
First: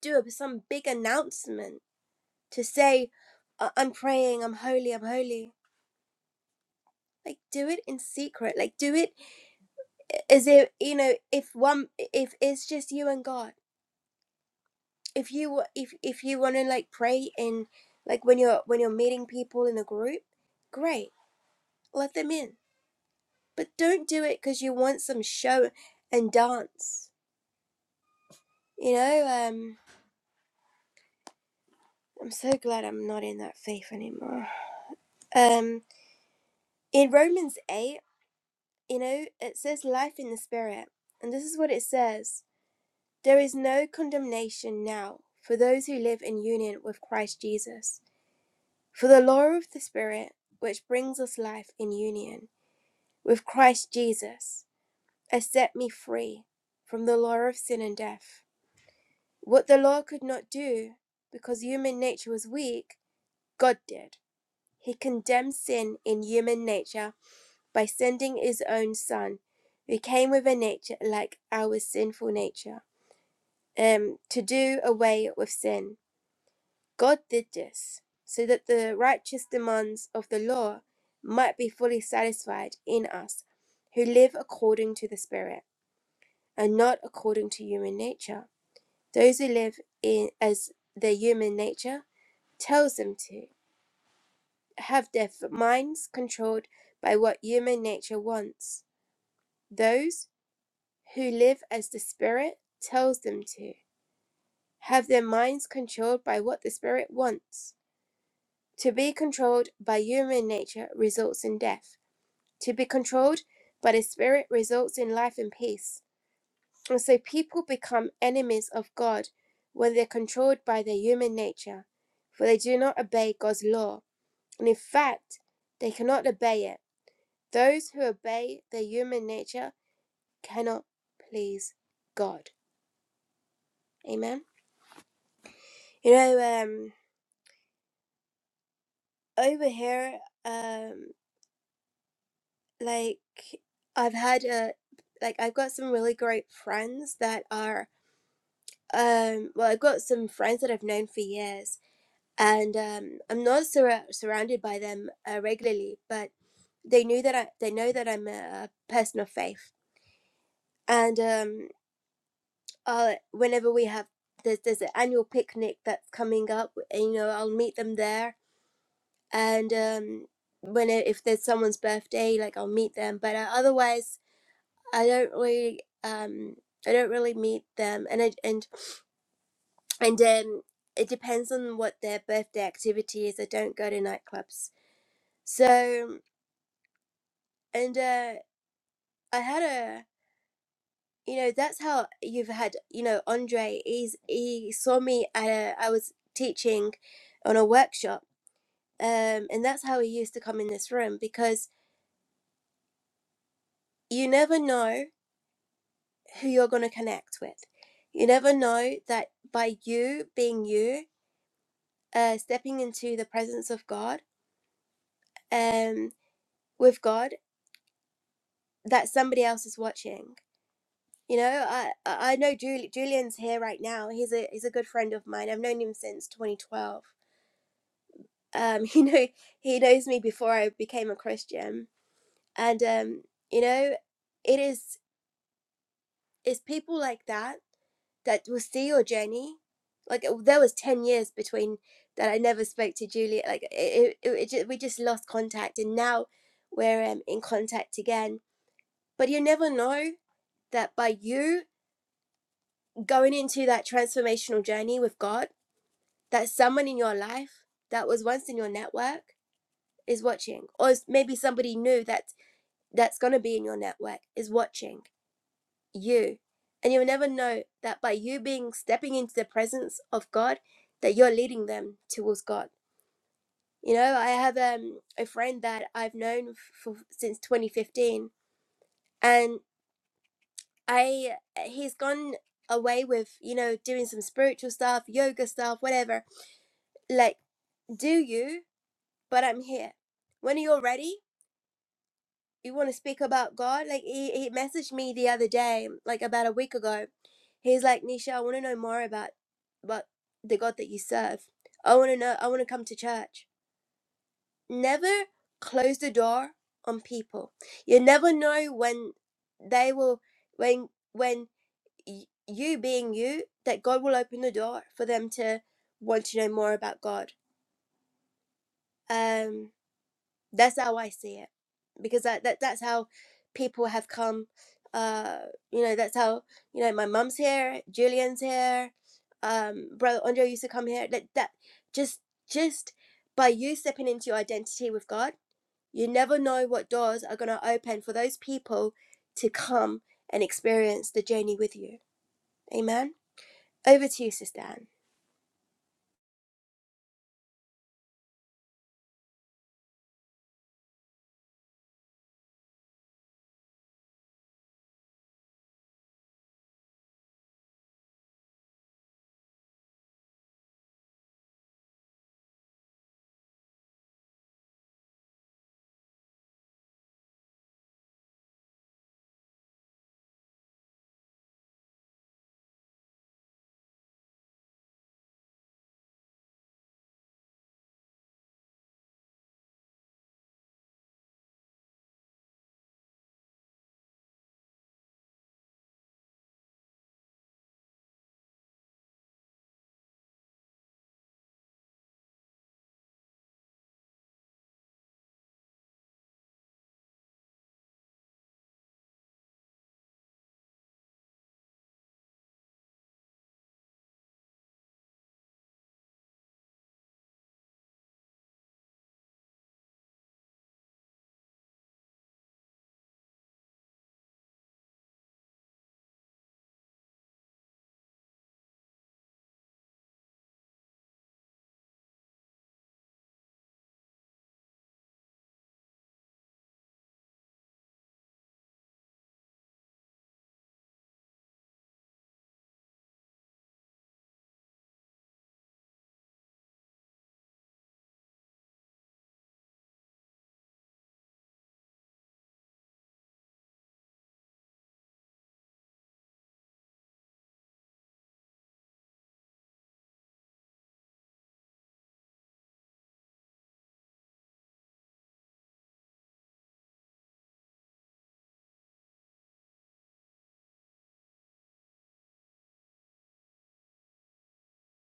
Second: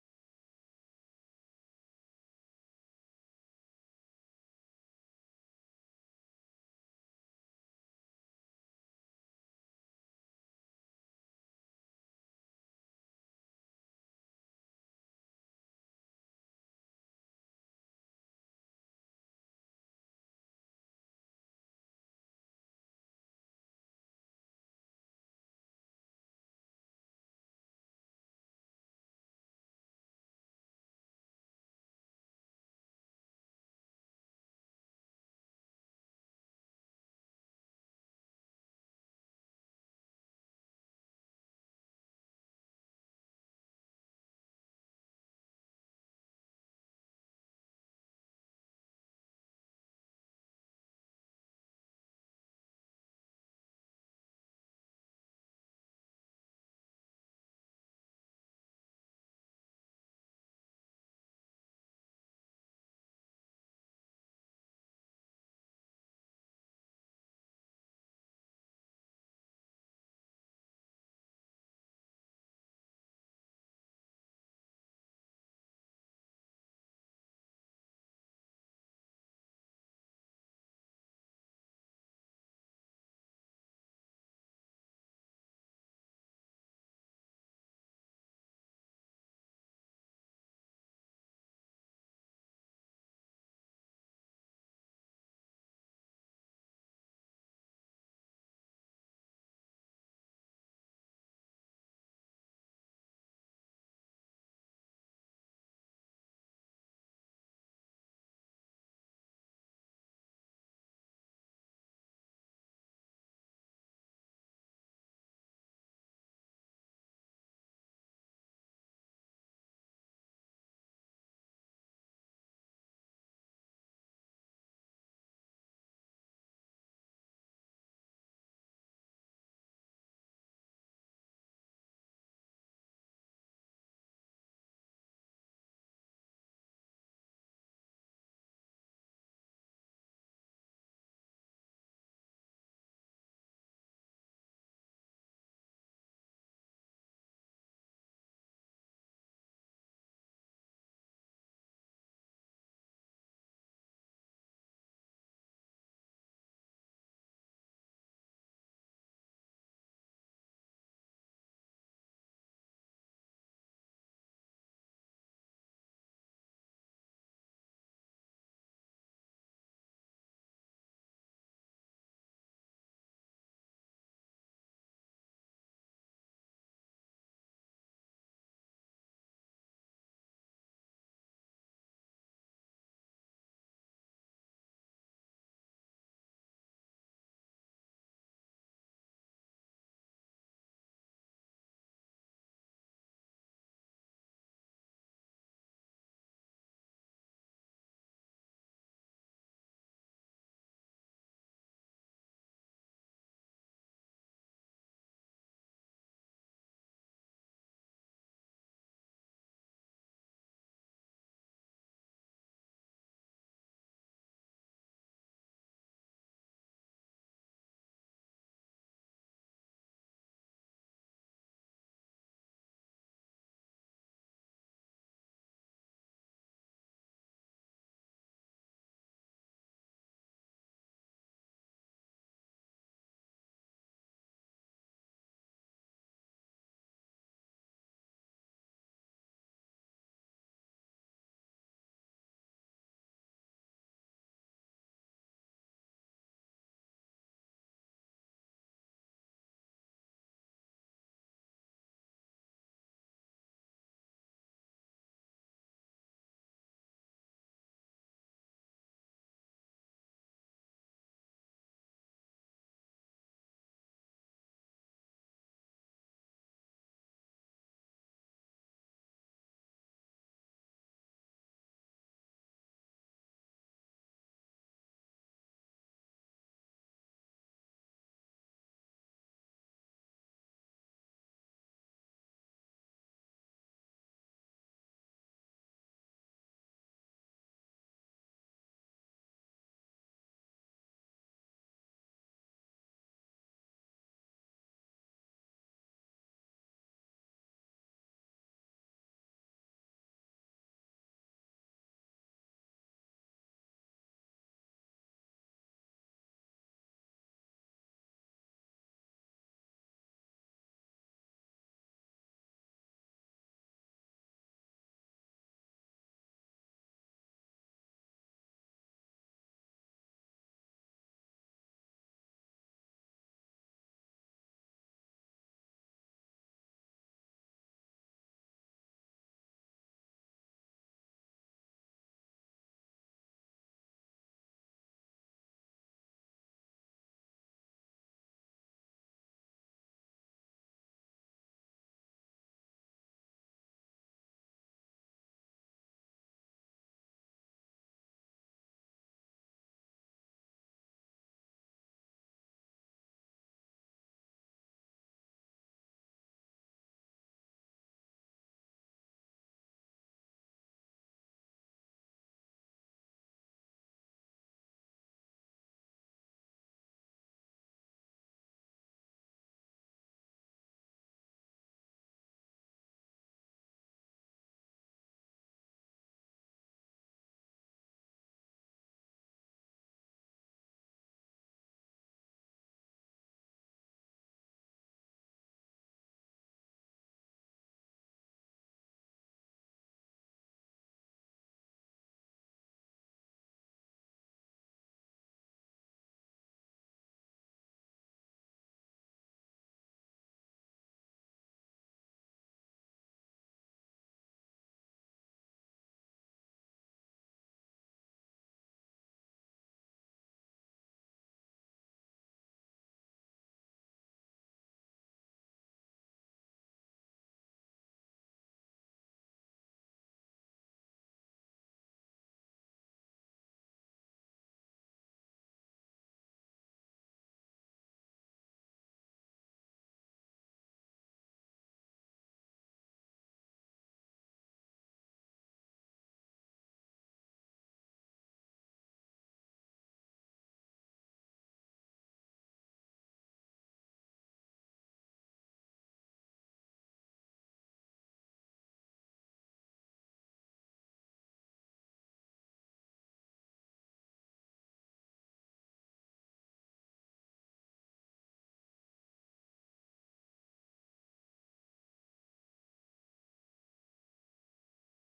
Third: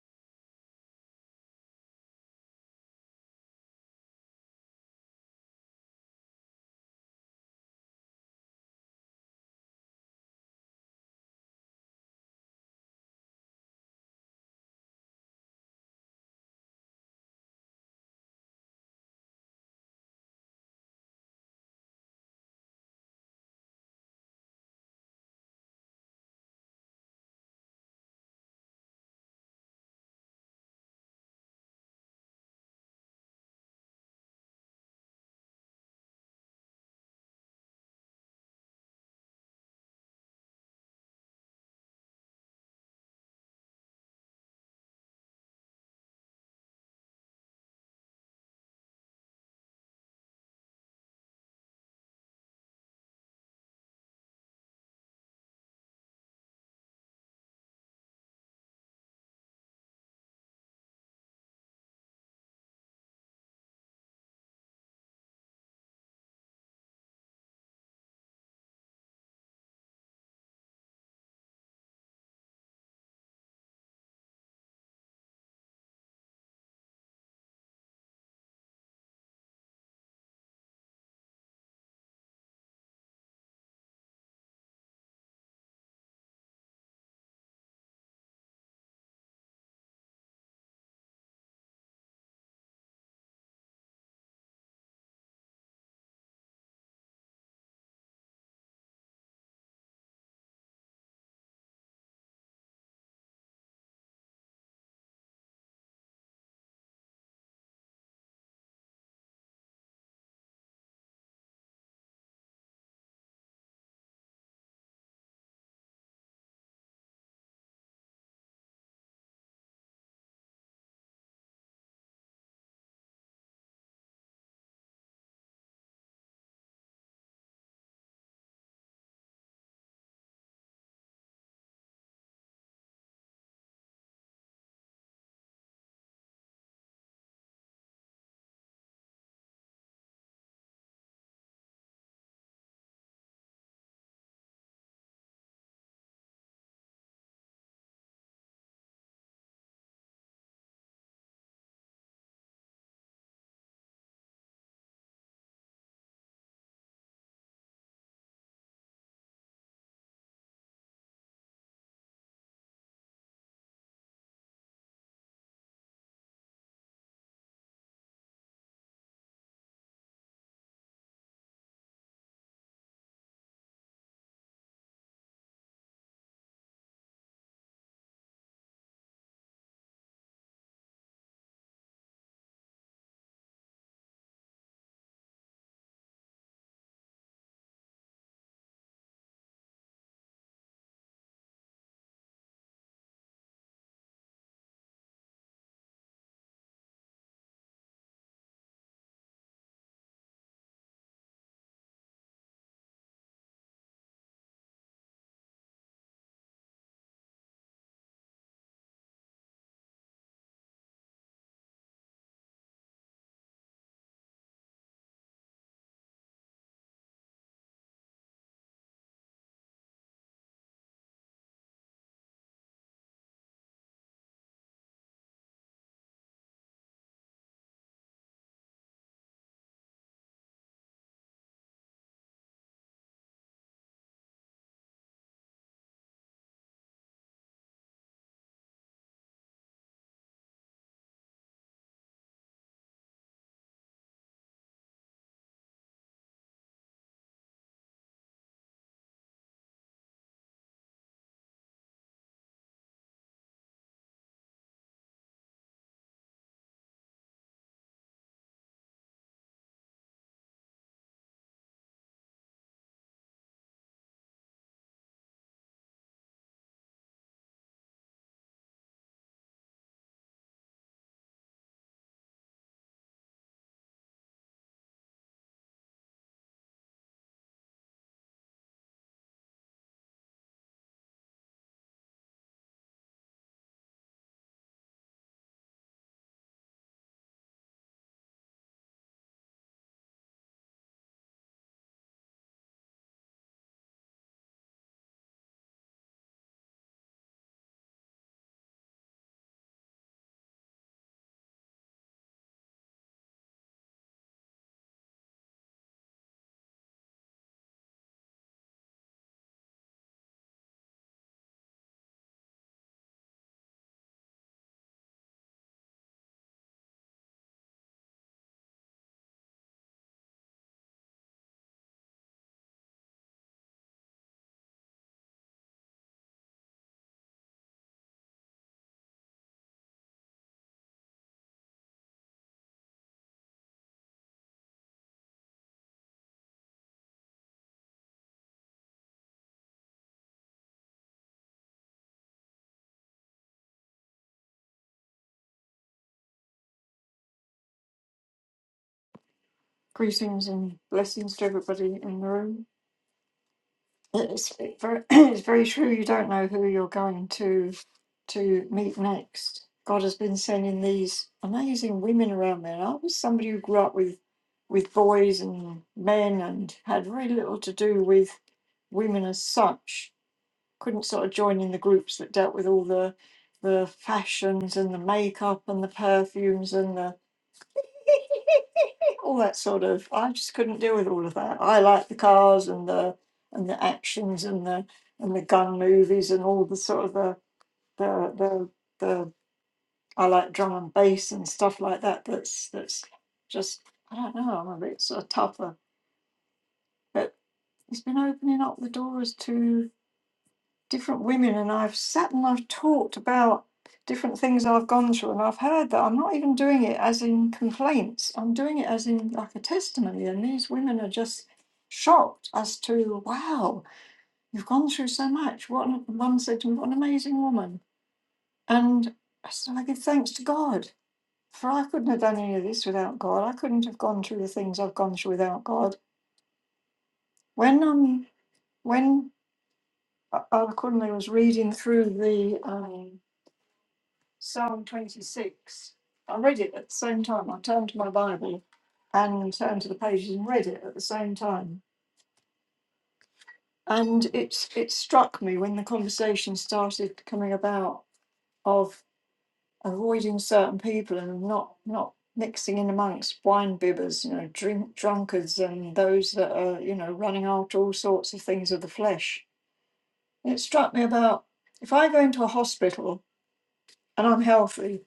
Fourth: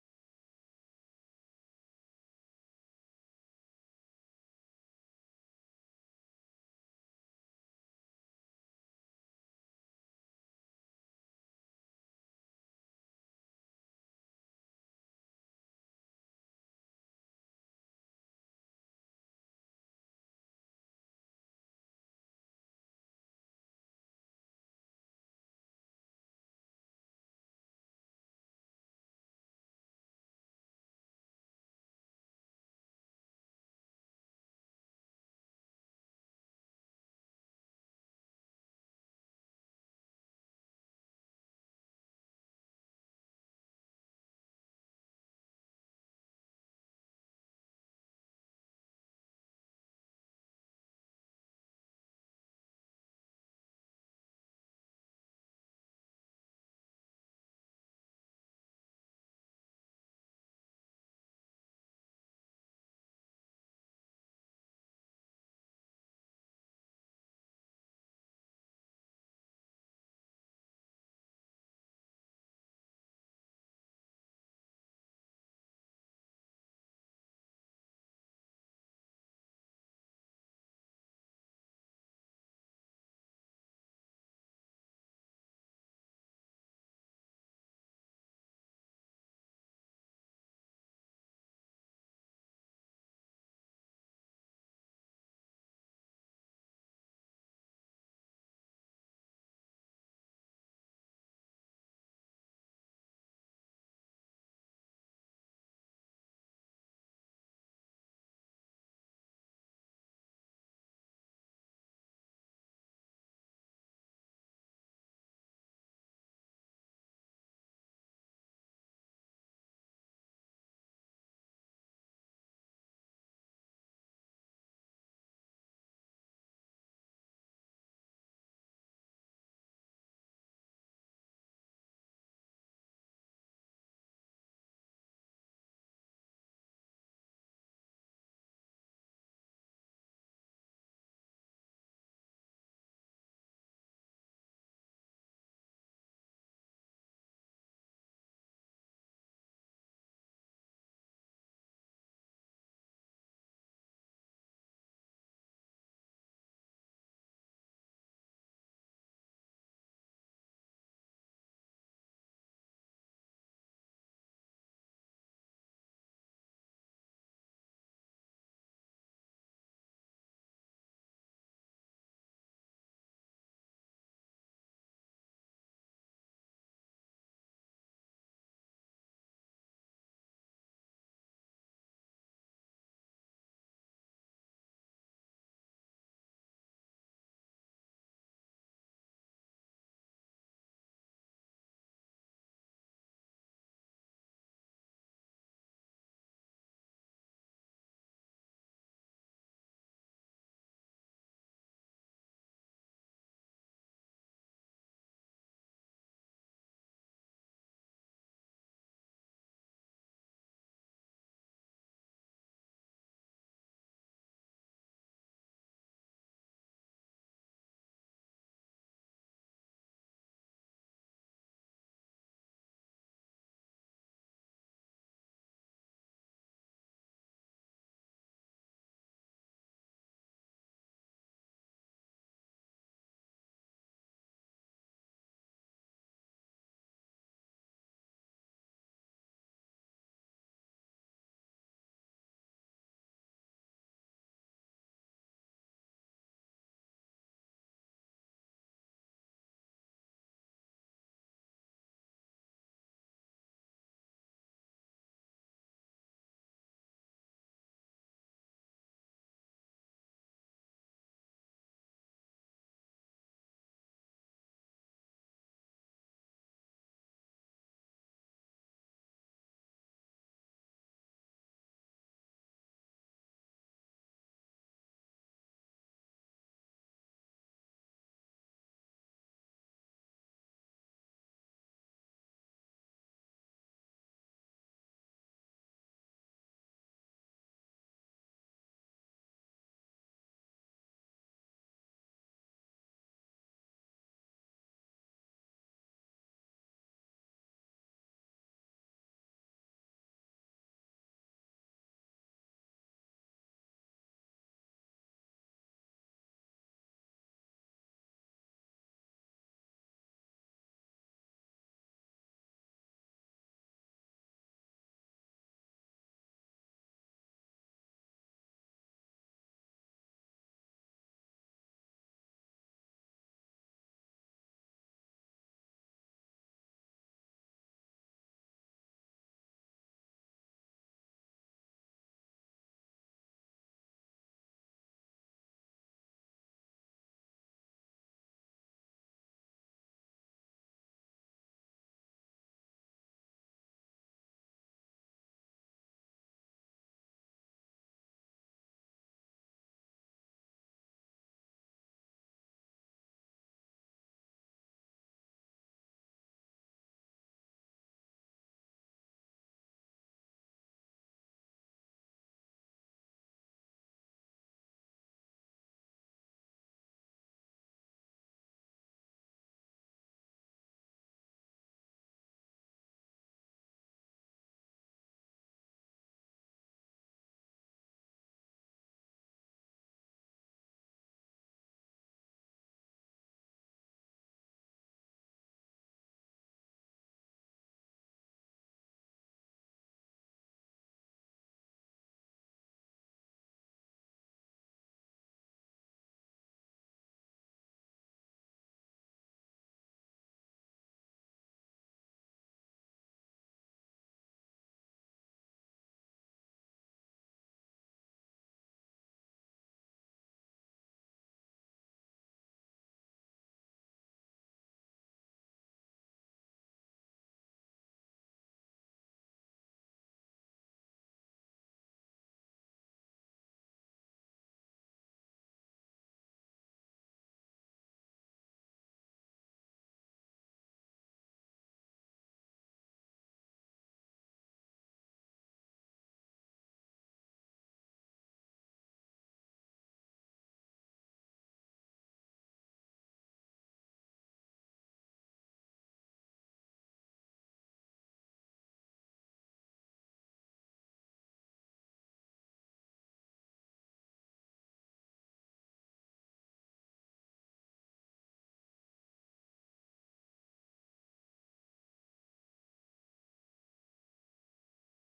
do a, some big announcement to say, "I- am praying, I'm holy, I'm holy. Like, do it in secret. Like, do it as if, you know, if one, if it's just you and God. If you, if, if you want to like pray in, like when you're, when you're meeting people in a group, great, let them in. But don't do it because you want some show and dance. You know, um, I'm so glad I'm not in that faith anymore. Um, in Romans 8, You know, it says life in the Spirit, and this is what it says There is no condemnation now for those who live in union with Christ Jesus. For the law of the Spirit, which brings us life in union with Christ Jesus, has set me free from the law of sin and death. What the law could not do, because human nature was weak, God did. He condemned sin in human nature by sending his own son, who came with a nature like our sinful nature, um, to do away with sin. God did this so that the righteous demands of the law might be fully satisfied in us who live according to the Spirit and not according to human nature. Those who live in as their human nature tells them to have their f- minds controlled by what human nature wants. Those who live as the Spirit tells them to, have their minds controlled by what the Spirit wants. To be controlled by human nature results in death. To be controlled by the Spirit results in life and peace. And so people become enemies of God when they're controlled by their human nature, for they do not obey God's law. And in fact, they cannot obey it. Those who obey their human nature cannot please God. Amen. You know, um, over here, um, like I've had a like I've got some really great friends that are um well I've got some friends that I've known for years and um I'm not sur- surrounded by them uh, regularly but they knew that I they know that I'm a person of faith and um I'll, whenever we have there's there's an annual picnic that's coming up and, you know I'll meet them there and um when it, if there's someone's birthday like I'll meet them but uh, otherwise I don't really um I don't really meet them and I, and and um it depends on what their birthday activity is. I don't go to nightclubs. So and uh I had a you know that's how you've had you know Andre he's he saw me at a I was teaching on a workshop um and that's how he used to come in this room because you never know who you're going to connect with. You never know that by you being you uh, stepping into the presence of God, um, with God, that somebody else is watching. You know, I I I know Jul- Julian's here right now. He's a he's a good friend of mine. I've known him since 2012. Um, you know, he knows me before I became a Christian, and um, you know, it is it's people like that that will see your journey. Like uh, there was 10 years between that I never spoke to Julia. Like it, it, it, it ju- we just lost contact, and now we're um, in contact again But you never know that by you going into that transformational journey with God, that someone in your life that was once in your network is watching, or maybe somebody new that that's going to be in your network is watching you. And you'll never know that by you being stepping into the presence of God, that you're leading them towards God. You know, I have um, a friend that I've known for, since 2015, and. I eh, he's gone away with you know doing some spiritual stuff, yoga stuff, whatever. Like, do you? But I'm here. When you're ready, you want to speak about God. Like he he messaged me the other day, like about a week ago. He's like, Nisha, I want to know more about about the God that you serve. I want to know. I want to come to church. Never close the door on people. You never know when they will when when you being you that god will open the door for them to want to know more about god um that's how i see it because that, that that's how people have come uh you know that's how you know my mum's here julian's here um brother andre used to come here that that just just by you stepping into your identity with god you never know what doors are going to open for those people to come and experience the journey with you amen over to you sister Anne. Greetings and blessings to everybody in the room. It's very, it's very true. You don't know who you're going to to meet next. God has been sending these amazing women around me. And I was somebody who grew up with with boys and men and had very little to do with women as such. Couldn't sort of join in the groups that dealt with all the the fashions and the makeup and the perfumes and the all that sort of. I just couldn't deal with all of that. I like the cars and the and the actions and the and the gun movies and all the sort of the the the, the I like drum and bass and stuff like that. That's that's just I don't know. I'm a bit sort of tougher, but it's been opening up the doors to different women and I've sat and I've talked about different things I've gone through and I've heard that I'm not even doing it as in complaints. I'm doing it as in like a testimony and these women are just shocked as to wow, you've gone through so much. What an, one said to me, what an amazing woman. And I said I give thanks to God. For I couldn't have done any of this without God. I couldn't have gone through the things I've gone through without God. When um when uh, Al Kunle was reading through the um, Psalm 26. I read it at the same time. I turned to my Bible and turned to the pages and read it at the same time. And it's it struck me when the conversation started coming about of avoiding certain people and not not mixing in amongst wine bibbers, you know, drink drunkards and those that are, you know, running after all sorts of things of the flesh. And it struck me about if I go into a hospital and I'm healthy,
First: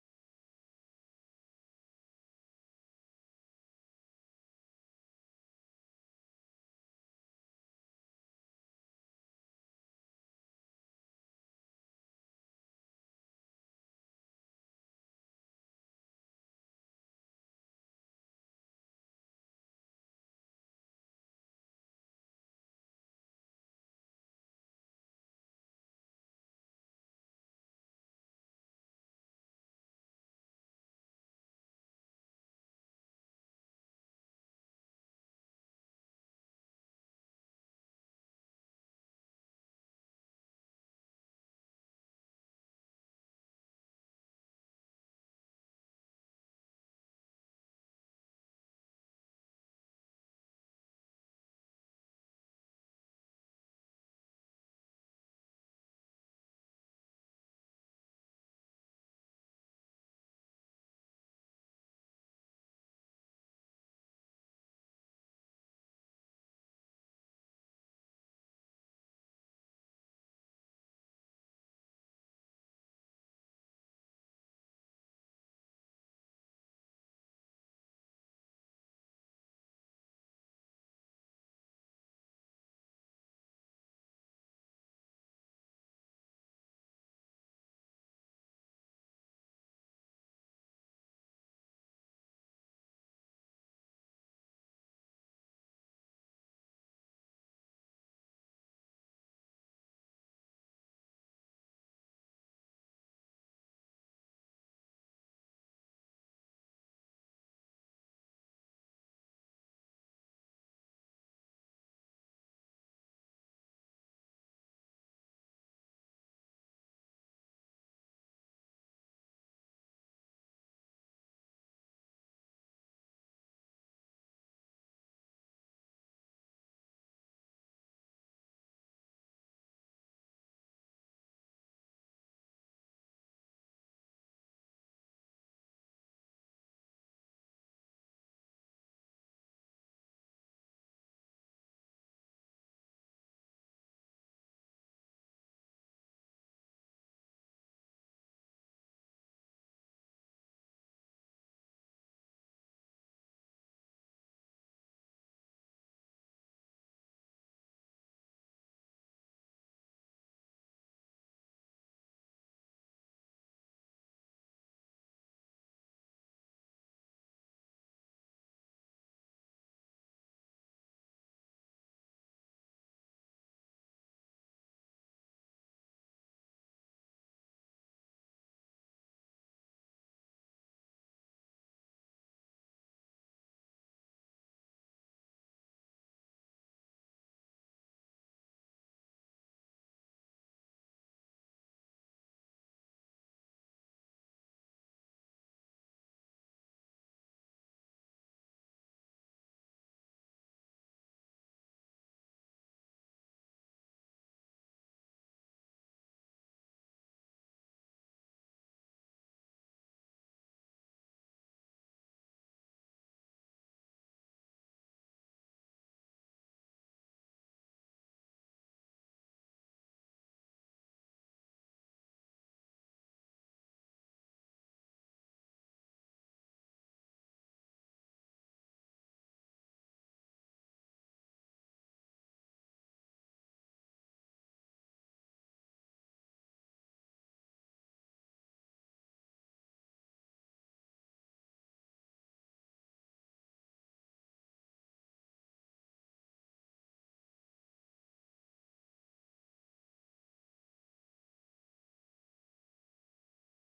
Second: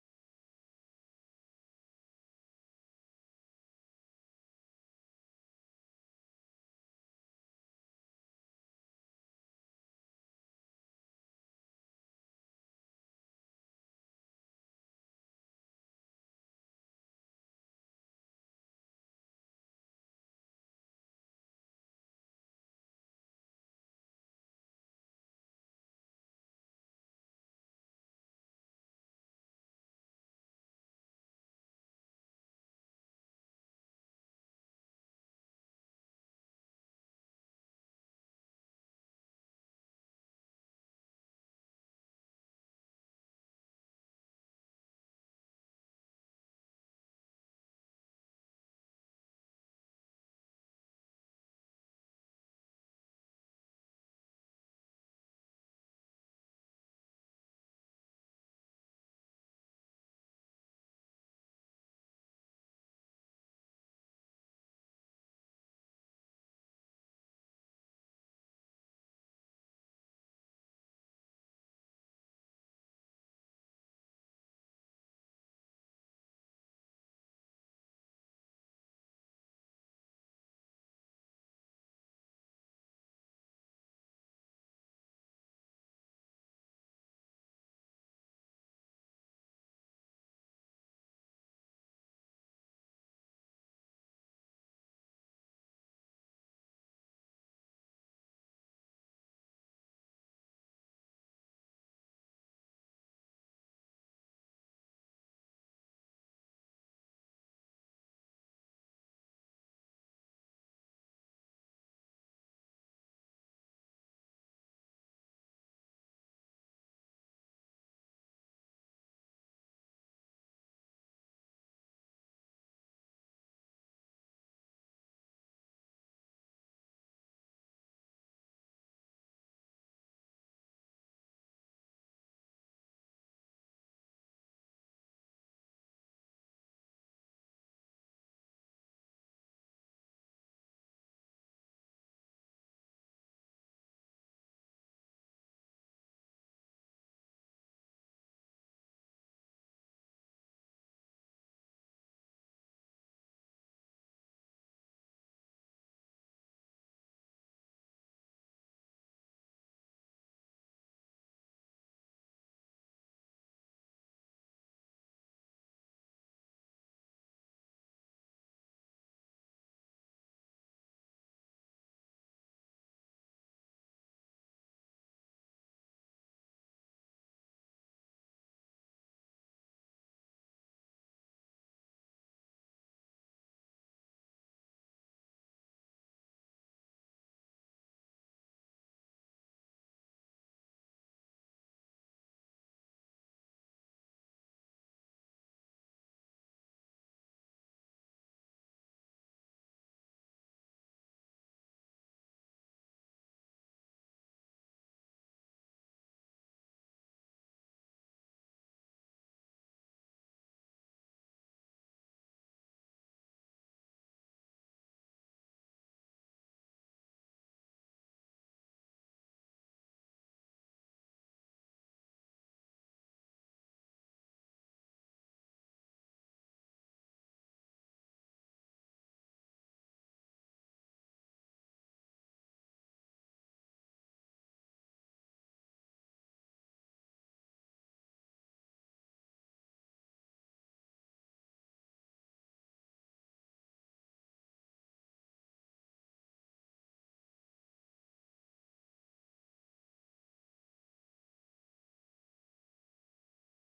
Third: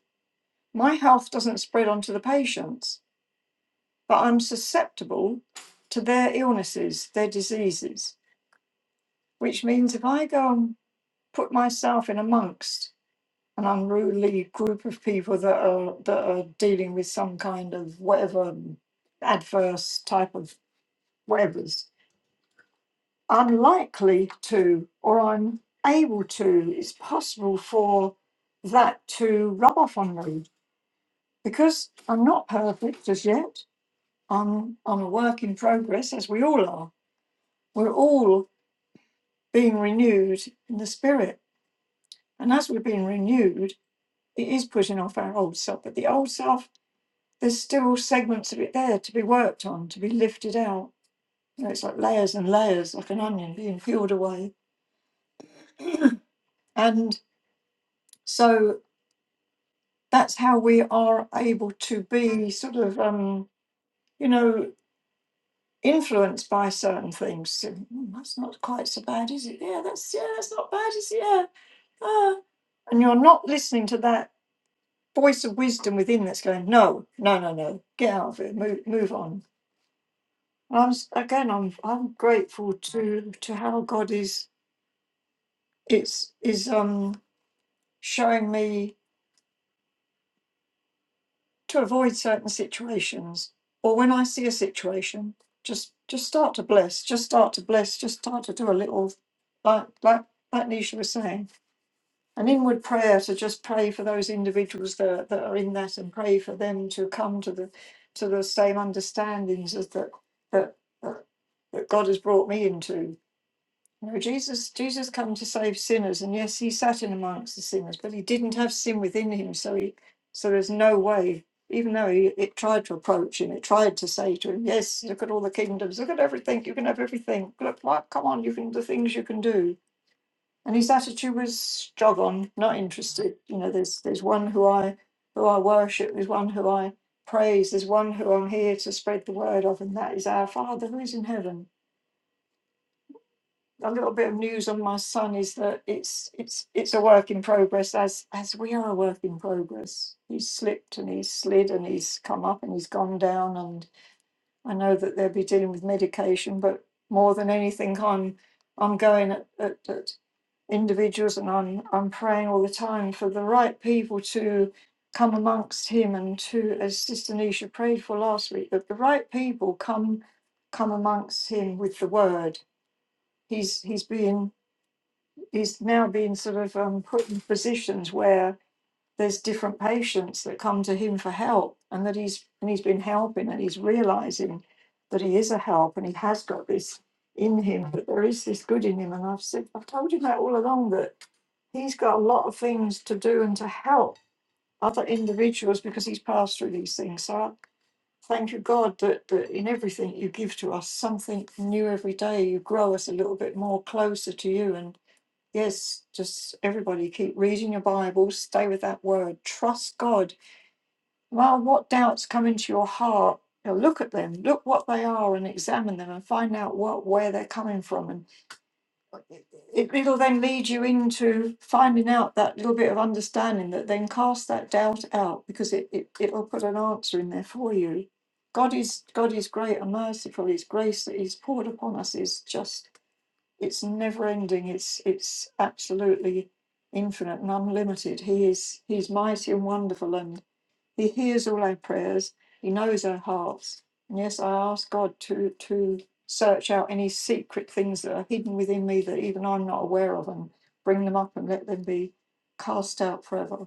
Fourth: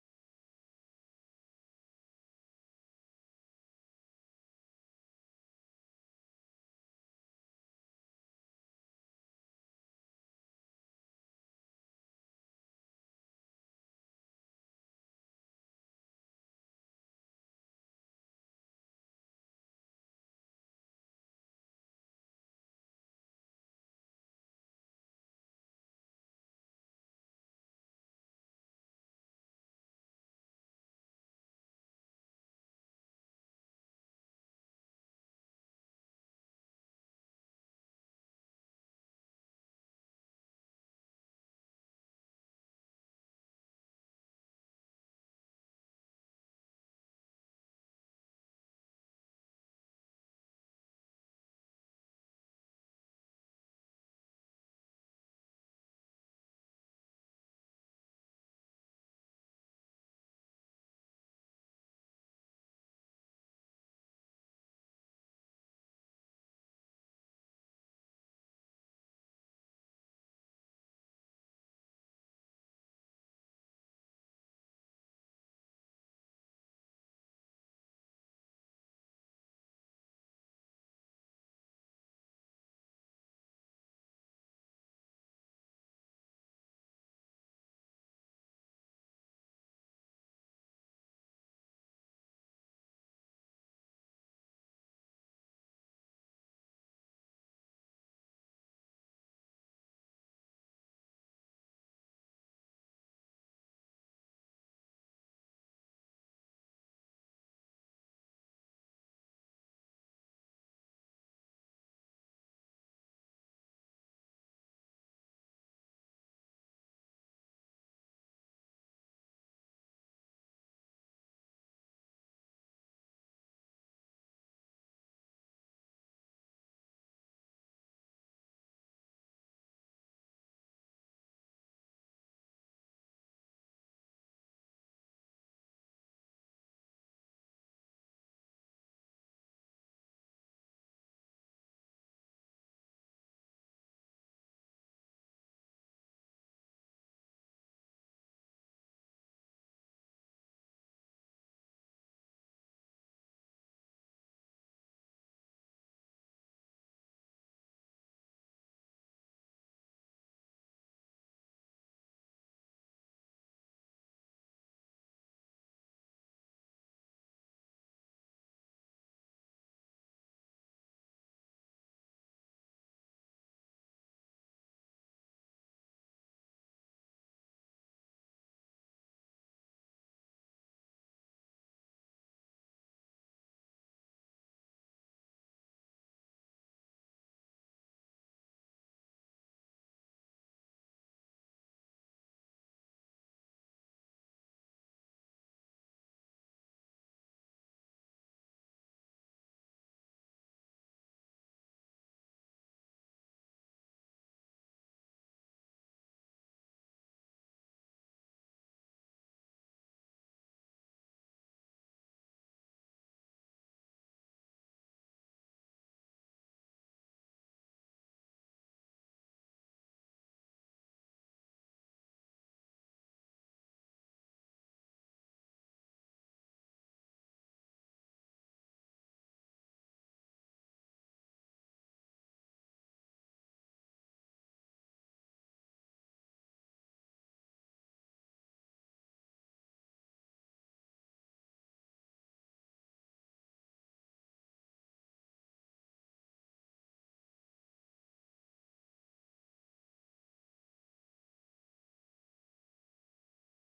my health doesn't spread onto the patients but I'm susceptible to their illnesses, their diseases, which means if I go and put myself in amongst an unruly group of people that are that are dealing with some kind of whatever adverse type of whatever's, I'm likely to, or I'm able to, it's possible for that to rub off on me because I'm not perfect as yet. I'm I'm a work in progress, as we all are. We're all being renewed in the spirit. And as we're being renewed, it is putting off our old self. But the old self, there's still segments of it there to be worked on, to be lifted out. You know, it's like layers and layers, like an onion being peeled away. And so that's how we are able to be sort of, um, you know, influenced by certain things. So, "Hmm, that's not quite so bad, is it? Yeah, that's yeah, that's not bad, is it? Yeah. Ah. And you're not listening to that voice of wisdom within that's going, no, no, no, no, get out of it, move, move on. And I'm s- again, I'm I'm grateful to to how God is it's is um showing me to avoid certain situations, or when I see a situation, just just start to bless, just start to bless, just start to do a little like like like Nisha was saying. And inward prayer to just pray for those individuals that, that are in that and pray for them to come to the to the same understandings as that that that that God has brought me into. You know, Jesus Jesus come to save sinners, and yes, he sat in amongst the sinners, but he didn't have sin within him, so he so there's no way. Even though he, it tried to approach him, it tried to say to him, "Yes, look at all the kingdoms, look at everything. You can have everything. Look, what? Come on, you can the things you can do." and his attitude was jog on, not interested. You know, there's there's one who I who I worship, there's one who I praise, there's one who I'm here to spread the word of, and that is our Father who is in heaven. A little bit of news on my son is that it's it's it's a work in progress as as we are a work in progress. He's slipped and he's slid and he's come up and he's gone down and I know that they'll be dealing with medication, but more than anything I'm I'm going at, at, at individuals, and I'm I'm praying all the time for the right people to come amongst him and to, as Sister Nisha prayed for last week, that the right people come come amongst him with the word. He's he's being he's now being sort of um, put in positions where there's different patients that come to him for help and that he's and he's been helping and he's realizing that he is a help and he has got this in him that there is this good in him and i've said i've told him that all along that he's got a lot of things to do and to help other individuals because he's passed through these things so I thank you god that, that in everything you give to us something new every day you grow us a little bit more closer to you and. Yes, just everybody keep reading your Bible, stay with that word, trust God. Well, what doubts come into your heart, you know, look at them, look what they are, and examine them and find out what where they're coming from. And it, it'll then lead you into finding out that little bit of understanding that then cast that doubt out because it, it, it'll put an answer in there for you. God is God is great and merciful. His grace that He's poured upon us is just it's never ending. It's it's absolutely infinite and unlimited. He is he's mighty and wonderful, and he hears all our prayers. He knows our hearts. And yes, I ask God to to search out any secret things that are hidden within me that even I'm not aware of, and bring them up and let them be cast out forever.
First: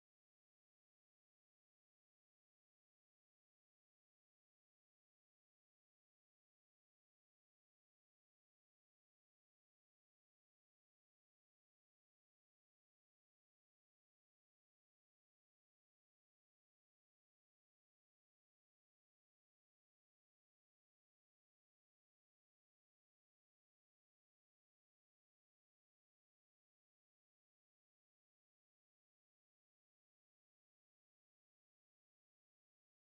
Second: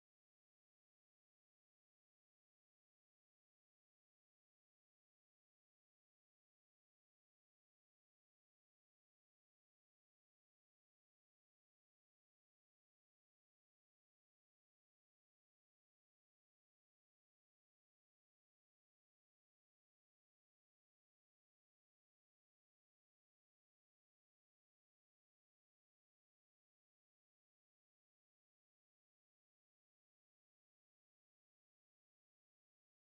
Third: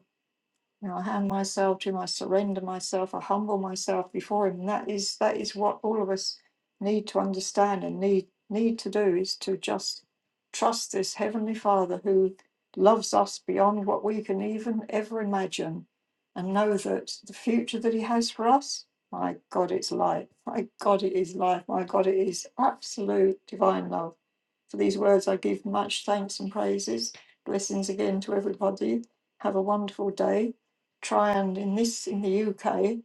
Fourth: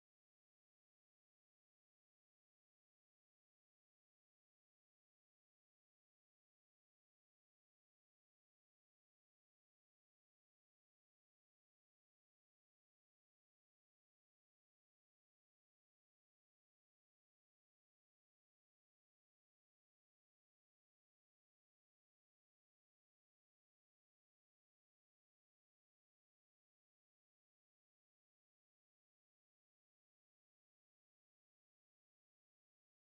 You know, I hand myself to him, I surrender myself, I humble myself before him. And that is that is what all of us need to understand and need need to do is to just trust this Heavenly Father who loves us beyond what we can even ever imagine and know that the future that he has for us, my God, it's life. My God, it is life. My God, it is absolute divine love. For these words I give much thanks and praises. Blessings again to everybody. Have a wonderful day try and in this in the UK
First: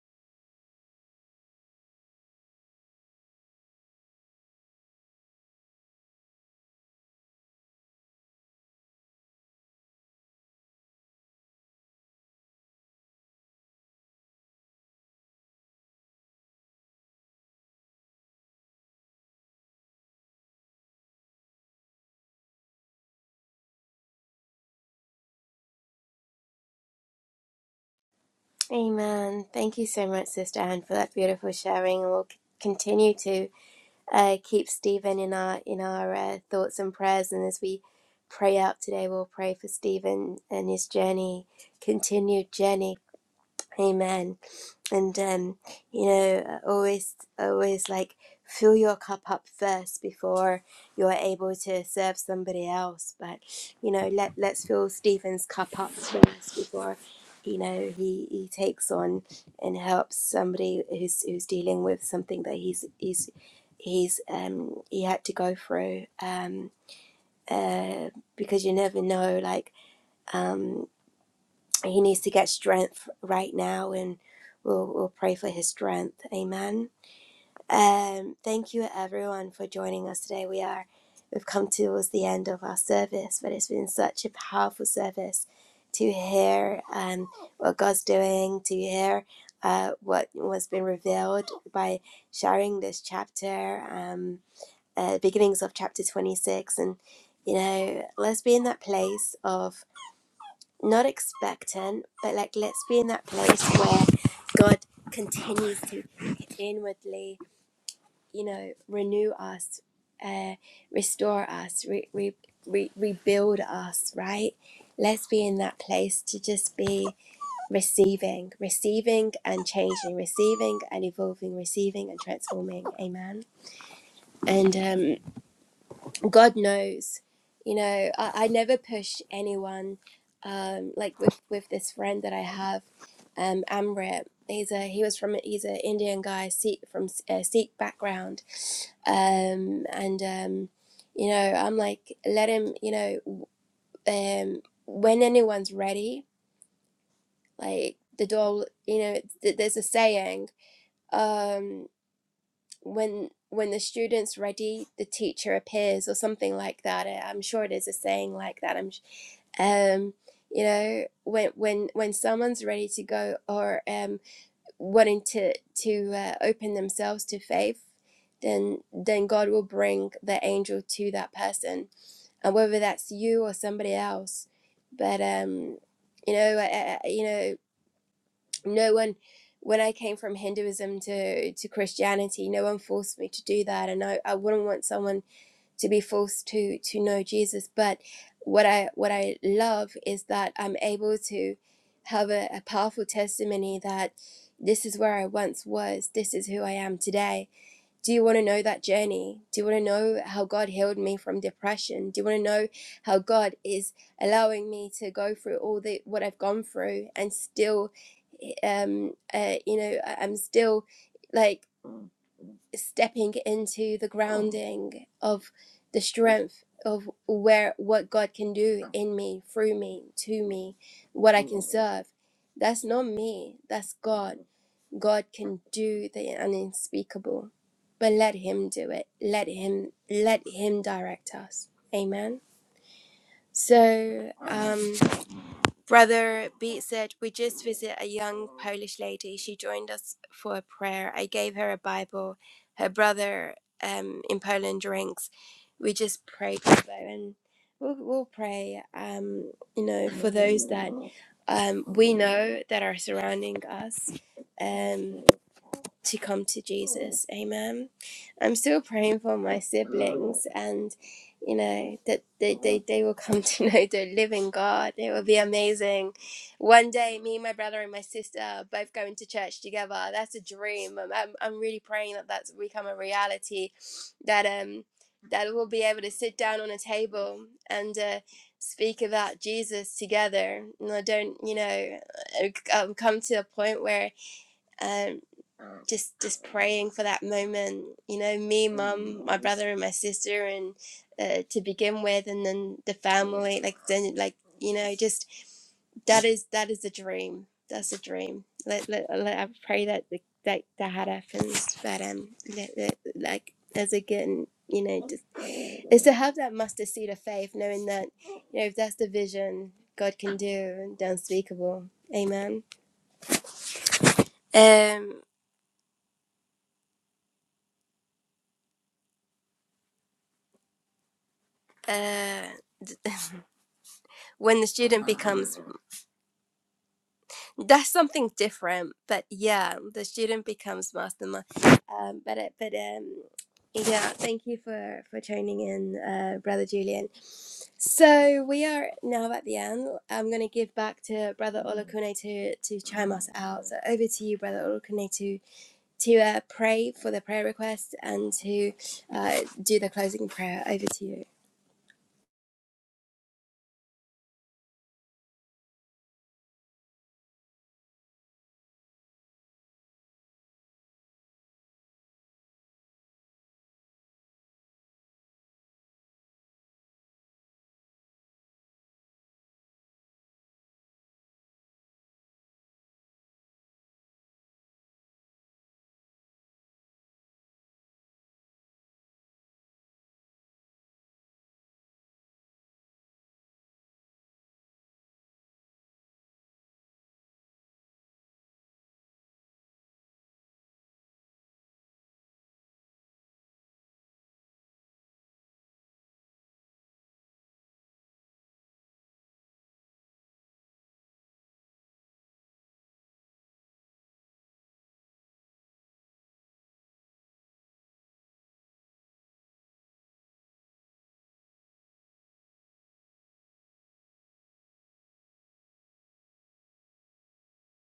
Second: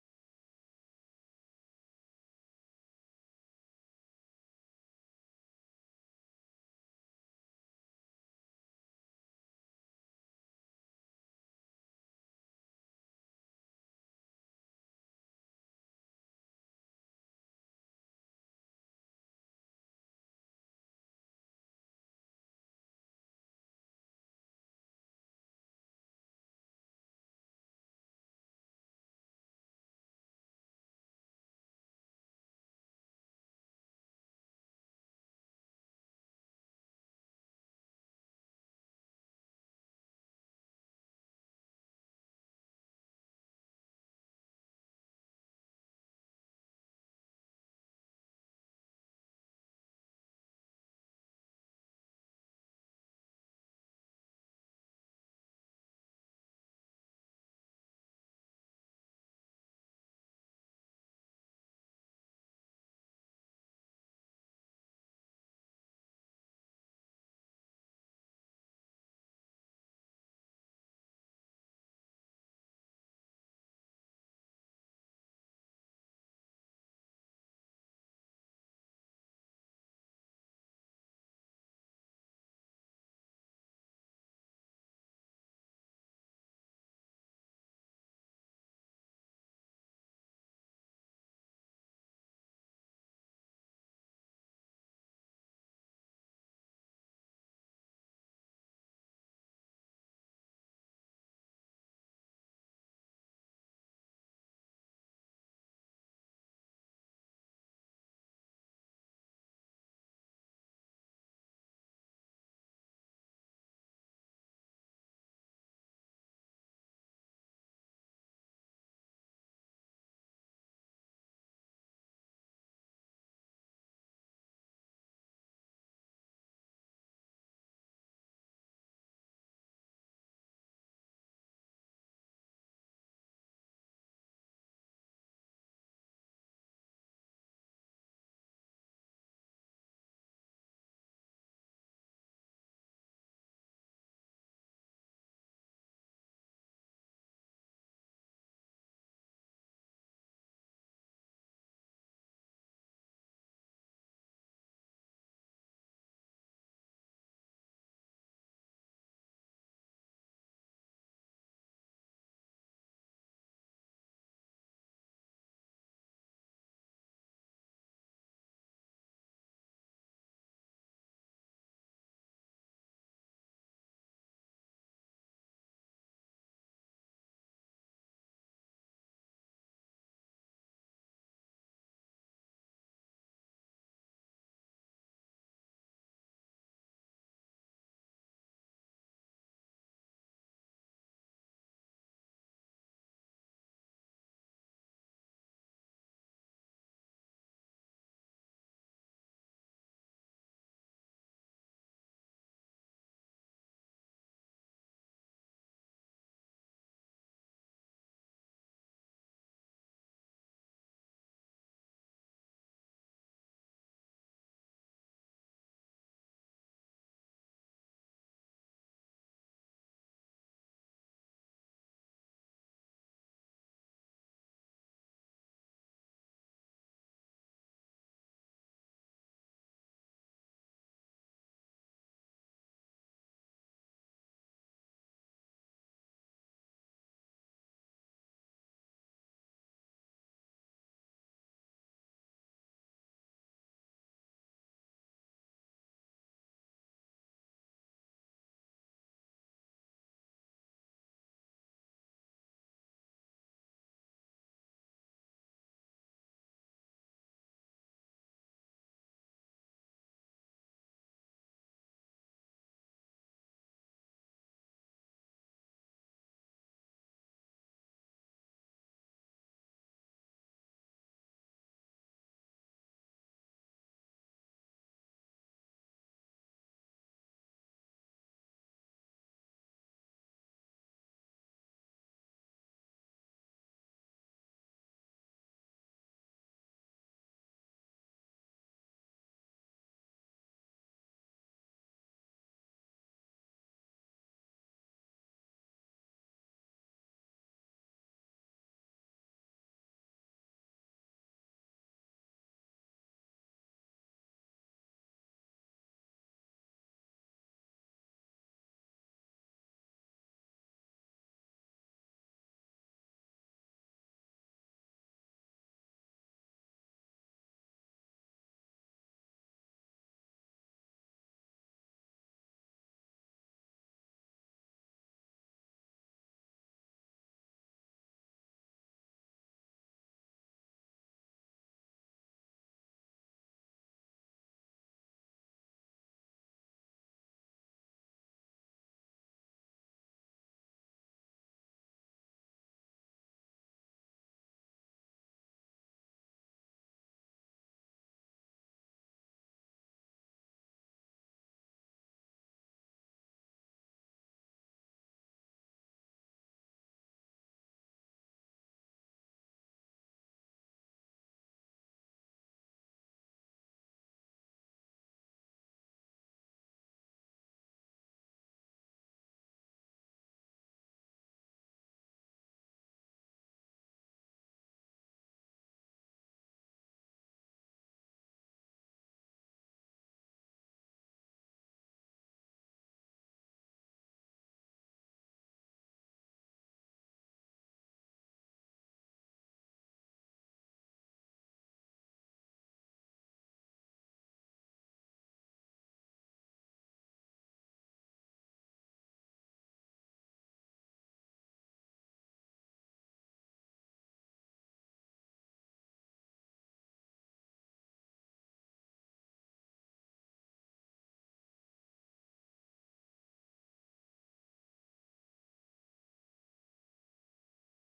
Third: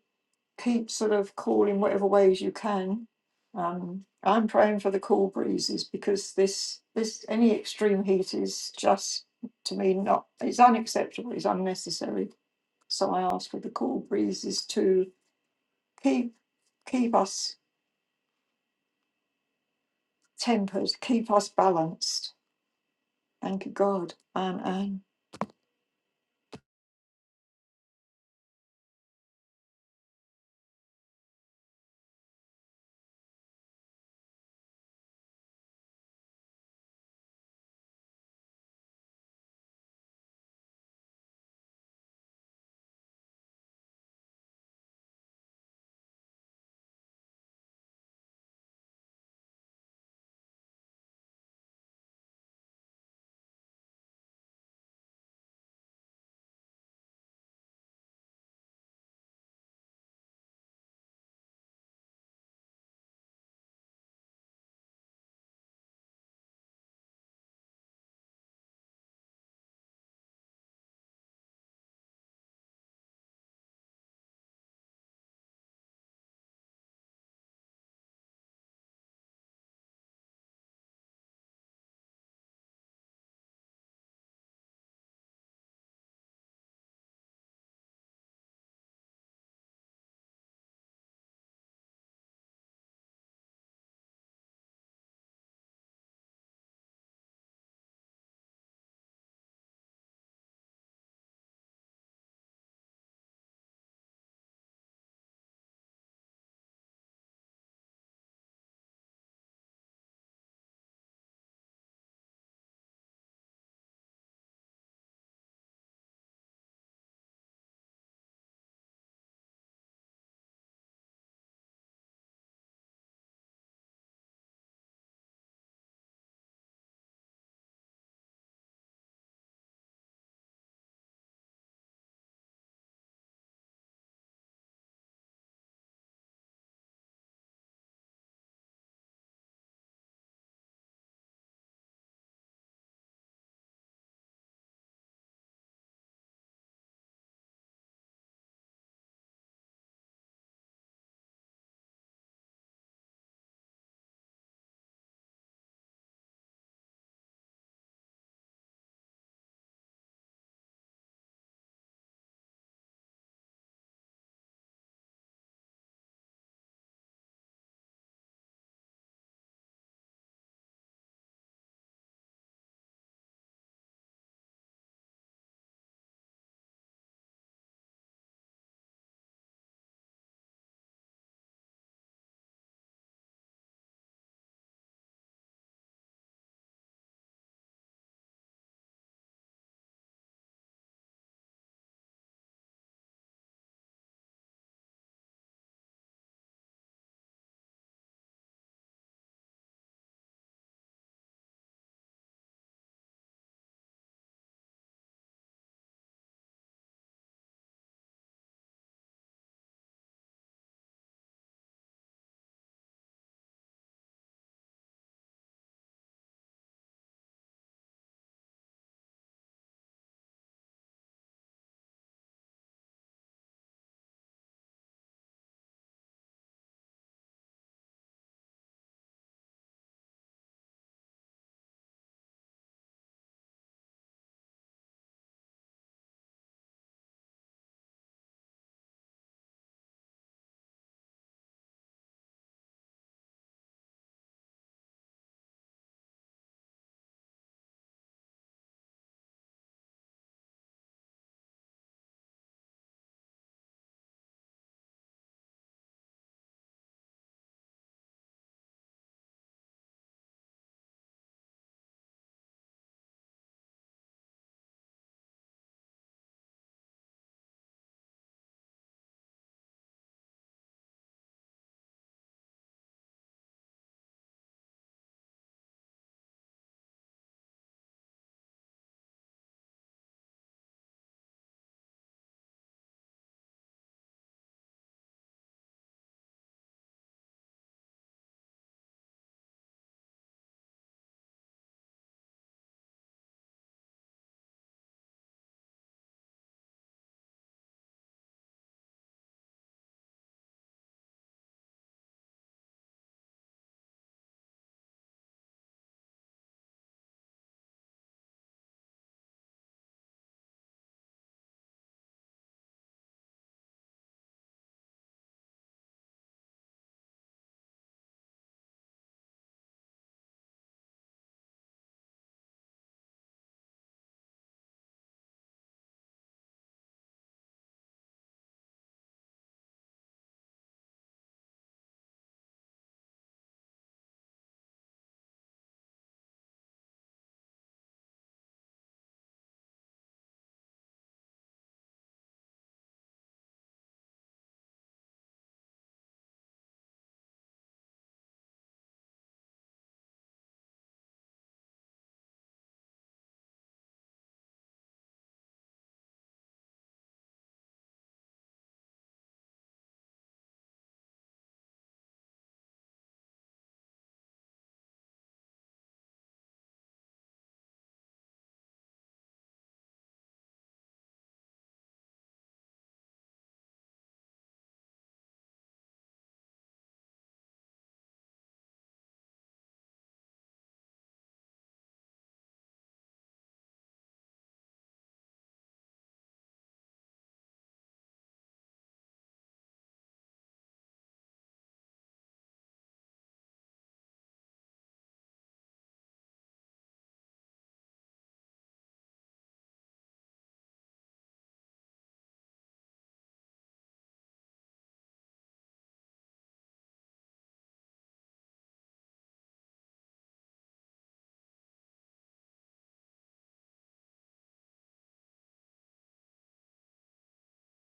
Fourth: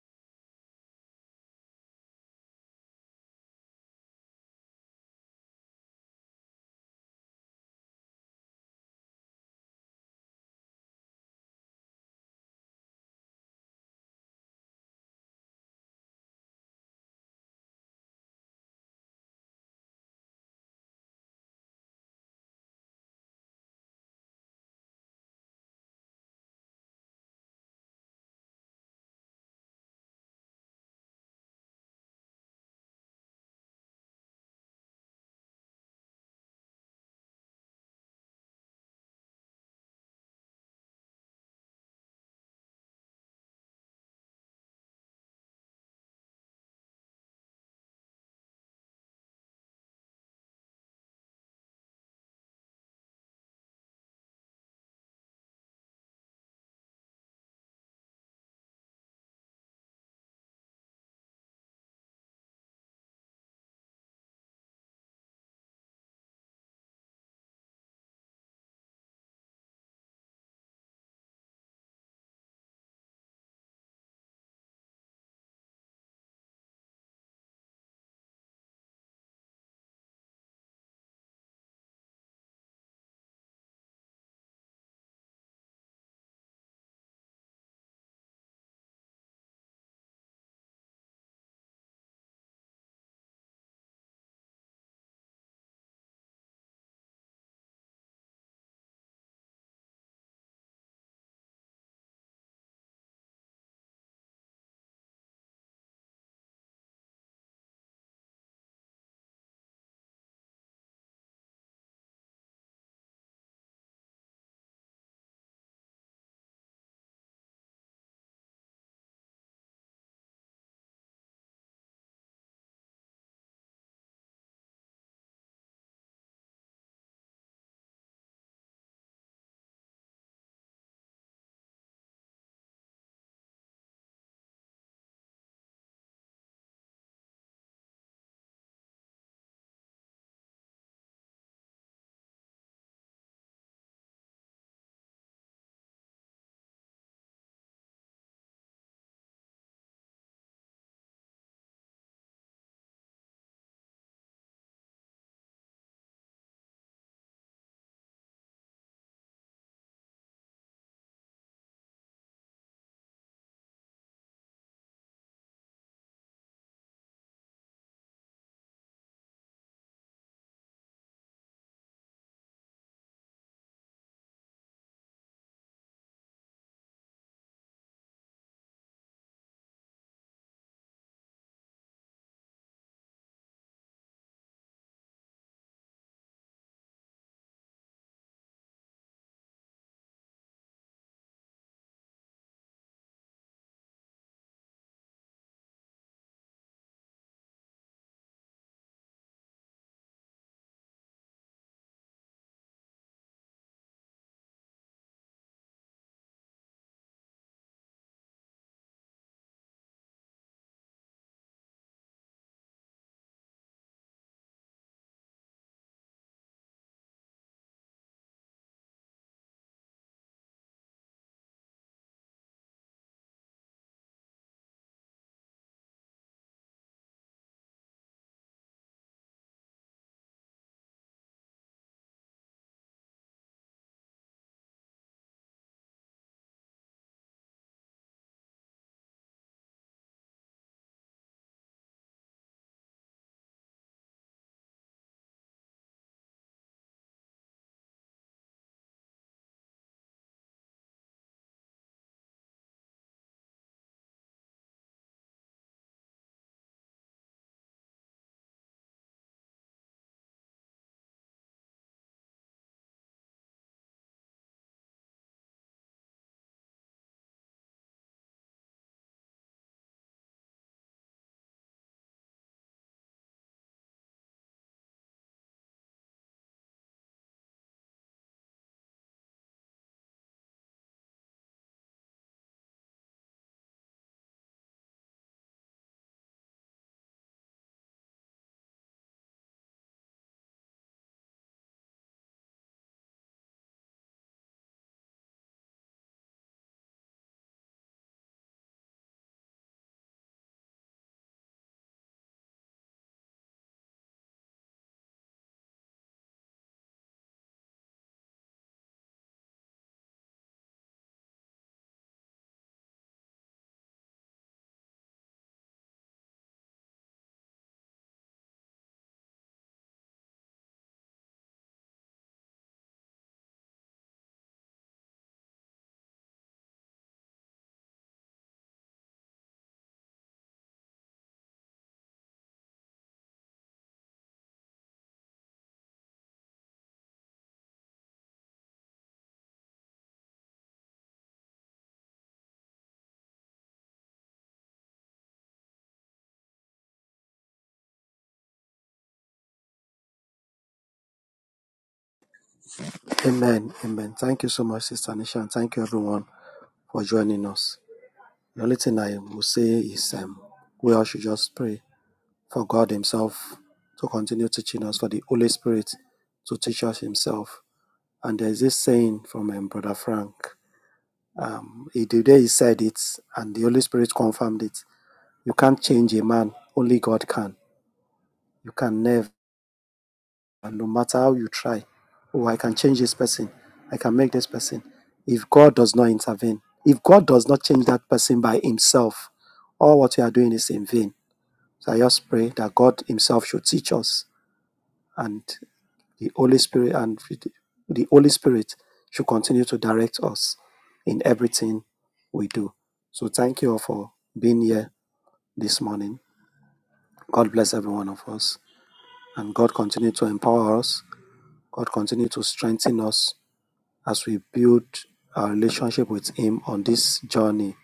keep sort of cool in whatever ways you can. Um, I'm praying for the cool breezes because this this any extreme heat is just to me not it's unacceptable, it's unnecessary. So I ask for the cool breezes to keep keep us tempered, keep us balanced. Thank you, God. Amen. Amen. Thank you so much, Sister Anne, for that beautiful sharing, and we'll c- continue to uh, keep Stephen in our in our uh, thoughts and prayers. And as we pray out today, we'll pray for Stephen and his journey, continued journey Amen. And um, you know, always, always like fill your cup up first before you're able to serve somebody else. But you know, let let's fill Stephen's cup up first before you know he, he takes on and helps somebody who's who's dealing with something that he's he's he's um he had to go through um uh because you never know like um. He needs to get strength right now, and we'll, we'll pray for his strength. Amen. Um, thank you, everyone, for joining us today. We are we've come towards the end of our service, but it's been such a powerful service to hear um, what God's doing, to hear uh, what was been revealed by sharing this chapter, um, uh, beginnings of chapter twenty six, and you know, let's be in that place of not expectant, but like let's be in that place where God continues to inwardly, you know, renew us, uh, restore us, re- re- re- rebuild us, right? Let's be in that place to just be receiving, receiving and changing, receiving and evolving, receiving and transforming. Amen. And um, God knows, you know, I, I never push anyone. Um, like with with this friend that I have, um, Amrit. He's a he was from he's an Indian guy, Sikh from uh, Sikh background, um, and um, you know, I'm like let him, you know, um, when anyone's ready, like the door, you know, th- there's a saying, um, when when the student's ready, the teacher appears, or something like that. I- I'm sure it is a saying like that. I'm um you know when when when someone's ready to go or um wanting to to uh, open themselves to faith then then god will bring the angel to that person and whether that's you or somebody else but um you know I, I, you know no one when i came from hinduism to to christianity no one forced me to do that and i, I wouldn't want someone to be forced to to know Jesus. But what I what I love is that I'm able to have a, a powerful testimony that this is where I once was. This is who I am today. Do you want to know that journey? Do you want to know how God healed me from depression? Do you want to know how God is allowing me to go through all the what I've gone through and still, eh, um, uh, you know, I- I'm still like stepping into the grounding of the strength of where what God can do in me, through me, to me, what I can serve. That's not me, that's God. God can do the unspeakable. But let him do it. Let him let him direct us. Amen. So um Brother Beat said, We just visit a young Polish lady. She joined us for a prayer. I gave her a Bible. Her brother um, in Poland drinks. We just pray, brother, and we'll, we'll pray, um, you know, for those that um, we know that are surrounding us. um." to come to Jesus. Amen. I'm still praying for my siblings and you know that they, they, they will come to know the living God. It will be amazing. One day me, my brother and my sister are both going to church together. That's a dream. I'm, I'm, I'm really praying that that's become a reality that um that we'll be able to sit down on a table and uh, speak about Jesus together. And I don't, you know, I've come to a point where um, just just praying for that moment you know me mum my brother and my sister and uh, to begin with and then the family like then like you know just that is that is a dream that's a dream let, let, let i pray that the, that that had happens but um let, let, like as again you know just is to have that mustard seed of faith knowing that you know if that's the vision god can do and the unspeakable amen um uh when the student becomes that's something different but yeah the student becomes mastermind um but it but um yeah thank you for for tuning in uh brother julian so we are now at the end i'm going to give back to brother olakune to to chime us out so over to you brother olakune to to uh, pray for the prayer request and to uh, do the closing prayer over to you Amen. Amen. Thank you so much, Sister Nisha, and thank you everyone for joining us. The only thing I will say is um, we all should just pray for God Himself to continue teaching us, for the Holy Spirit to teach us Himself. And there's this saying from um, Brother Frank Um, Idude said it, and the Holy Spirit confirmed it. You can't change a man; only God can. You can never, no matter how you try. Oh, I can change this person. I can make this person. If God does not intervene, if God does not change that person by Himself, all what we are doing is in vain. So I just pray that God Himself should teach us, and the Holy Spirit and the Holy Spirit should continue to direct us in everything we do. So thank you all for being here this morning. God bless every one of us and God continue to empower us. God continue to strengthen us as we build our relationship with him on this journey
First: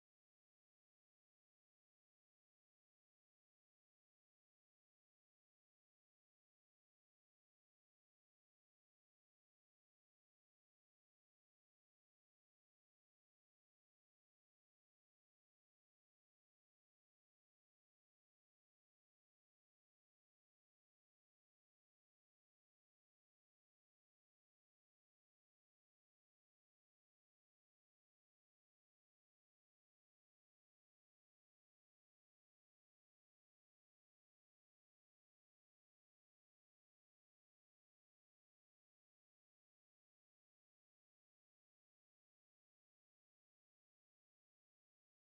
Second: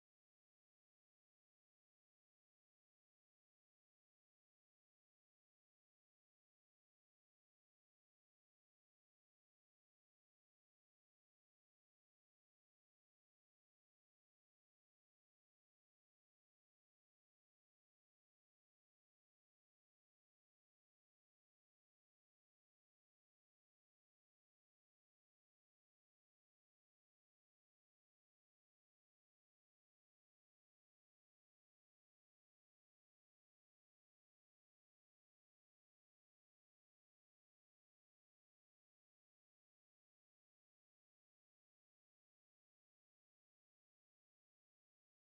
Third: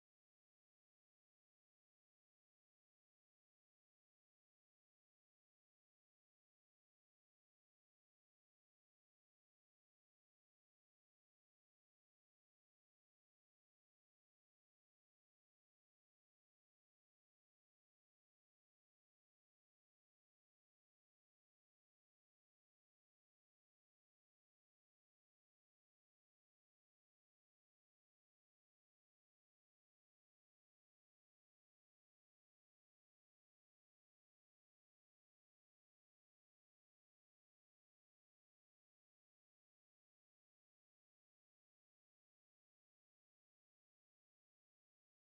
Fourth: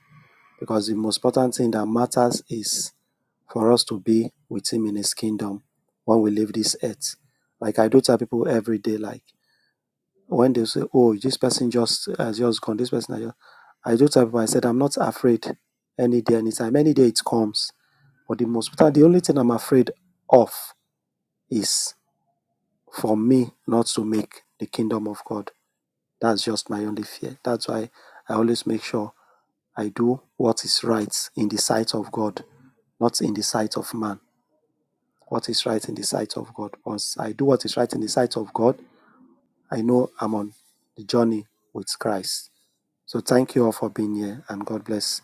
because the most important thing that matters is for us to be with him in his kingdom when we leave this earth. Like I do tell people every day like When they say, "Oh, this person just has just gone, this person has just," I just have I said, "I'm not afraid any day, anytime, any day it comes." But the most the only thing I'm afraid of is for me not to make the kingdom of God. That's just my only fear. That's why I always make sure I do what is right in the sight of God, not in the sight of man. What is right in the sight of God. Once I do what is right in the sight of God, I know I'm on the journey with Christ. So thank you all for being here and God bless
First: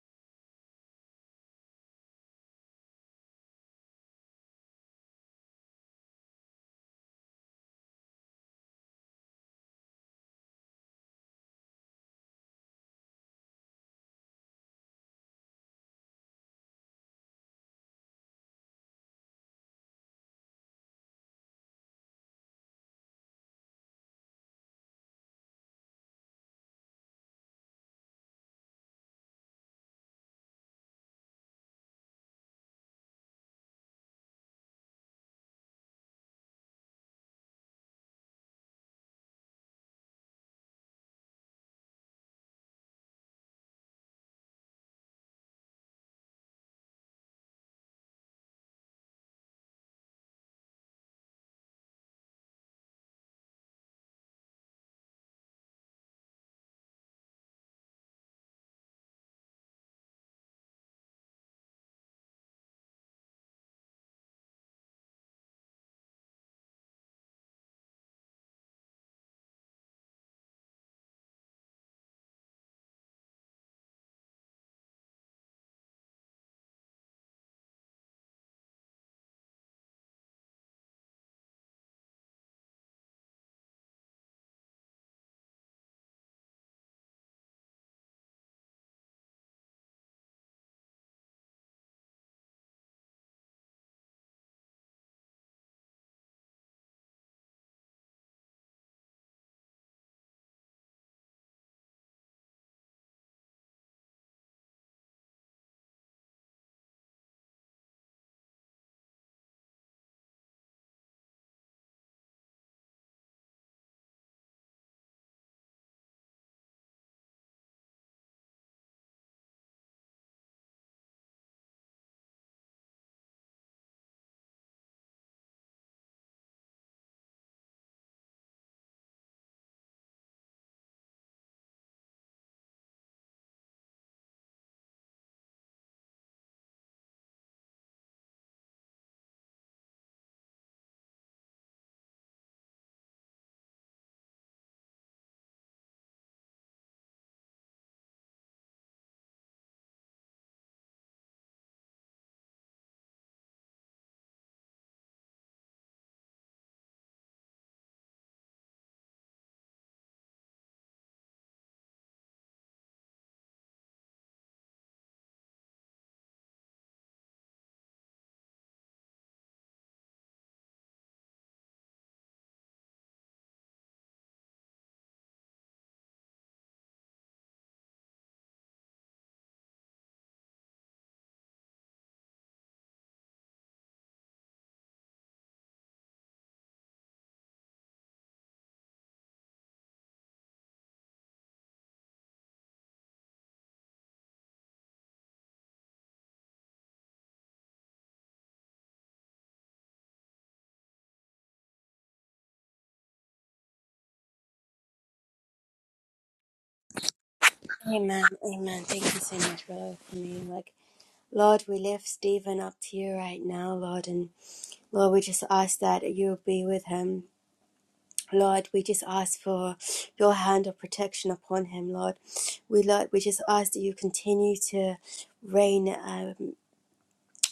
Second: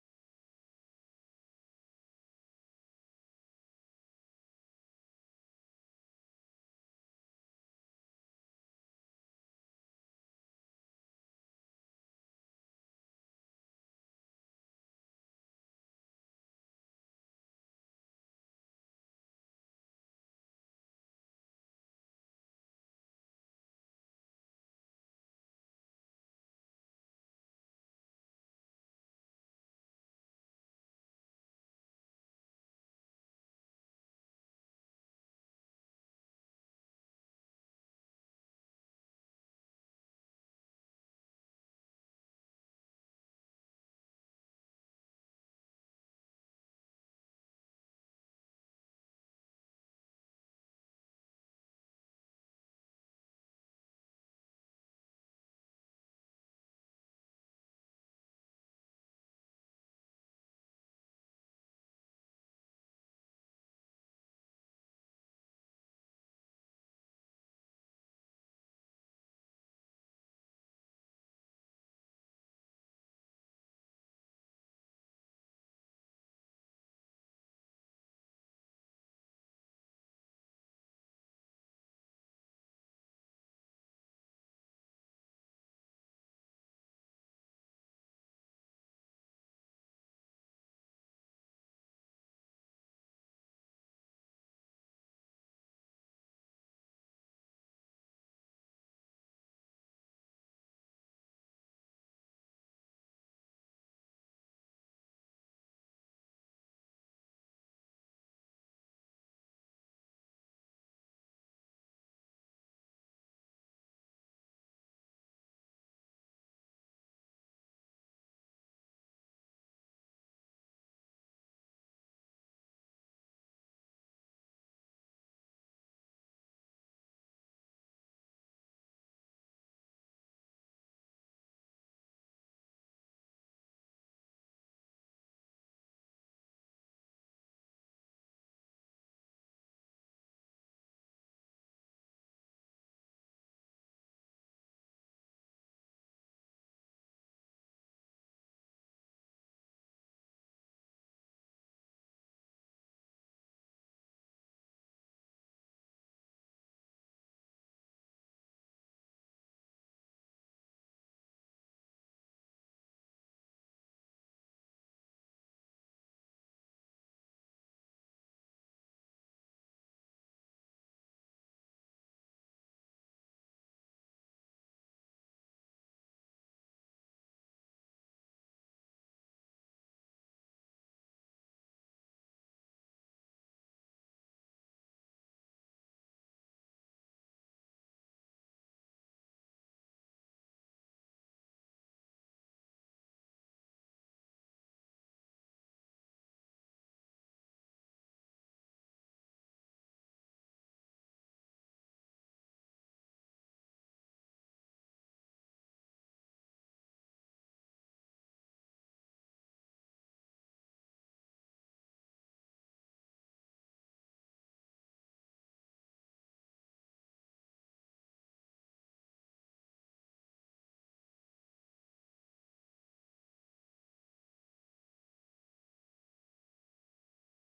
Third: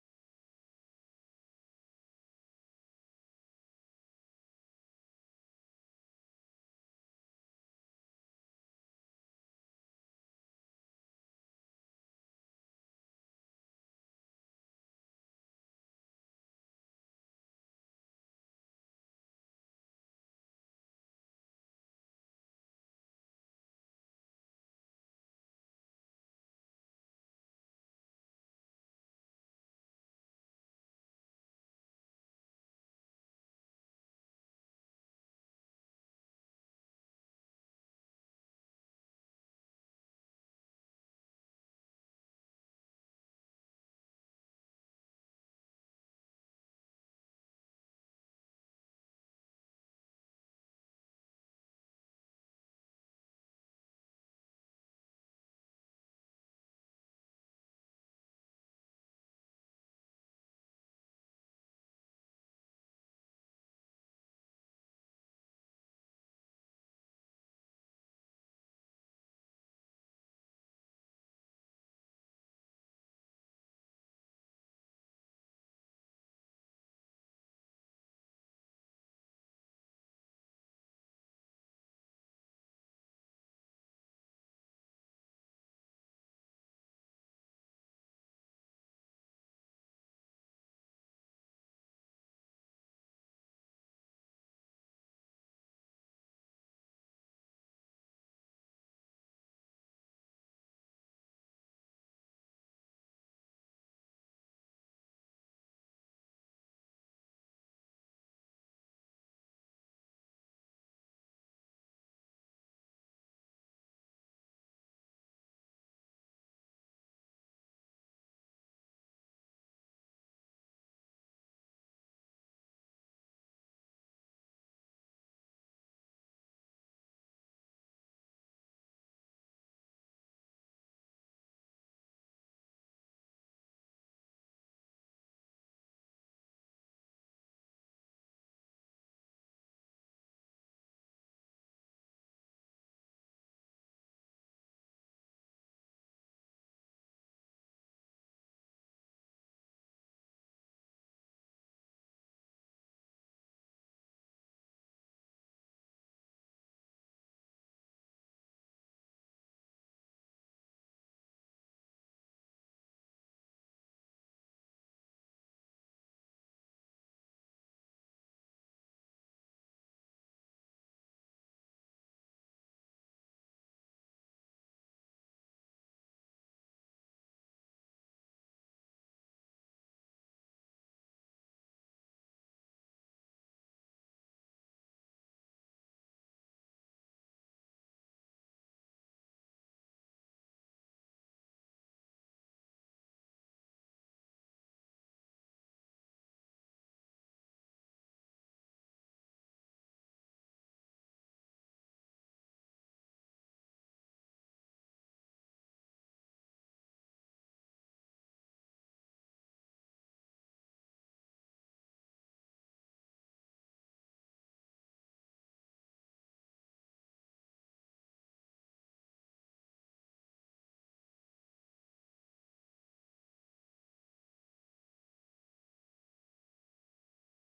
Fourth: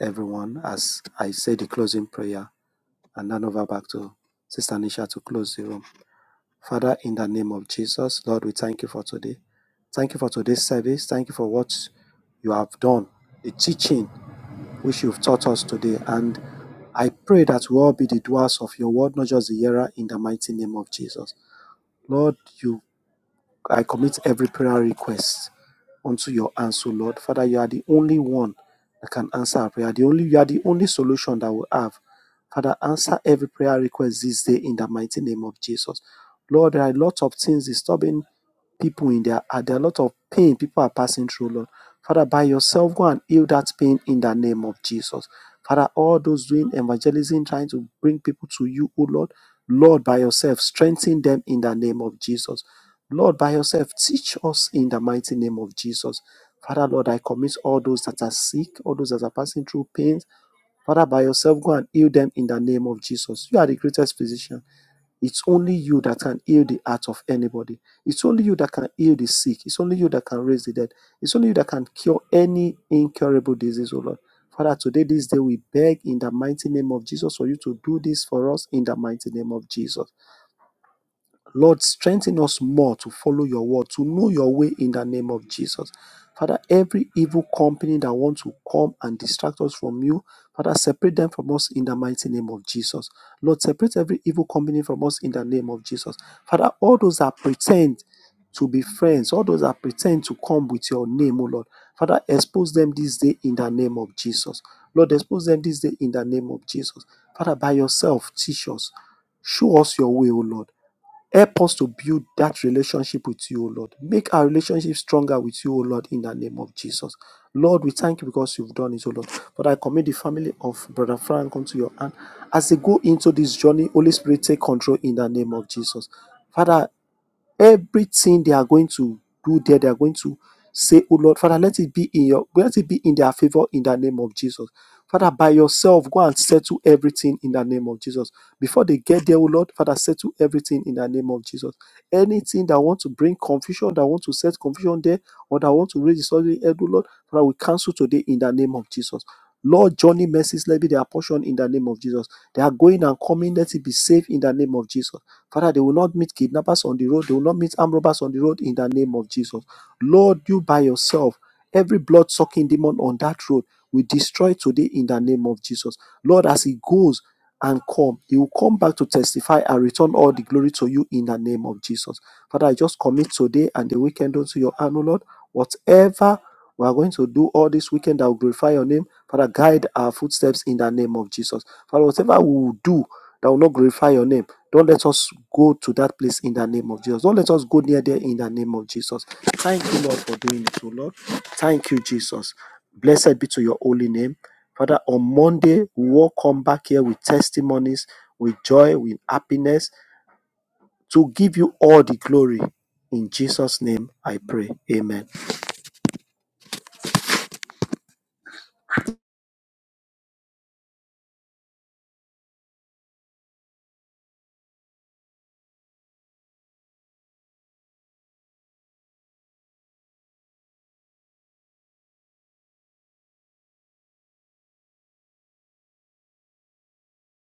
everyone as I say the closing prayer and hand over back to Sister Nisha to close the room. Father, in the name of Jesus, Lord, we thank you for today. Thank you for today's service. Thank you for what you have done, the teaching which you've taught us today. And I pray that we all be the doers of your word, not just the hearer, in the mighty name of Jesus. Lord, you I commit every prayer request unto your hands, O Lord. Father, you are the only one that can answer our prayer. The only you are the only solution that we have. Father, answer every prayer request this day in the mighty name of Jesus. Lord, there are a lot of things disturbing people in their heart. There are a lot of pain people are passing through, Lord. Father, by yourself, go and heal that pain in the name of Jesus. Father, all those doing evangelism, trying to bring people to you, O Lord, Lord, by yourself, strengthen them in the name of Jesus. Lord, by yourself, teach us in the mighty name of Jesus. Father, Lord, I commit all those that are sick, all those that are passing through pains. Father, by yourself, go and heal them in the name of Jesus. You are the greatest physician. It's only you that can heal the heart of anybody. It's only you that can heal the sick. It's only you that can raise the dead. It's only you that can cure any incurable disease, oh Lord. Father, today, this day, we beg in the mighty name of Jesus for you to do this for us in the mighty name of Jesus. Lord, strengthen us more to follow your word, to know your way in the name of Jesus. Father, every evil company that wants to come and distract us from you, Father, separate them from us in the mighty name of Jesus. Lord, separate every evil company from us in the name of Jesus. Father, all those that pretend to be friends, all those that pretend to come with your name, O Lord, Father, expose them this day in the name of Jesus. Lord, expose them this day in the name of Jesus. Father, by yourself, teach us. Show us your way, O Lord. Help us to build that relationship with you, O Lord. Make our relationship stronger with you, O Lord, in the name of Jesus. Lord, we thank you because you've done it, O Lord. But I commit the family of Brother Frank unto your hand. As they go into this journey, Holy Spirit, take control in the name of Jesus. Father, Everything they are going to do there, they are going to say, Oh Lord, Father, let it be in your let it be in their favor in the name of Jesus. Father, by yourself, go and settle everything in the name of Jesus. Before they get there, oh Lord, Father, settle everything in the name of Jesus. Anything that want to bring confusion, that want to set confusion there, or that want to raise disorderly head, oh Lord, Father, we cancel today in the name of Jesus. Lord, journey mercies, let be their portion in the name of Jesus. They are going and coming, let it be safe in the name of Jesus. Father, they will not meet kidnappers on the road. They will not meet armed robbers on the road in the name of Jesus. Lord, you by yourself, every blood sucking demon on that road, we destroy today in the name of Jesus. Lord, as he goes and come, he will come back to testify and return all the glory to you in the name of Jesus. Father, I just commit today and the weekend unto your hand, O Lord. Whatever we are going to do all this weekend that will glorify your name, Father, guide our footsteps in the name of Jesus. Father, whatever we will do that will not glorify your name. Don't let us go to that place in the name of Jesus. Don't let us go near there in the name of Jesus. Thank you, Lord, for doing it, O Lord. Thank you, Jesus. Blessed be to your holy name. Father, on Monday, we will come back here with testimonies, with joy, with happiness to give you all the glory. In Jesus' name, I pray. Amen. amen amen thank you so much brother olakune Like Lord, we lift Stephen up to you right now, Lord, and Lord, we just ask that you'll be with him. Lord, we just ask for your hand of protection upon him, Lord. We Lord, we just ask that you continue to rain um,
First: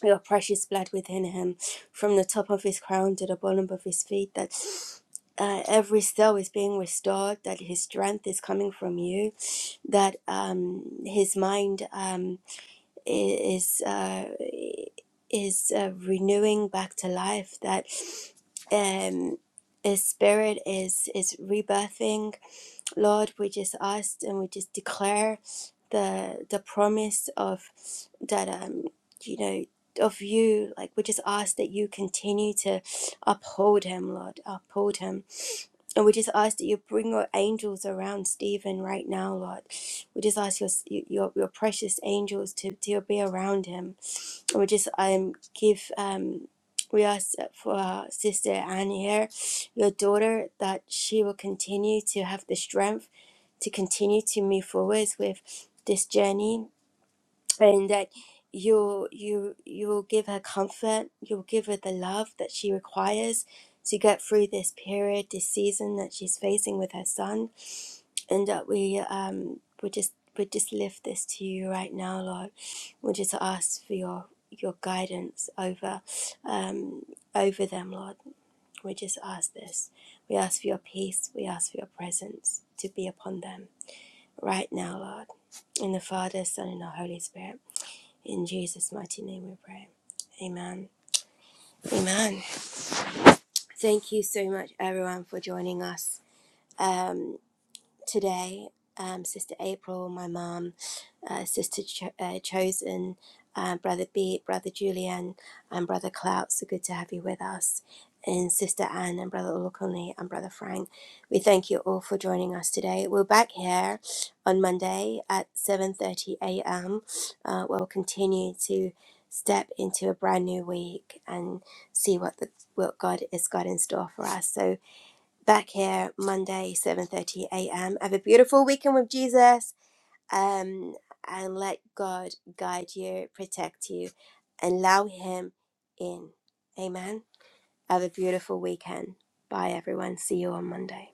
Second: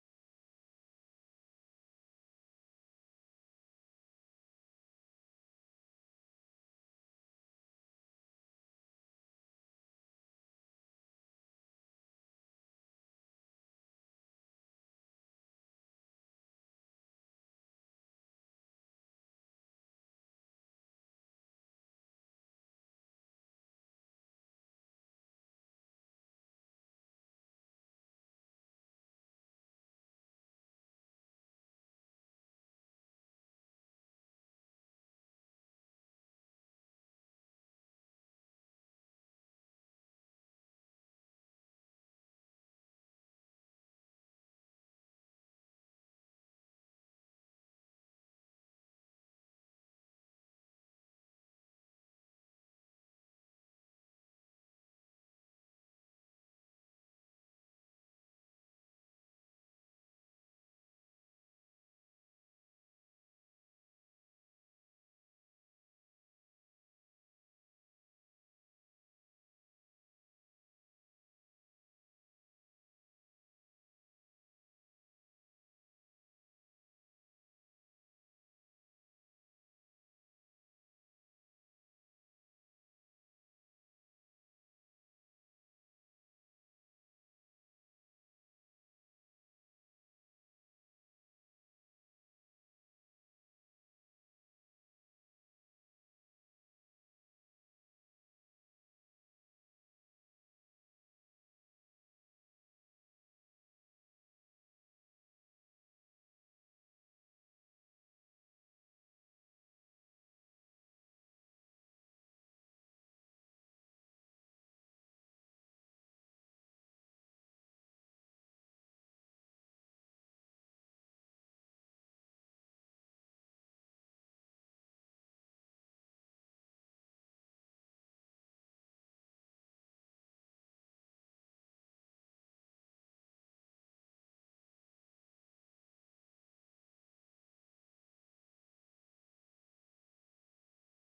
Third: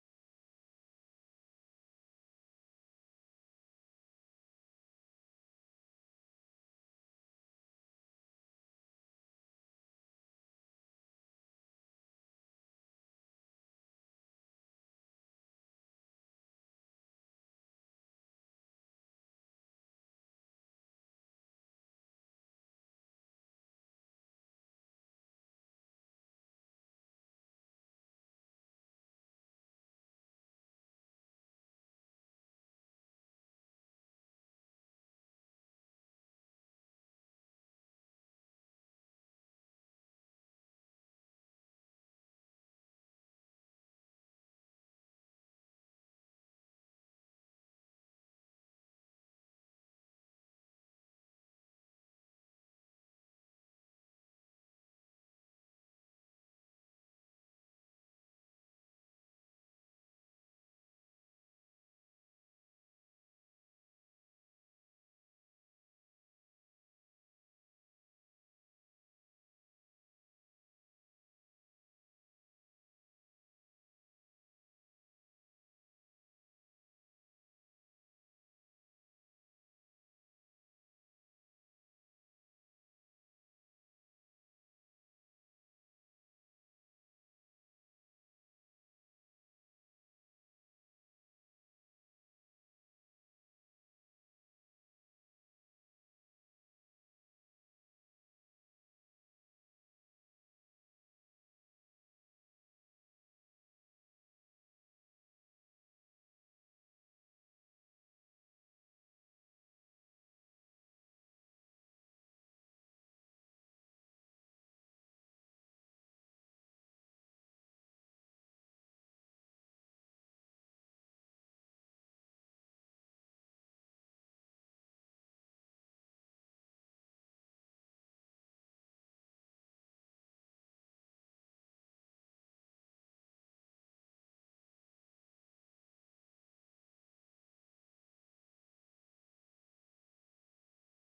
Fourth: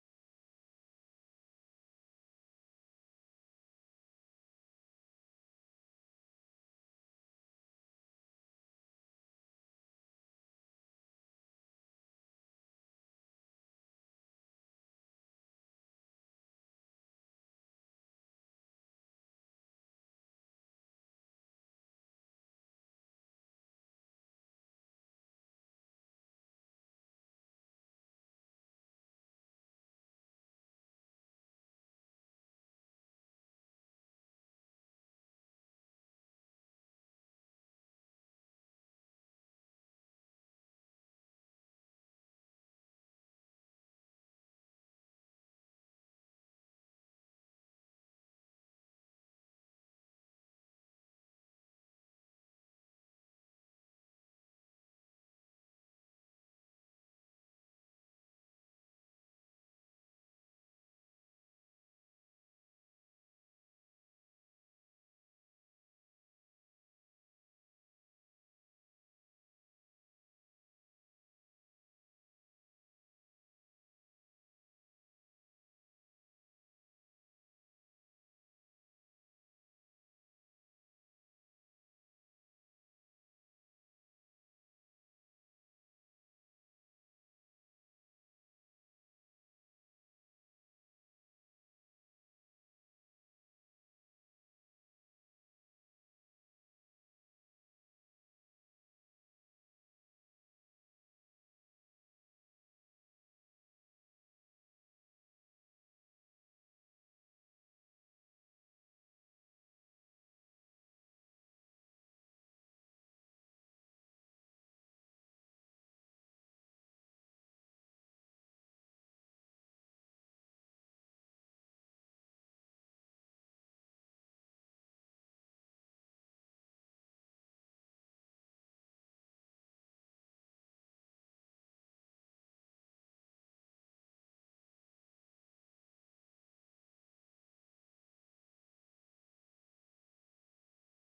your precious blood within him, from the top of his crown to the bottom of his feet. That uh, every cell is being restored. That his strength is coming from you. That um, his mind um, i- is. Uh, is uh, renewing back to life that um his spirit is is rebirthing lord we just ask and we just declare the the promise of that um you know of you like we just ask that you continue to uphold him lord uphold him and we just ask that you bring your angels around Stephen right now, Lord. We just ask your your, your precious angels to, to be around him. And we just um give um we ask for our sister Anne here, your daughter, that she will continue to have the strength to continue to move forwards with this journey and that you you you will give her comfort you will give her the love that she requires to get through this period this season that she's facing with her son and that we um we just we just lift this to you right now lord we just ask for your your guidance over um over them lord we just ask this we ask for your peace we ask for your presence to be upon them right now lord in the father son and the holy spirit in Jesus' mighty name we pray. Amen. Amen. Thank you so much, everyone, for joining us. Um, today, um, Sister April, my mom, uh, Sister Cho- uh, Chosen, uh, Brother Beat, Brother Julian, and Brother Clout. So good to have you with us. And Sister Anne and Brother Olukunle and Brother Frank. We thank you all for joining us today. We're back here on Monday at 7.30 a.m. Uh, where we'll continue to step into a brand new week and see what, the, what God has got in store for us. So back here Monday, 7:30 a.m. Have a beautiful weekend with Jesus. Um, and let God guide you, protect you, and allow him in. Amen. Have a beautiful weekend. Bye everyone. See you on Monday.